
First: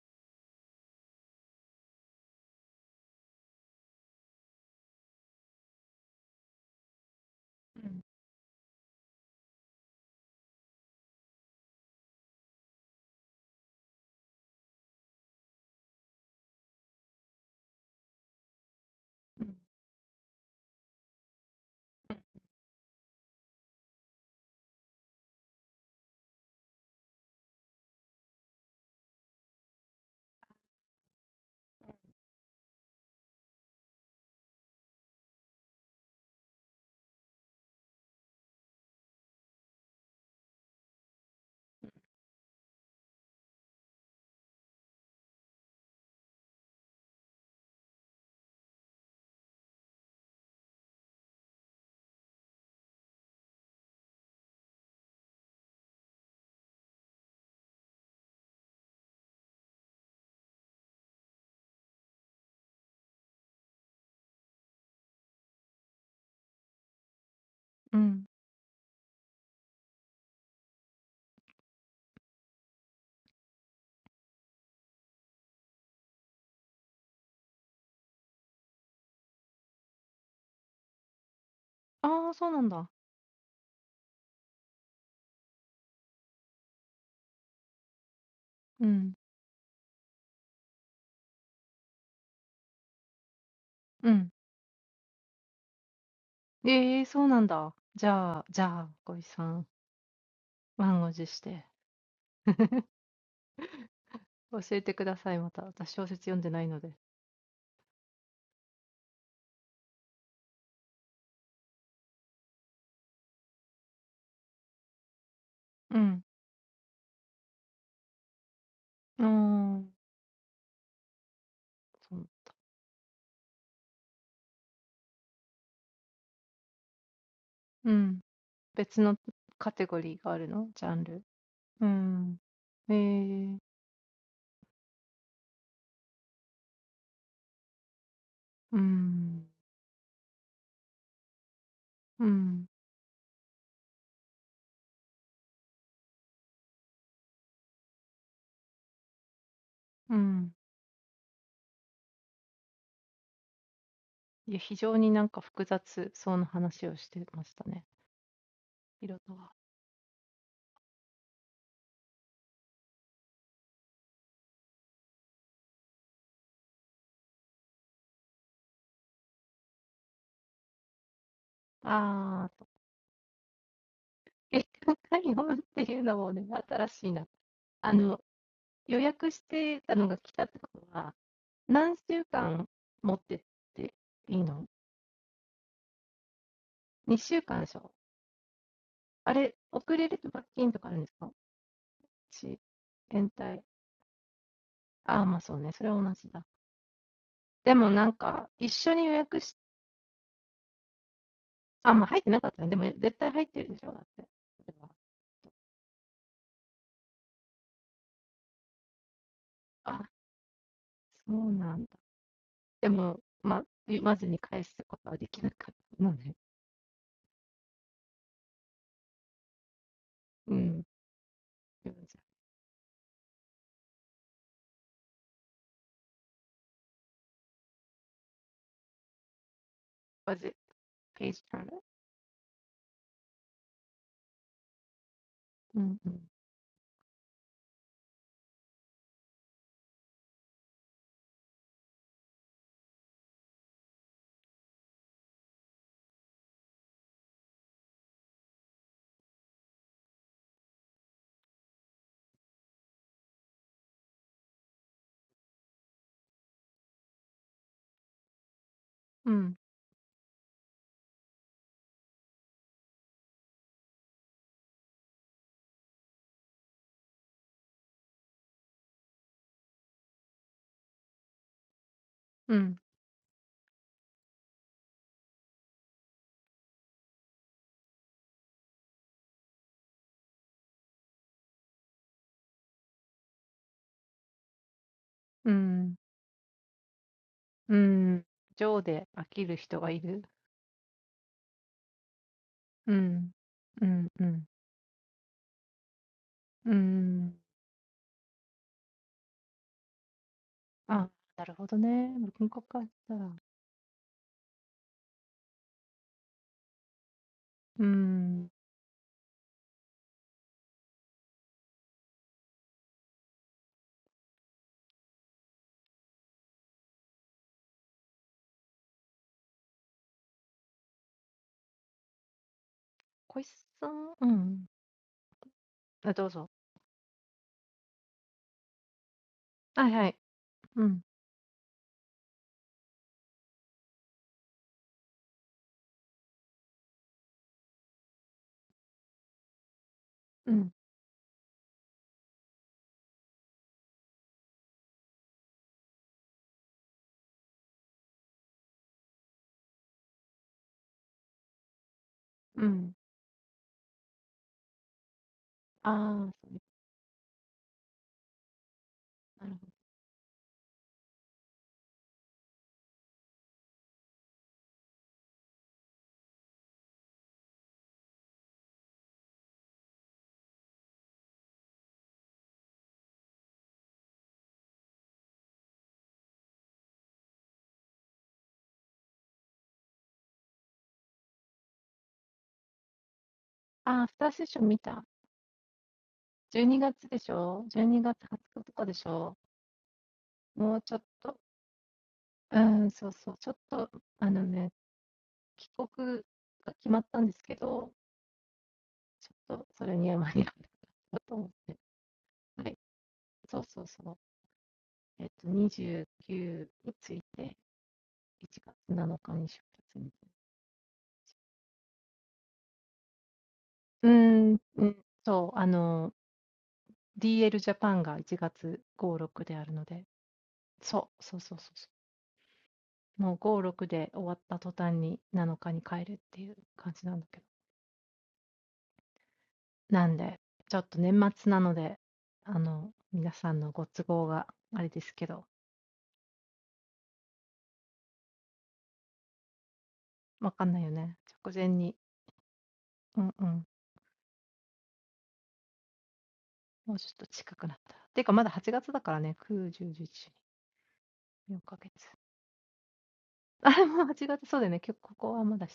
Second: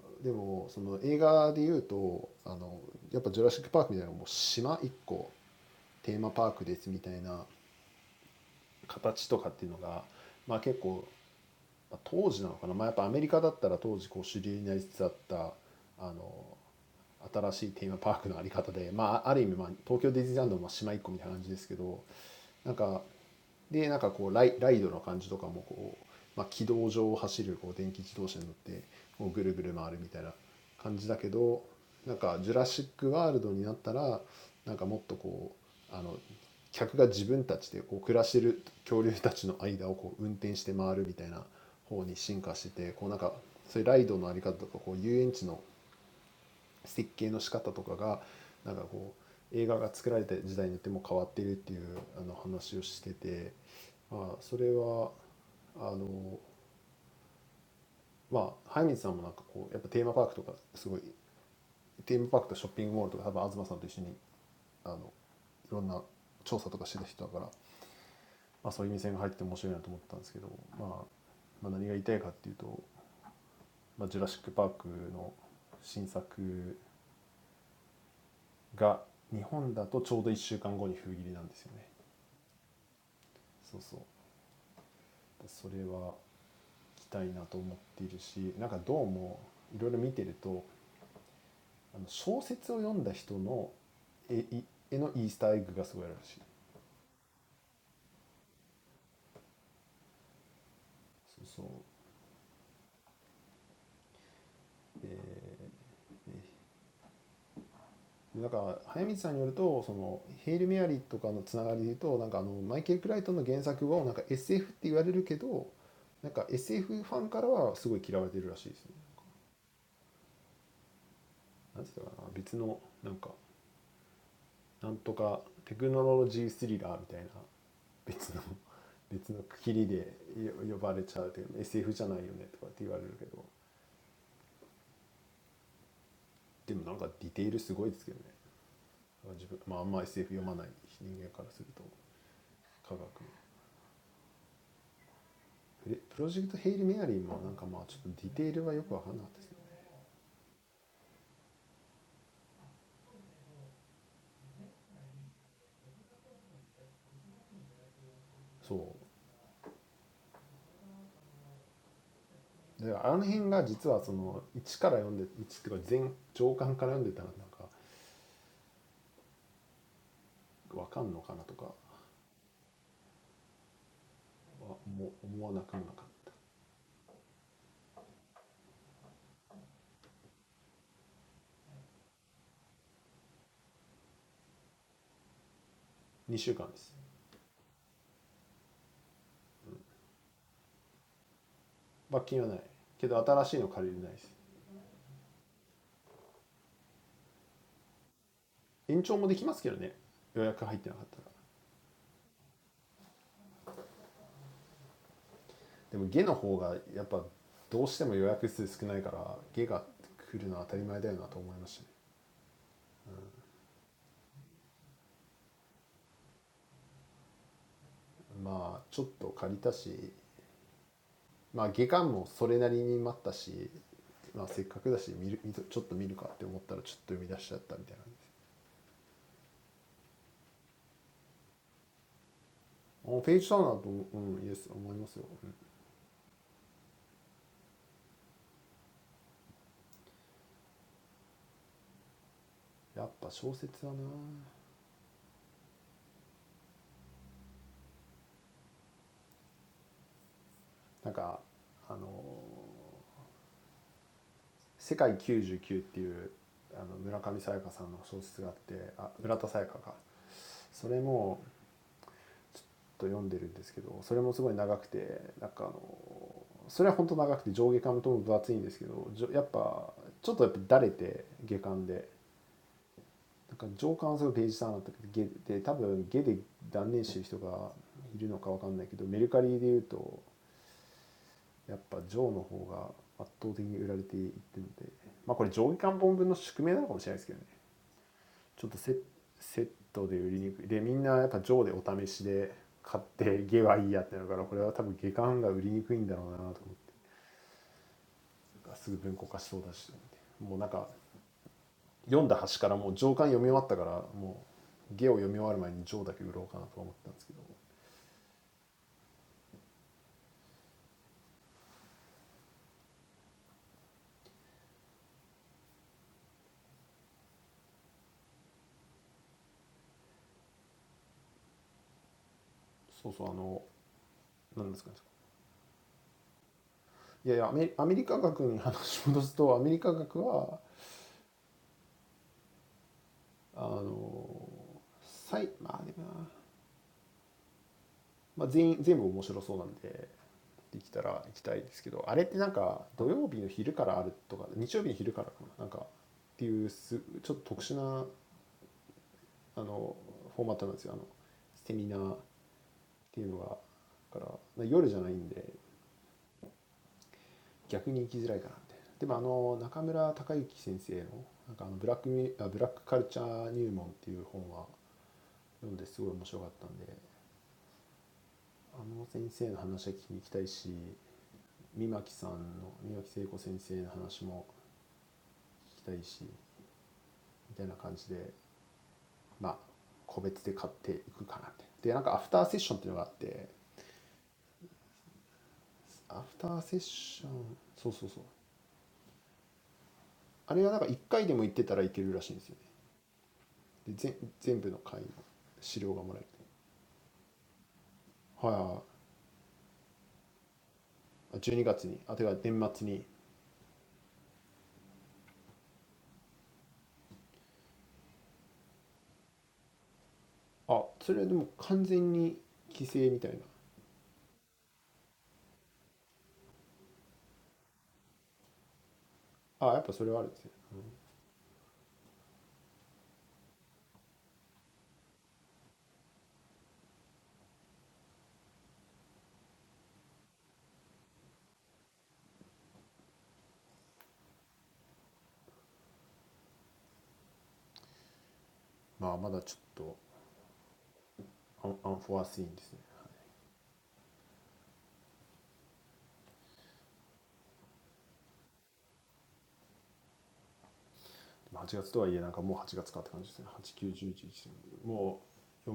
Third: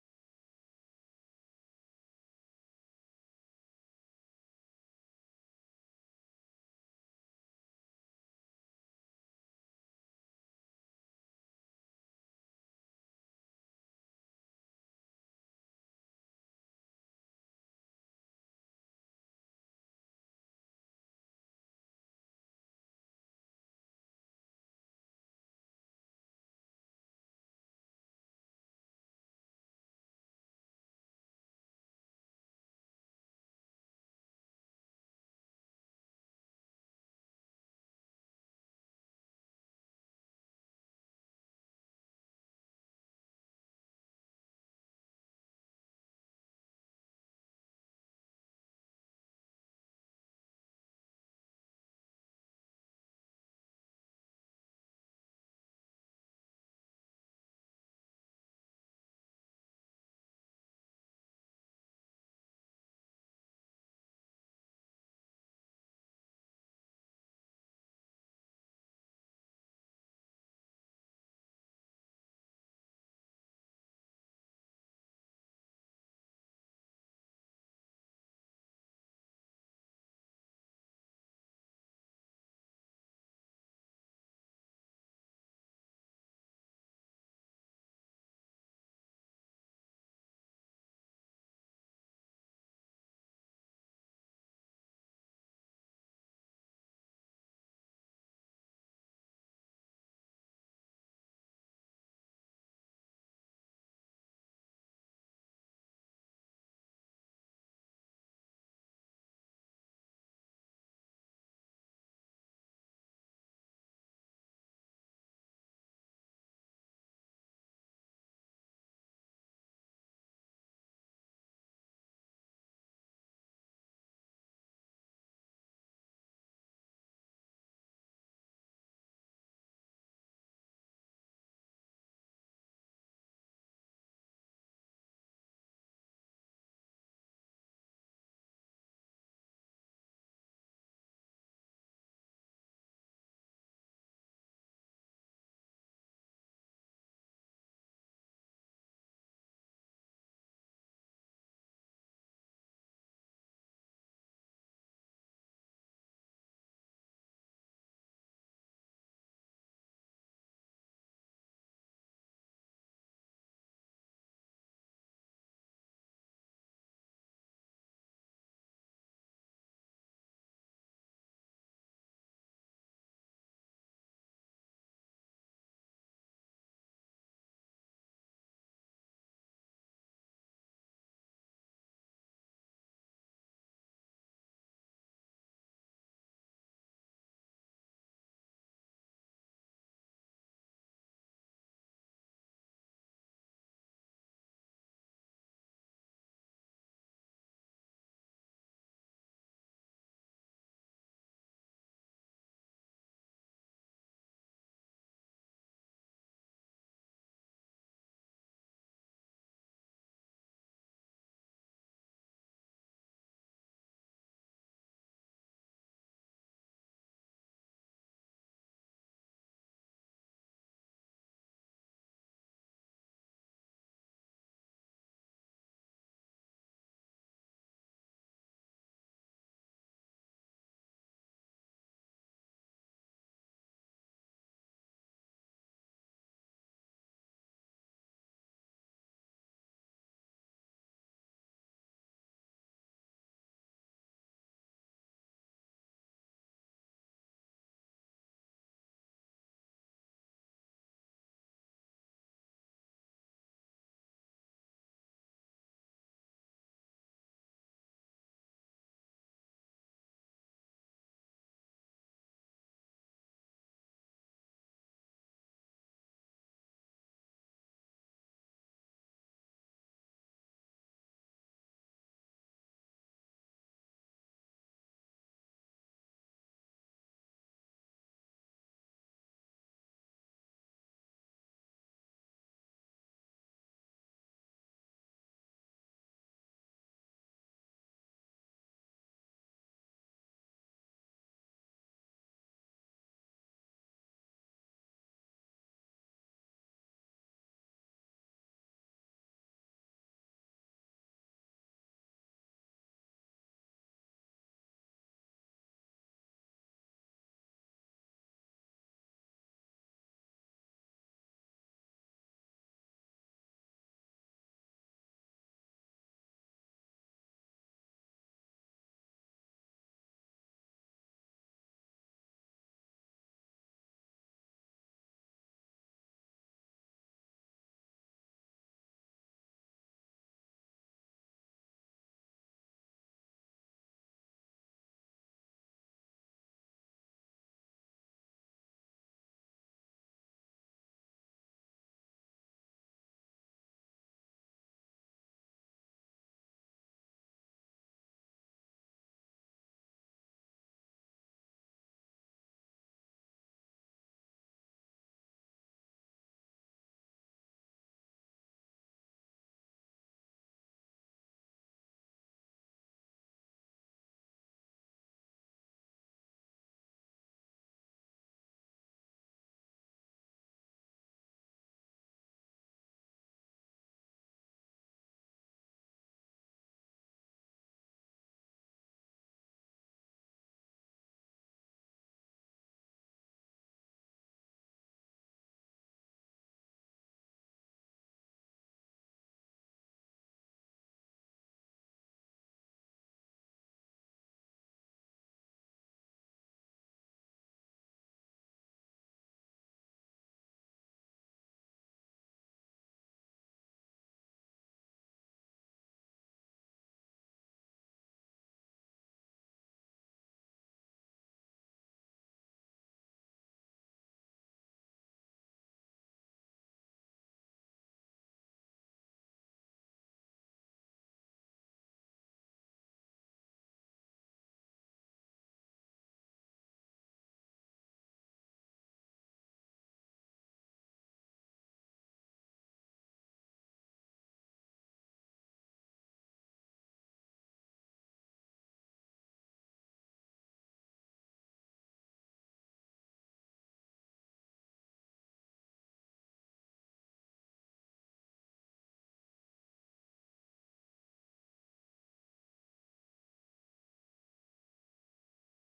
やっててでどっちかっていうとあの原作小説の話をしててあのでもその映画でいうとあのやっぱ「ジュラシック・パーク」みたいなのもう島一個テーマパークですみたいなうんうんうんああ、そうなんだ。うん。うん。ええ、そうなんだ。じゃあじゃあ、ごいさん、満を持して、教えてください、また。私、小説読んでないので。うん。ああ、そう。うん。別のカテゴリーがあるのジャンル。うん。ええ、うん。うん。うん。いや、非常になんか複雑そうな話をしてましたね。色とは。ああ、結果、日本っていうのもね、新しいな。[laughs] 形とかっていうのが、まあ、結構、まあ当時なのかな、まあ、やっぱアメリカだったら当時こう主流になりつつあったあの新しいテーマパークのあり方で、まあ、ある意味、まあ、東京ディズニーランドも島一個みたいな感じですけどなんかでなんかこうライライドの感じとかもこう、まあ、軌道上を走るこう電気自動車に乗ってこうぐるぐる回るみたいな感じだけどなんか「ジュラシック・ワールド」になったらなんかもっとこうあの客が自分たちでこう暮らしてる恐竜たちの間をこう運転して回るみたいな方に進化しててこうなんかそういうライドのあり方とかこう遊園地の設計の仕方とかがなんかこう映画が作られた時代によっても変わってるっていうあの話をしてて、まあ、それはあのまあ早水さんもなんかこうやっぱテーマパークとかすごい Team Park, the shopping mall, and probably Azuma-san together. There are many people who do surveys. So, I thought it would be interesting to enter that store. What I want to see is that Jurassic Park's new work is about to be released in Japan in just one week. So, I want to go there. Also, when I watch various things, the Easter egg in the novel is very interesting. なんか早水さんによるとそのヘイル・メアリーとかのつながりで言うとなんかあのマイケル・クライトンの原作をなんか SF って言われるけどなんか SF ファンからはすごい嫌われてるらしいですね。なんつったかな別のなんかなんとかテクノロジースリラーみたいな別の別の区切りで呼呼ばれちゃうというじゃないよねとかって言われるけどでもなんかディテールすごいですけどね自分、まあ、あんま SF 読まない人間からすると科学フレフロシェクトヘイルメアリーもなんかまあちょっとティテールはよく分かんなかったてすねそうてあの辺か実はその 1から読んて あの、予約してたのが来たってことは、何週間持ってっていいの 1っていうか全上巻から読んてたらなんか分かんのかなとかは思思わなくもなかった ?2 週間でしょあれ、遅れると罰金とかあるんですかし、延滞。ああ、まあそうね、それは同じだ。でもなんか、一緒に予約し、あ、まあ入ってなかったね。でも絶対入ってるでしょだって。それはあ、そうなんだ。でも、まあ、言わずに返すことはできなかったので。うん。Was まあ外観もそれなりに待ったしまあせっかくたし見る見とちょっと見るかって思ったらちょっと読み出しちゃったみたいな感してすあヘーシターナーとうんイエス思いますようんやっは小説はななんかあの世界 it page turner? うんうん。うん。うん。うん。なんか上官はすごく芸術さんだったけどゲで多分ゲで断念してる人がいるのかわかんないけどメルカリでいうとやっぱジョーの方が圧倒的に売られていってるのでまあこれ上下巻本分の宿命なのかもしれないですけどねちょっとセセットで売りにくいでみんなやっぱジョーでお試しで買ってゲはいいやってなるからこれは多分下巻が売りにくいんだろうなと思ってなんかすぐ文庫化しそうだしもうなんか うーん、情で飽きる人がいる。うん。うんうん。うーん。あ、なるほどね。向こうからしたら。うーん。こいさんうん。あ、どうぞ。はいはい。うん。うん。うん。ああ、そうなるほど。ああ、アフターセッション見た。12月でしょ ?12月20日とかでしょもうちょっと、うん、そうそう。ちょっと、あのね、帰国が決まったんですけど、ちょっとそれには間に合わなかったと思って。はい 読んだ端からもう上巻読み終わったからもう下を読み終わる前に上だけ売ろうかなと思ったんですけどそうそうあの何ですかねいやいやアメアメリカ学に話し戻すとアメリカ学はあの最まあでもな、まあ、全員全部面白そうなんでできたら行きたいですけどあれってなんか土曜日の昼からあるとか日曜日の昼からかななんかっていうすちょっと特殊なあのフォーマットなんですよあのセミナーっていうのかたからまあ夜しゃないんて逆に行きつらいかなみたいなてもあの中村隆之先生のなんかあのフラックミあフラックカルチャー入門っていう本は読んてすこい面白かったんてあの先生の話は聞きに行きたいし三巻さんの三巻聖子先生の話も聞きたいしみたいな感してまあ個別て買っていくかなっててなんかアフターセッションっていうのかあってアフターセッションそうそうそうあれはなんかてせ全部の回の資料かもらえるはいはいはいあ そうそうそうえっと29について1月 7日に出発にうーんうんそうあのdl 4か月あもう 8月そうたよねきょここはまた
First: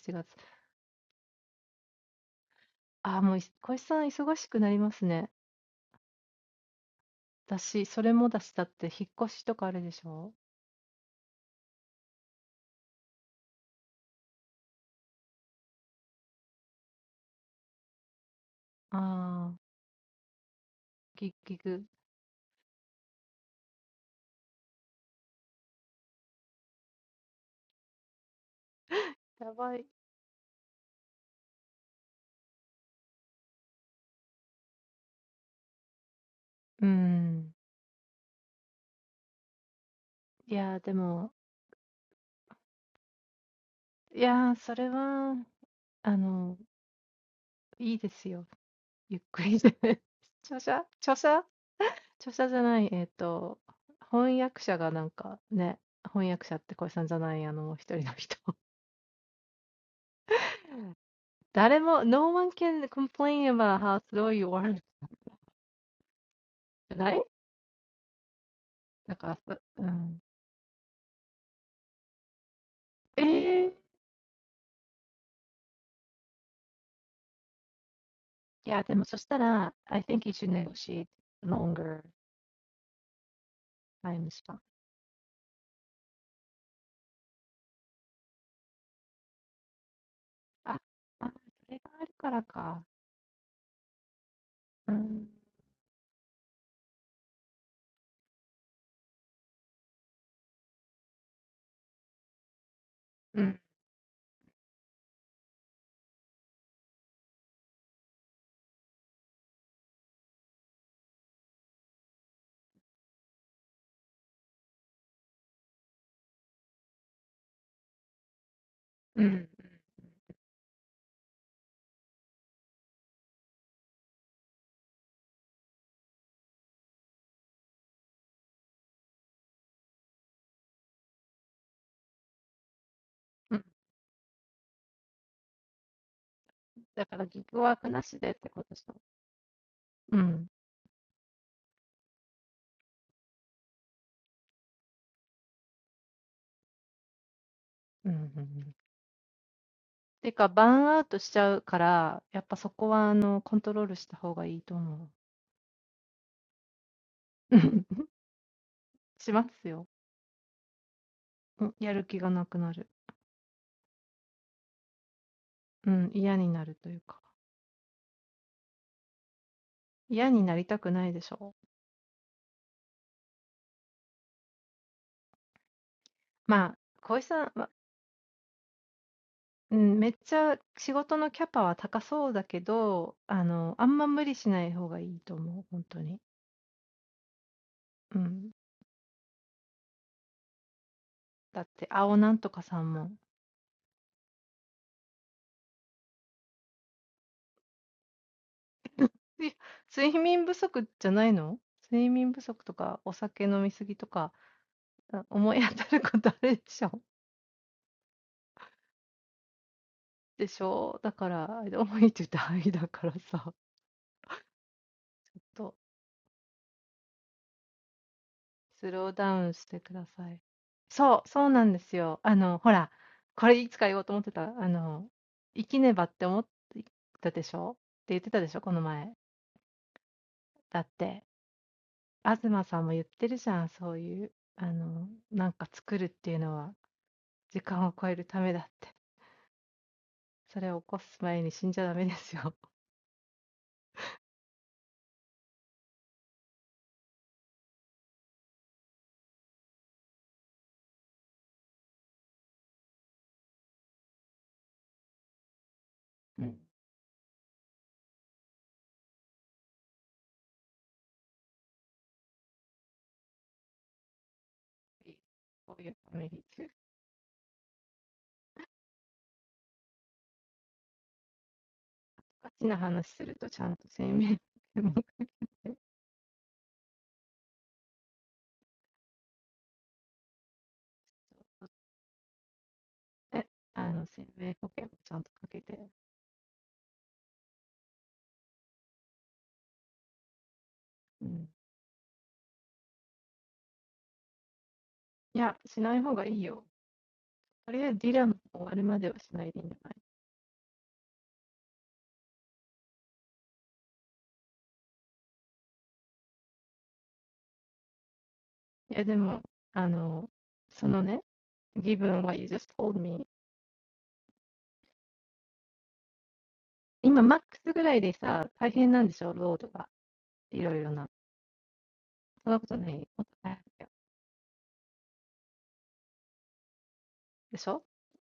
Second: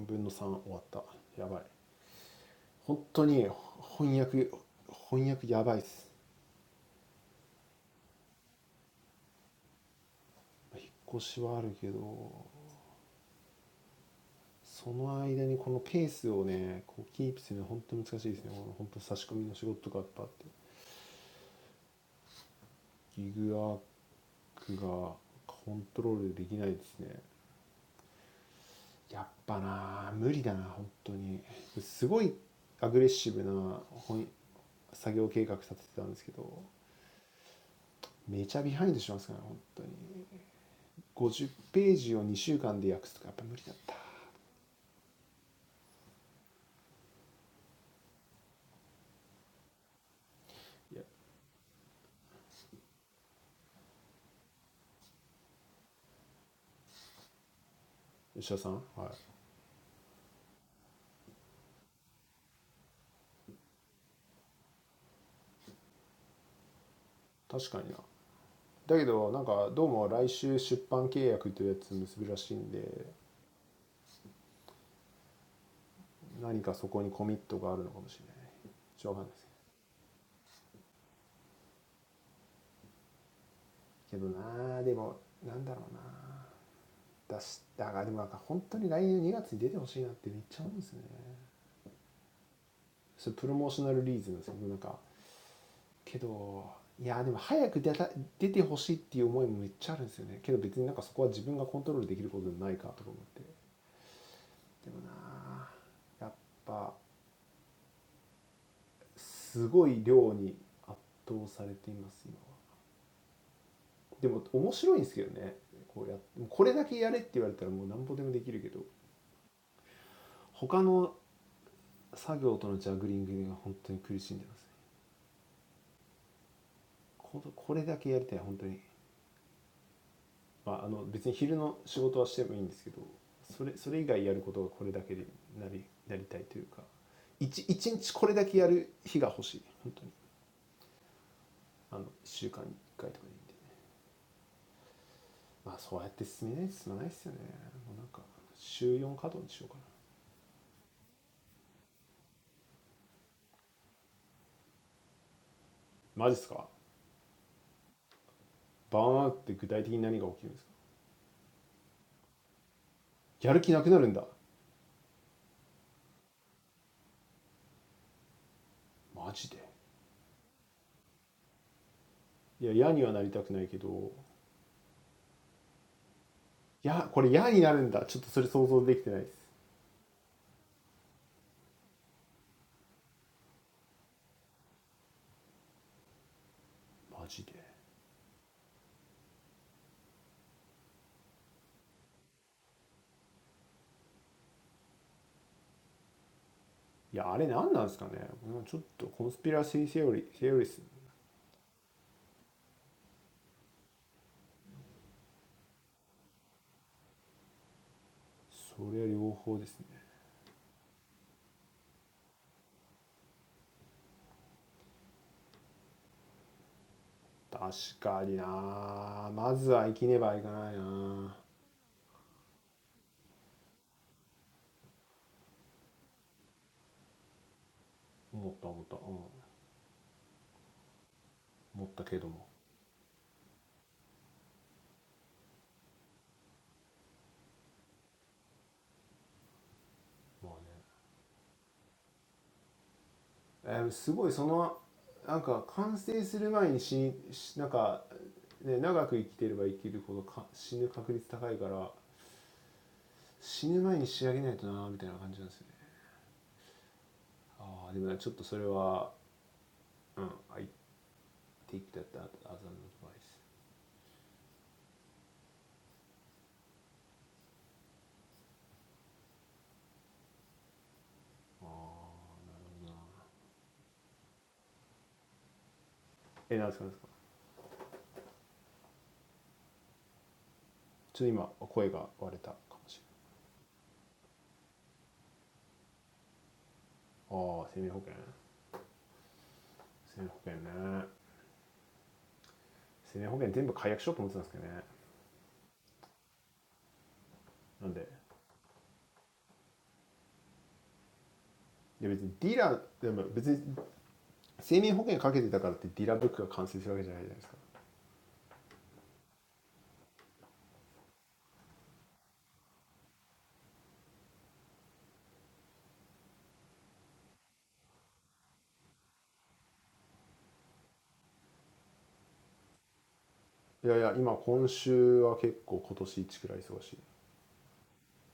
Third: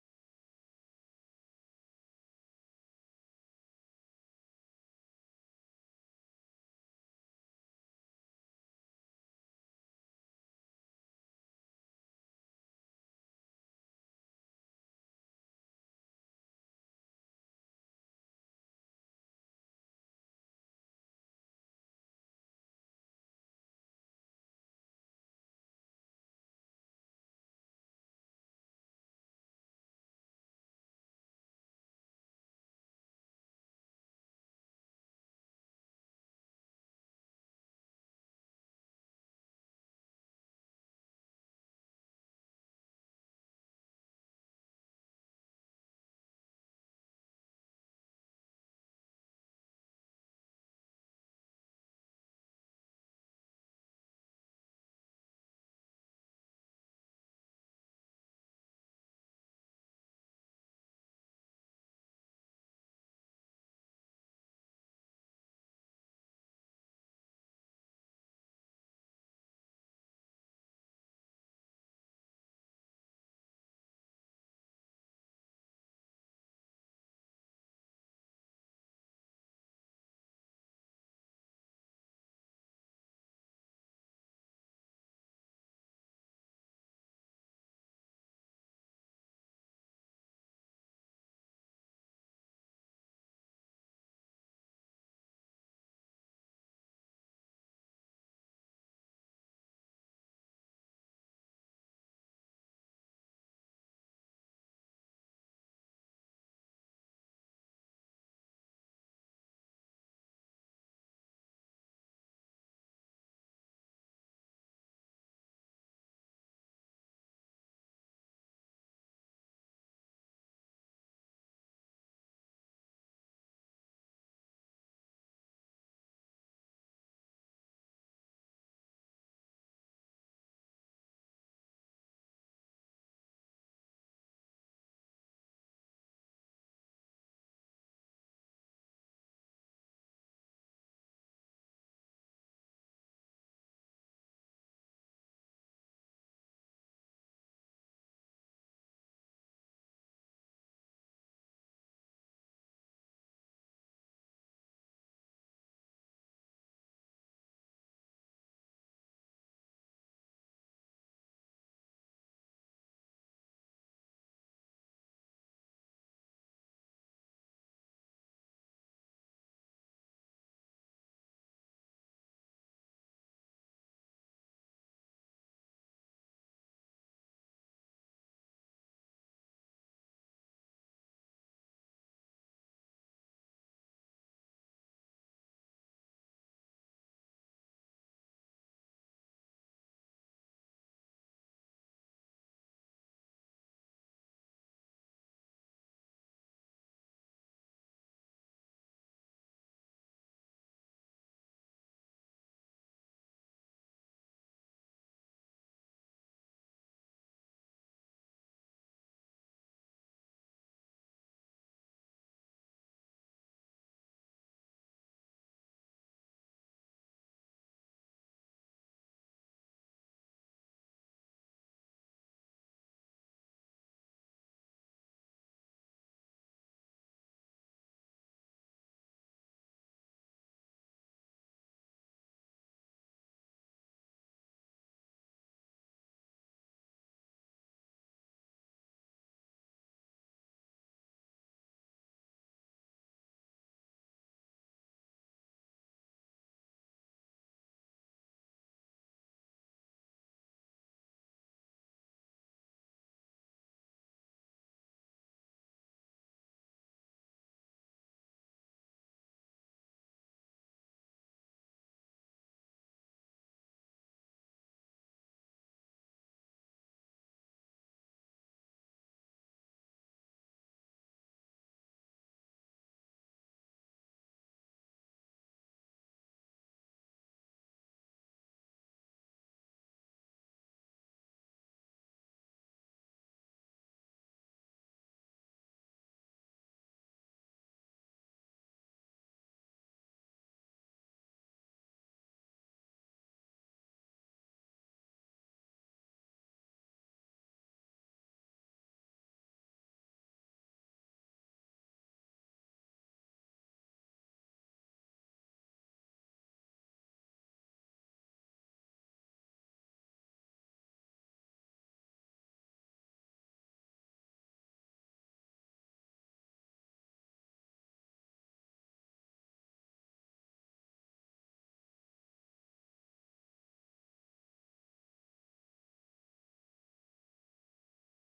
その間にこのヘースをねこうキーフするのは本当に難しいてすねこの本当差し込みの仕事とかやっはあってキクアークかコントロールてきないてすねやっはな無理たな本当にすこいアクレッシフなほい作業計画立ててたんてすけとめちゃヒハイントしますからね本当に [laughs] [laughs] No one can complain about how slow you are tonight. だけどなんかどうも来週出版契約というやつ結ぶらしいんで何かそこにコミットがあるのかもしれないしょうがないですけどなあでもなんだろうな出しだからでもなんか本当に来年2月に出てほしいなってめっちゃ思うんですよねそれプロモーショナルリーズなんですけどなんかけどいやでも早く出た出てほしいっていう思いもめっちゃあるんですよねけど別になんかそこは自分がコントロールできることでもないかとか思ってでもなあやっぱ Because, yeah. But so then, I think you need to sleep longer time span. Ah, ah. Because of that, so. Yeah. Yeah. すこい量に圧倒されています今はても面白いんてすけとねこうやってこれたけやれって言われたらもう何ほてもてきるけと他の作業とのシャクリンクか本当に苦しんてますねここれたけやりたい本当にまああの別に昼の仕事はしてもいいんてすけとそれそれ以外やることかこれたけてなりなりたいというか一一日これたけやる日か欲しい本当にあの Yeah. Yeah. Because no work, no sleep. Yeah. Yeah. Yeah. Yeah. まあそうやって進めない進まないっすよねもうなんか週 Because burnout, so. Yeah. Yeah. Yeah. Yeah. Because burnout, so. Yeah. Yeah. Yeah. Yeah. [laughs] 嫌になりたくないでしょ。まあ、小石さんは、うん、めっちゃ仕事のキャパは高そうだけど、あの、あんま無理しない方がいいと思う、ほんとに。うん。だって、青なんとかさんも。い睡眠不足じゃないの？睡眠不足とか、お酒飲み過ぎとか、あ、思い当たることあるでしょ？でしょ？だから、思いって言うと愛だからさ、とスローダウンしてください。そう、そうなんですよ。あの、ほら、これいつか言おうと思ってた。あの、生きねばって思ってたでしょって言ってたでしょ、この前。だって、東さんも言ってるじゃん、そういう、あの、なんか作るっていうのは、時間を超えるためだって。それを起こす前に死んじゃダメですよ。うん、こういうために。ガチな話すると、ちゃんと生命保険もね、あの、生命保険もちゃんとかけて。うん Yeah, but it's really amazing. Before it's completed, it's like if you live a long life, the probability of dying is high, so you have to finish it before you die. Ah, but that's a bit, um, I'm going to die. Ah, so what's up? I think my voice is broken. Ah, life insurance. Life insurance. Life insurance. I'm thinking of canceling all of them. So, いや、しない方がいいよ。とりあえずディランの終わるまではしないでいいんじゃないいや、でも、あの、そのね、given I'm not a dealer. what you just told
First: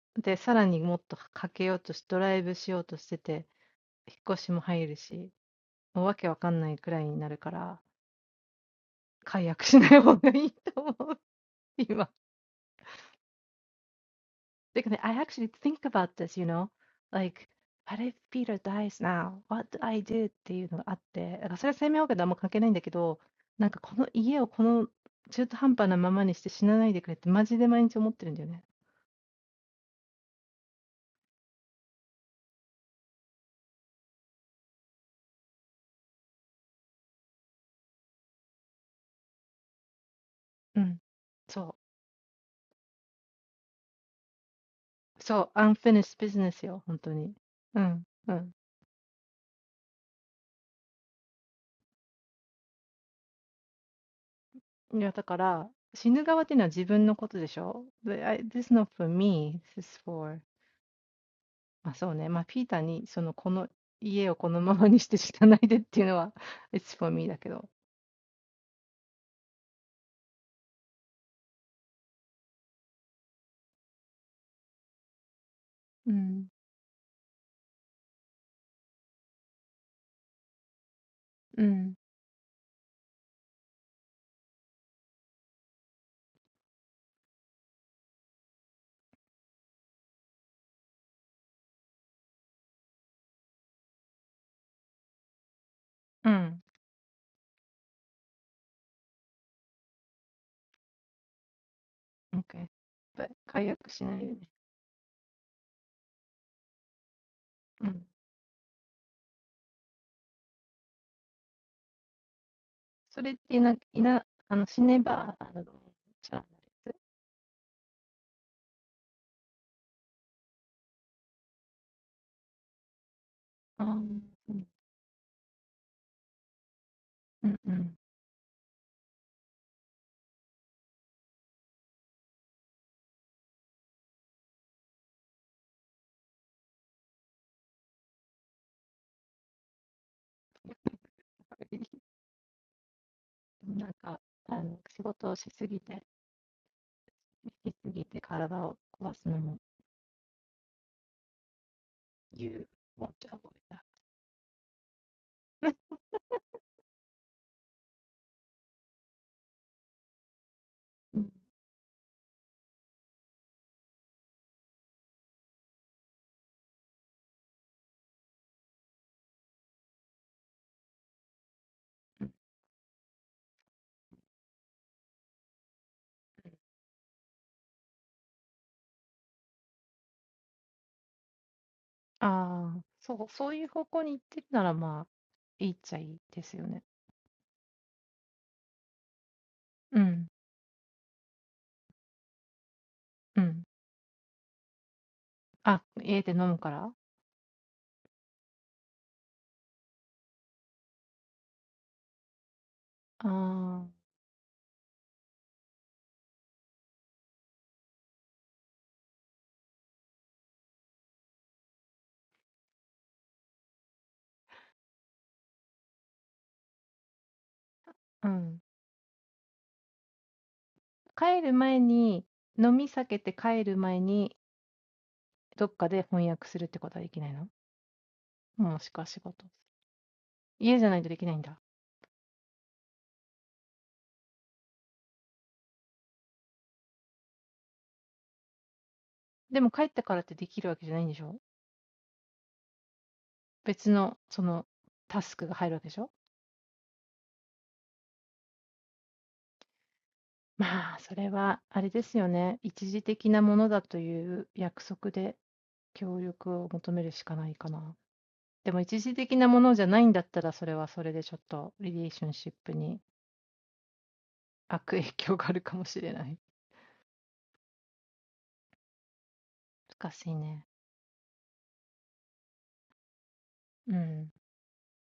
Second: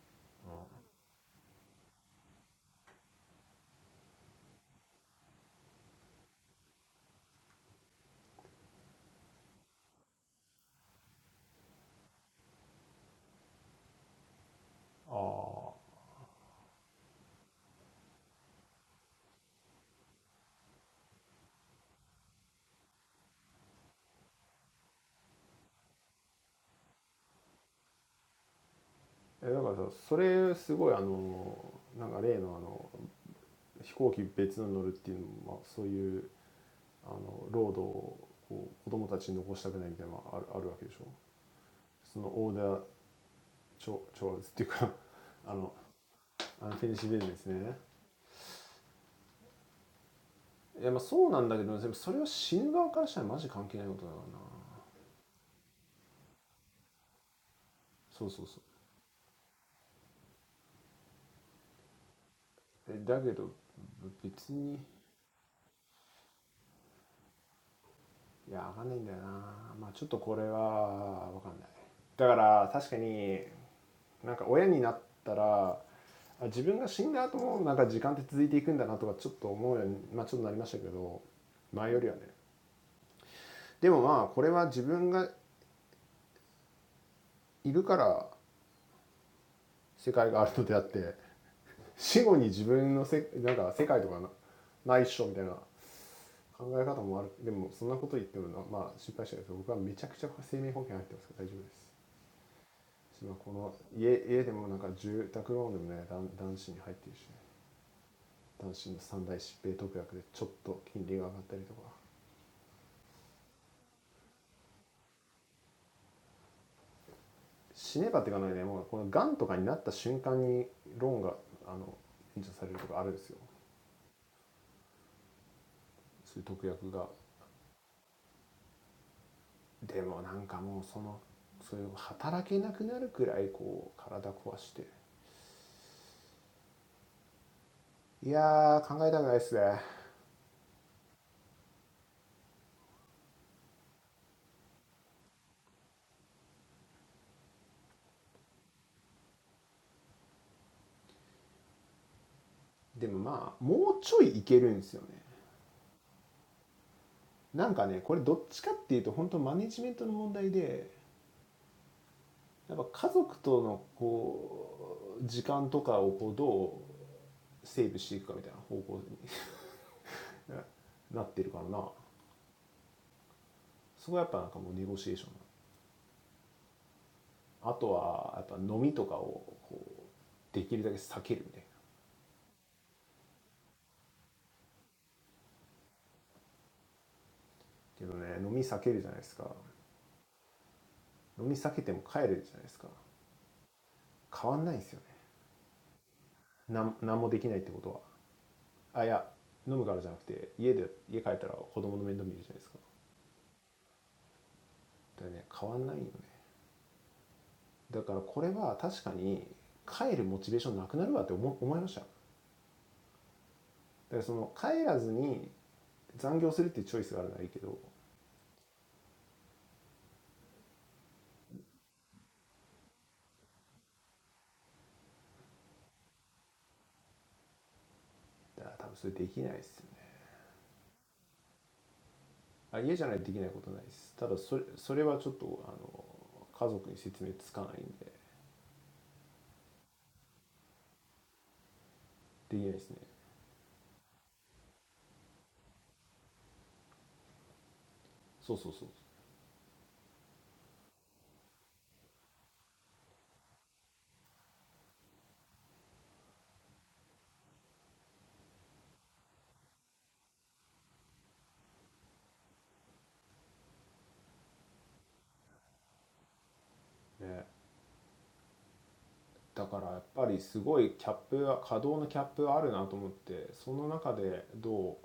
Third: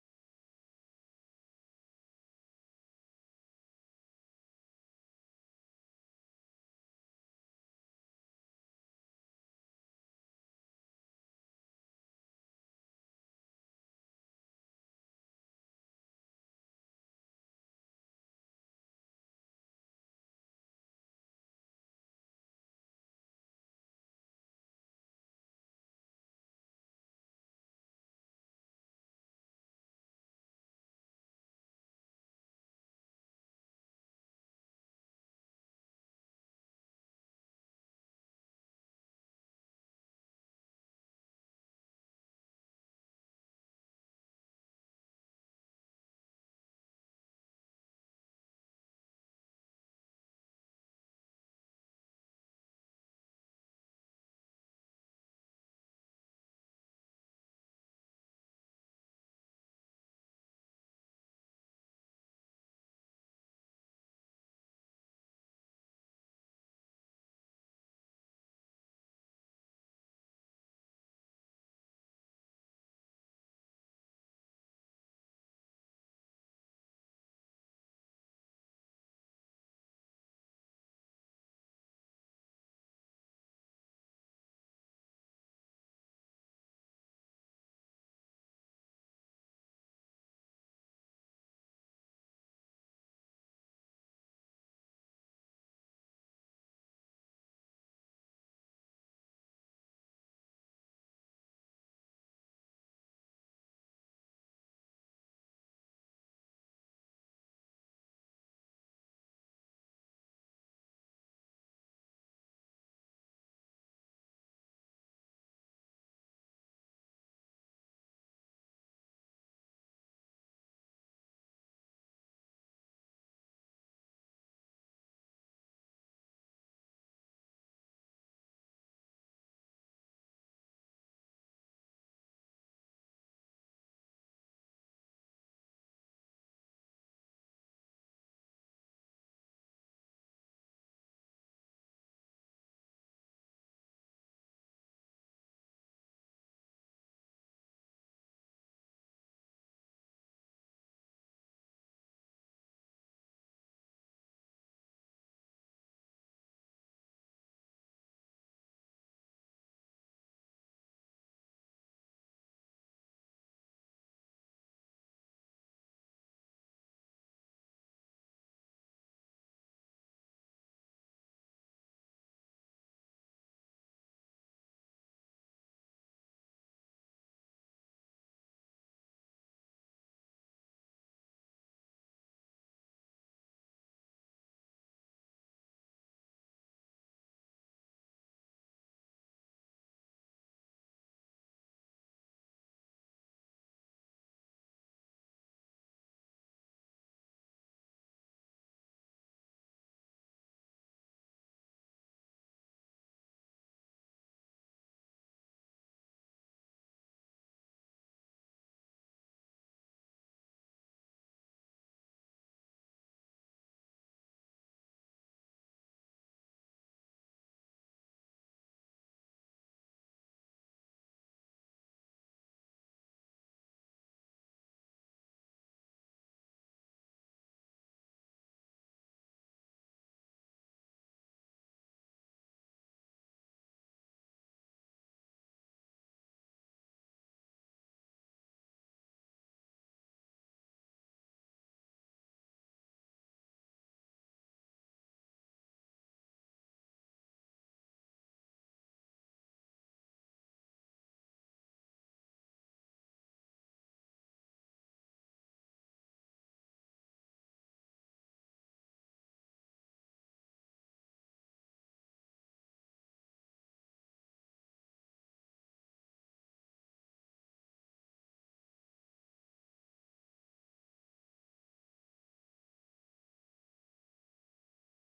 me。今、マックスぐらいでさ、大変なんでしょ、ロードが。いろいろな。そんなことない。もっと大変だよ。でしょで、さらにもっとかけようとし、ドライブしようとしてて、引っ越しも入るし、もうわけわかんないくらいになるから、解約しない方がいいと思う、今。Because I actually think about this, you know, like, "What if Peter dies now? What do I do? do?"っていうのがあって、だからそれは生命保険とあんま関係ないんだけど、なんかこの家をこの中途半端なままにして死なないでくれってマジで毎日思ってるんだよね。うん。そう。そう、unfinished 生命保険かけてたからってディラブックが完成するわけじゃないじゃないですかいやいや今今週は結構今年一くらい忙しいえだからさそれすごいあのなんか例のあの飛行機別の乗るっていうのも、まあ、そういうあの労働をこう子供たちに残したくないみたいなのがあるあるわけでしょそのオーダー調調達っていうかあのアンフィニッシュビジネスねいやまあそうなんだけどでもそれは死ぬ側からしたらマジ関係ないことだからなそうそうそう business [laughs] よ、ほんとに。うん、うん。いや、だから、死ぬ側っていうのは自分のことでしょ。で、I this is not for me, this is for えだけど別にいやわかんないんだよなまあちょっとこれはわかんないだから確かになんか親になったらあ自分が死んだ後もなんか時間って続いていくんだなとかちょっと思うように、まあ、ちょっとなりましたけど前よりはねでもまあこれは自分がいるから世界があるのであって死後に自分のせなんか世界とかなないっしょみたいな ま、そうね、ま、ピーターにその、この家をこのままにして死なないでっていうのは、It's [laughs] for me だけど。うん。考え方もあるでもそんなこと言ってもなまあ失敗したんですけど僕はめちゃくちゃ生命保険入ってますから大丈夫です今この家家でもなんか住宅ローンでもね男男子に入ってるしね男子の三大疾病特約でちょっと金利が上がったりとか死ねばっていかないねもうこのがんとかになった瞬間にローンがあの援助されるとかあるんですよそういう特約がでもなんかもうそのそういう働けなくなるくらいこう体壊していやー考えたくないっすねでもまあもうちょいいけるんですよねなんかねこれどっちかっていうと本当マネジメントの問題でやっぱ家族とのこう時間とかをこうどうセーブしていくかみたいな方向に want to avoid that [laughs] なってるからなそこはやっぱなんかもうネゴシエーションあとはやっぱ飲みとかをこうできるだけ避けるみたいなけどね飲み避けるじゃないですか飲み避けても帰るじゃないですか変わんないんですよねなん何もできないってことは うん。ああ、そう、そういう方向に行ってるなら、まあ、いいっちゃいいですよね。うん。うん。あ、家で飲むから？ああ、うん。帰る前に、飲み避けて帰る前に、どっかで翻訳するってことはできないの？もしくは仕事。家じゃないとできないんだ。でも帰ってからってできるわけじゃないんでしょ？別の、その、タスクが入るわけでしょ？まあ、それはあれですよね、一時的なものだという約束で、協力を求めるしかないかな。でも一時的なものじゃないんだったら、それはそれでちょっとリレーションシップに Ah, yeah. Drink alcohol, not at home. When I get home, my kids get in trouble, right? It doesn't change. So this is definitely making it harder to go home. I thought. So not going home and working overtime is a choice, but I probably can't do that. It's not impossible at home, but I can't explain it to my family. So, so, so. Yeah. So I'm thinking there's a 悪影響があるかもしれない。難しいね。Mm. limit to what we can do.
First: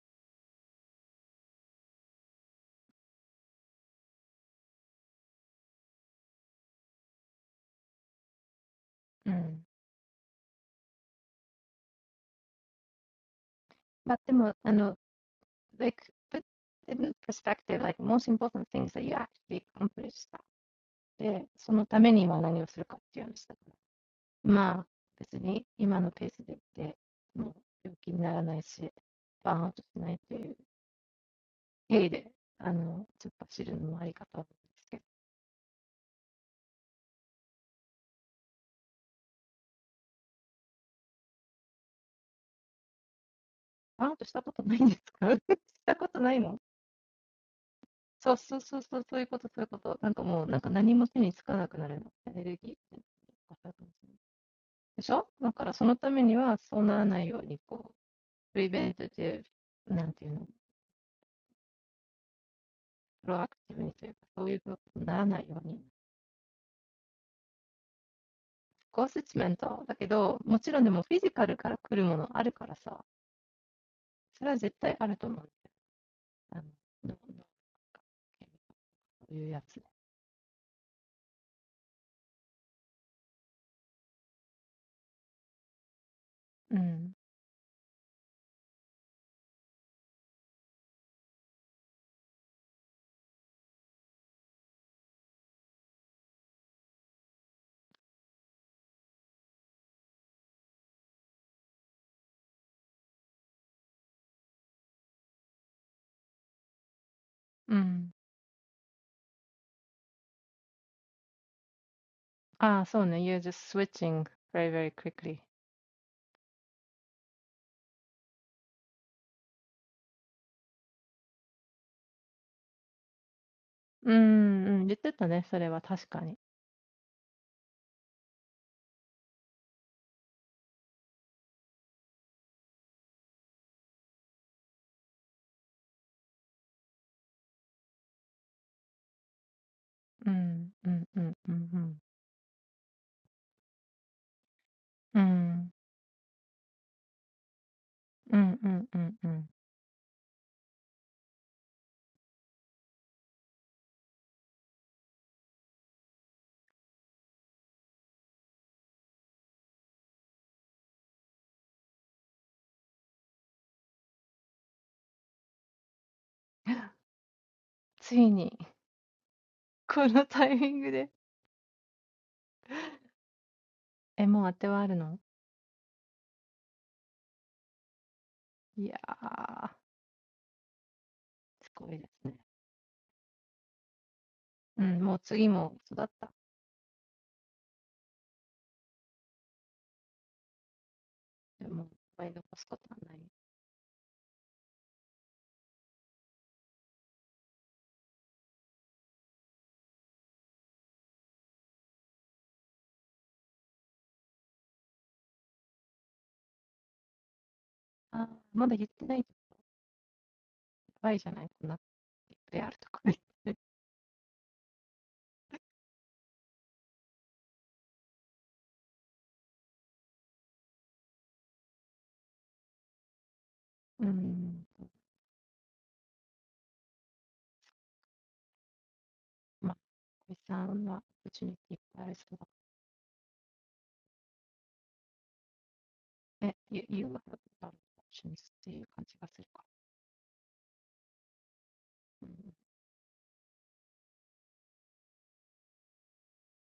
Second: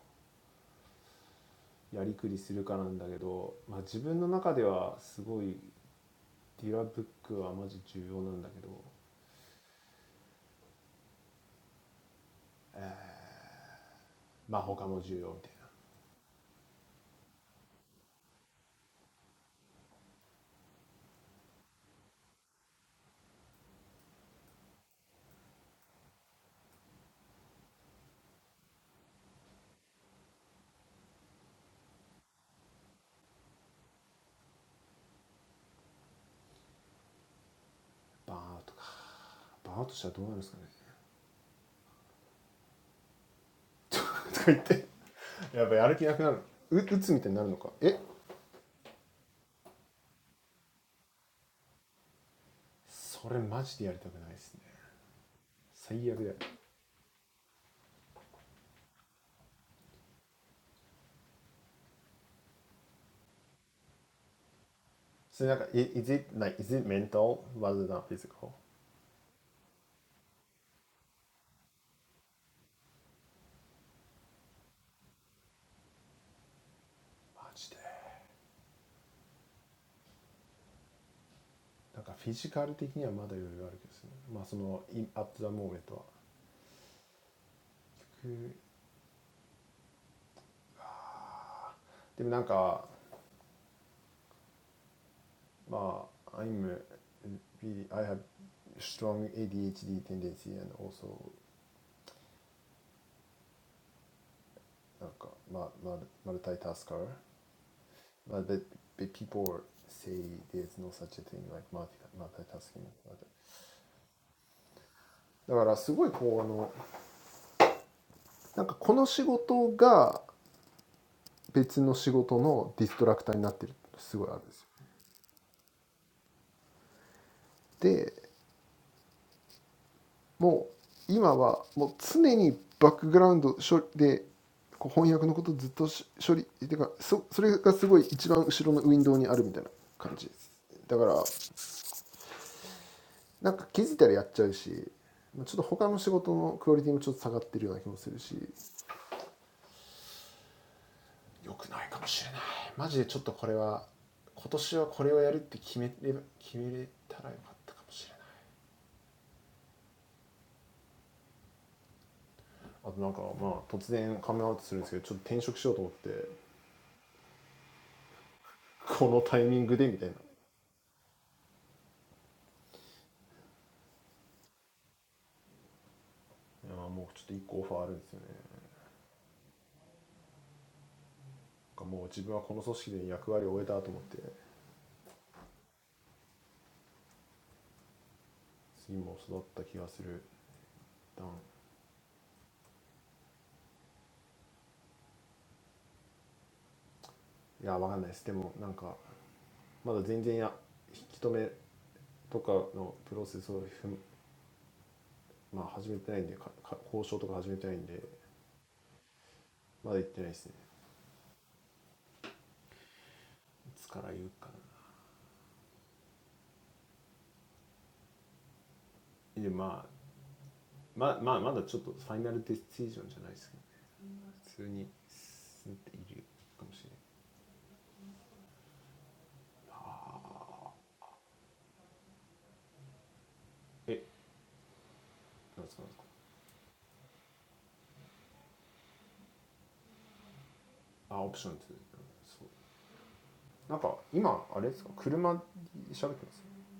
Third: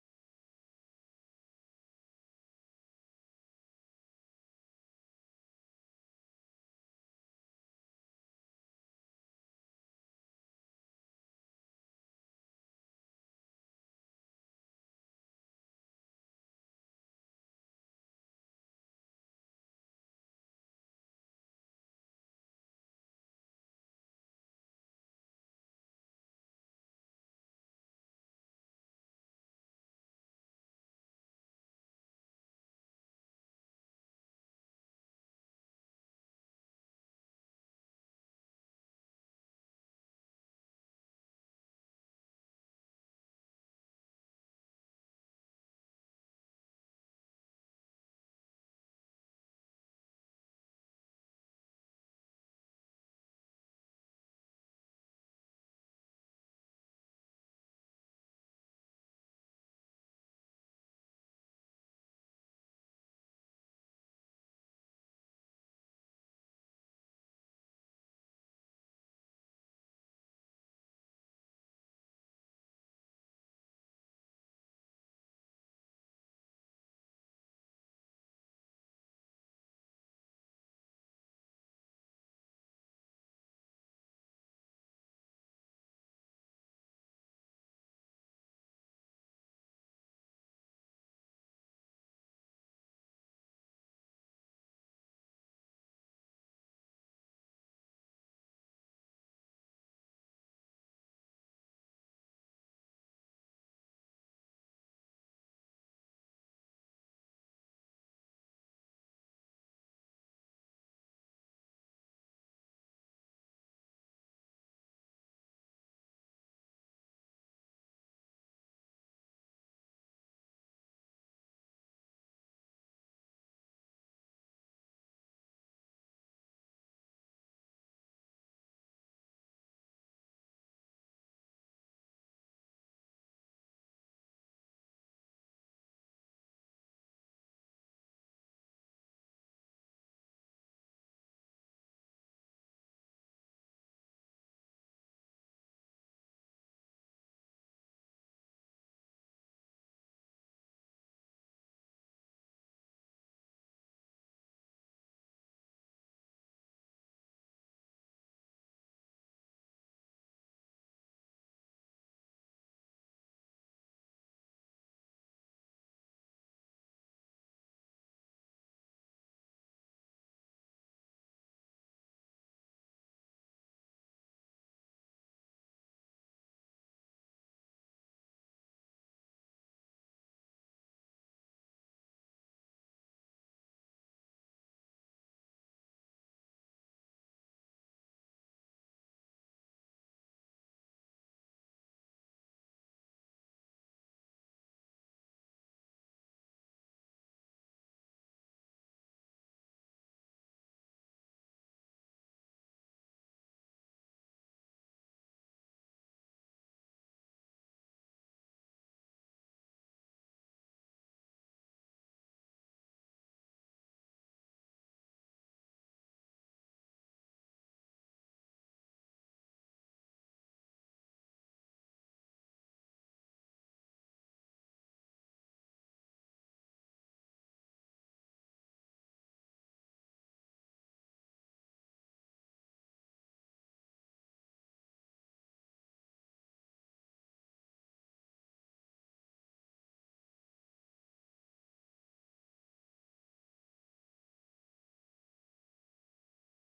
やりくりするかなんだけど、まあ、自分の中ではすごいディラブックはマジ重要なんだけどまあ他も重要みたいなバーンアウトかバーンアウトしたらどうなるんですかね Mm. But the you know, like, put in perspective, like, most important thing is that you actually complete stuff. For that, what do you do? Well, just at the pace we're going, we're not getting sick, and we're not bankrupt. So, [laughs] I'm just learning how to do it. [laughs] とか言ってやっぱやる気なくなるう打つみたいになるのかえそれマジでやりたくないですね最悪だよそれなんか i- [laughs] そうそうそうそう、そういうこと、そういうこと。なんかもう、なんか何も手につかなくなるの。エネルギー。でしょだからそのためには、そうならないように、こう、プリベントで、なんていうの、プロアクティブにというか、そういうことにならないように。コースチメントだけど、もちろんでもフィジカルから来るものあるからさ、それは絶対あると思うんだよ。あの、脳そういうやつ。is it, like, is it mental rather than physical? マジでなんかフィジカル的にはまだ余裕あるけどですねまあその in- at the moment Mm. は結局でもなんかまあ I'm uh, be I have strong ADHD tendency and also なんかまあまあ multitasker Mm. but, but but people say there's no such a thing like multi Ah, multitasking so no, but- you're just switching very, very quickly. うん、うん、言ってたね、それは確かに。うん、うん、うん、うん、うん。うん、うん、うん、うん、うん。ついに、このタイミングで。え、もう当てはあるのいやー、すごいですね。うん、もう次も育った。でも、いっぱい残すことはない。あー、まだ言ってないとやばいじゃないこんなであるとか言って。うん、まあ、小石さんは、うちにいっぱいある人だ。え、言うわけだから、一緒にすっていう感じがするから。うん だからすごいこうあのなんかこの仕事が別の仕事のディストラクターになってるってすごいあるんですよでもう今はもう常にバックグラウンド処理でこう翻訳のことずっとし処理てかそそれがすごい一番後ろのウィンドウにあるみたいな感じですだからなんか気づいたらやっちゃうしまあちょっと他の仕事のクオリティもちょっと下がってるような気もするしよくないかもしれないマジでちょっとこれは今年はこれをやるって決めれば決めれたらよかったかもしれないあとなんかまあ突然カメラアウトするんですけどちょっと転職しようと思ってこのタイミングでみたいないやもうちょっと一個オファーあるんですよね。なんかもう自分はこの組織で役割を終えたと思って次も育った気がする。いや分かんないです。でもなんかまだ全然や引き止めとかのプロセスをまあ始めてないんでかか交渉とか始めてないんでまだ言ってないですね。いつから言うかな。でまあまあ、まあまだちょっとファイナルディシジョンじゃないですけど、ね、普通に進んでいるかもしれない。え、なんですかなんですか。あ、オプションツー、そう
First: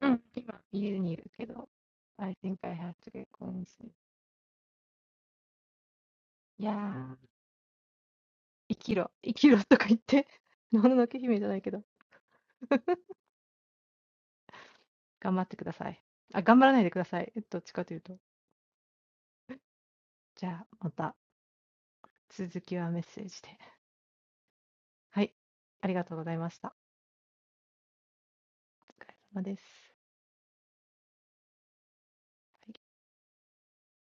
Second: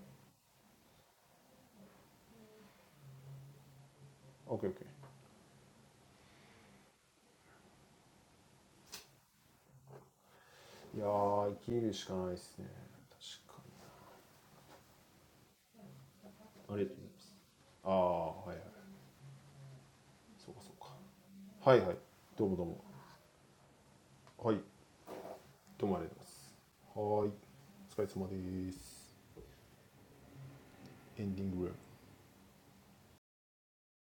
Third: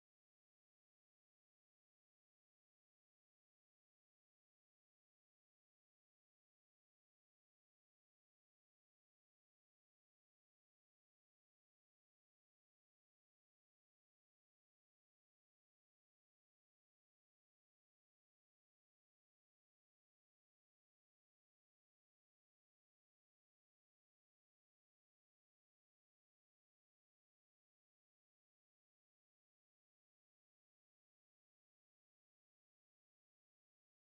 うん、今家にいるけど、I think I have to get going soon. いやー、生きろ、生きろとか言って、もののけ姫じゃないけど、頑張ってください。あ、頑張らないでください。どっちかというと。じゃあ、また続きはメッセージで。はい、ありがとうございました。お疲れ様です。はい なんか今あれですか車で喋ってますオッケーオッケーいやー生きるしかないですね確かにありがとうございますああはいはいそうかそうかはいはいどうもどうもはいどうもありがとうございますはーいお疲れ様ですエンディングルーム [laughs]